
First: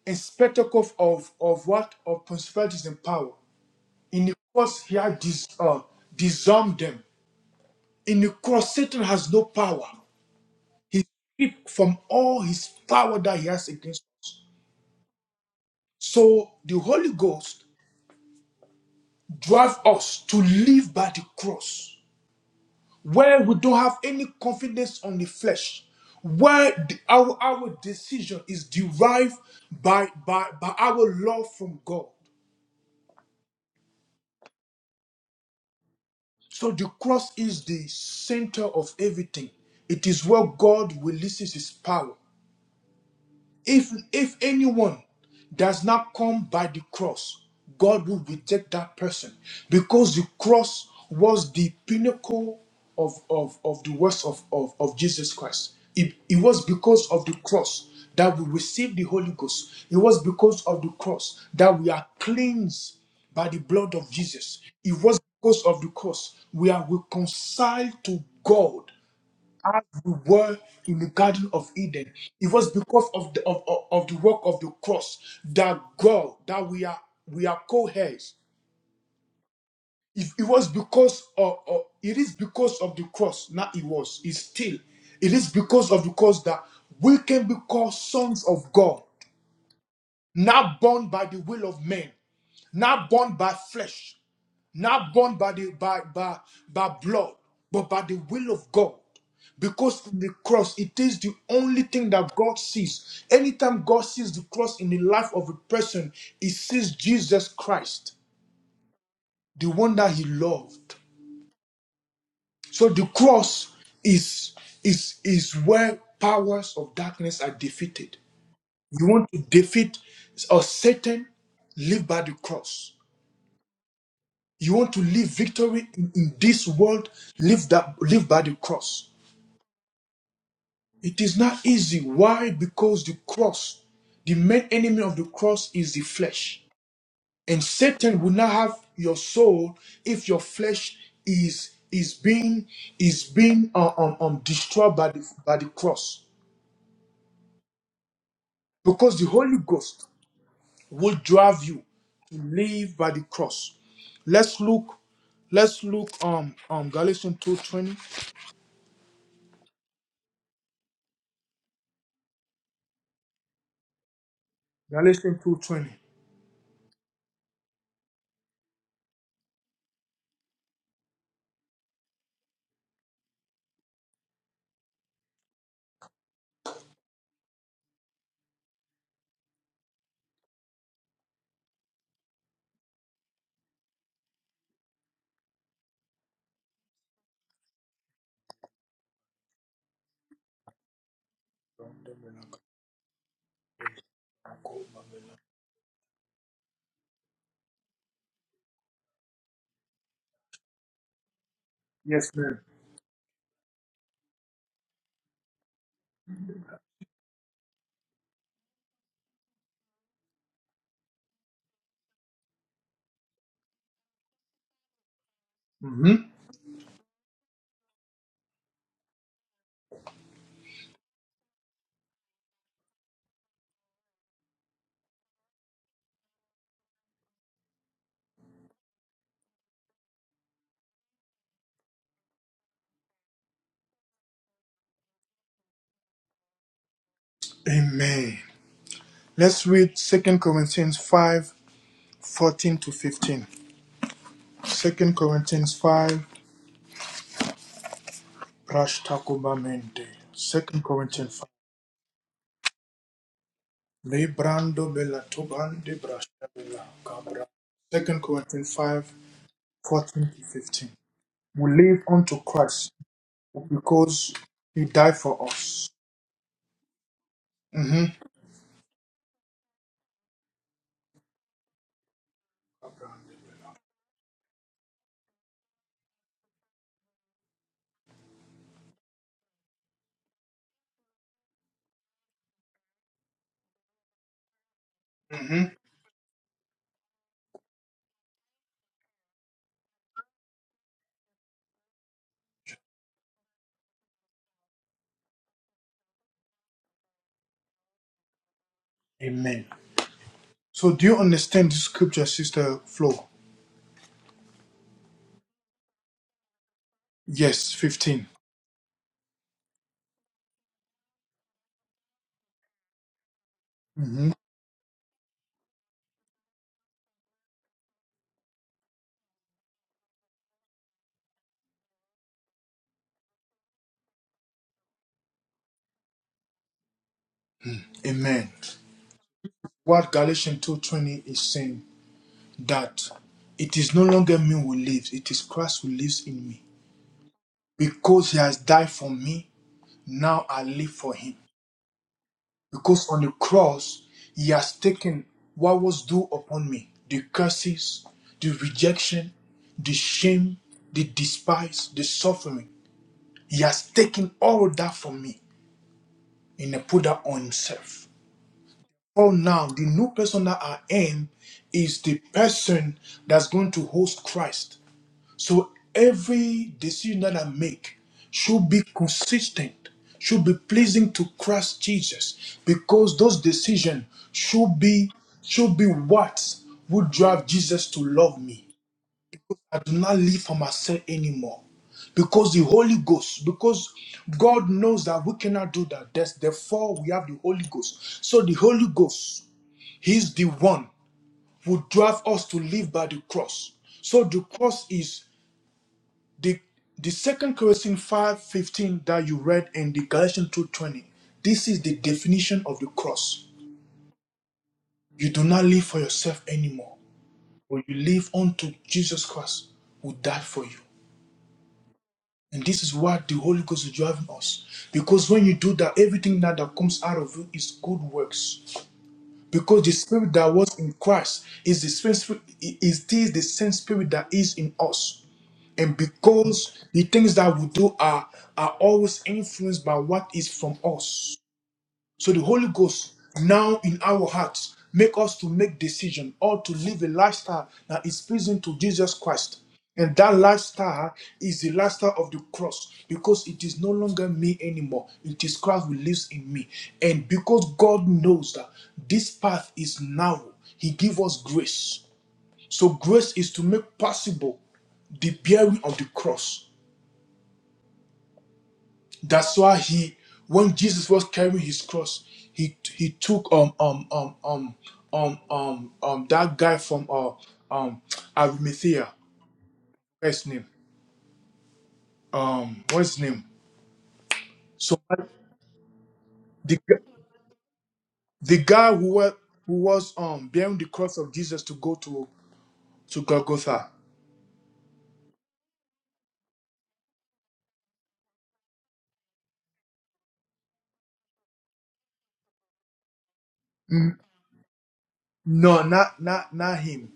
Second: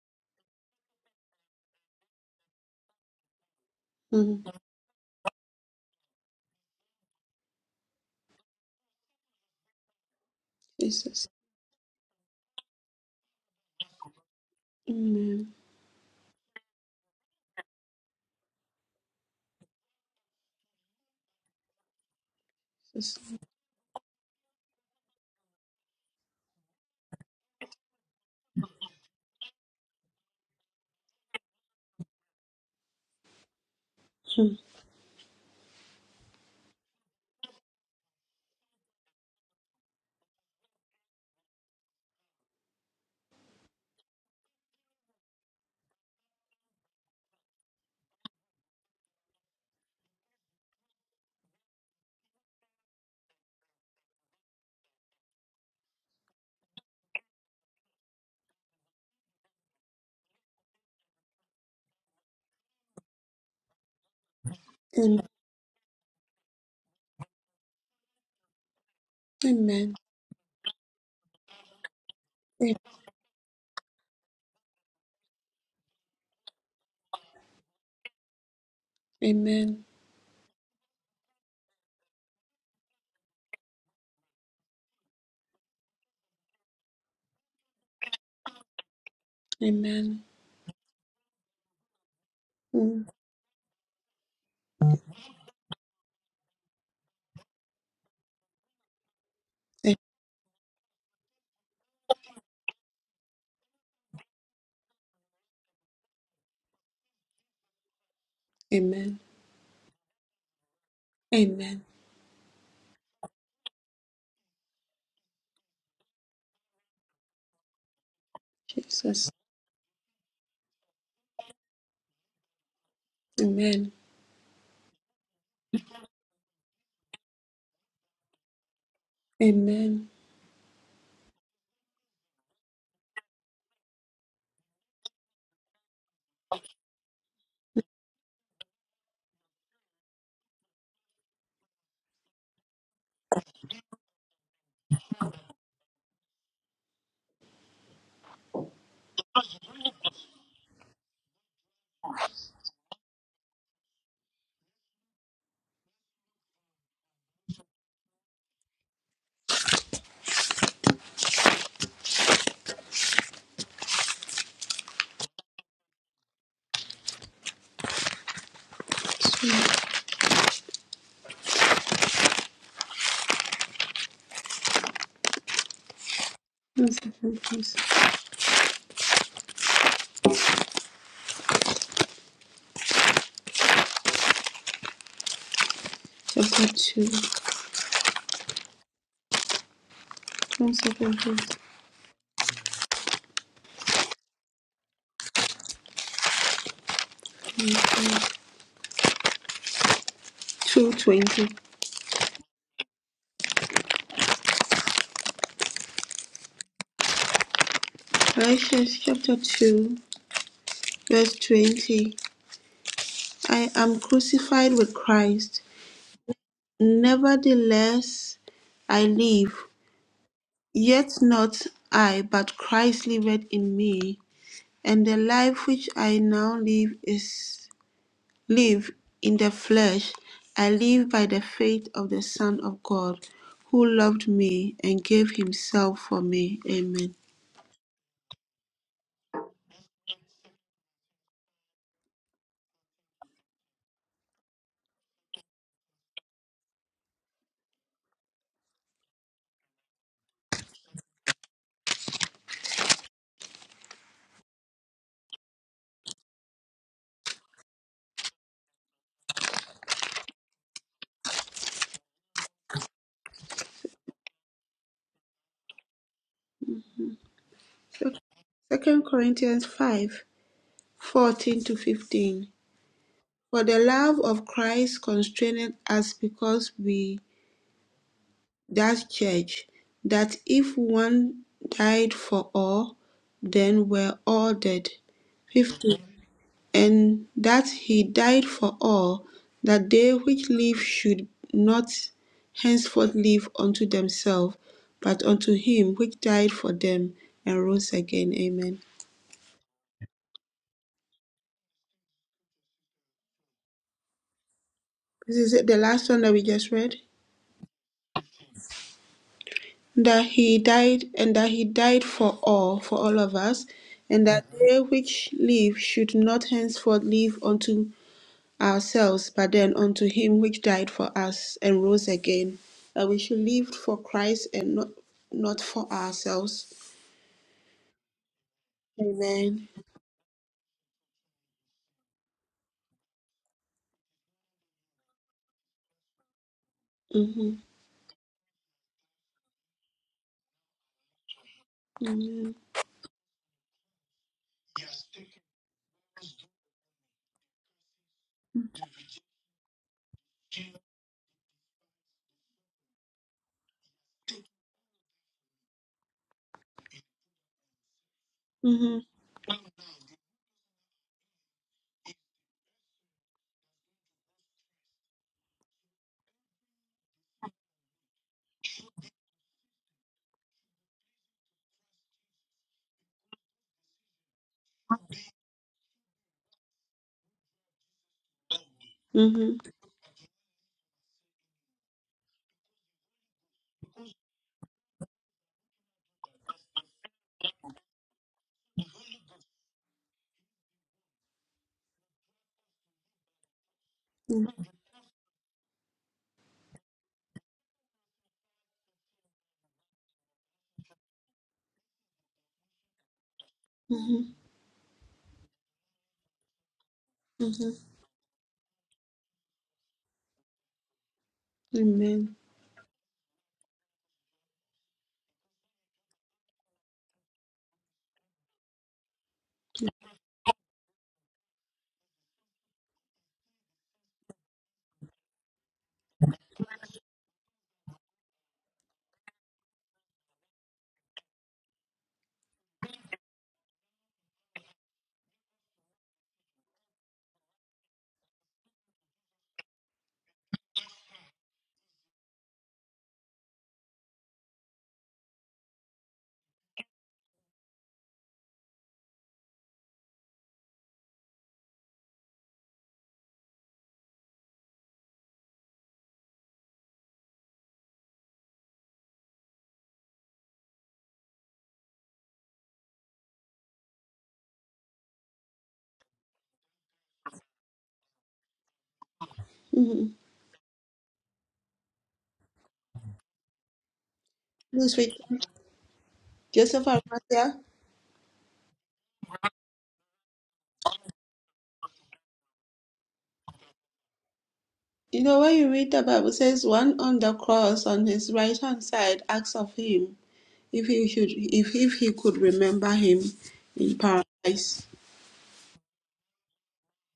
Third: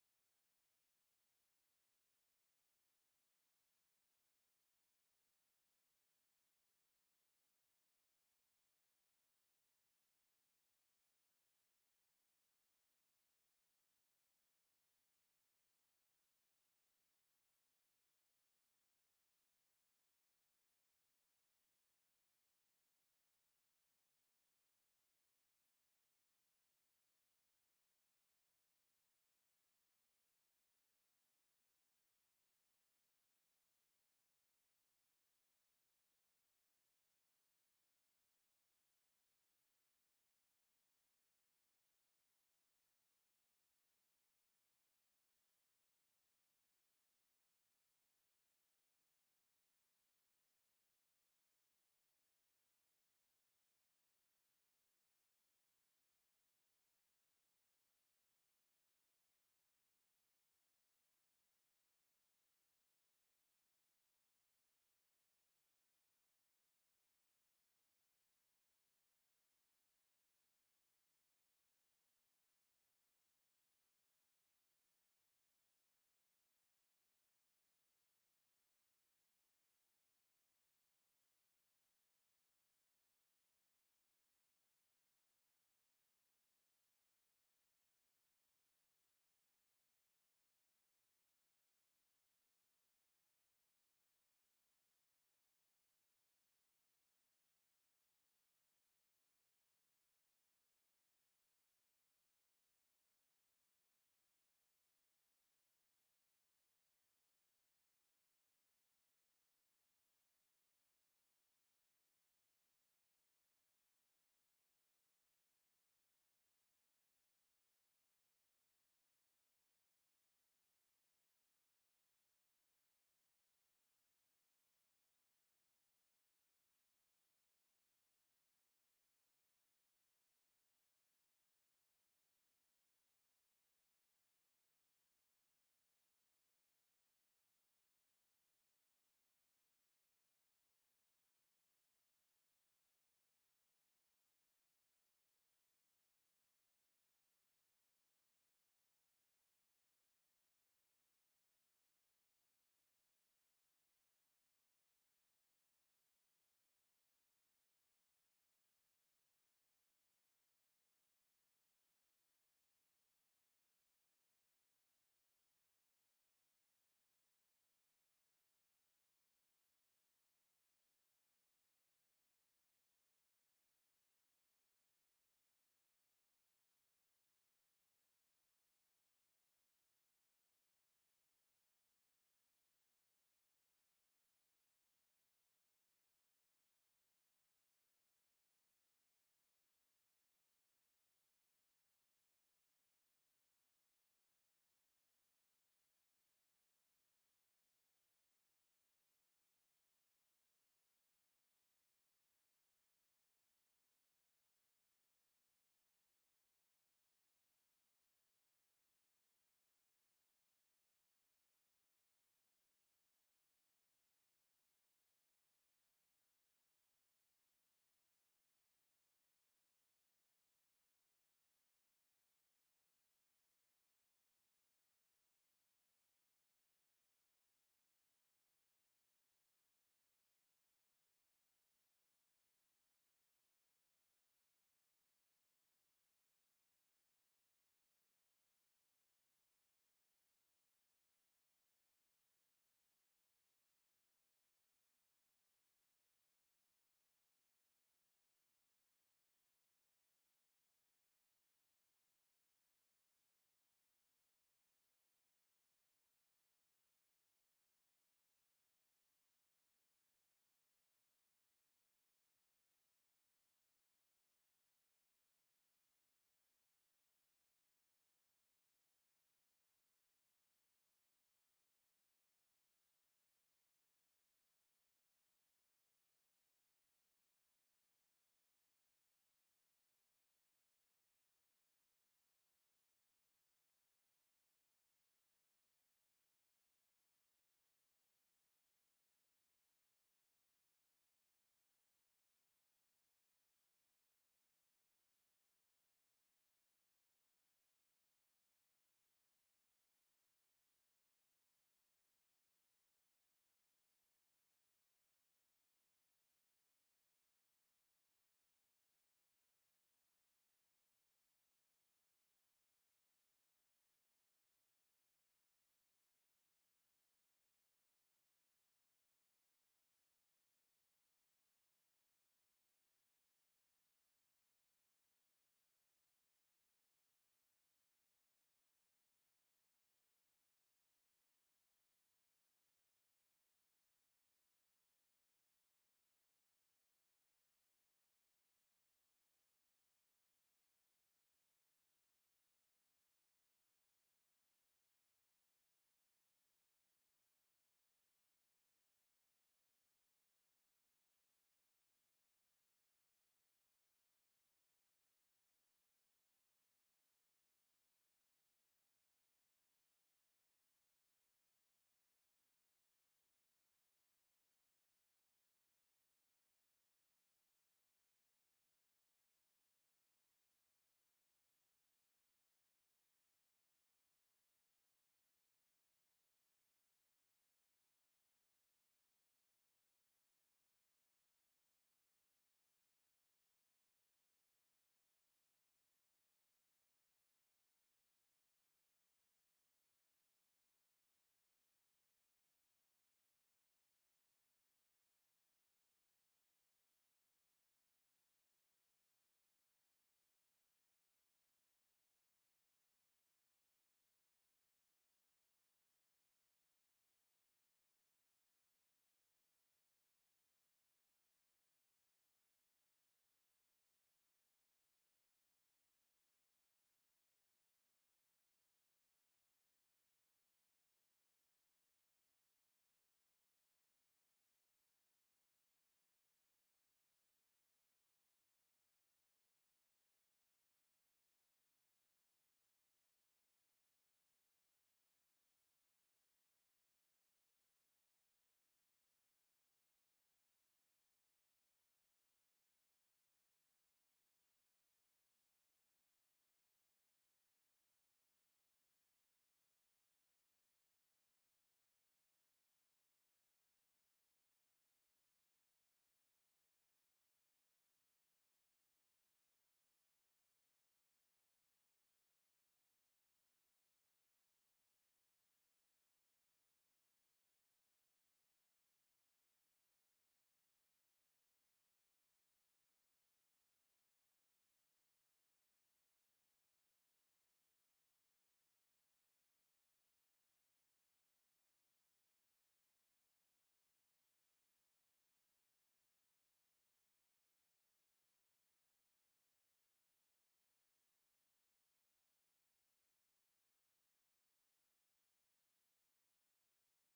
and spectacle of, of what? Of principalities and power. In the
Mm.
cross, he had dis, uh, disarmed them. In the cross, Satan has no power. He
Jesus.
stripped from all his power that he has against. us.
Amen.
So the Holy Ghost drive us to live by the cross,
Jesus.
where we don't have any confidence on the flesh, where the- our, our decision is derived by, by, by our love from God.
Mm.
So the cross is the center of everything. It is where God releases his power. If if anyone does not come by the cross, God will reject that person because the cross was the pinnacle of, of, of the works of, of, of Jesus Christ. It, it was because of the cross that we received the Holy Ghost. It was because of the cross that we are cleansed by the blood of Jesus. It was
Amen.
because of the cross we are reconciled to God as
Amen.
we were in the Garden of Eden. It was because of the of, of, of the work of the cross that God that we are we are co-heirs.
Amen.
If it was because of, of it is because of the cross, not it was, it's still. It is because of the cross that we can be called sons of God,
Amen.
not born by the will of men,
Mm.
not born by flesh not born by the by by by blood, but by the will of God. Because in the cross, it is the only thing that God sees. Anytime God sees the cross in the life of a person, he sees Jesus Christ,
Amen.
the one that he loved.
Amen.
So the cross is is is where powers of darkness are defeated. You want
Jesus.
to defeat or Satan, live by the cross.
Amen.
You want to live victory in in this world, live that live by the cross.
Amen.
It is not easy. Why? Because the cross, the main enemy of the cross is the flesh. And Satan will not have your soul if your flesh is is being is being um, um, um, destroyed by the by the cross. Because the Holy Ghost will drive you to live by the cross. Let's look, let's look um um Galatians 2:20. Galatians 2:20.
Sweet. One second, please. Chapter 2. One second, please. 2:20.
Yes, ma'am.
Galatians chapter 2, verse 20. I am crucified with Christ.
hmm
Nevertheless, I live. Yet not I, but Christ liveth in me. And the life which I now live is live in the flesh. I live by the faith of the Son of God, who loved me and gave himself for me. Amen.
Amen. Let's read 2 Corinthians 5 14 to 15. 2 Corinthians 5 Brash Mende. 2 Corinthians 5. Le Bella Tuban de Brash Cabra. 2 Corinthians 5 fourteen to 15. We live unto Christ because he died for us. hmm
Second Corinthians 5. 14 to 15. For the love of Christ constraineth us because we that judge that if one died for all, then were all dead.
hmm
15. And that he died for all, that they which live should not henceforth live unto themselves, but unto him which died for them and rose again. Amen.
Amen. So, do you understand this scripture, Sister Flo?
This is it, the last one that we just read.
Yes, 15.
that he died and that he died for all for all of us and
hmm
that they which live should not henceforth live unto ourselves but then unto him which died for us and rose again that we should live for christ and not not for ourselves
Amen.
amen
what Galatians 2.20 is saying, that it is no longer me who lives, it is Christ who lives in me.
mm-hmm.
Because he has died for me, now I live for him.
amen
Because on the cross, he has taken what was due upon me, the curses, the rejection, the shame, the despise, the suffering. He has taken all that from me and put that on himself.
mm-hmm.
Oh, now the new person that I am is the person that's going to host Christ. So every decision that I make should be consistent, should be pleasing to Christ Jesus, because those decisions should be should be what would drive Jesus to love me.
Mm-hmm.
I do not live for myself anymore. Because the Holy Ghost, because God knows that we cannot do that. That's, therefore, we have the Holy Ghost. So the Holy Ghost He's the one who drives us to live by the cross. So the
Mm-hmm.
cross is the the second Corinthians 5:15 that you read in the Galatians 2:20. This is the definition of the cross.
Mm-hmm.
You do not live for yourself anymore, but
Mm-hmm.
you live unto Jesus Christ who died for you.
amen
And this is what the Holy Ghost is driving us. Because when you do that, everything now that comes out of you is good works. because the spirit that was in Christ is the spirit is this the same spirit that is in us. And because the things that we do are are always influenced by what is from us. So the Holy Ghost now in our hearts make us to make decision or to live a lifestyle that is pleasing to Jesus Christ. And that lifestyle is the lifestyle of the cross because it is no longer me anymore. It is Christ who lives in me. And because God knows that this path is narrow, He gives us grace. So grace is to make possible the bearing of the cross that's why he, when Jesus was carrying his cross, he he took um um um um um um um that guy from uh um Arimathea.
mm-hmm.
What's his name? Um, what's his name?
this
So
week
the
joseph
gu-
Arimathea,
the guy who was who was um bearing the cross of Jesus to go to to Golgotha.
You know, when you read the Bible, it says one on the cross on his right hand side asks of him if he should if, if he could remember him in paradise.
No, not not not him.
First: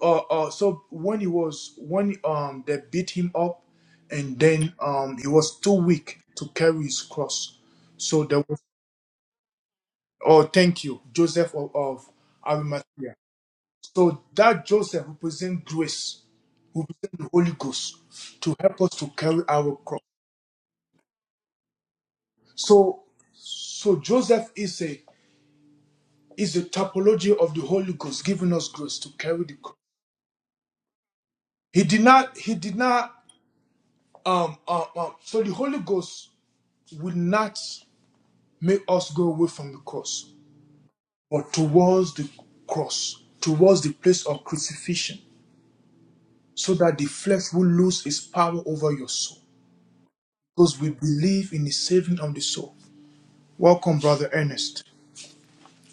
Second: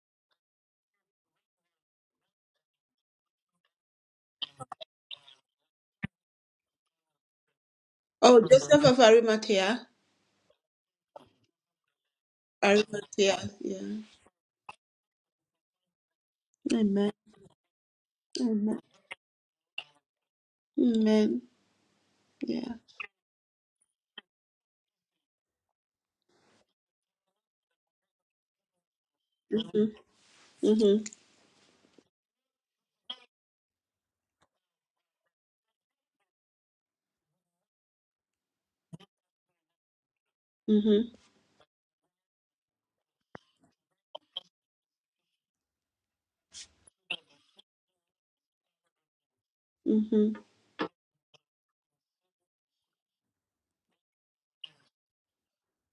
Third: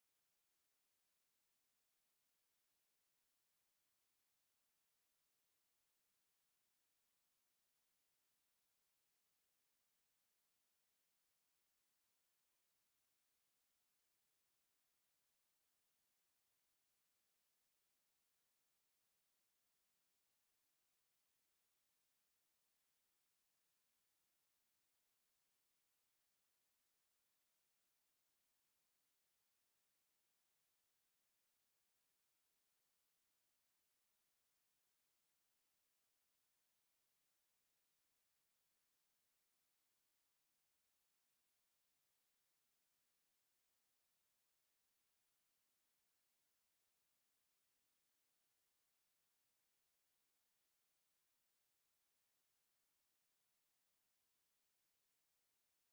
Uh, uh, so when he was when um they beat him up, and then um he was too weak to carry his cross. So
Oh,
there was
Joseph of Arimathea.
oh thank you Joseph of, of Arimathea.
Arimathea, yeah.
So that Joseph represents grace,
Amen.
represents the Holy Ghost to
Amen.
help us to carry our cross.
Amen. Yeah.
So so Joseph is a is a typology of the Holy Ghost giving us grace to carry the cross.
Mm-hmm. Mm-hmm.
He did not. He did not. Um, um, um, so the Holy Ghost will not make us go away from the cross,
Mm-hmm.
but towards the cross, towards the place of crucifixion, so that the flesh will lose its power over your soul.
Mm-hmm.
Because we believe in the saving of the soul. Welcome, Brother Ernest.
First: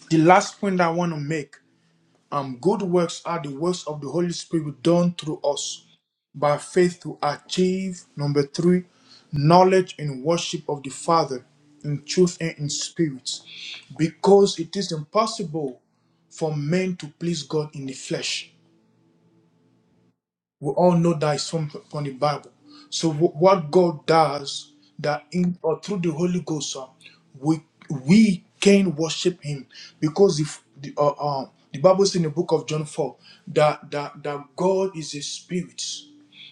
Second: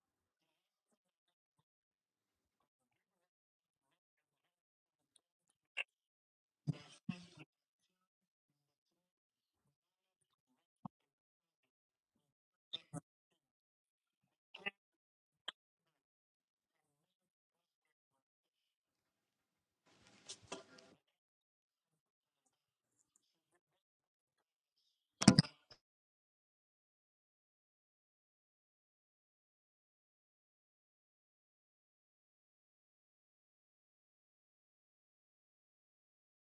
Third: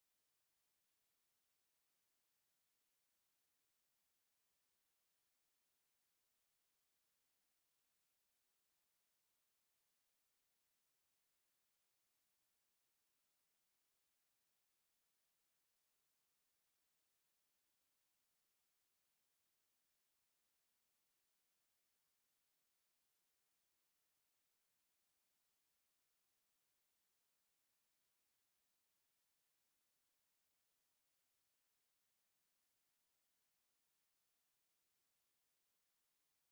The last point I want to make Um, good works are the works of the Holy Spirit done through us by faith to achieve, number three, knowledge and worship of the Father in truth and in spirit, because it is impossible for men to please God in the flesh. We all know that it's from from the Bible. So wh- what God does that in or through the Holy Ghost, uh, we we can worship Him because if the uh, uh, the Bible says in the book of John four that that that God is a spirit,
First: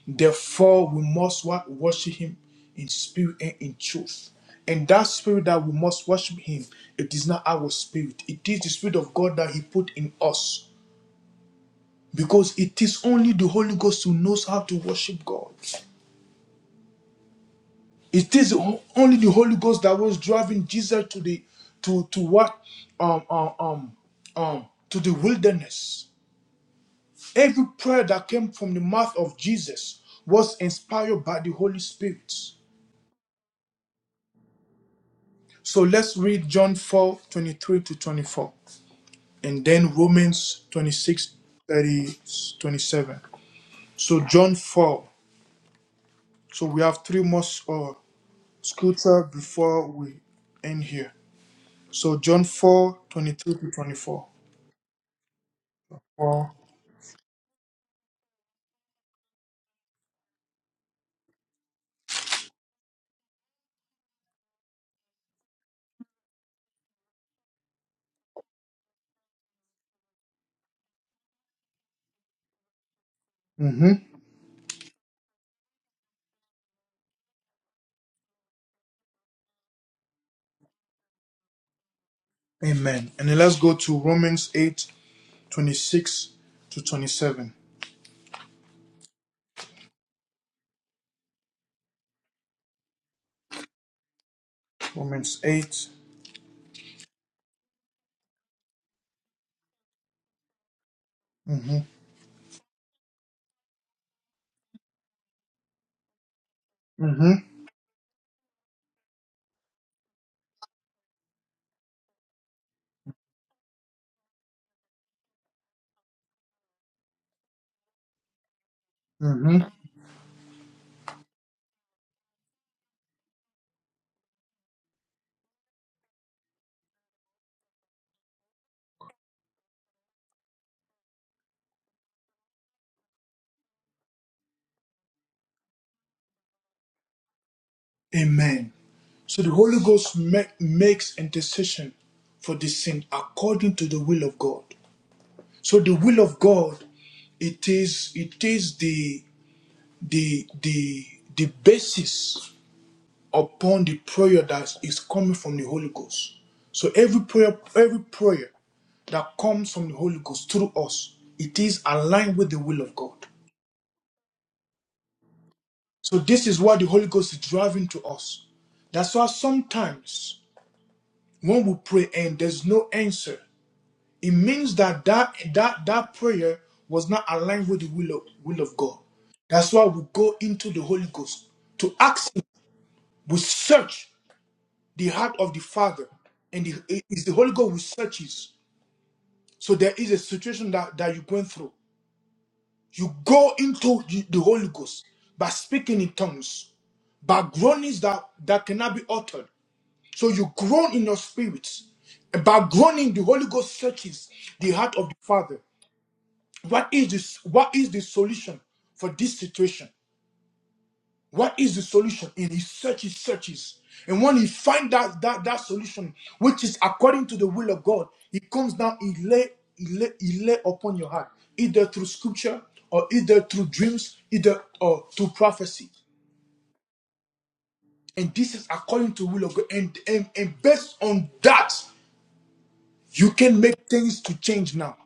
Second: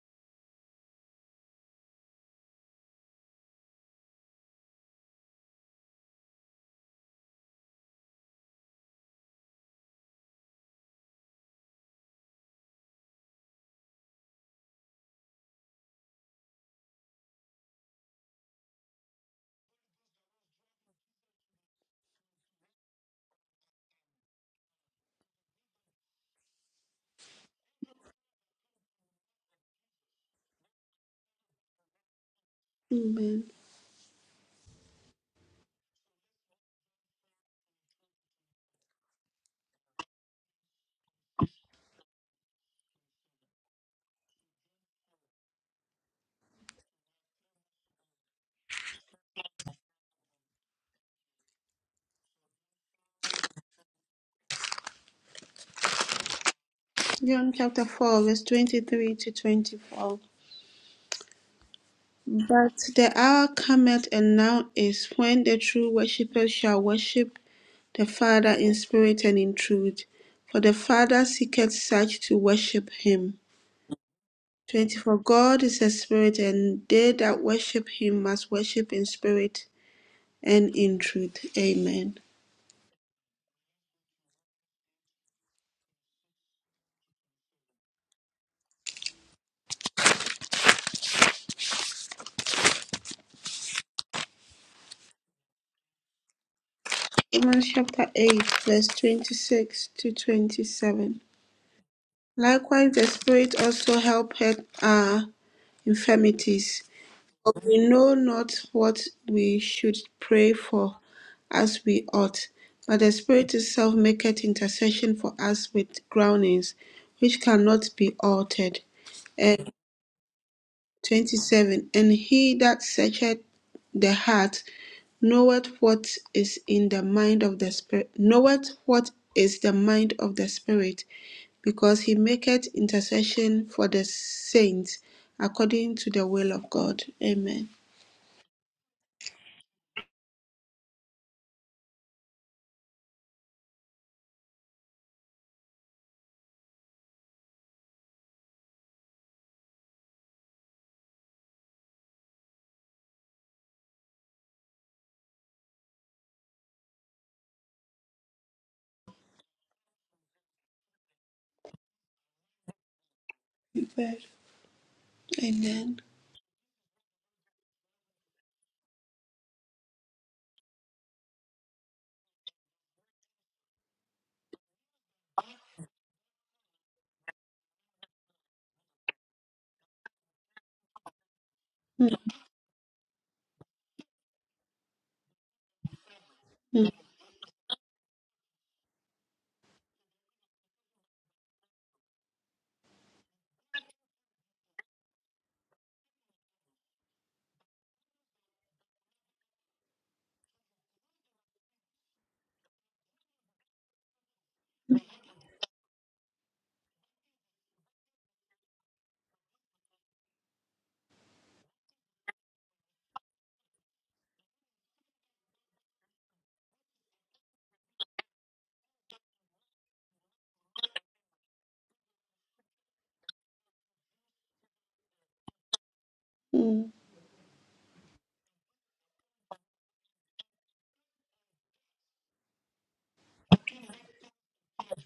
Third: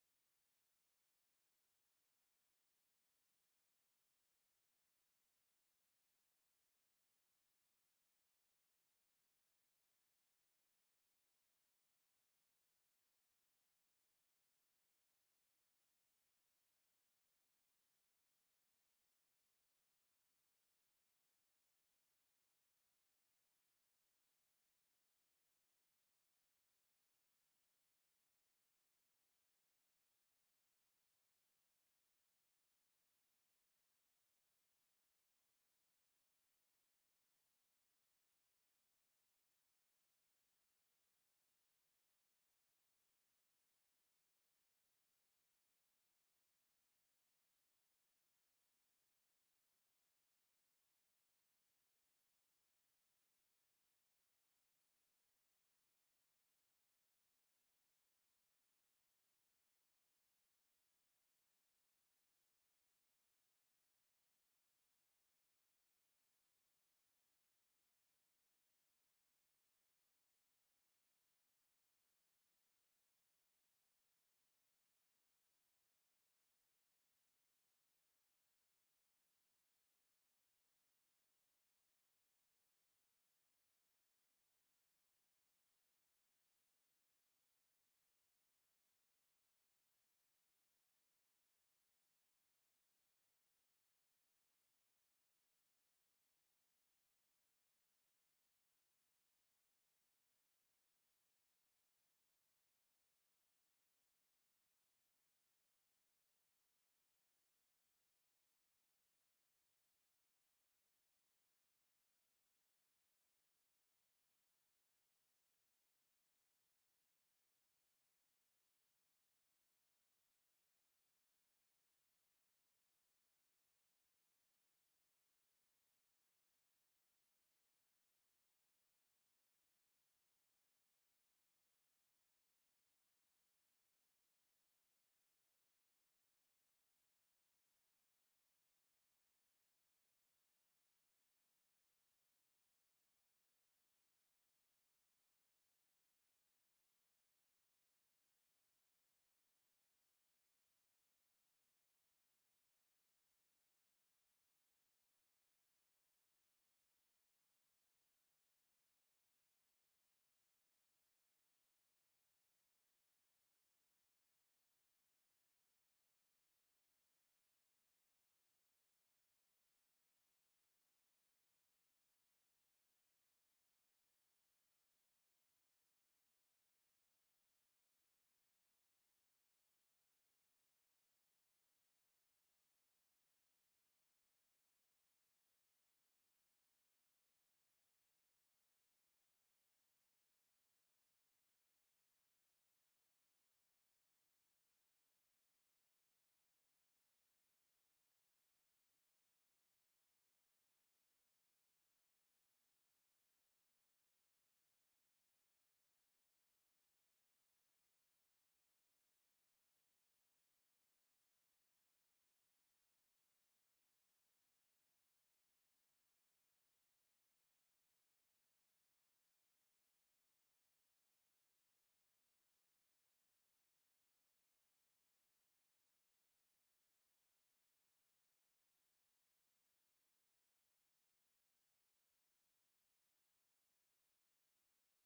therefore we must what worship Him in spirit and in truth. And that spirit that we must worship Him, it is not our spirit. It is the spirit of God that He put in us because it is only the Holy Ghost who knows how to worship God. It is only the Holy Ghost that was driving Jesus to the to to what um um um, um to the wilderness. Every prayer that came from the mouth of Jesus was inspired by the Holy Spirit.
Amen.
So let's read John 4 23 to 24 and then Romans 26 30 27. So John 4. So we have three more uh, scripture before we end here. So John 4 22 to 24. 4
John chapter 4, verse 23 to 24. But the hour cometh and now is when the true worshippers shall worship the Father in spirit and in truth, for the Father seeketh such to worship him.
Mm-hmm.
24 God is a spirit, and they that worship him must worship in spirit and in truth. Amen.
Amen. And then let's go to Romans 8 26 to 27. Romans 8.
Romans chapter 8, verse 26 to 27.
Mm-hmm.
Likewise, the Spirit also helpeth our infirmities,
Mm-hmm.
we know not what we should pray for as we ought, but the Spirit itself maketh intercession for us with groanings which cannot be altered.
Mm-hmm.
And 27 And he that searcheth the heart knoweth what is in the mind of the Spirit, knoweth what is the mind of the Spirit, because he maketh intercession for the saints according to the will of God. Amen.
Amen. So the Holy Ghost make, makes intercession for the sin according to the will of God. So the will of God, it is it is the the the the basis upon the prayer that is coming from the Holy Ghost. So every prayer, every prayer that comes from the Holy Ghost through us, it is aligned with the will of God.
Amen.
So this is what the Holy Ghost is driving to us. That's why sometimes when we pray and there's no answer, it means that that, that, that prayer was not aligned with the will of, will of God. That's why we go into the Holy Ghost to
Mm,
ask Him. We search the heart of the Father and
mm,
the, is the Holy Ghost who searches. So there is a situation that, that you're going through. You go into the, the Holy Ghost by speaking in tongues, by groanings that, that cannot be uttered. So you groan in your spirit. By groaning, the Holy Ghost searches the heart of the Father. What is this? What is the solution for this situation? What is the solution? And he searches, searches. And when he finds that, that, that solution, which is according to the will of God, he comes down, he lay, he lay, he lay upon your heart, either through scripture or either through dreams, either or through prophecy.
mm.
And this is according to the will of God. And, and, and based on that, you can make things to change now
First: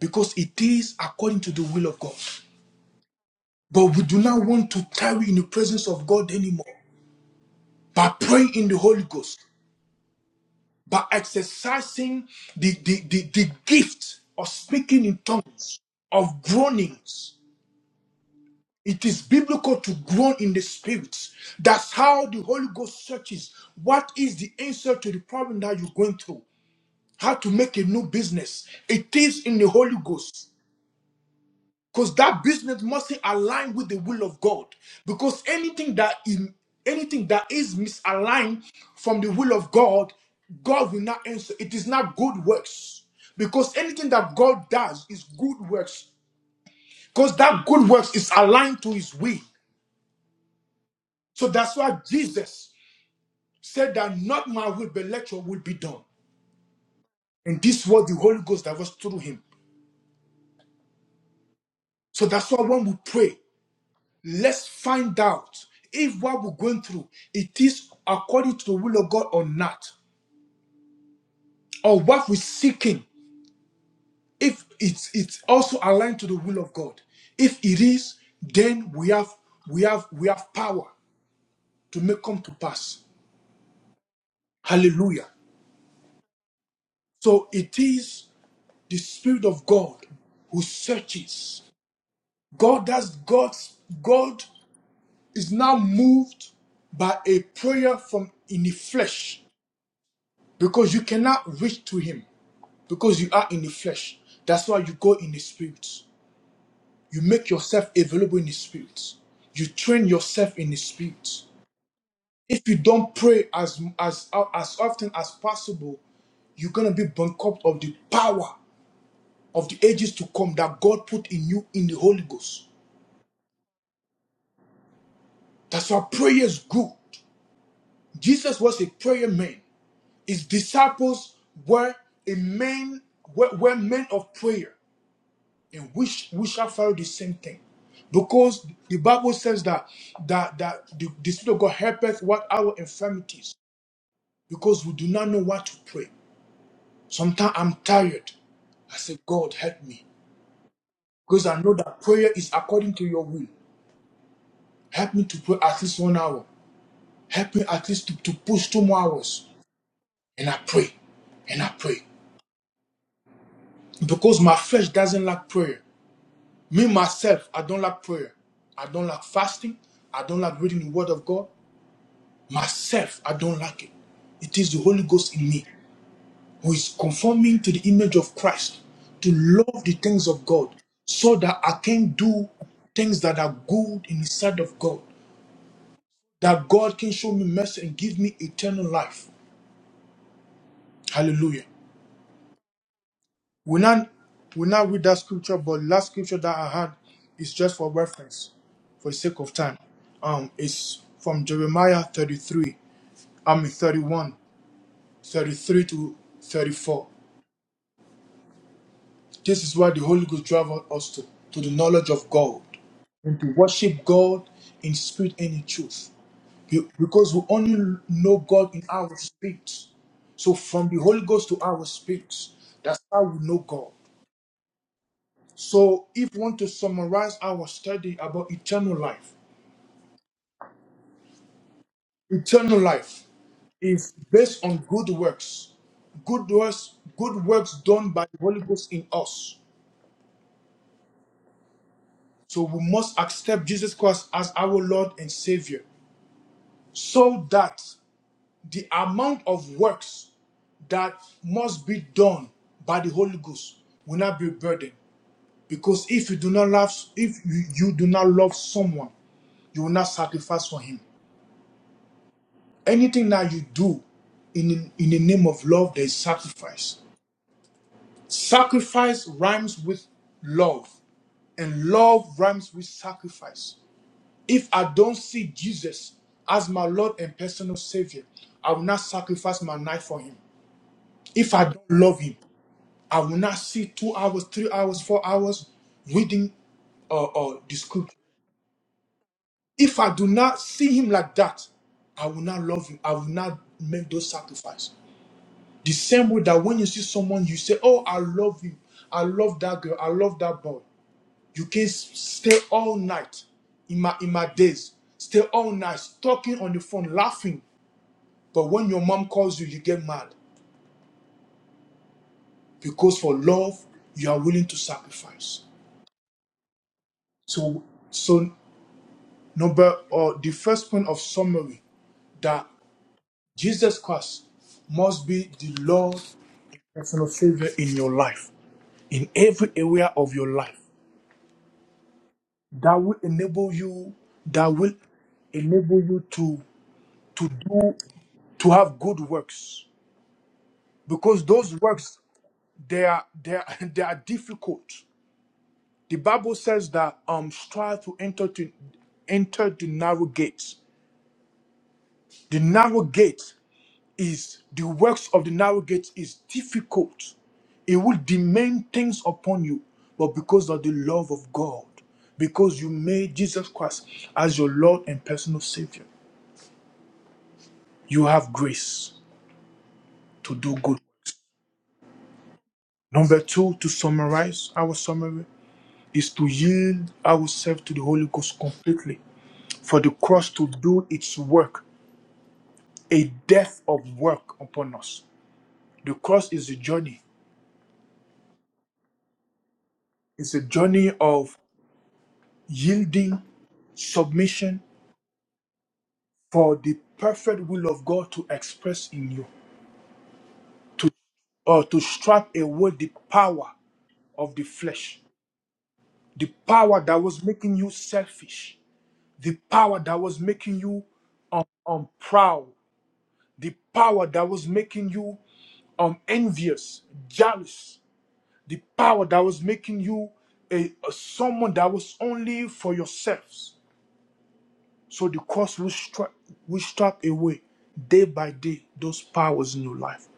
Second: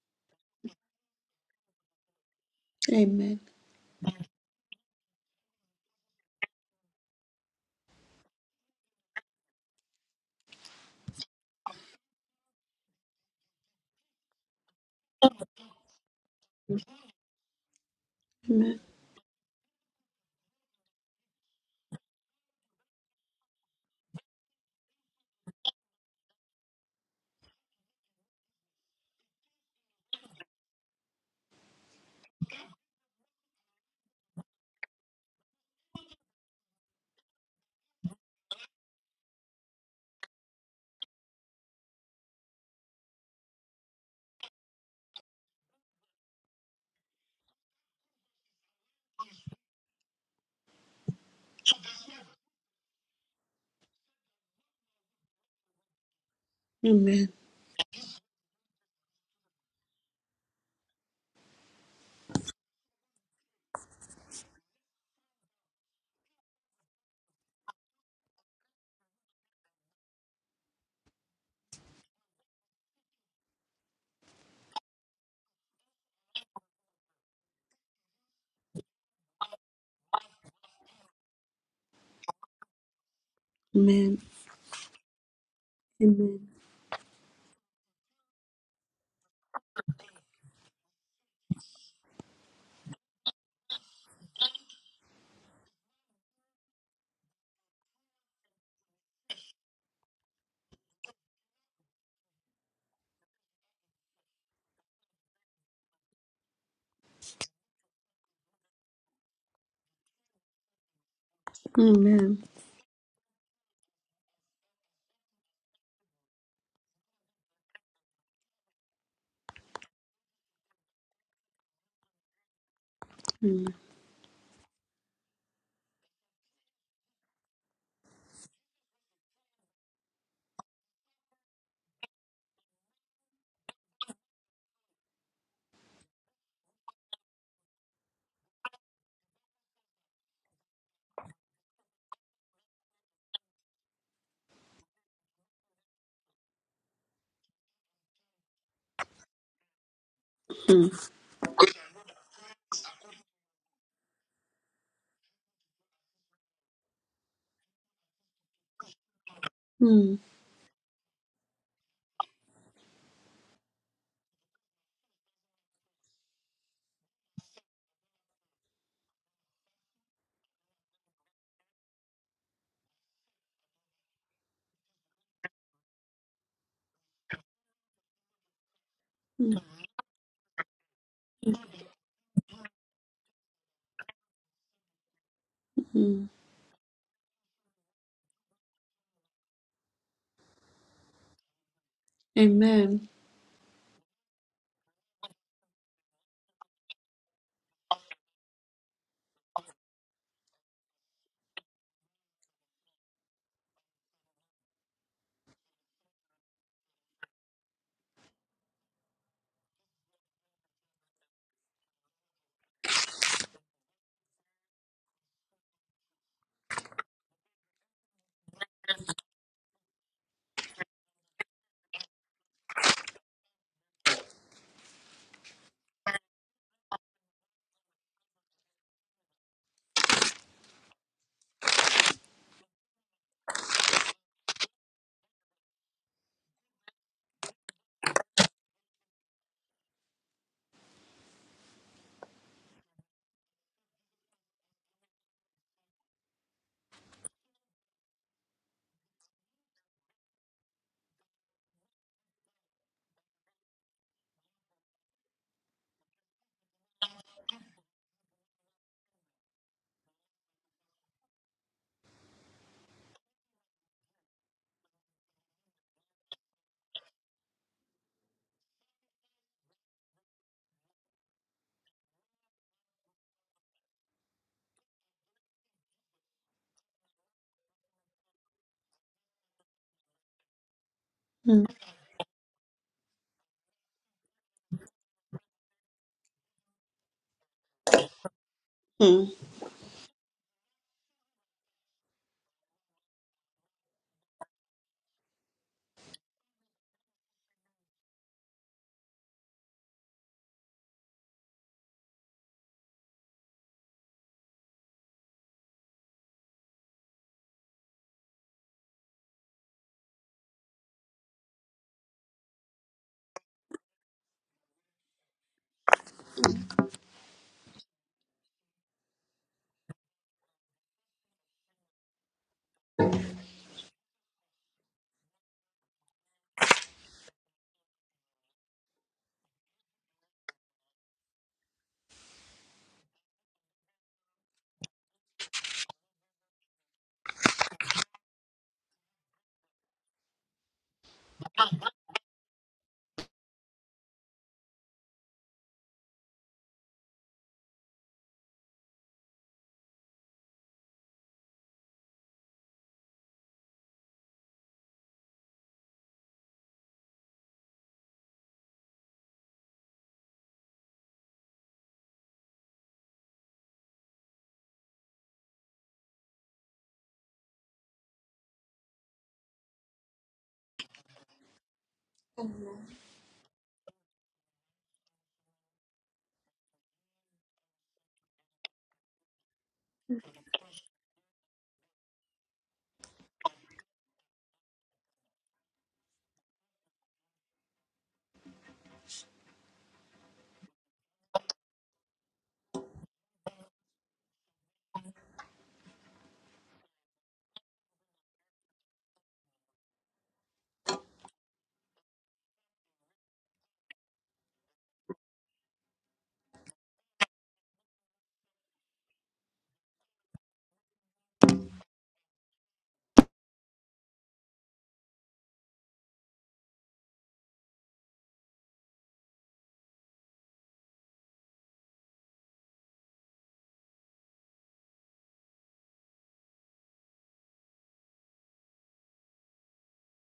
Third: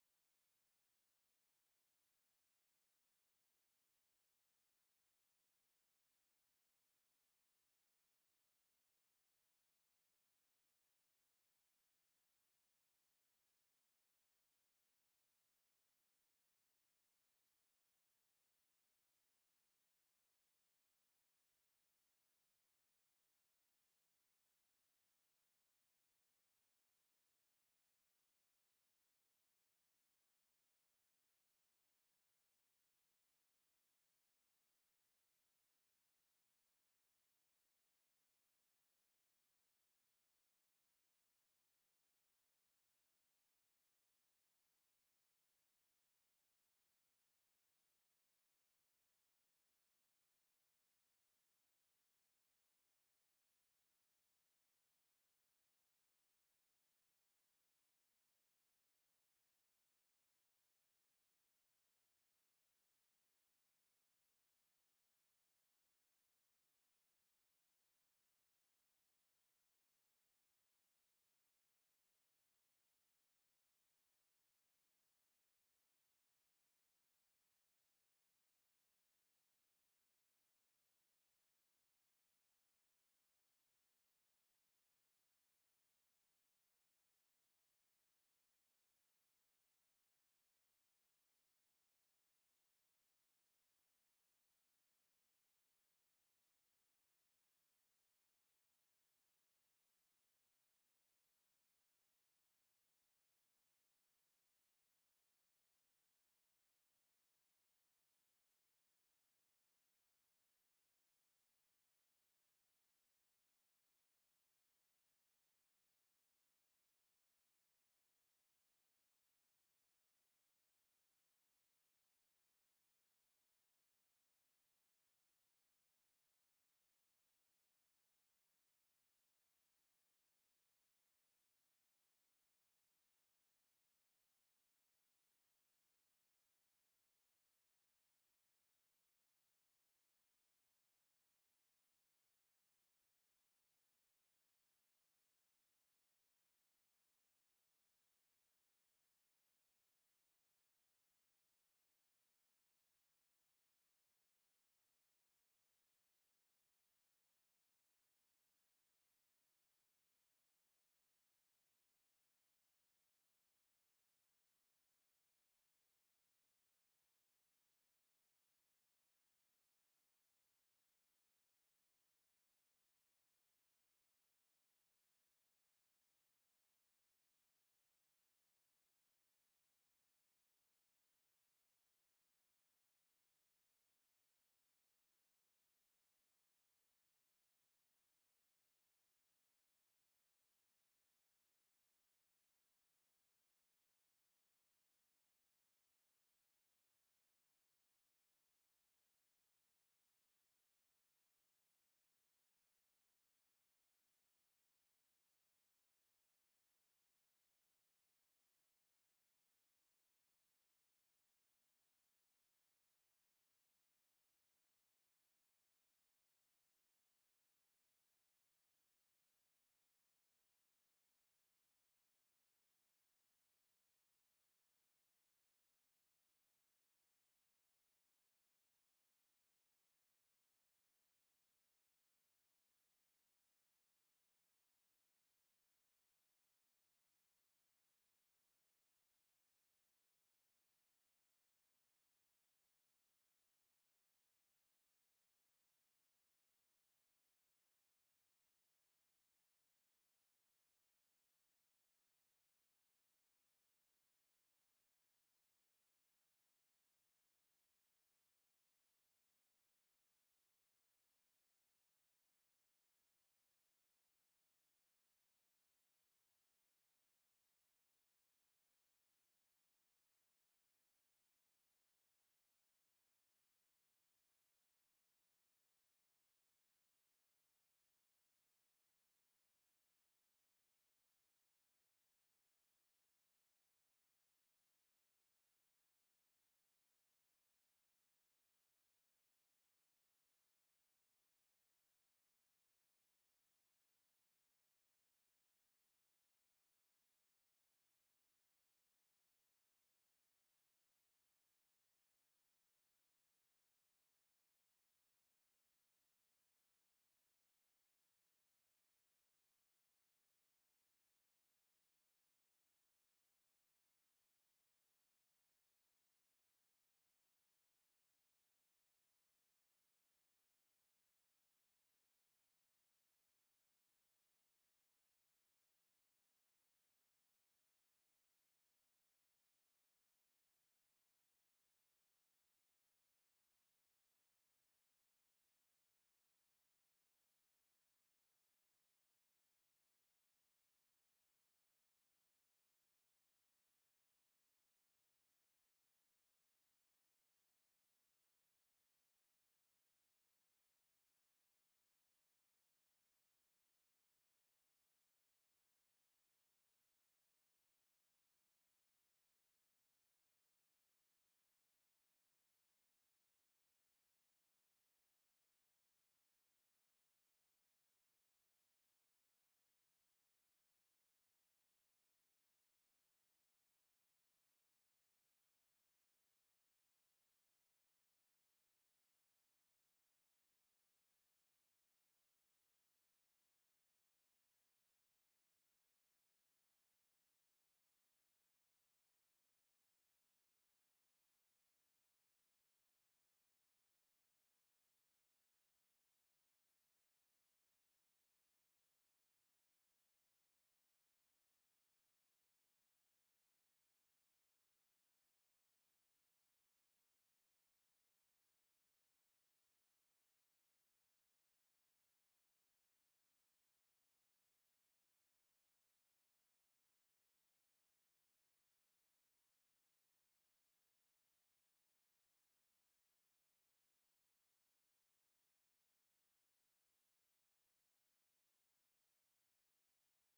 because it is according to the will of God.
Amen.
But we do not want to tarry in the presence of God anymore by praying in the Holy Ghost. by exercising the, the, the, the gift of speaking in tongues, of groanings.
Amen.
It is biblical to groan in the spirit. That's how the Holy Ghost searches what is the answer to the problem that you're going through, how to make a new business. It is in the Holy Ghost. because that business must align with the will of God. Because anything that in anything that is misaligned from the will of God, God will not answer. It is not good works. Because anything that God does is good works. Because that good works is aligned to his will. So that's why Jesus said that not my will, but let your will be done.
Amen.
And this was the Holy Ghost that was through him. So that's why when we pray. Let's find out if what we're going through it is according to the will of God or not, or what we're seeking if it's it's also aligned to the will of God. If it is, then we have we have we have power to make come to pass.
Amen.
Hallelujah.
Amen.
So it is the Spirit of God who searches. God does God's God is now moved by a prayer from in the flesh because you cannot reach to him. because you are in the flesh. That's why you go in the spirit. You make yourself available in the spirit. You train yourself in the spirit.
Amen.
If you don't pray as as as often as possible, you're gonna be bankrupt of the power of the ages to come that God put in you in the Holy Ghost.
Mm,
That's why prayer is good. Jesus was a prayer man. His disciples were a man were, were men of prayer. and we, sh- we shall follow the same thing. Because the Bible says that that, that the, the Spirit of God helpeth what our infirmities, because we do not know what to pray. Sometimes I'm tired. I say, God, help me.
mm,
Because I know that prayer is according to your will. Help me to pray at least one hour. Help me at least to, to push two more hours.
mm,
And I pray. And I pray. Because my flesh doesn't like prayer. Me, myself, I don't like prayer. I don't like fasting. I don't like reading the Word of God. Myself, I don't like it. It is the Holy Ghost in me who is conforming to the image of Christ to
mm,
love the things of God so that I can do things that are good in the sight of God,
mm.
that God can show me mercy and give me eternal life. Hallelujah.
Amen.
We now, we now read that scripture, but last scripture that I had is just for reference for the sake of time. Um, it's from Jeremiah 33, I mean 31, 33 to 34. This is why the Holy Ghost drives us to, to the knowledge of God and to worship God in spirit and in truth. Be- Because we only know God in our spirit. So from the Holy Ghost to our spirit, that's how we know God. So if we want to summarize our study about eternal life, eternal life is based on good works. Good works, good works done by the Holy Ghost in us. So we must accept Jesus Christ as our Lord and Savior so that the amount of works that must be done by the Holy Ghost will not be a burden, Because if you do not love, if you, you do not love someone, you will not sacrifice for him. Anything that you do in, in the name of love, there is sacrifice. Sacrifice rhymes with love, and love rhymes with sacrifice. If I don't see Jesus as my Lord and personal Savior, I will not sacrifice my life for him. If I
Mm,
don't love him, I will not sit two hours, three hours, four hours reading uh, uh, the scripture.
mm,
If I do not see him like that, I will not love him. I will not make those sacrifices. The same way that when you see someone, you say, Oh, I love you. I love that girl. I love that boy. You can s- stay all night in my in my days. Stay all night talking on the phone, laughing. But when your mom calls you, you get mad. Because for love, you are willing to sacrifice. So, so number or the first point of summary that Jesus Christ must be the Lord personal savior in your life, in every area of your life, that will enable you, that will enable you to to do to have good works. Because those works they are they are (laughs) they are difficult. The Bible says that um strive to enter to enter the narrow gates. The narrow gate is the works of the narrow gate is difficult. It will demand things upon you, but because of the love of God, because you made Jesus Christ as your Lord and personal Savior, you have grace to do good. Number two, to summarize our summary, is to yield ourselves to the Holy Ghost completely for the cross to do its work, a death of work upon us. The cross is a journey. It's a journey of yielding submission for the perfect will of God to express in you, to or to strip away the power of the flesh, the power that was making you selfish, the power that was making you um, um proud, the power that was making you um envious, jealous, the power that was making you a, a someone that was only for yourselves So the cross will, strip will strip away day by day those powers in your life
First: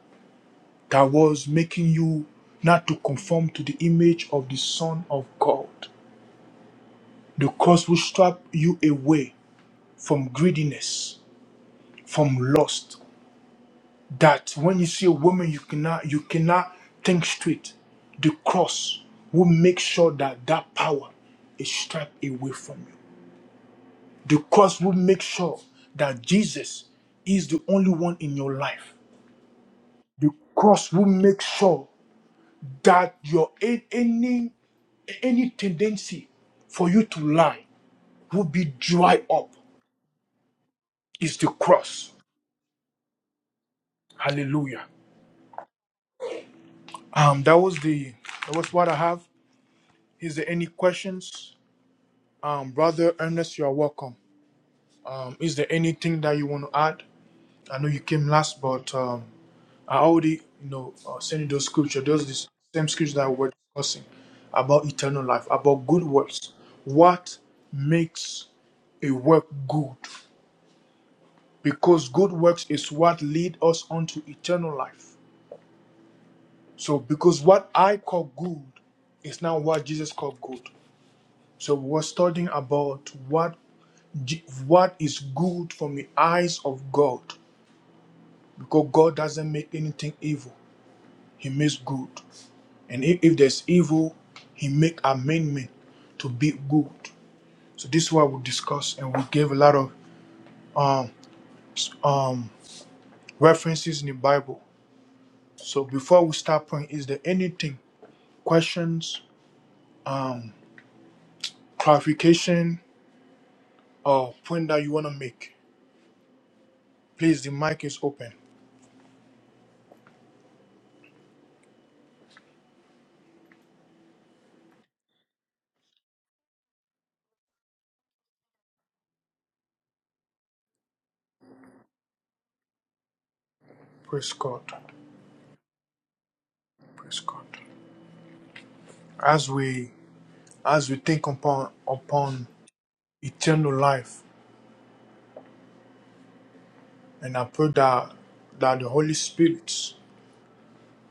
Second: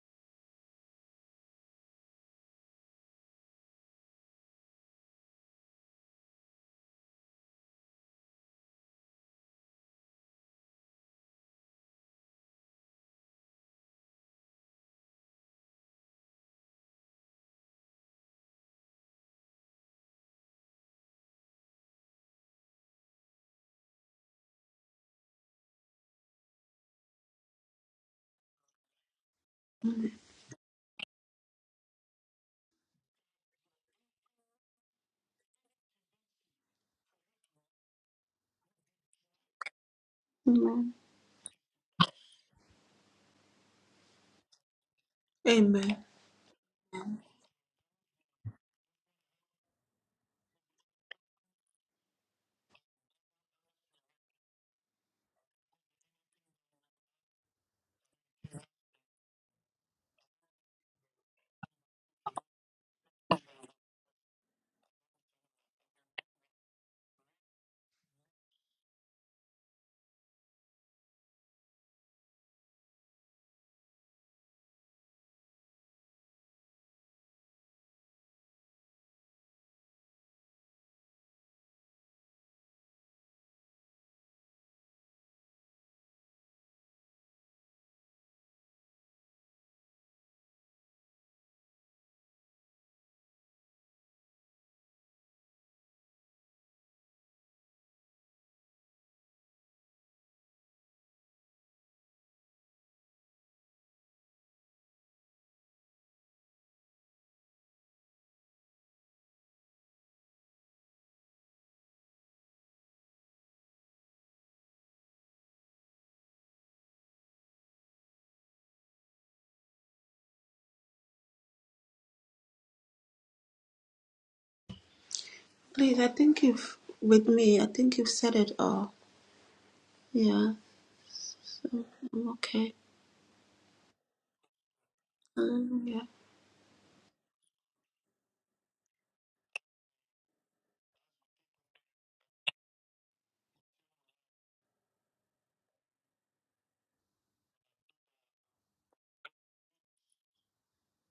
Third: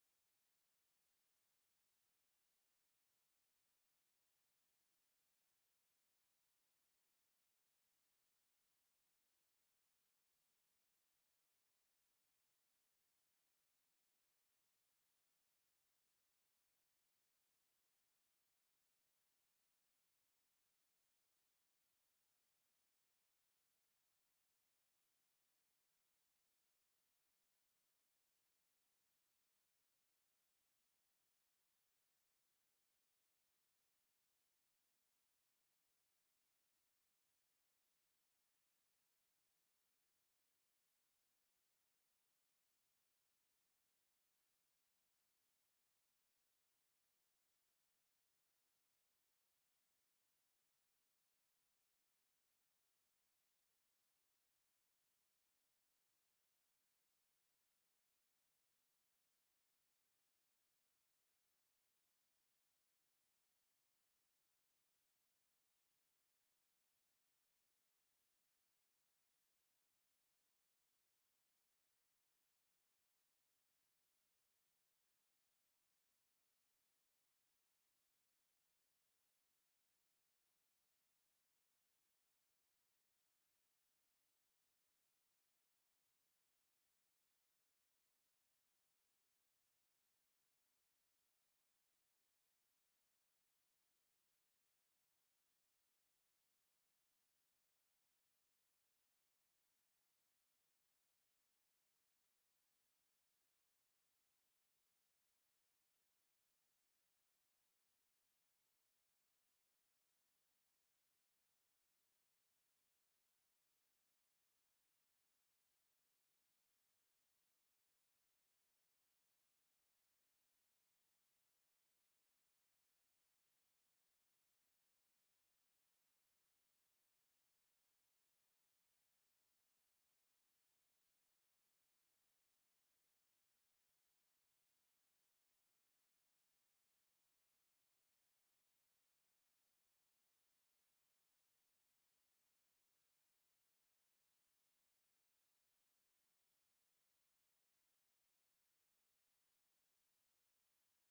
that was making you not to conform to the image of the Son of God. The cross will strip you away from greediness, from lust. That when you see a woman you cannot you cannot think straight. The cross will make sure that that power is stripped away from you. The cross will make sure that Jesus is the only one in your life
mm.
because we make sure that your a- any any tendency for you to lie will be dry up
Amen.
is the cross hallelujah
Amen.
um that was the that was what i have is there any questions um brother ernest you are welcome um is there anything that you want to add i know you came last but um, I already, you know, uh, sent you those scripture, those the same scripture that we're discussing about eternal life, about good works. What makes a work good? Because good works is what lead us unto eternal life. So, because what I call good is not what Jesus called good. So, we're studying about what Je- what is good from the eyes of God, because God doesn't make anything evil; He makes good. And if, if there's evil, he make amendment to be good. So this is what we discuss, and we gave a lot of um, um, references in the Bible. So before we start praying, is there anything, questions, um, clarification, or point that you want to make? Please, the mic is open.
Please, I think you've with me. I think you've said it all. Yeah. So I'm okay.
Praise God.
Hallelujah.
Praise God. As we as we think upon upon eternal life, and I pray that that the Holy Spirit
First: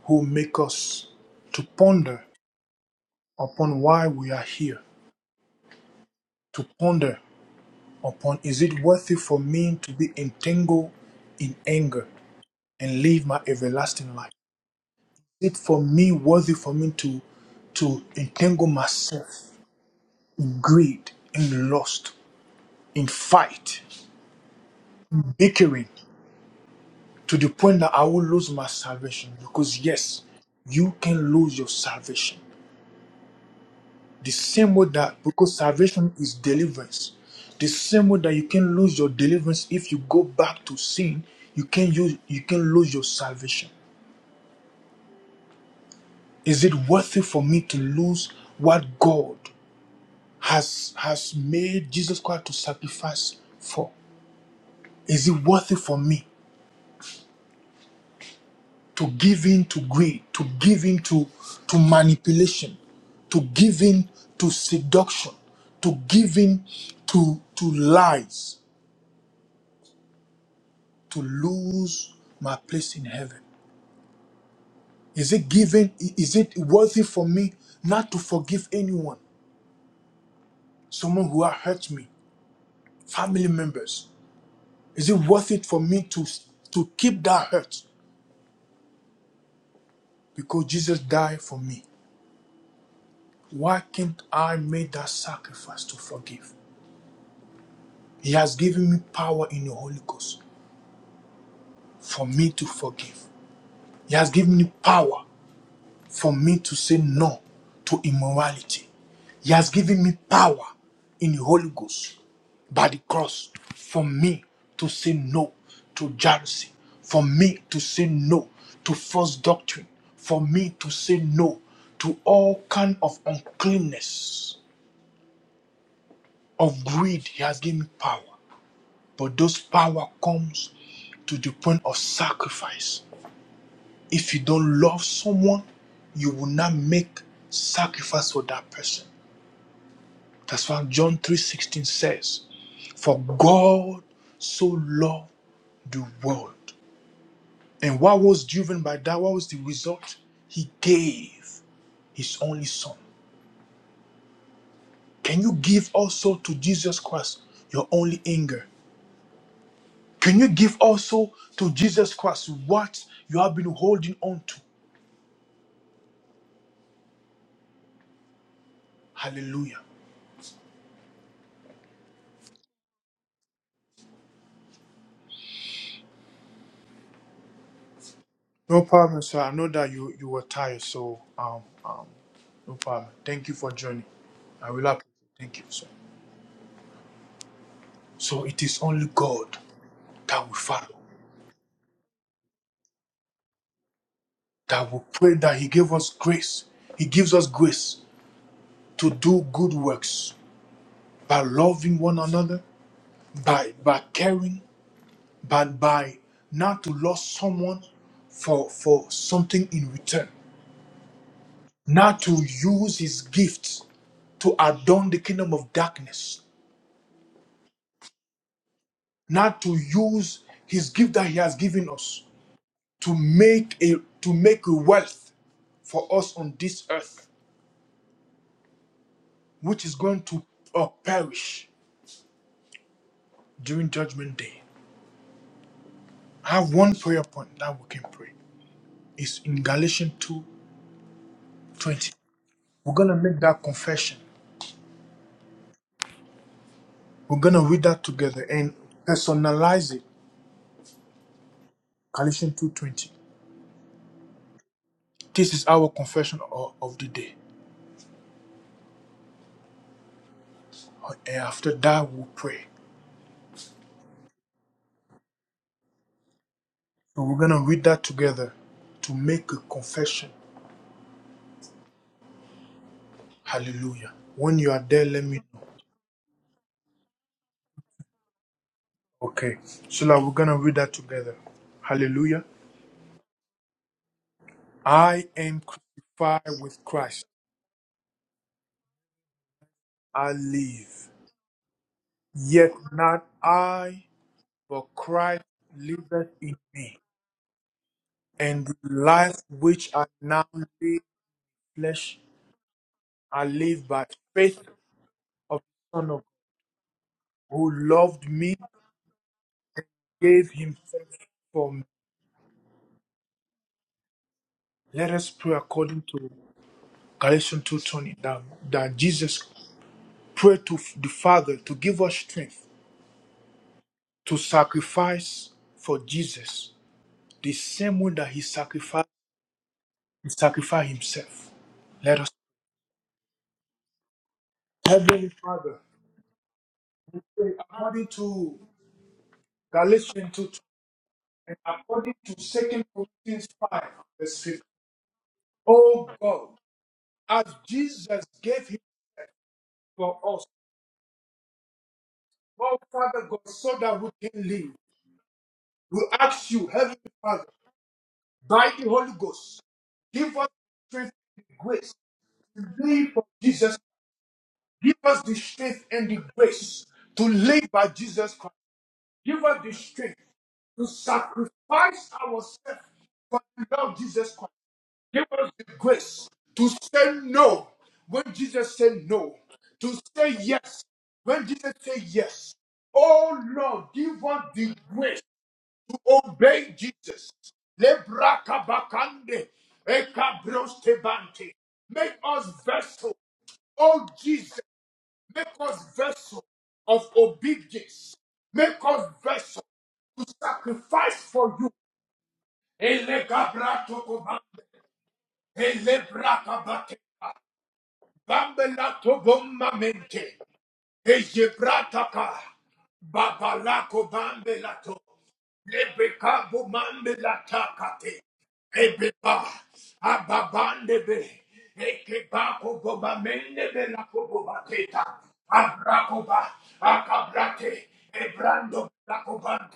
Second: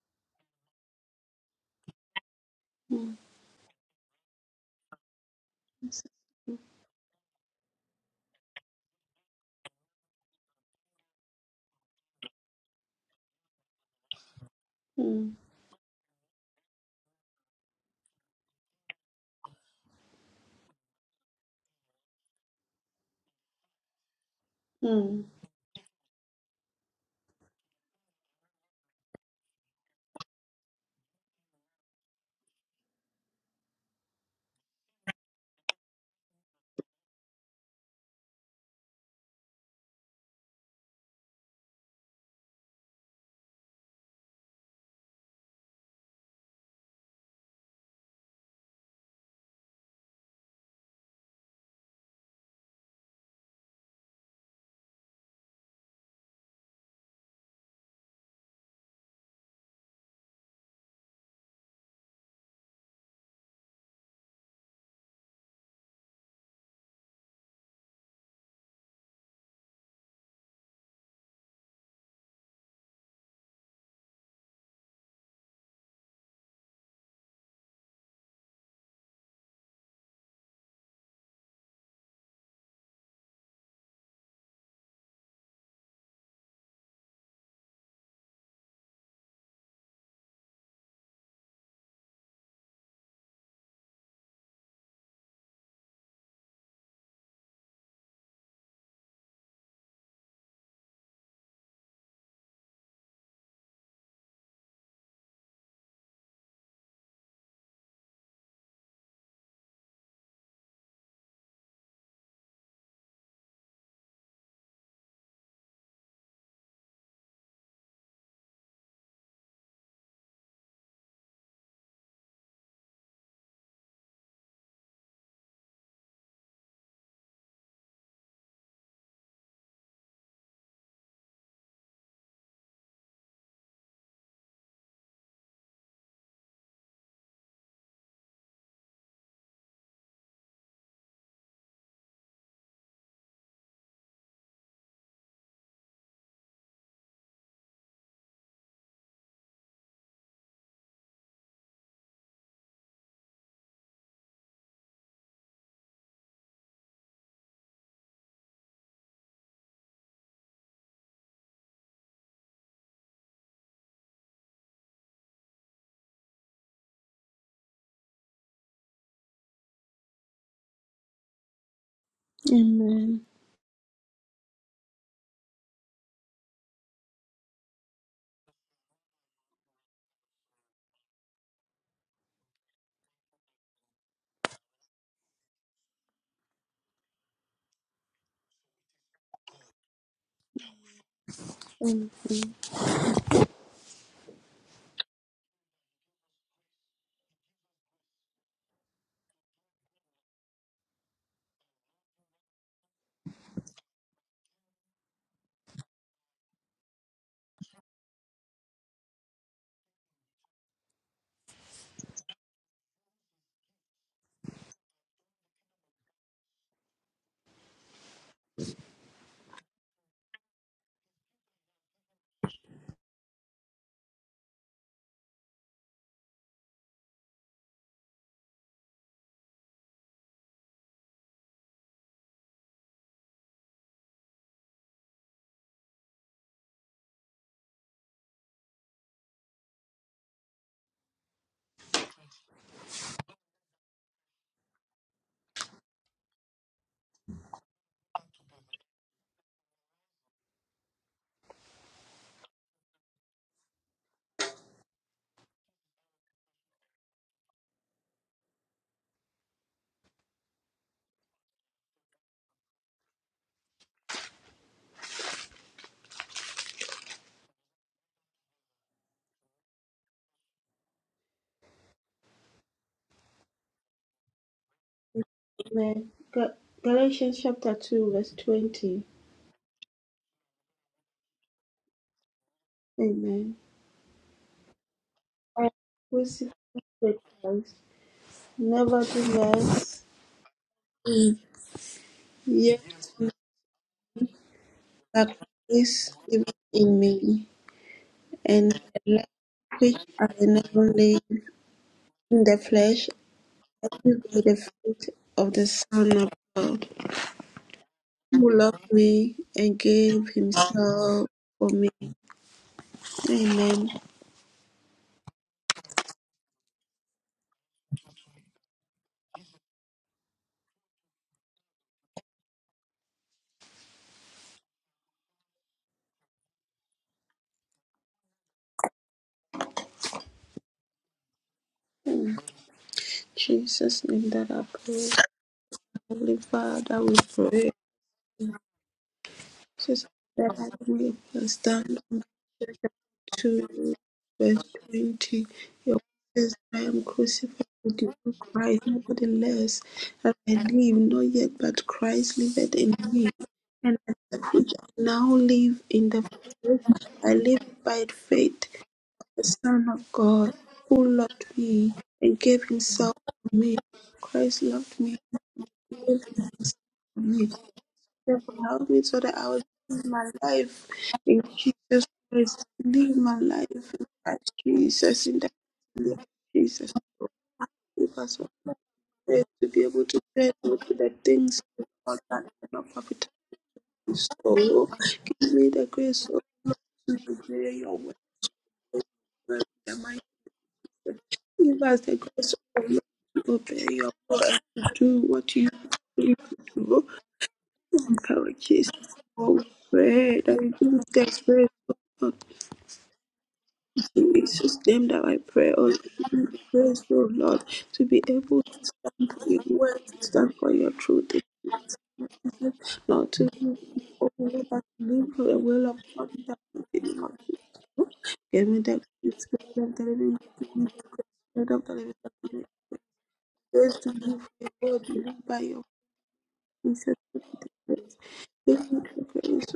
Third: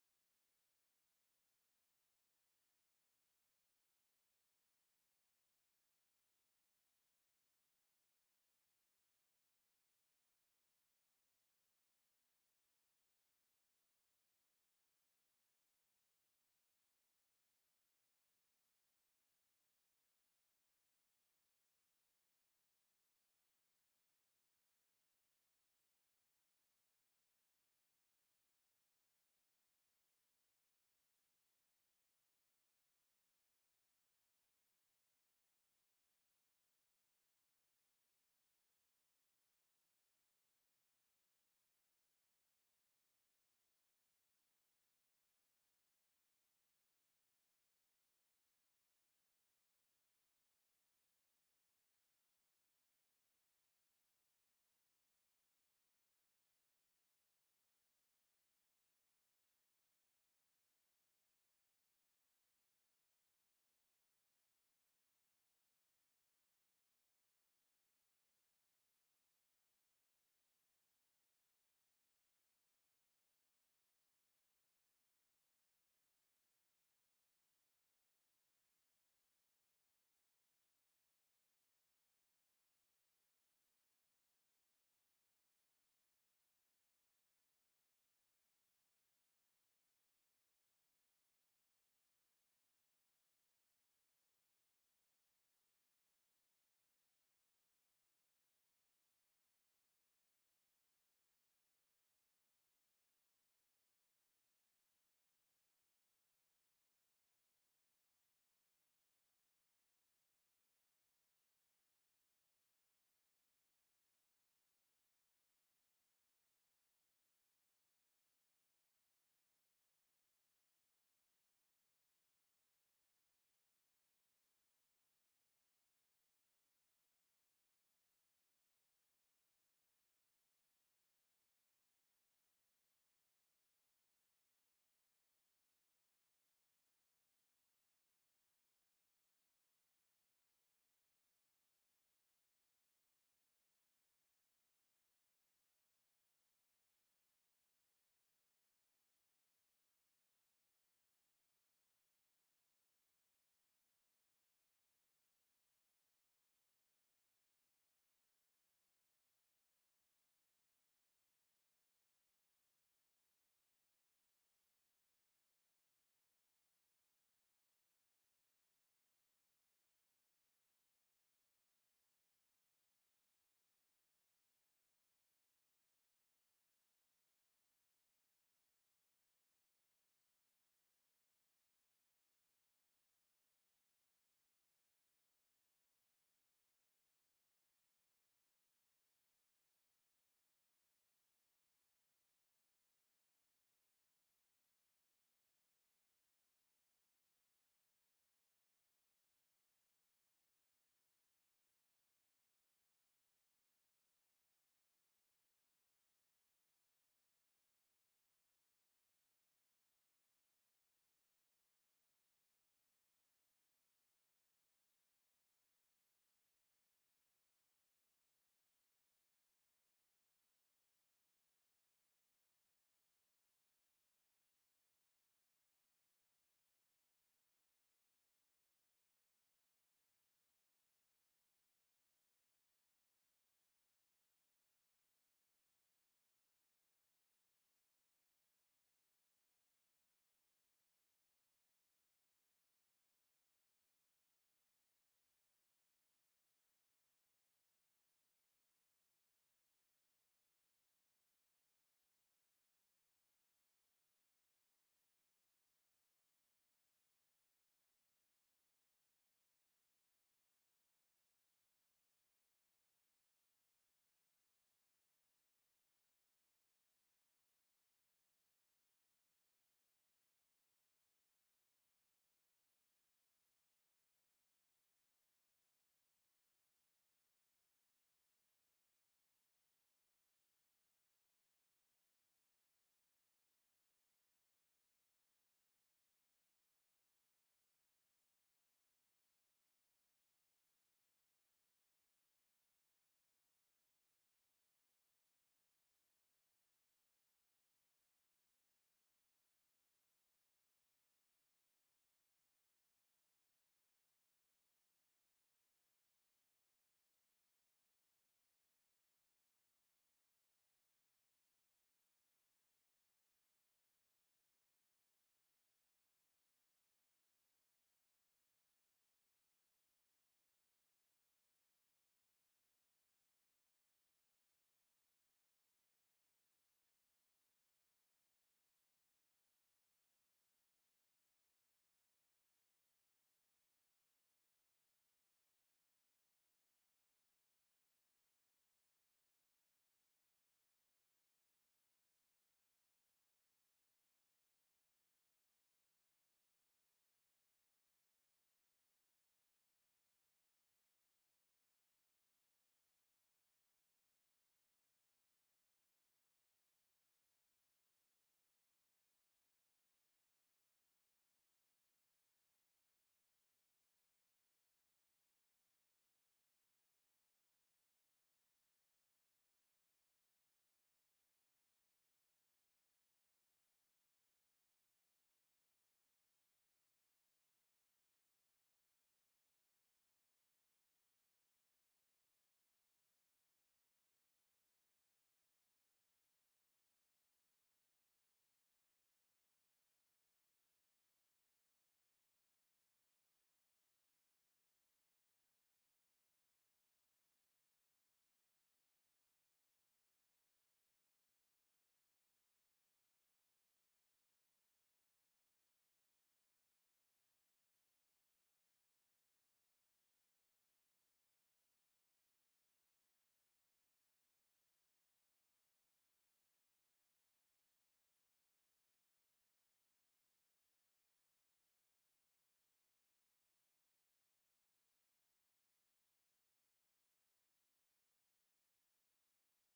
who make us to ponder
Mm,
upon why we are here, to ponder upon is it worthy for me to be entangled in anger and live my everlasting life?
mm,
Is it for me worthy for me to to entangle myself in greed, in lust, in fight,
mm.
bickering to the point that I will lose my salvation? Because yes, you can lose your salvation. The same way that, because salvation is deliverance, the same way that you can lose your deliverance if you go back to sin, you can use you can lose your salvation. Is it worth it for me to lose what God has has made Jesus Christ to sacrifice for? Is it worth it for me to give in to greed, to give in to, to manipulation, to give in to seduction, to give in to to lies? to lose my place in heaven? Is it given? Is it worthy for me not to forgive anyone, someone who has hurt me, family members? Is it worth it for me to to keep that hurt because Jesus died for me? Why can't I make that sacrifice to forgive? He has given me power in the Holy Ghost for me to forgive. He has given me power for me to say no to immorality. He has given me power in the Holy Ghost by the cross for me to say no to jealousy, for me to say no to false doctrine, for me to say no to all kind of uncleanness of greed. He has given me power, but those power comes to the point of sacrifice. If you don't love someone, you will not make sacrifice for that person. That's why John 3:16 says, "For God so loved the world." And what was driven by that? What was the result? He gave his only son. Can you give also to Jesus Christ your only anger? Can you give also to Jesus Christ what you have been holding on to? Hallelujah.
Amen.
No problem, sir. I know that you, you were tired, so um, um, no problem. Thank you for joining. I will appreciate it. Thank you, sir. So it is only God that we follow, that we pray that He gave us grace. He gives us grace to do good works by loving one another, by by caring, by by not to lose someone for for something in return, not to use His gifts to adorn the kingdom of darkness, not to use His gift that He has given us to make a to make a wealth for us on this earth which is going to uh, perish during judgment day. I have one prayer point that we can pray. It's in Galatians 220 We're going to make that confession. We're going to read that together and personalize it. Galatians 2 20. This is our confession of, of the day. And after that, we'll pray. So we're going to read that together to make a confession. Hallelujah. When you are there, let me know.
Amen. Ga- Galatians chapter two, verse twenty.
Okay. So now we're going to read that together. Hallelujah.
Amen.
I am
I am crucified
crucified with
with
Christ.
Christ. Nevertheless,
I live. Yet
yet
not I, but
not
Christ
is
liveth
living
in me.
in me,
And
and
the
the life
life which
which
I
I
now
now
live,
live
flesh,
in the flesh,
I live
I
by
live by the
faith
faith of
of
the
the Son
Son
of
of
God,
God,
who loved me,
who loved me and gave
gave himself
himself for
for me.
me. Amen.
Let us pray according to Galatians 2.20 that, that Jesus prayed to the Father to give us strength to sacrifice for Jesus the same way that he sacrificed He sacrificed himself. Let us.
In Jesus' name that I pray.
Heavenly Father,
Holy Father, we
we pray
pray.
according to
This
Galatians 2 two,
therapy
and
was done
according
on
to
the church
Second
of
Corinthians 5,
two
verse 15.
verse twenty. Your word
Oh God,
says, I am
as
crucified with you,
Jesus
O
gave him
Christ, nevertheless,
for
that
us,
I live, not yet, but Christ liveth
oh
in
Father
me.
God, so
And
that we
that
can live,
which I now live
we
in the
ask you,
flesh,
Heavenly
I
Father,
live by faith,
by the Holy
the
Ghost,
Son of
give us
God,
the
who
strength and the
loved me
grace
and gave
to live
himself
for
for
Jesus.
me. Christ
Give
loved me
us the strength
and
and the
gave himself
grace
for
to
me
live by Jesus Christ
help me so that
Give
I
us
will
the
live
strength
my
to
life in
sacrifice
Jesus
ourselves
Christ. Live my
for
life
the love of
in
Jesus Christ.
Christ
Give
Jesus. In the
us the
name of
grace to
Jesus,
say no
give
when
us all
Jesus said no,
faith to be
to
able to
say
pray to
yes
the
when
things
Jesus
of
said
God that
yes.
are not profitable.
Oh Lord, give us the
So,
grace
give me the
to
grace of
obey Jesus.
to obey your word.
Lebrakabakande,
in the mighty name.
ekabrostebante.
Give us
Make
the
us
grace of to
vessel,
obey
oh
your
Jesus
word to do
Make
what you
us
want me
vessels
to do.
of obedience.
Father
Make us
Jesus, oh
vessels
we
to
pray that you give
sacrifice
thanks
for
praise
you.
O Lord.
Elegabrato
In
kobambe,
Jesus' name that I pray, oh Lord, give me
elebrakabate,
grace, oh Lord, to be able to
bambelato
stand for your word, to
bommamente,
stand for your truth. In Jesus'
egebrataka,
name, Not to live
babalako
oh Lord, but
bambelato.
to live for the will of God in
Ebeka
the
bumambe
name of
la
Jesus.
takate.
Give me the grace,
Ebeba
Spirit of the living God, give me the
ababande be.
grace, Spirit of the living God, give
Ekeba
me the
koboba mende be
grace
la
to live for
koboba
your
teta.
word, to live by your
Abrakoba
Jesus, give me
akabrate.
the grace.
Ebrando la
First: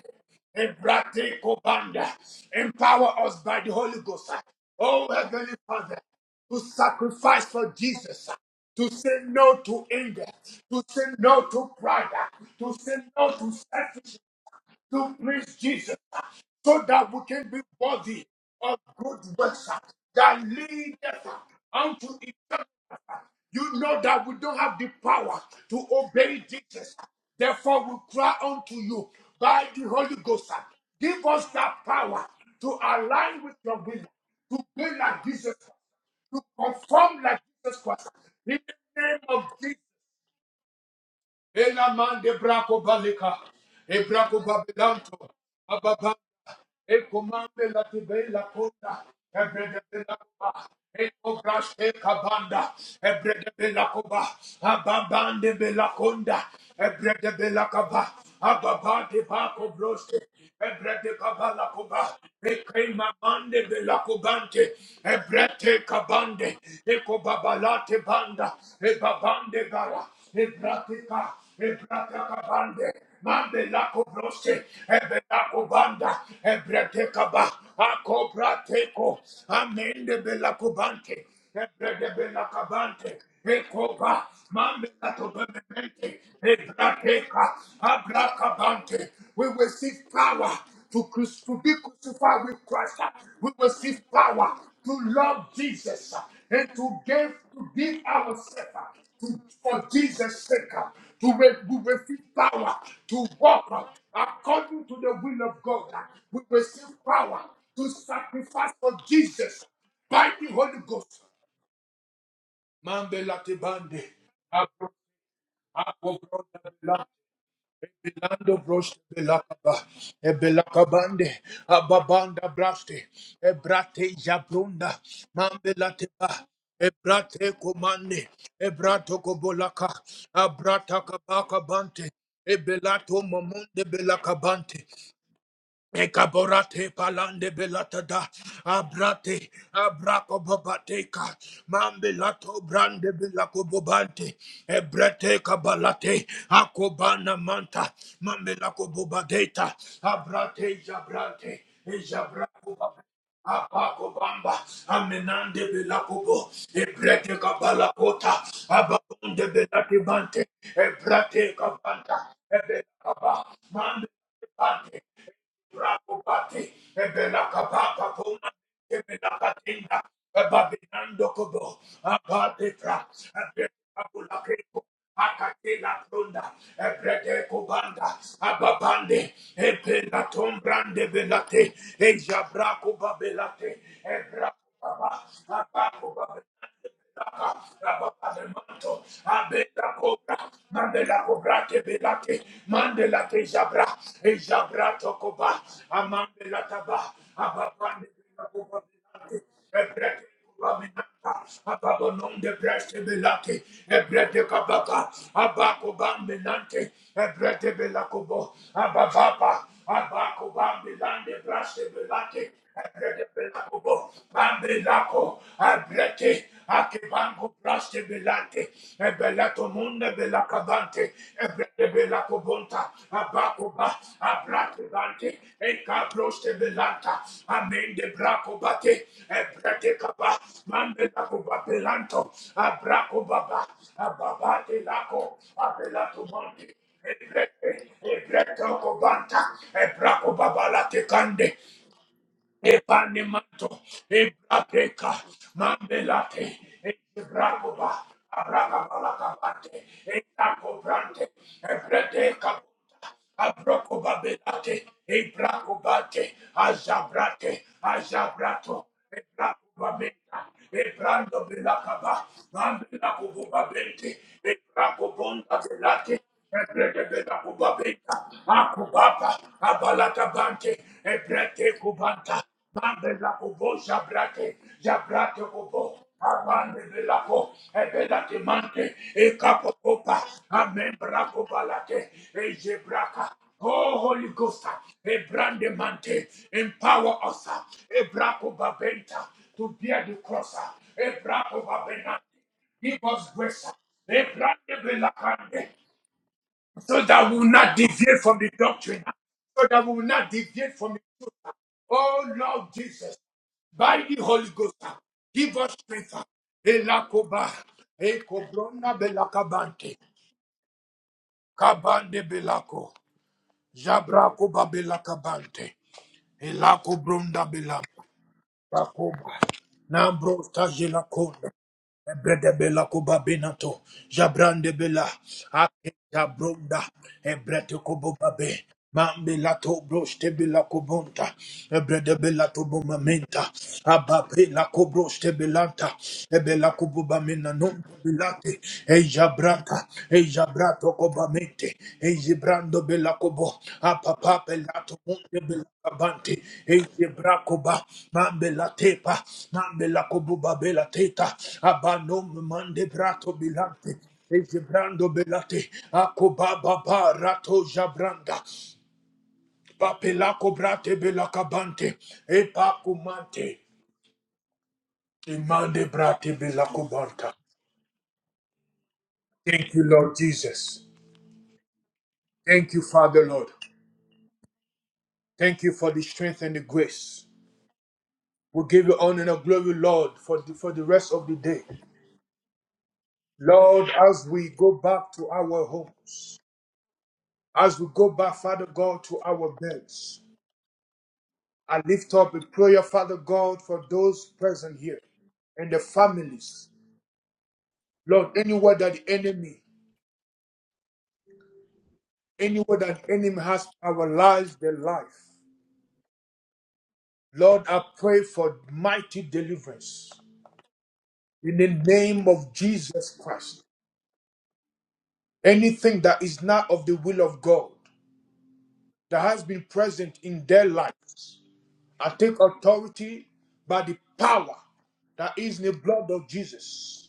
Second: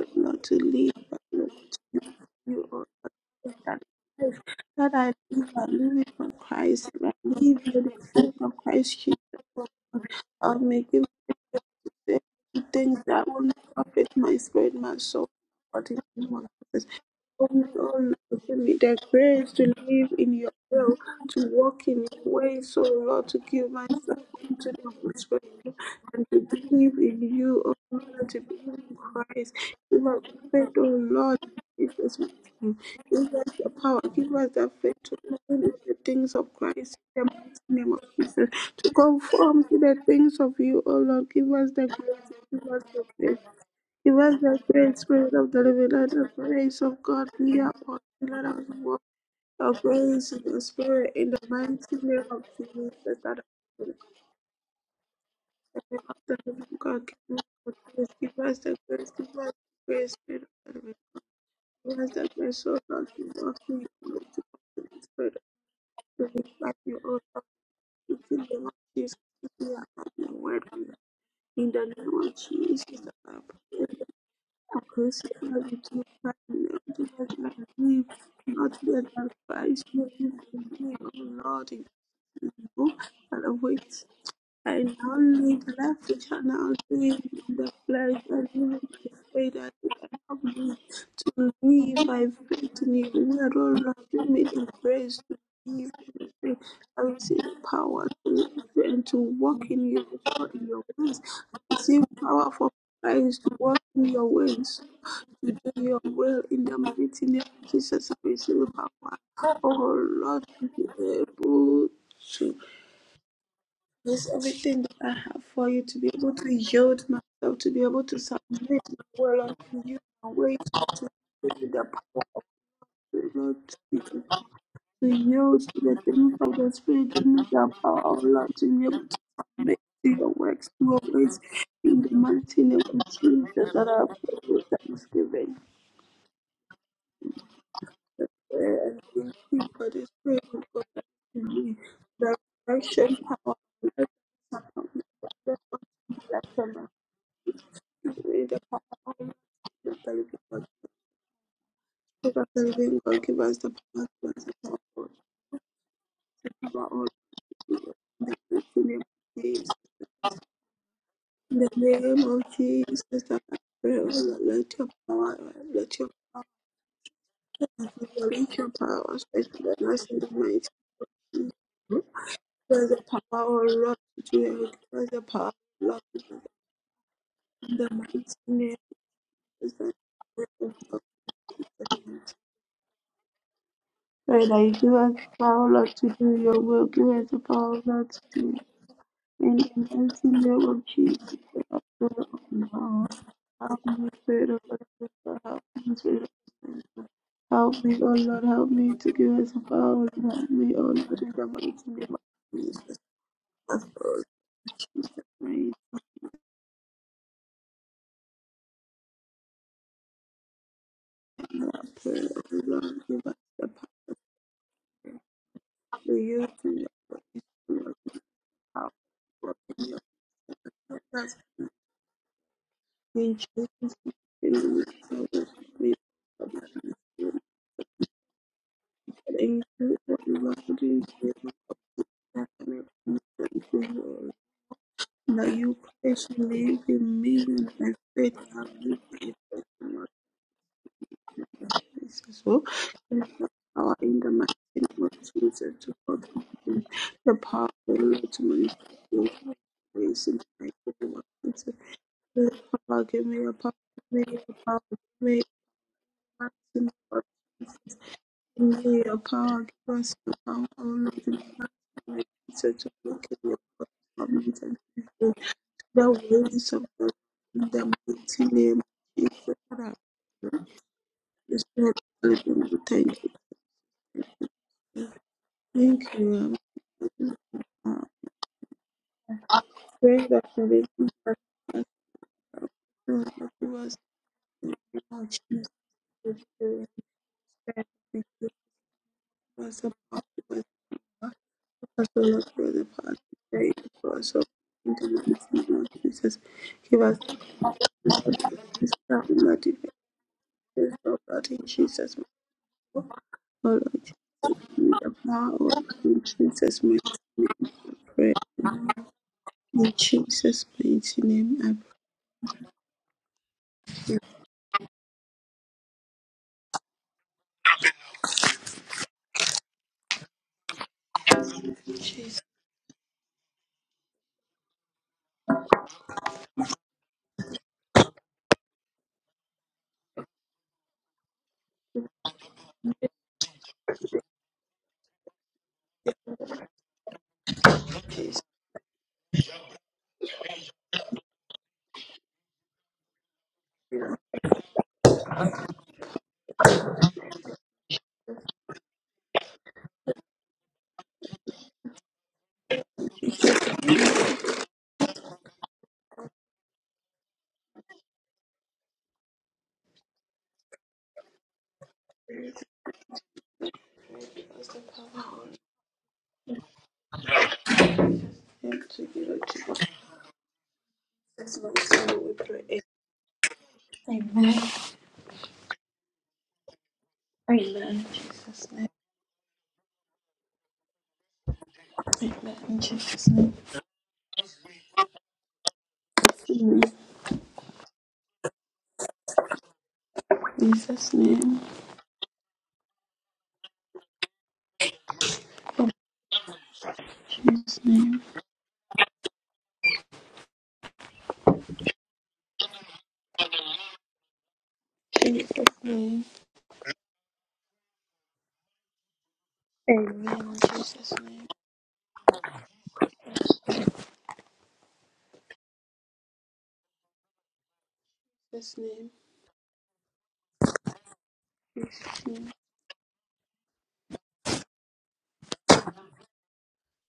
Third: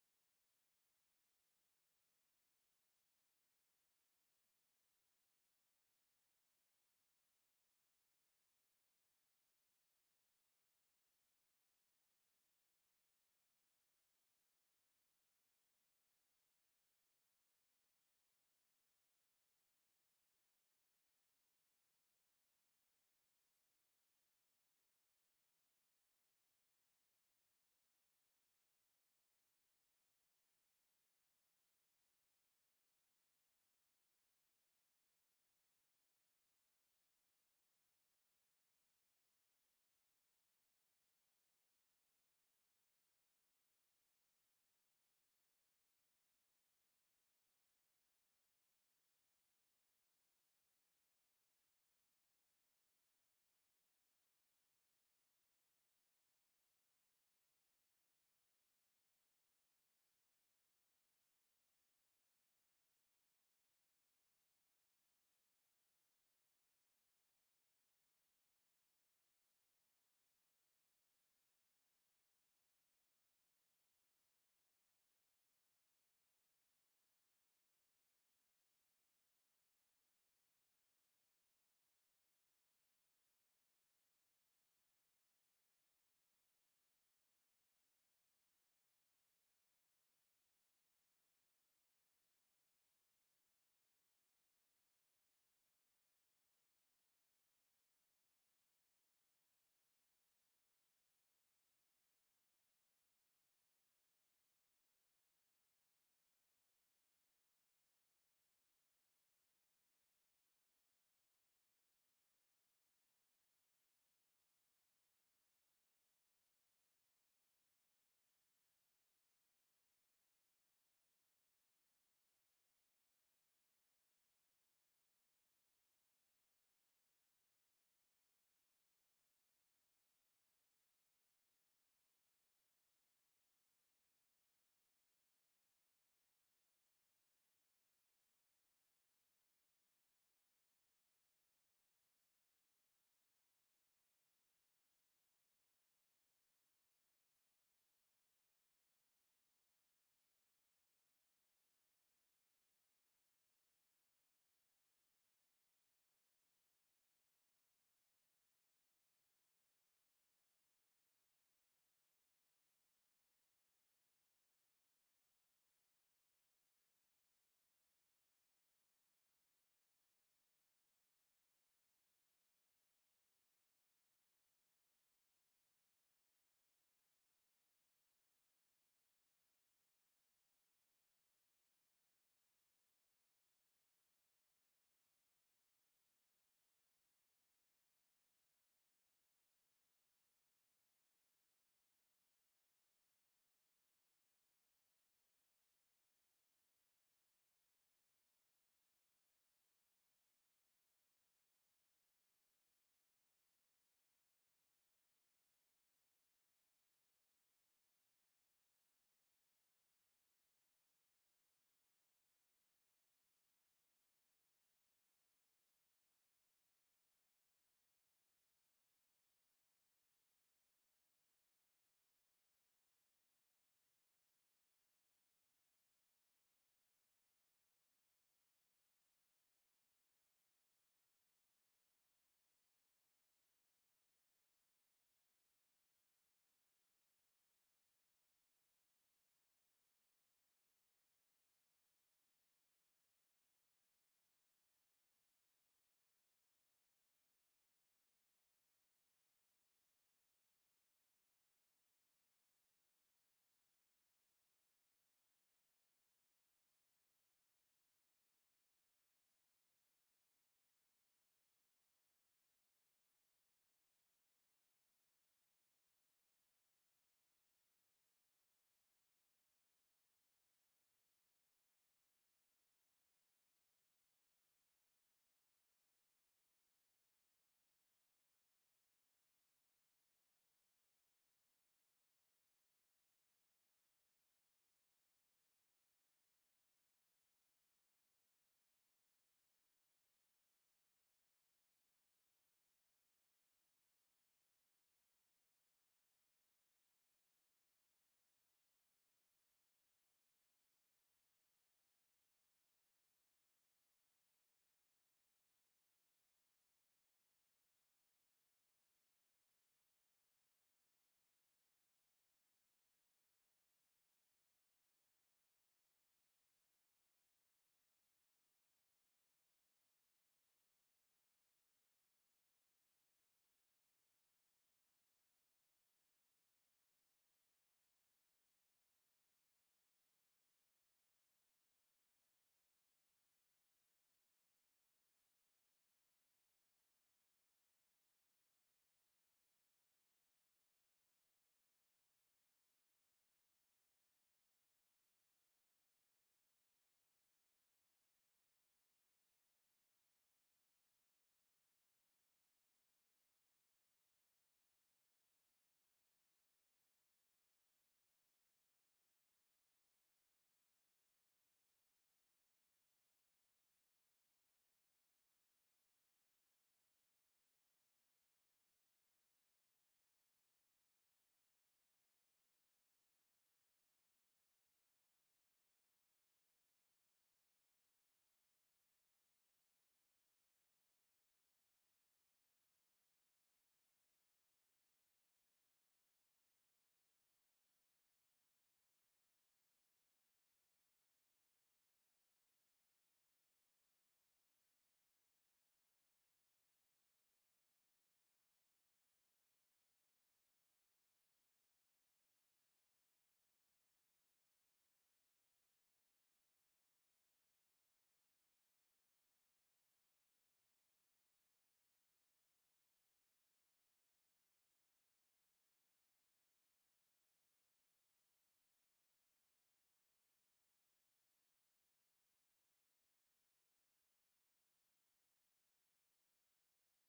O Lord, to live by
Ebrate
your
kobanda.
continual you, O
Empower us by the
that
Holy Ghost.
life that
Oh
I live,
Heavenly
I
Father,
live it for
to
Christ, and I
sacrifice
live
for
with the
Jesus
faith of
to
Christ
say
Jesus.
no
O
to
Lord.
anger,
I'll
to
make
say
him
no to pride,
say
to say
things that
no
will
to
not profit
selfishness,
my spirit, my
to
soul,
please
but
Jesus
in the name of
so
Jesus.
that we
Oh
can be
Lord,
worthy
give me
of
the
good
grace to
works uh,
live in
that
your
lead
will,
us
to
uh,
walk
unto
in your ways,
eternity.
so Lord, to give
You know
myself
that we don't
into
have the
the
power
spirit
to
and to
obey Jesus.
believe in you, O
Therefore, we
Lord,
cry
to believe
unto
in
you
Christ.
by the
Give
Holy
us the
Ghost. uh,
faith, O
Give
Lord,
us that
Jesus.
power
we
to
you. Give
align
us
with
the
your
power,
will,
give us
to
the
be
faith to
like Jesus,
believe in the things
to
of Christ.
conform
In the
like
mighty
Jesus
name of
Christ.
Jesus,
In
to
the name of
conform to
Jesus.
the things of you, O Lord. Give us the
Ela
grace,
mande
give
brako
us the
balika,
grace.
e
Give us
brako
the great
babilanto,
spirit of the living and
ababa
the grace of
e
God be
comande la
upon you,
tibe la
let us walk
conda e brede
of
de la
grace in the
coba e
spirit in the
cobrash e
mighty name of
cabanda e brede de la
Jesus.
coba ababande de la
Heavenly Father,
conda
Lord
e
God,
brede de la coba
the grace, give us the grace,
ababande
give us
ba
the grace,
cobroste
Spirit
e
of the Lord.
brede caba la
Give us
coba
the grace,
e
so Lord,
crema
we walk
bande
in
de
the
la
Lord, to
cobante
the
e
Spirit.
brete
To live
cabande
like you,
e
O
cobabalate
to feel
banda
the Lord
e
Jesus, to
babande
be
gara
about your
e
word, O Lord.
bratica
In the name of
Ebrakabande,
Jesus, I pray.
Mambelako Brose,
I crucify
Ebelako
the two
Banda,
name to let my
Ebretekaba,
live, not let
Akobrateko,
my spirit
Amende
to live in me, O
Belakobante,
Lord, in
Ebrede
the book
Belakabante,
and await.
Ekoba,
I now
Mambelato
live life
Bemente,
which are now doing
Ebrateka,
in the flesh and live
Abrakabante.
by
We
faith
will
that you
receive
can help
power
me
to, crucif-
to
to be
live by
crucified with
faith in
Christ.
you. We are
We will
all Lord,
receive
you made
power
in
to
grace to
love
live
Jesus
by faith.
and to
I
give
receive
to give
power to live
ourselves
and to walk
for
in your
Jesus'
in
sake,
your
uh,
ways.
to, re-
I
to
receive
receive
power for
power, to
Christ to
walk
walk in
uh,
your ways,
according to the will
to
of
do
God.
your
uh, We
will in the
receive
mighty
power
name of
to
Jesus. I receive
sacrifice for
power.
Jesus
Oh
by
Lord,
the
to
Holy
be
Ghost.
able to.
Mambela tebande,
Use everything that I have for you to be able to yield myself, to be able to
Bilando
submit my
broste
will
belakaba,
unto you,
e
my way to
belakabande,
the power of
ababanda braste,
the
e
Lord
brate
Jesus,
jabrunda,
to yield to the
mambelateba,
things of the
e
Spirit, to need
brate
the power
komande,
of love, to
e
be able
brato
to submit
kobolaka,
to your works, to your
abrata
ways,
kabaka
in
bante,
the
e
mighty name
belato
of Jesus,
mamunde
that I pray with
belakabante,
thanksgiving.
Ekaborate palande belatada
Prayer and
abrate
thank you for this
abrako
prayer, of God, that
babateka
you give me the
mambelato brande
direction, power,
belako
and
bobante
the
ebrete
blessing
kabalate
of
akobana manta
May the power
mambelako
of
bobadeta
the living God,
abrate jabrante
Spirit of the
ejabrako
living
babate
God, give us the power to
apako bamba
overcome all
amenande belakobo
the power of
ebrete
evil. In
kabalakota
the mighty name of
ababonde
Jesus,
belate bante ebrate
in the
kabanta
name of Jesus,
ebelakaba
that I pray, O Lord, let your
mambe
power, let your power,
Rabobati, Ebelakabaka Kuma,
let your power, especially the
Ebelakatinda,
us in the mighty
Ebabinando
name.
Kobo,
Give us
Abadekra,
the power, O Lord, to do it.
Ebelakabulakeko,
Give us the power, O
Akakela
Lord, to do it.
Prunda, Ebrede
In the
Kubanda,
mighty name
Ababande,
of Jesus, I pray,
Ebelatom
O
Brande Belate,
Lord,
Ejabra Kubabelate,
Lord,
Ebra
I give us the power, Lord, to do your will. Give us the power, Lord, to do
manto,
in the
Abela
mighty
Cobra,
name of
Mandela
Jesus.
Cobra
I pray, oh
Tebelate,
Lord.
Mandela Tejabra,
Help me, Spirit of God.
Ejabra
Father.
Tocoba,
Help me, Spirit
Amandela
of God. Father.
Taba,
Help me, oh
Ababande
Lord. Help
Coba
me to give
Belate,
us the power, Lord.
Ebrete
Help me,
Coba
oh Lord,
Menata,
in the mighty name
Ababonon de
of Jesus.
Breste Belate,
That's all
Ebrete Cababa,
Jesus' name.
Abacoba Menante, Ebrete Belacobo, Abababa, Abacoba Belande
And I
Braste
pray,
Belate,
oh Lord, give
Ebrete
us the power
Belacobo, Bambelaco,
to use
Abrete.
in your voice,
Akibango
Lord.
braste belante,
Power
e
to work
ebelato
in
munde
your
belacabante,
presence.
ebrete belacobonta,
In Jesus'
abacoba,
name, We choose
abrate
to
e
be
encabroste belanta, amende bracobate,
Thank you,
ebrete
O
caba,
Lord, in heaven,
mandelacoba belanto, abracobaba, ababate laco,
that you
abelato
place
monte,
live in me and my faith have
Ebreto
you faith
cobanta, ebraco babala tecande,
Jesus. So, give us
Epanemato,
power in the mighty name of
Ebrapeka,
Jesus to God.
Mambelate,
The power of
Ebracoba,
the Lord to manifest your
Abracabalacabate,
grace in the mighty name of
Etacobrante,
Jesus. Give me
Ebredeca,
a power, give me a power, give me a
Abrocobabelate,
power.
Ebracobate,
mighty name of
Azabrate,
Jesus. Thank
Azabrato,
you, your
e
power. Give us your
prakubabenta,
power,
e
Almighty
prando
God.
belakaba,
Almighty, so
mande
to look at your power,
lakububabente,
Almighty
e
God.
prakubonda
The
belate, e
ways of
breke
God in the
belakubabenta,
mighty name of
akubaba,
Jesus. Father,
abalatabante, e
Yes,
breke
Lord,
kubanta,
hallelujah.
mande
Thank you.
lakubo jabrate, jabrate kubo,
Thank you.
abande
Lord.
belako, e
Uh,
belate mante, e kapokopa,
Pray that you may be
amen
us.
brakubalate, e jebraka,
Lord, Give us
Oh, Holy Ghost,
the power, Jesus,
Ebrandemante,
to do it.
empower us,
Thank
Ebrapo Babenta,
Give
to
us
bear the cross,
Us,
Ebrapo
O
Babenante.
Lord, through the
Give
path
us
you
grace,
paved for us, O Lord, in the
Ebrandebelakande,
mighty name of Jesus. Give
so
us
that we will not
the
deviate from the
grace to
doctrine,
stand in the
so that we
defense
will not deviate from it.
of God in Jesus' name.
Oh, Lord Jesus,
O
by
Lord,
the Holy Ghost,
in the power
give
of
us
God
strength,
in Jesus' mighty name,
Elakoba,
I pray.
Ekobrona
In
Belakabante,
Jesus' mighty name, I
Kabande Belako,
pray.
Jabrako Babelakabante. Elako bronda bela bakoba. Nambro tajela konda.
In Jesus,
Ebrede bela koba benato. Jabrande bela. Ake jabronda. Ebrete kobo babe. Mambela to broste bela kobonta. Ebrede bela to bomamenta. Abape la kobroste belanta. Ebela kobo bamena non bilate. e Ejabranta. Zabrato cobamente, e zibrando belacobo, a papà pelato monte belacabante, e zibracoba, mambe la tepa, mambe la cobuba bela teta, abanom mande brato bilante, e zibrando belate, a cobaba rato jabranda, papelaco brate belacabante, e pacumante,
give us the
e
power of
mande brate belacobanta.
him to give it to
Thank
us.
you, Lord Jesus.
That's my son, we
Thank
pray.
you, Father Lord.
Amen.
Thank you for the strength and the grace.
Amen. In
We
Jesus'
give
name.
you honor and glory, Lord, for the, for the rest of the day.
Amen. In Jesus' name.
Lord, as we go back to our homes,
Amen.
as we go back, Father God, to our beds,
In Jesus' name.
I lift up a prayer, Father God, for those present here and the
In
families.
Jesus' name.
Lord, anywhere that the enemy, anywhere that the enemy has paralyzed their life,
Jesus' name.
Lord, I pray for mighty deliverance
Amen. In Jesus' name.
in the name of Jesus Christ. Anything that is not of the will of God
Jesus' name.
that has been present in their lives, I
Jesus'
take
name.
authority by the power that is in the blood of Jesus.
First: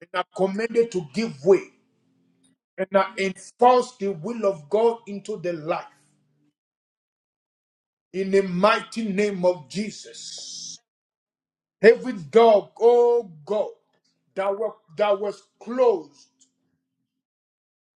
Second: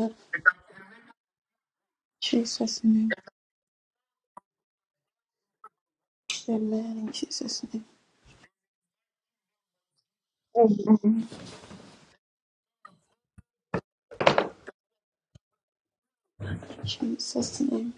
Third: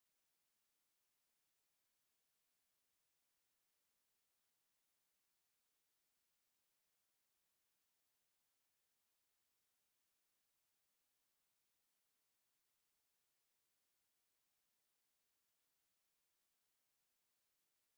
And I command it to give way.
Jesus'
And I
name.
enforce the will of God into their life.
Amen. In Jesus' name.
In the mighty name of Jesus. Every dog, oh God, that, were, that was closed
Jesus' name.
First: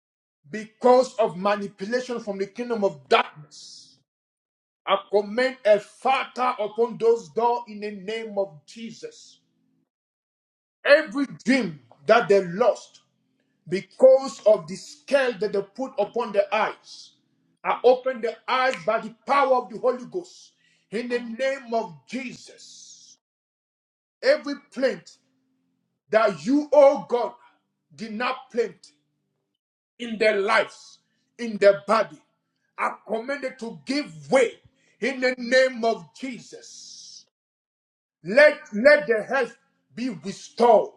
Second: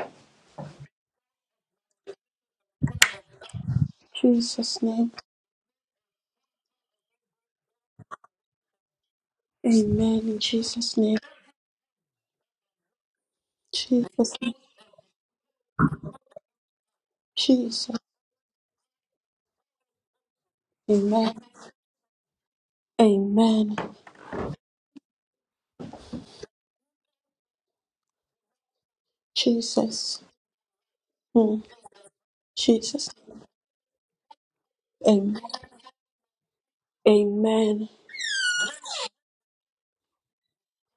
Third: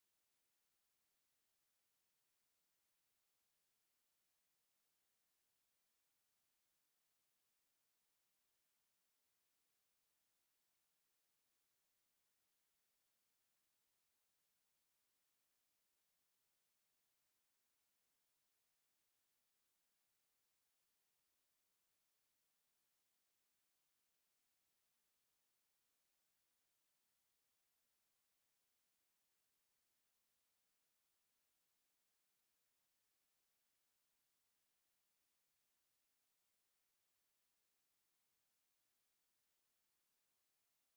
because of manipulation from the kingdom of darkness.
Jesus'
I
name.
command a fire upon those doors in the name of Jesus.
Amen. In Jesus' name.
Every dream that they lost
Jesus'
because
name.
of the scale that they put upon their eyes, I
Jesus.
open the eyes by the power of the Holy Ghost in the
Amen.
name of Jesus.
Amen.
Every plant that you, oh God, did not plant in
Jesus.
their lives,
Hmm.
in their body, I
Jesus.
command it to give way in the
Amen.
name of Jesus.
Amen.
Let, let the health be restored.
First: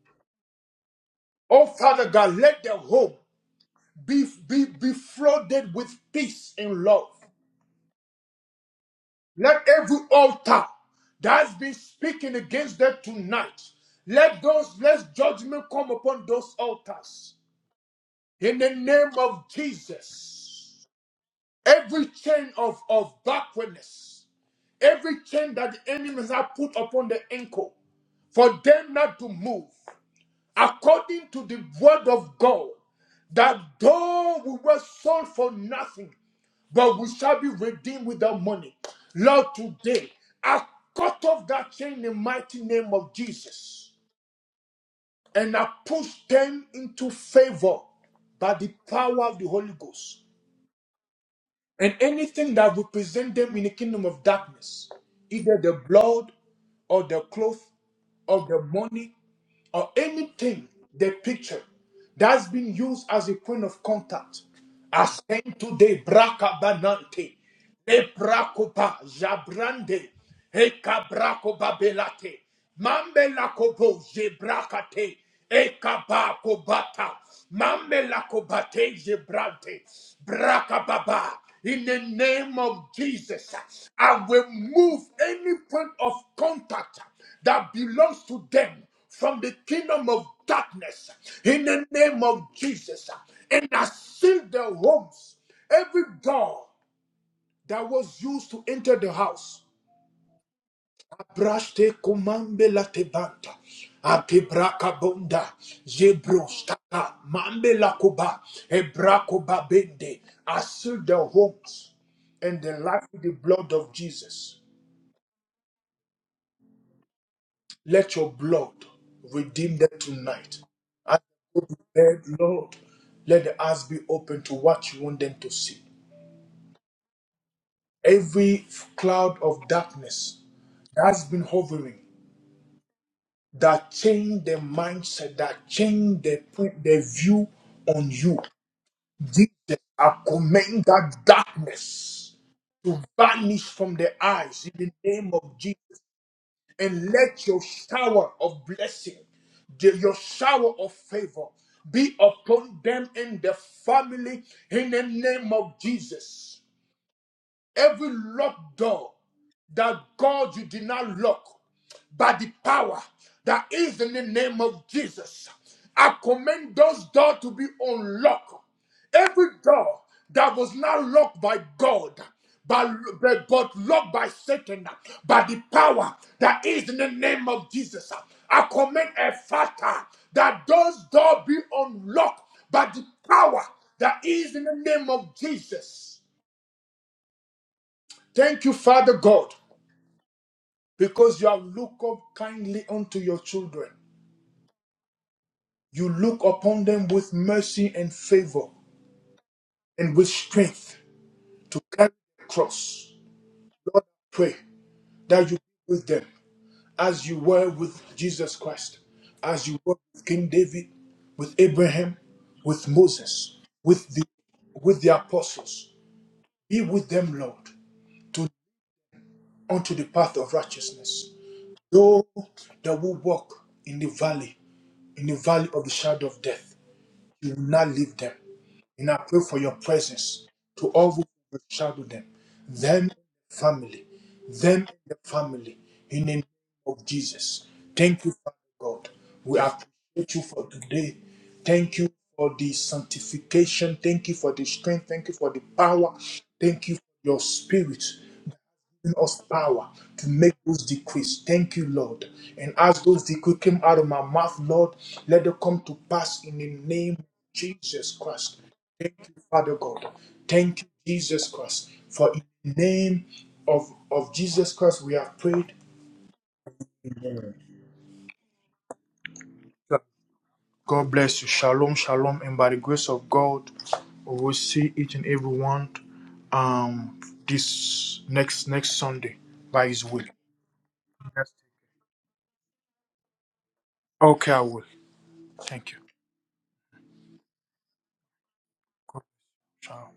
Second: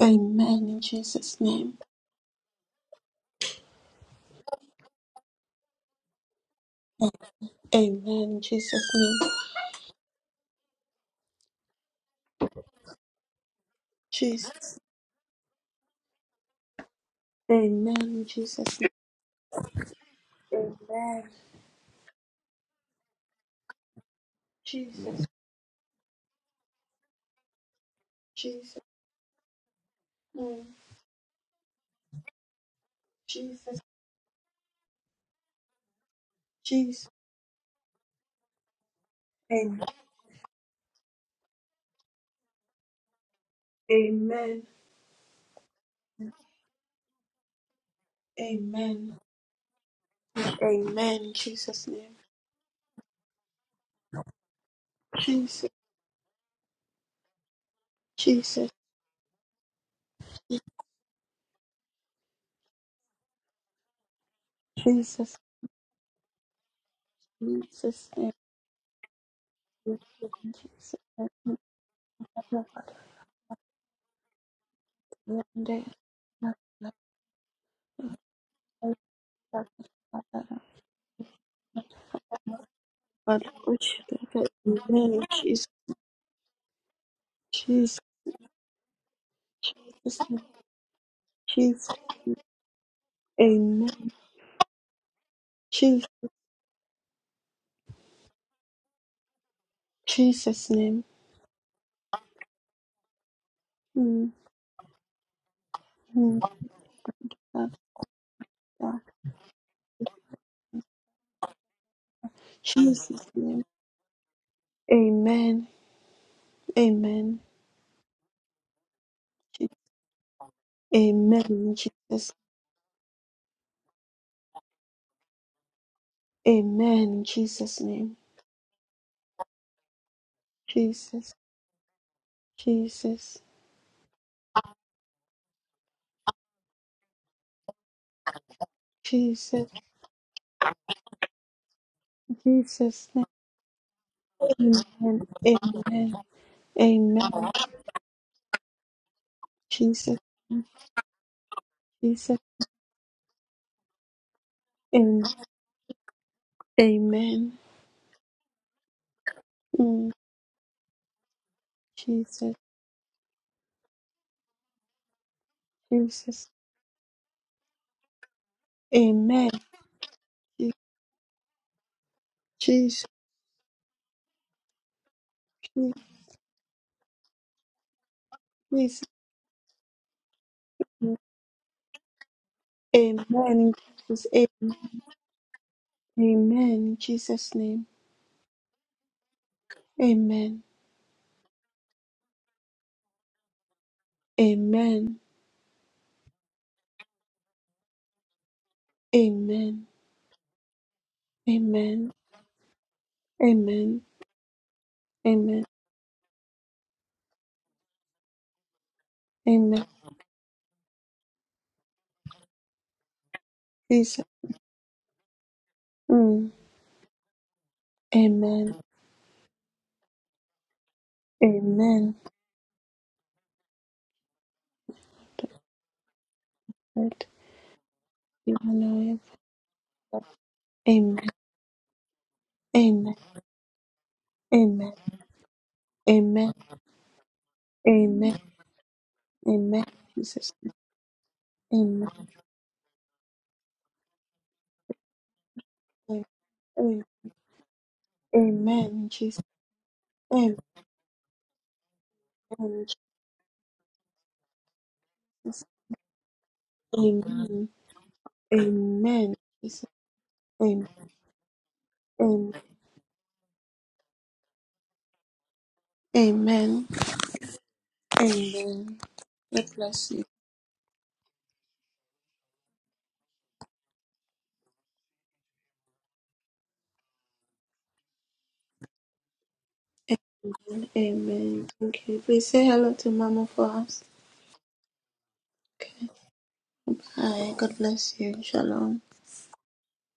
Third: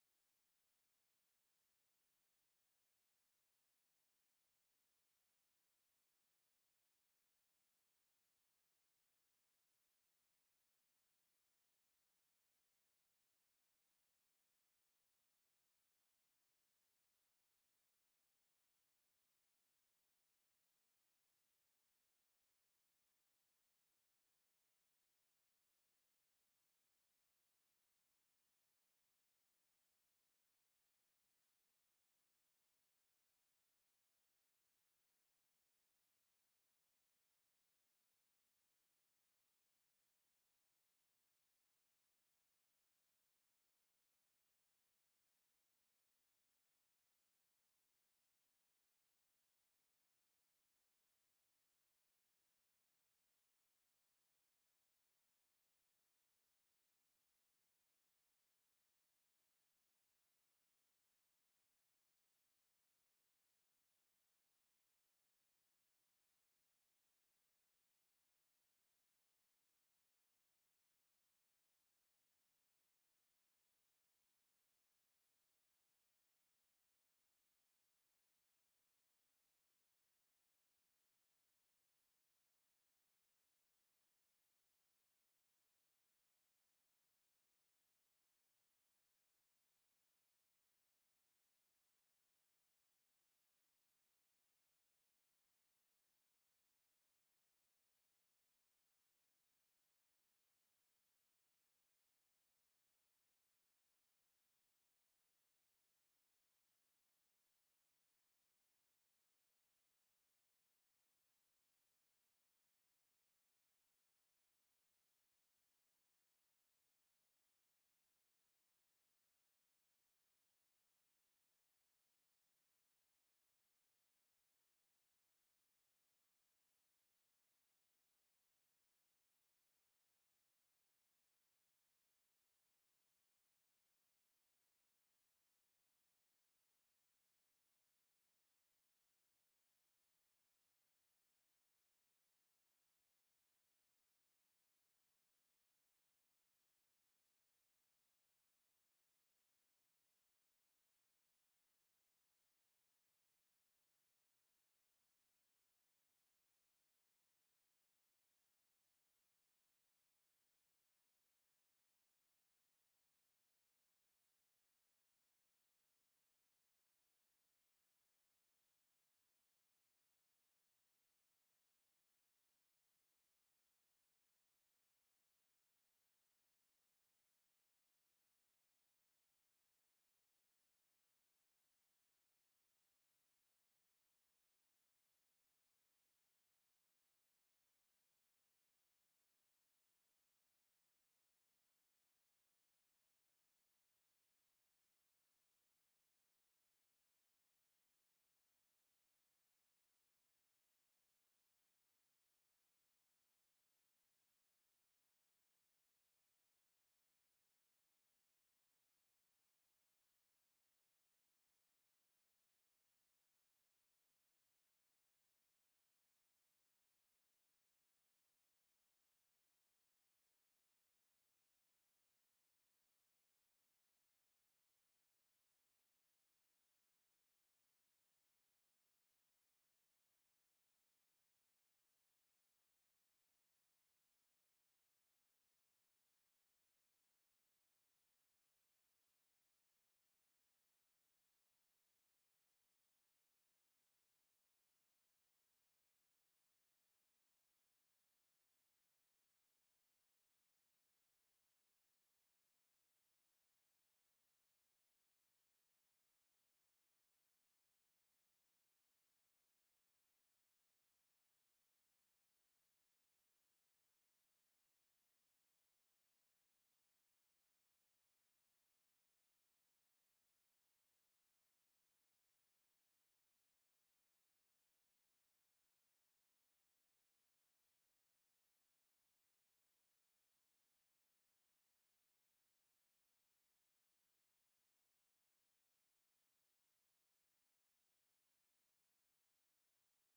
Amen. In Jesus'
Oh,
name.
Father God, let the home be, be, be flooded with peace and love.
Amen. In Jesus' name.
Let every altar that's been speaking against them tonight, let those,
Jesus.
let judgment come upon those altars.
Amen. In
In the
Jesus'
name of
name.
Jesus,
Amen.
every chain of, of backwardness,
Jesus.
every chain that the enemies have put upon the ankle, for
Jesus.
them not to move,
Mm.
according to the word of God, that
Jesus.
though we were sold for nothing, but we
Jesus.
shall be redeemed without money. Lord,
Amen.
today I cut off that chain in the mighty name of Jesus
Amen.
and I push them into favor by the
Amen.
power of the Holy Ghost.
Amen. In Jesus'
And
name.
anything that represent them in the kingdom of darkness, either
Jesus.
the blood or the cloth or the
Jesus.
money or anything,
Jesus.
the picture that's been used as a point of contact, I
Jesus.
ascend to the braca banante,
name.
le
Jesus.
bracopa
name.
jabrande, e cabraco babelate, mambelacobo jebrakate, e cabaco bata, mammelacobate jebrante, bracababa. In the name of
But
Jesus,
which
I will move
Amen.
any
Jesus.
point of contact that
Jesus.
belongs to them from the kingdom
Jesus.
of
name.
darkness in the
Jesus.
name of Jesus and I
Amen.
seal their homes. Every
Jesus.
door that was used to enter the house.
Jesus name.
Abraste kumambe la tebanta.
Mm-hmm.
Atebra kabonda. Mambe la kuba. Ebra bende. I seal their homes and the life
Jesus
with the
name.
blood of Jesus.
Amen. Amen.
Let your blood
Je-
redeem them tonight. As
Amen.
they go
in
to
Jesus.
bed, Lord, let the eyes be open to what you want them to see.
Amen. In Jesus' name.
Every cloud of darkness that has
Jesus.
been hovering,
Jesus.
that changed their mindset, that changed their, point- their view on you.
Jesus.
Jesus, I command that darkness to
Jesus. name.
vanish from their eyes in the
Amen.
name of Jesus.
Amen.
and let
Amen.
your shower of blessing, the- your
Jesus.
shower of favor be
Jesus.
upon them in the family in the
Amen.
name of Jesus.
Amen.
Every locked door that
Mm.
God you did not lock by the
Jesus.
power that is in the name of Jesus, I
Jesus.
command those doors to be unlocked. Every
Amen.
door that
Je-
was not locked by God, but,
Jesus.
but, but locked by Satan, by the
Je-
power that is in the name of Jesus, I
Jesus.
command a father that those doors be unlocked by the power
Amen. In
that
Jesus.
is in
Amen.
the name of Jesus.
Amen. In Jesus' name.
Thank you, Father God,
Amen.
because you have looked up kindly unto your children.
Amen.
You look upon them with mercy and favor
Amen.
and with strength to
Amen.
carry the cross.
Amen.
Lord, I pray that you
Amen.
be with them as you were with Jesus Christ, as you
Amen.
were with King David, with Abraham, with Moses, with the
Jesus.
with the apostles.
Mm.
Be with them, Lord, to
Amen.
unto the path of righteousness.
Amen.
Though they will walk in the valley in the valley of the shadow of death.
Lord,
You will not leave them.
you are now
And I
and
pray for your
forever.
presence to all
Amen.
who overshadow them, them and
Amen.
their family, them and
Amen.
their family, in the name
Amen.
of Jesus. Thank you,
Amen.
Father God. We
Amen.
appreciate you
Jesus.
for today. Thank
Amen.
you for the sanctification. Thank you for the strength. Thank you for the power. Thank you for
Amen.
your spirit
Amen.
giving us
Jesus.
power to make those decrees. Thank you, Lord. And
Amen.
as those decrees came out of my mouth, Lord, let them
Jesus.
come to pass in the name of
Amen.
Jesus Christ. Thank
Amen.
you, Father
Jesus.
God. Thank you,
Amen.
Jesus Christ. For in
Amen.
the name of, of Jesus Christ, we have prayed.
Amen. Amen. God bless you.
God bless you. Shalom, shalom. And by the grace of God, we will see each and every one um, this next next Sunday by His will.
Amen.
Yes.
Amen. Thank you. Please say hello to Mama for us.
Okay, I will.
Okay.
Thank you.
Hi, God bless you. Shalom.
so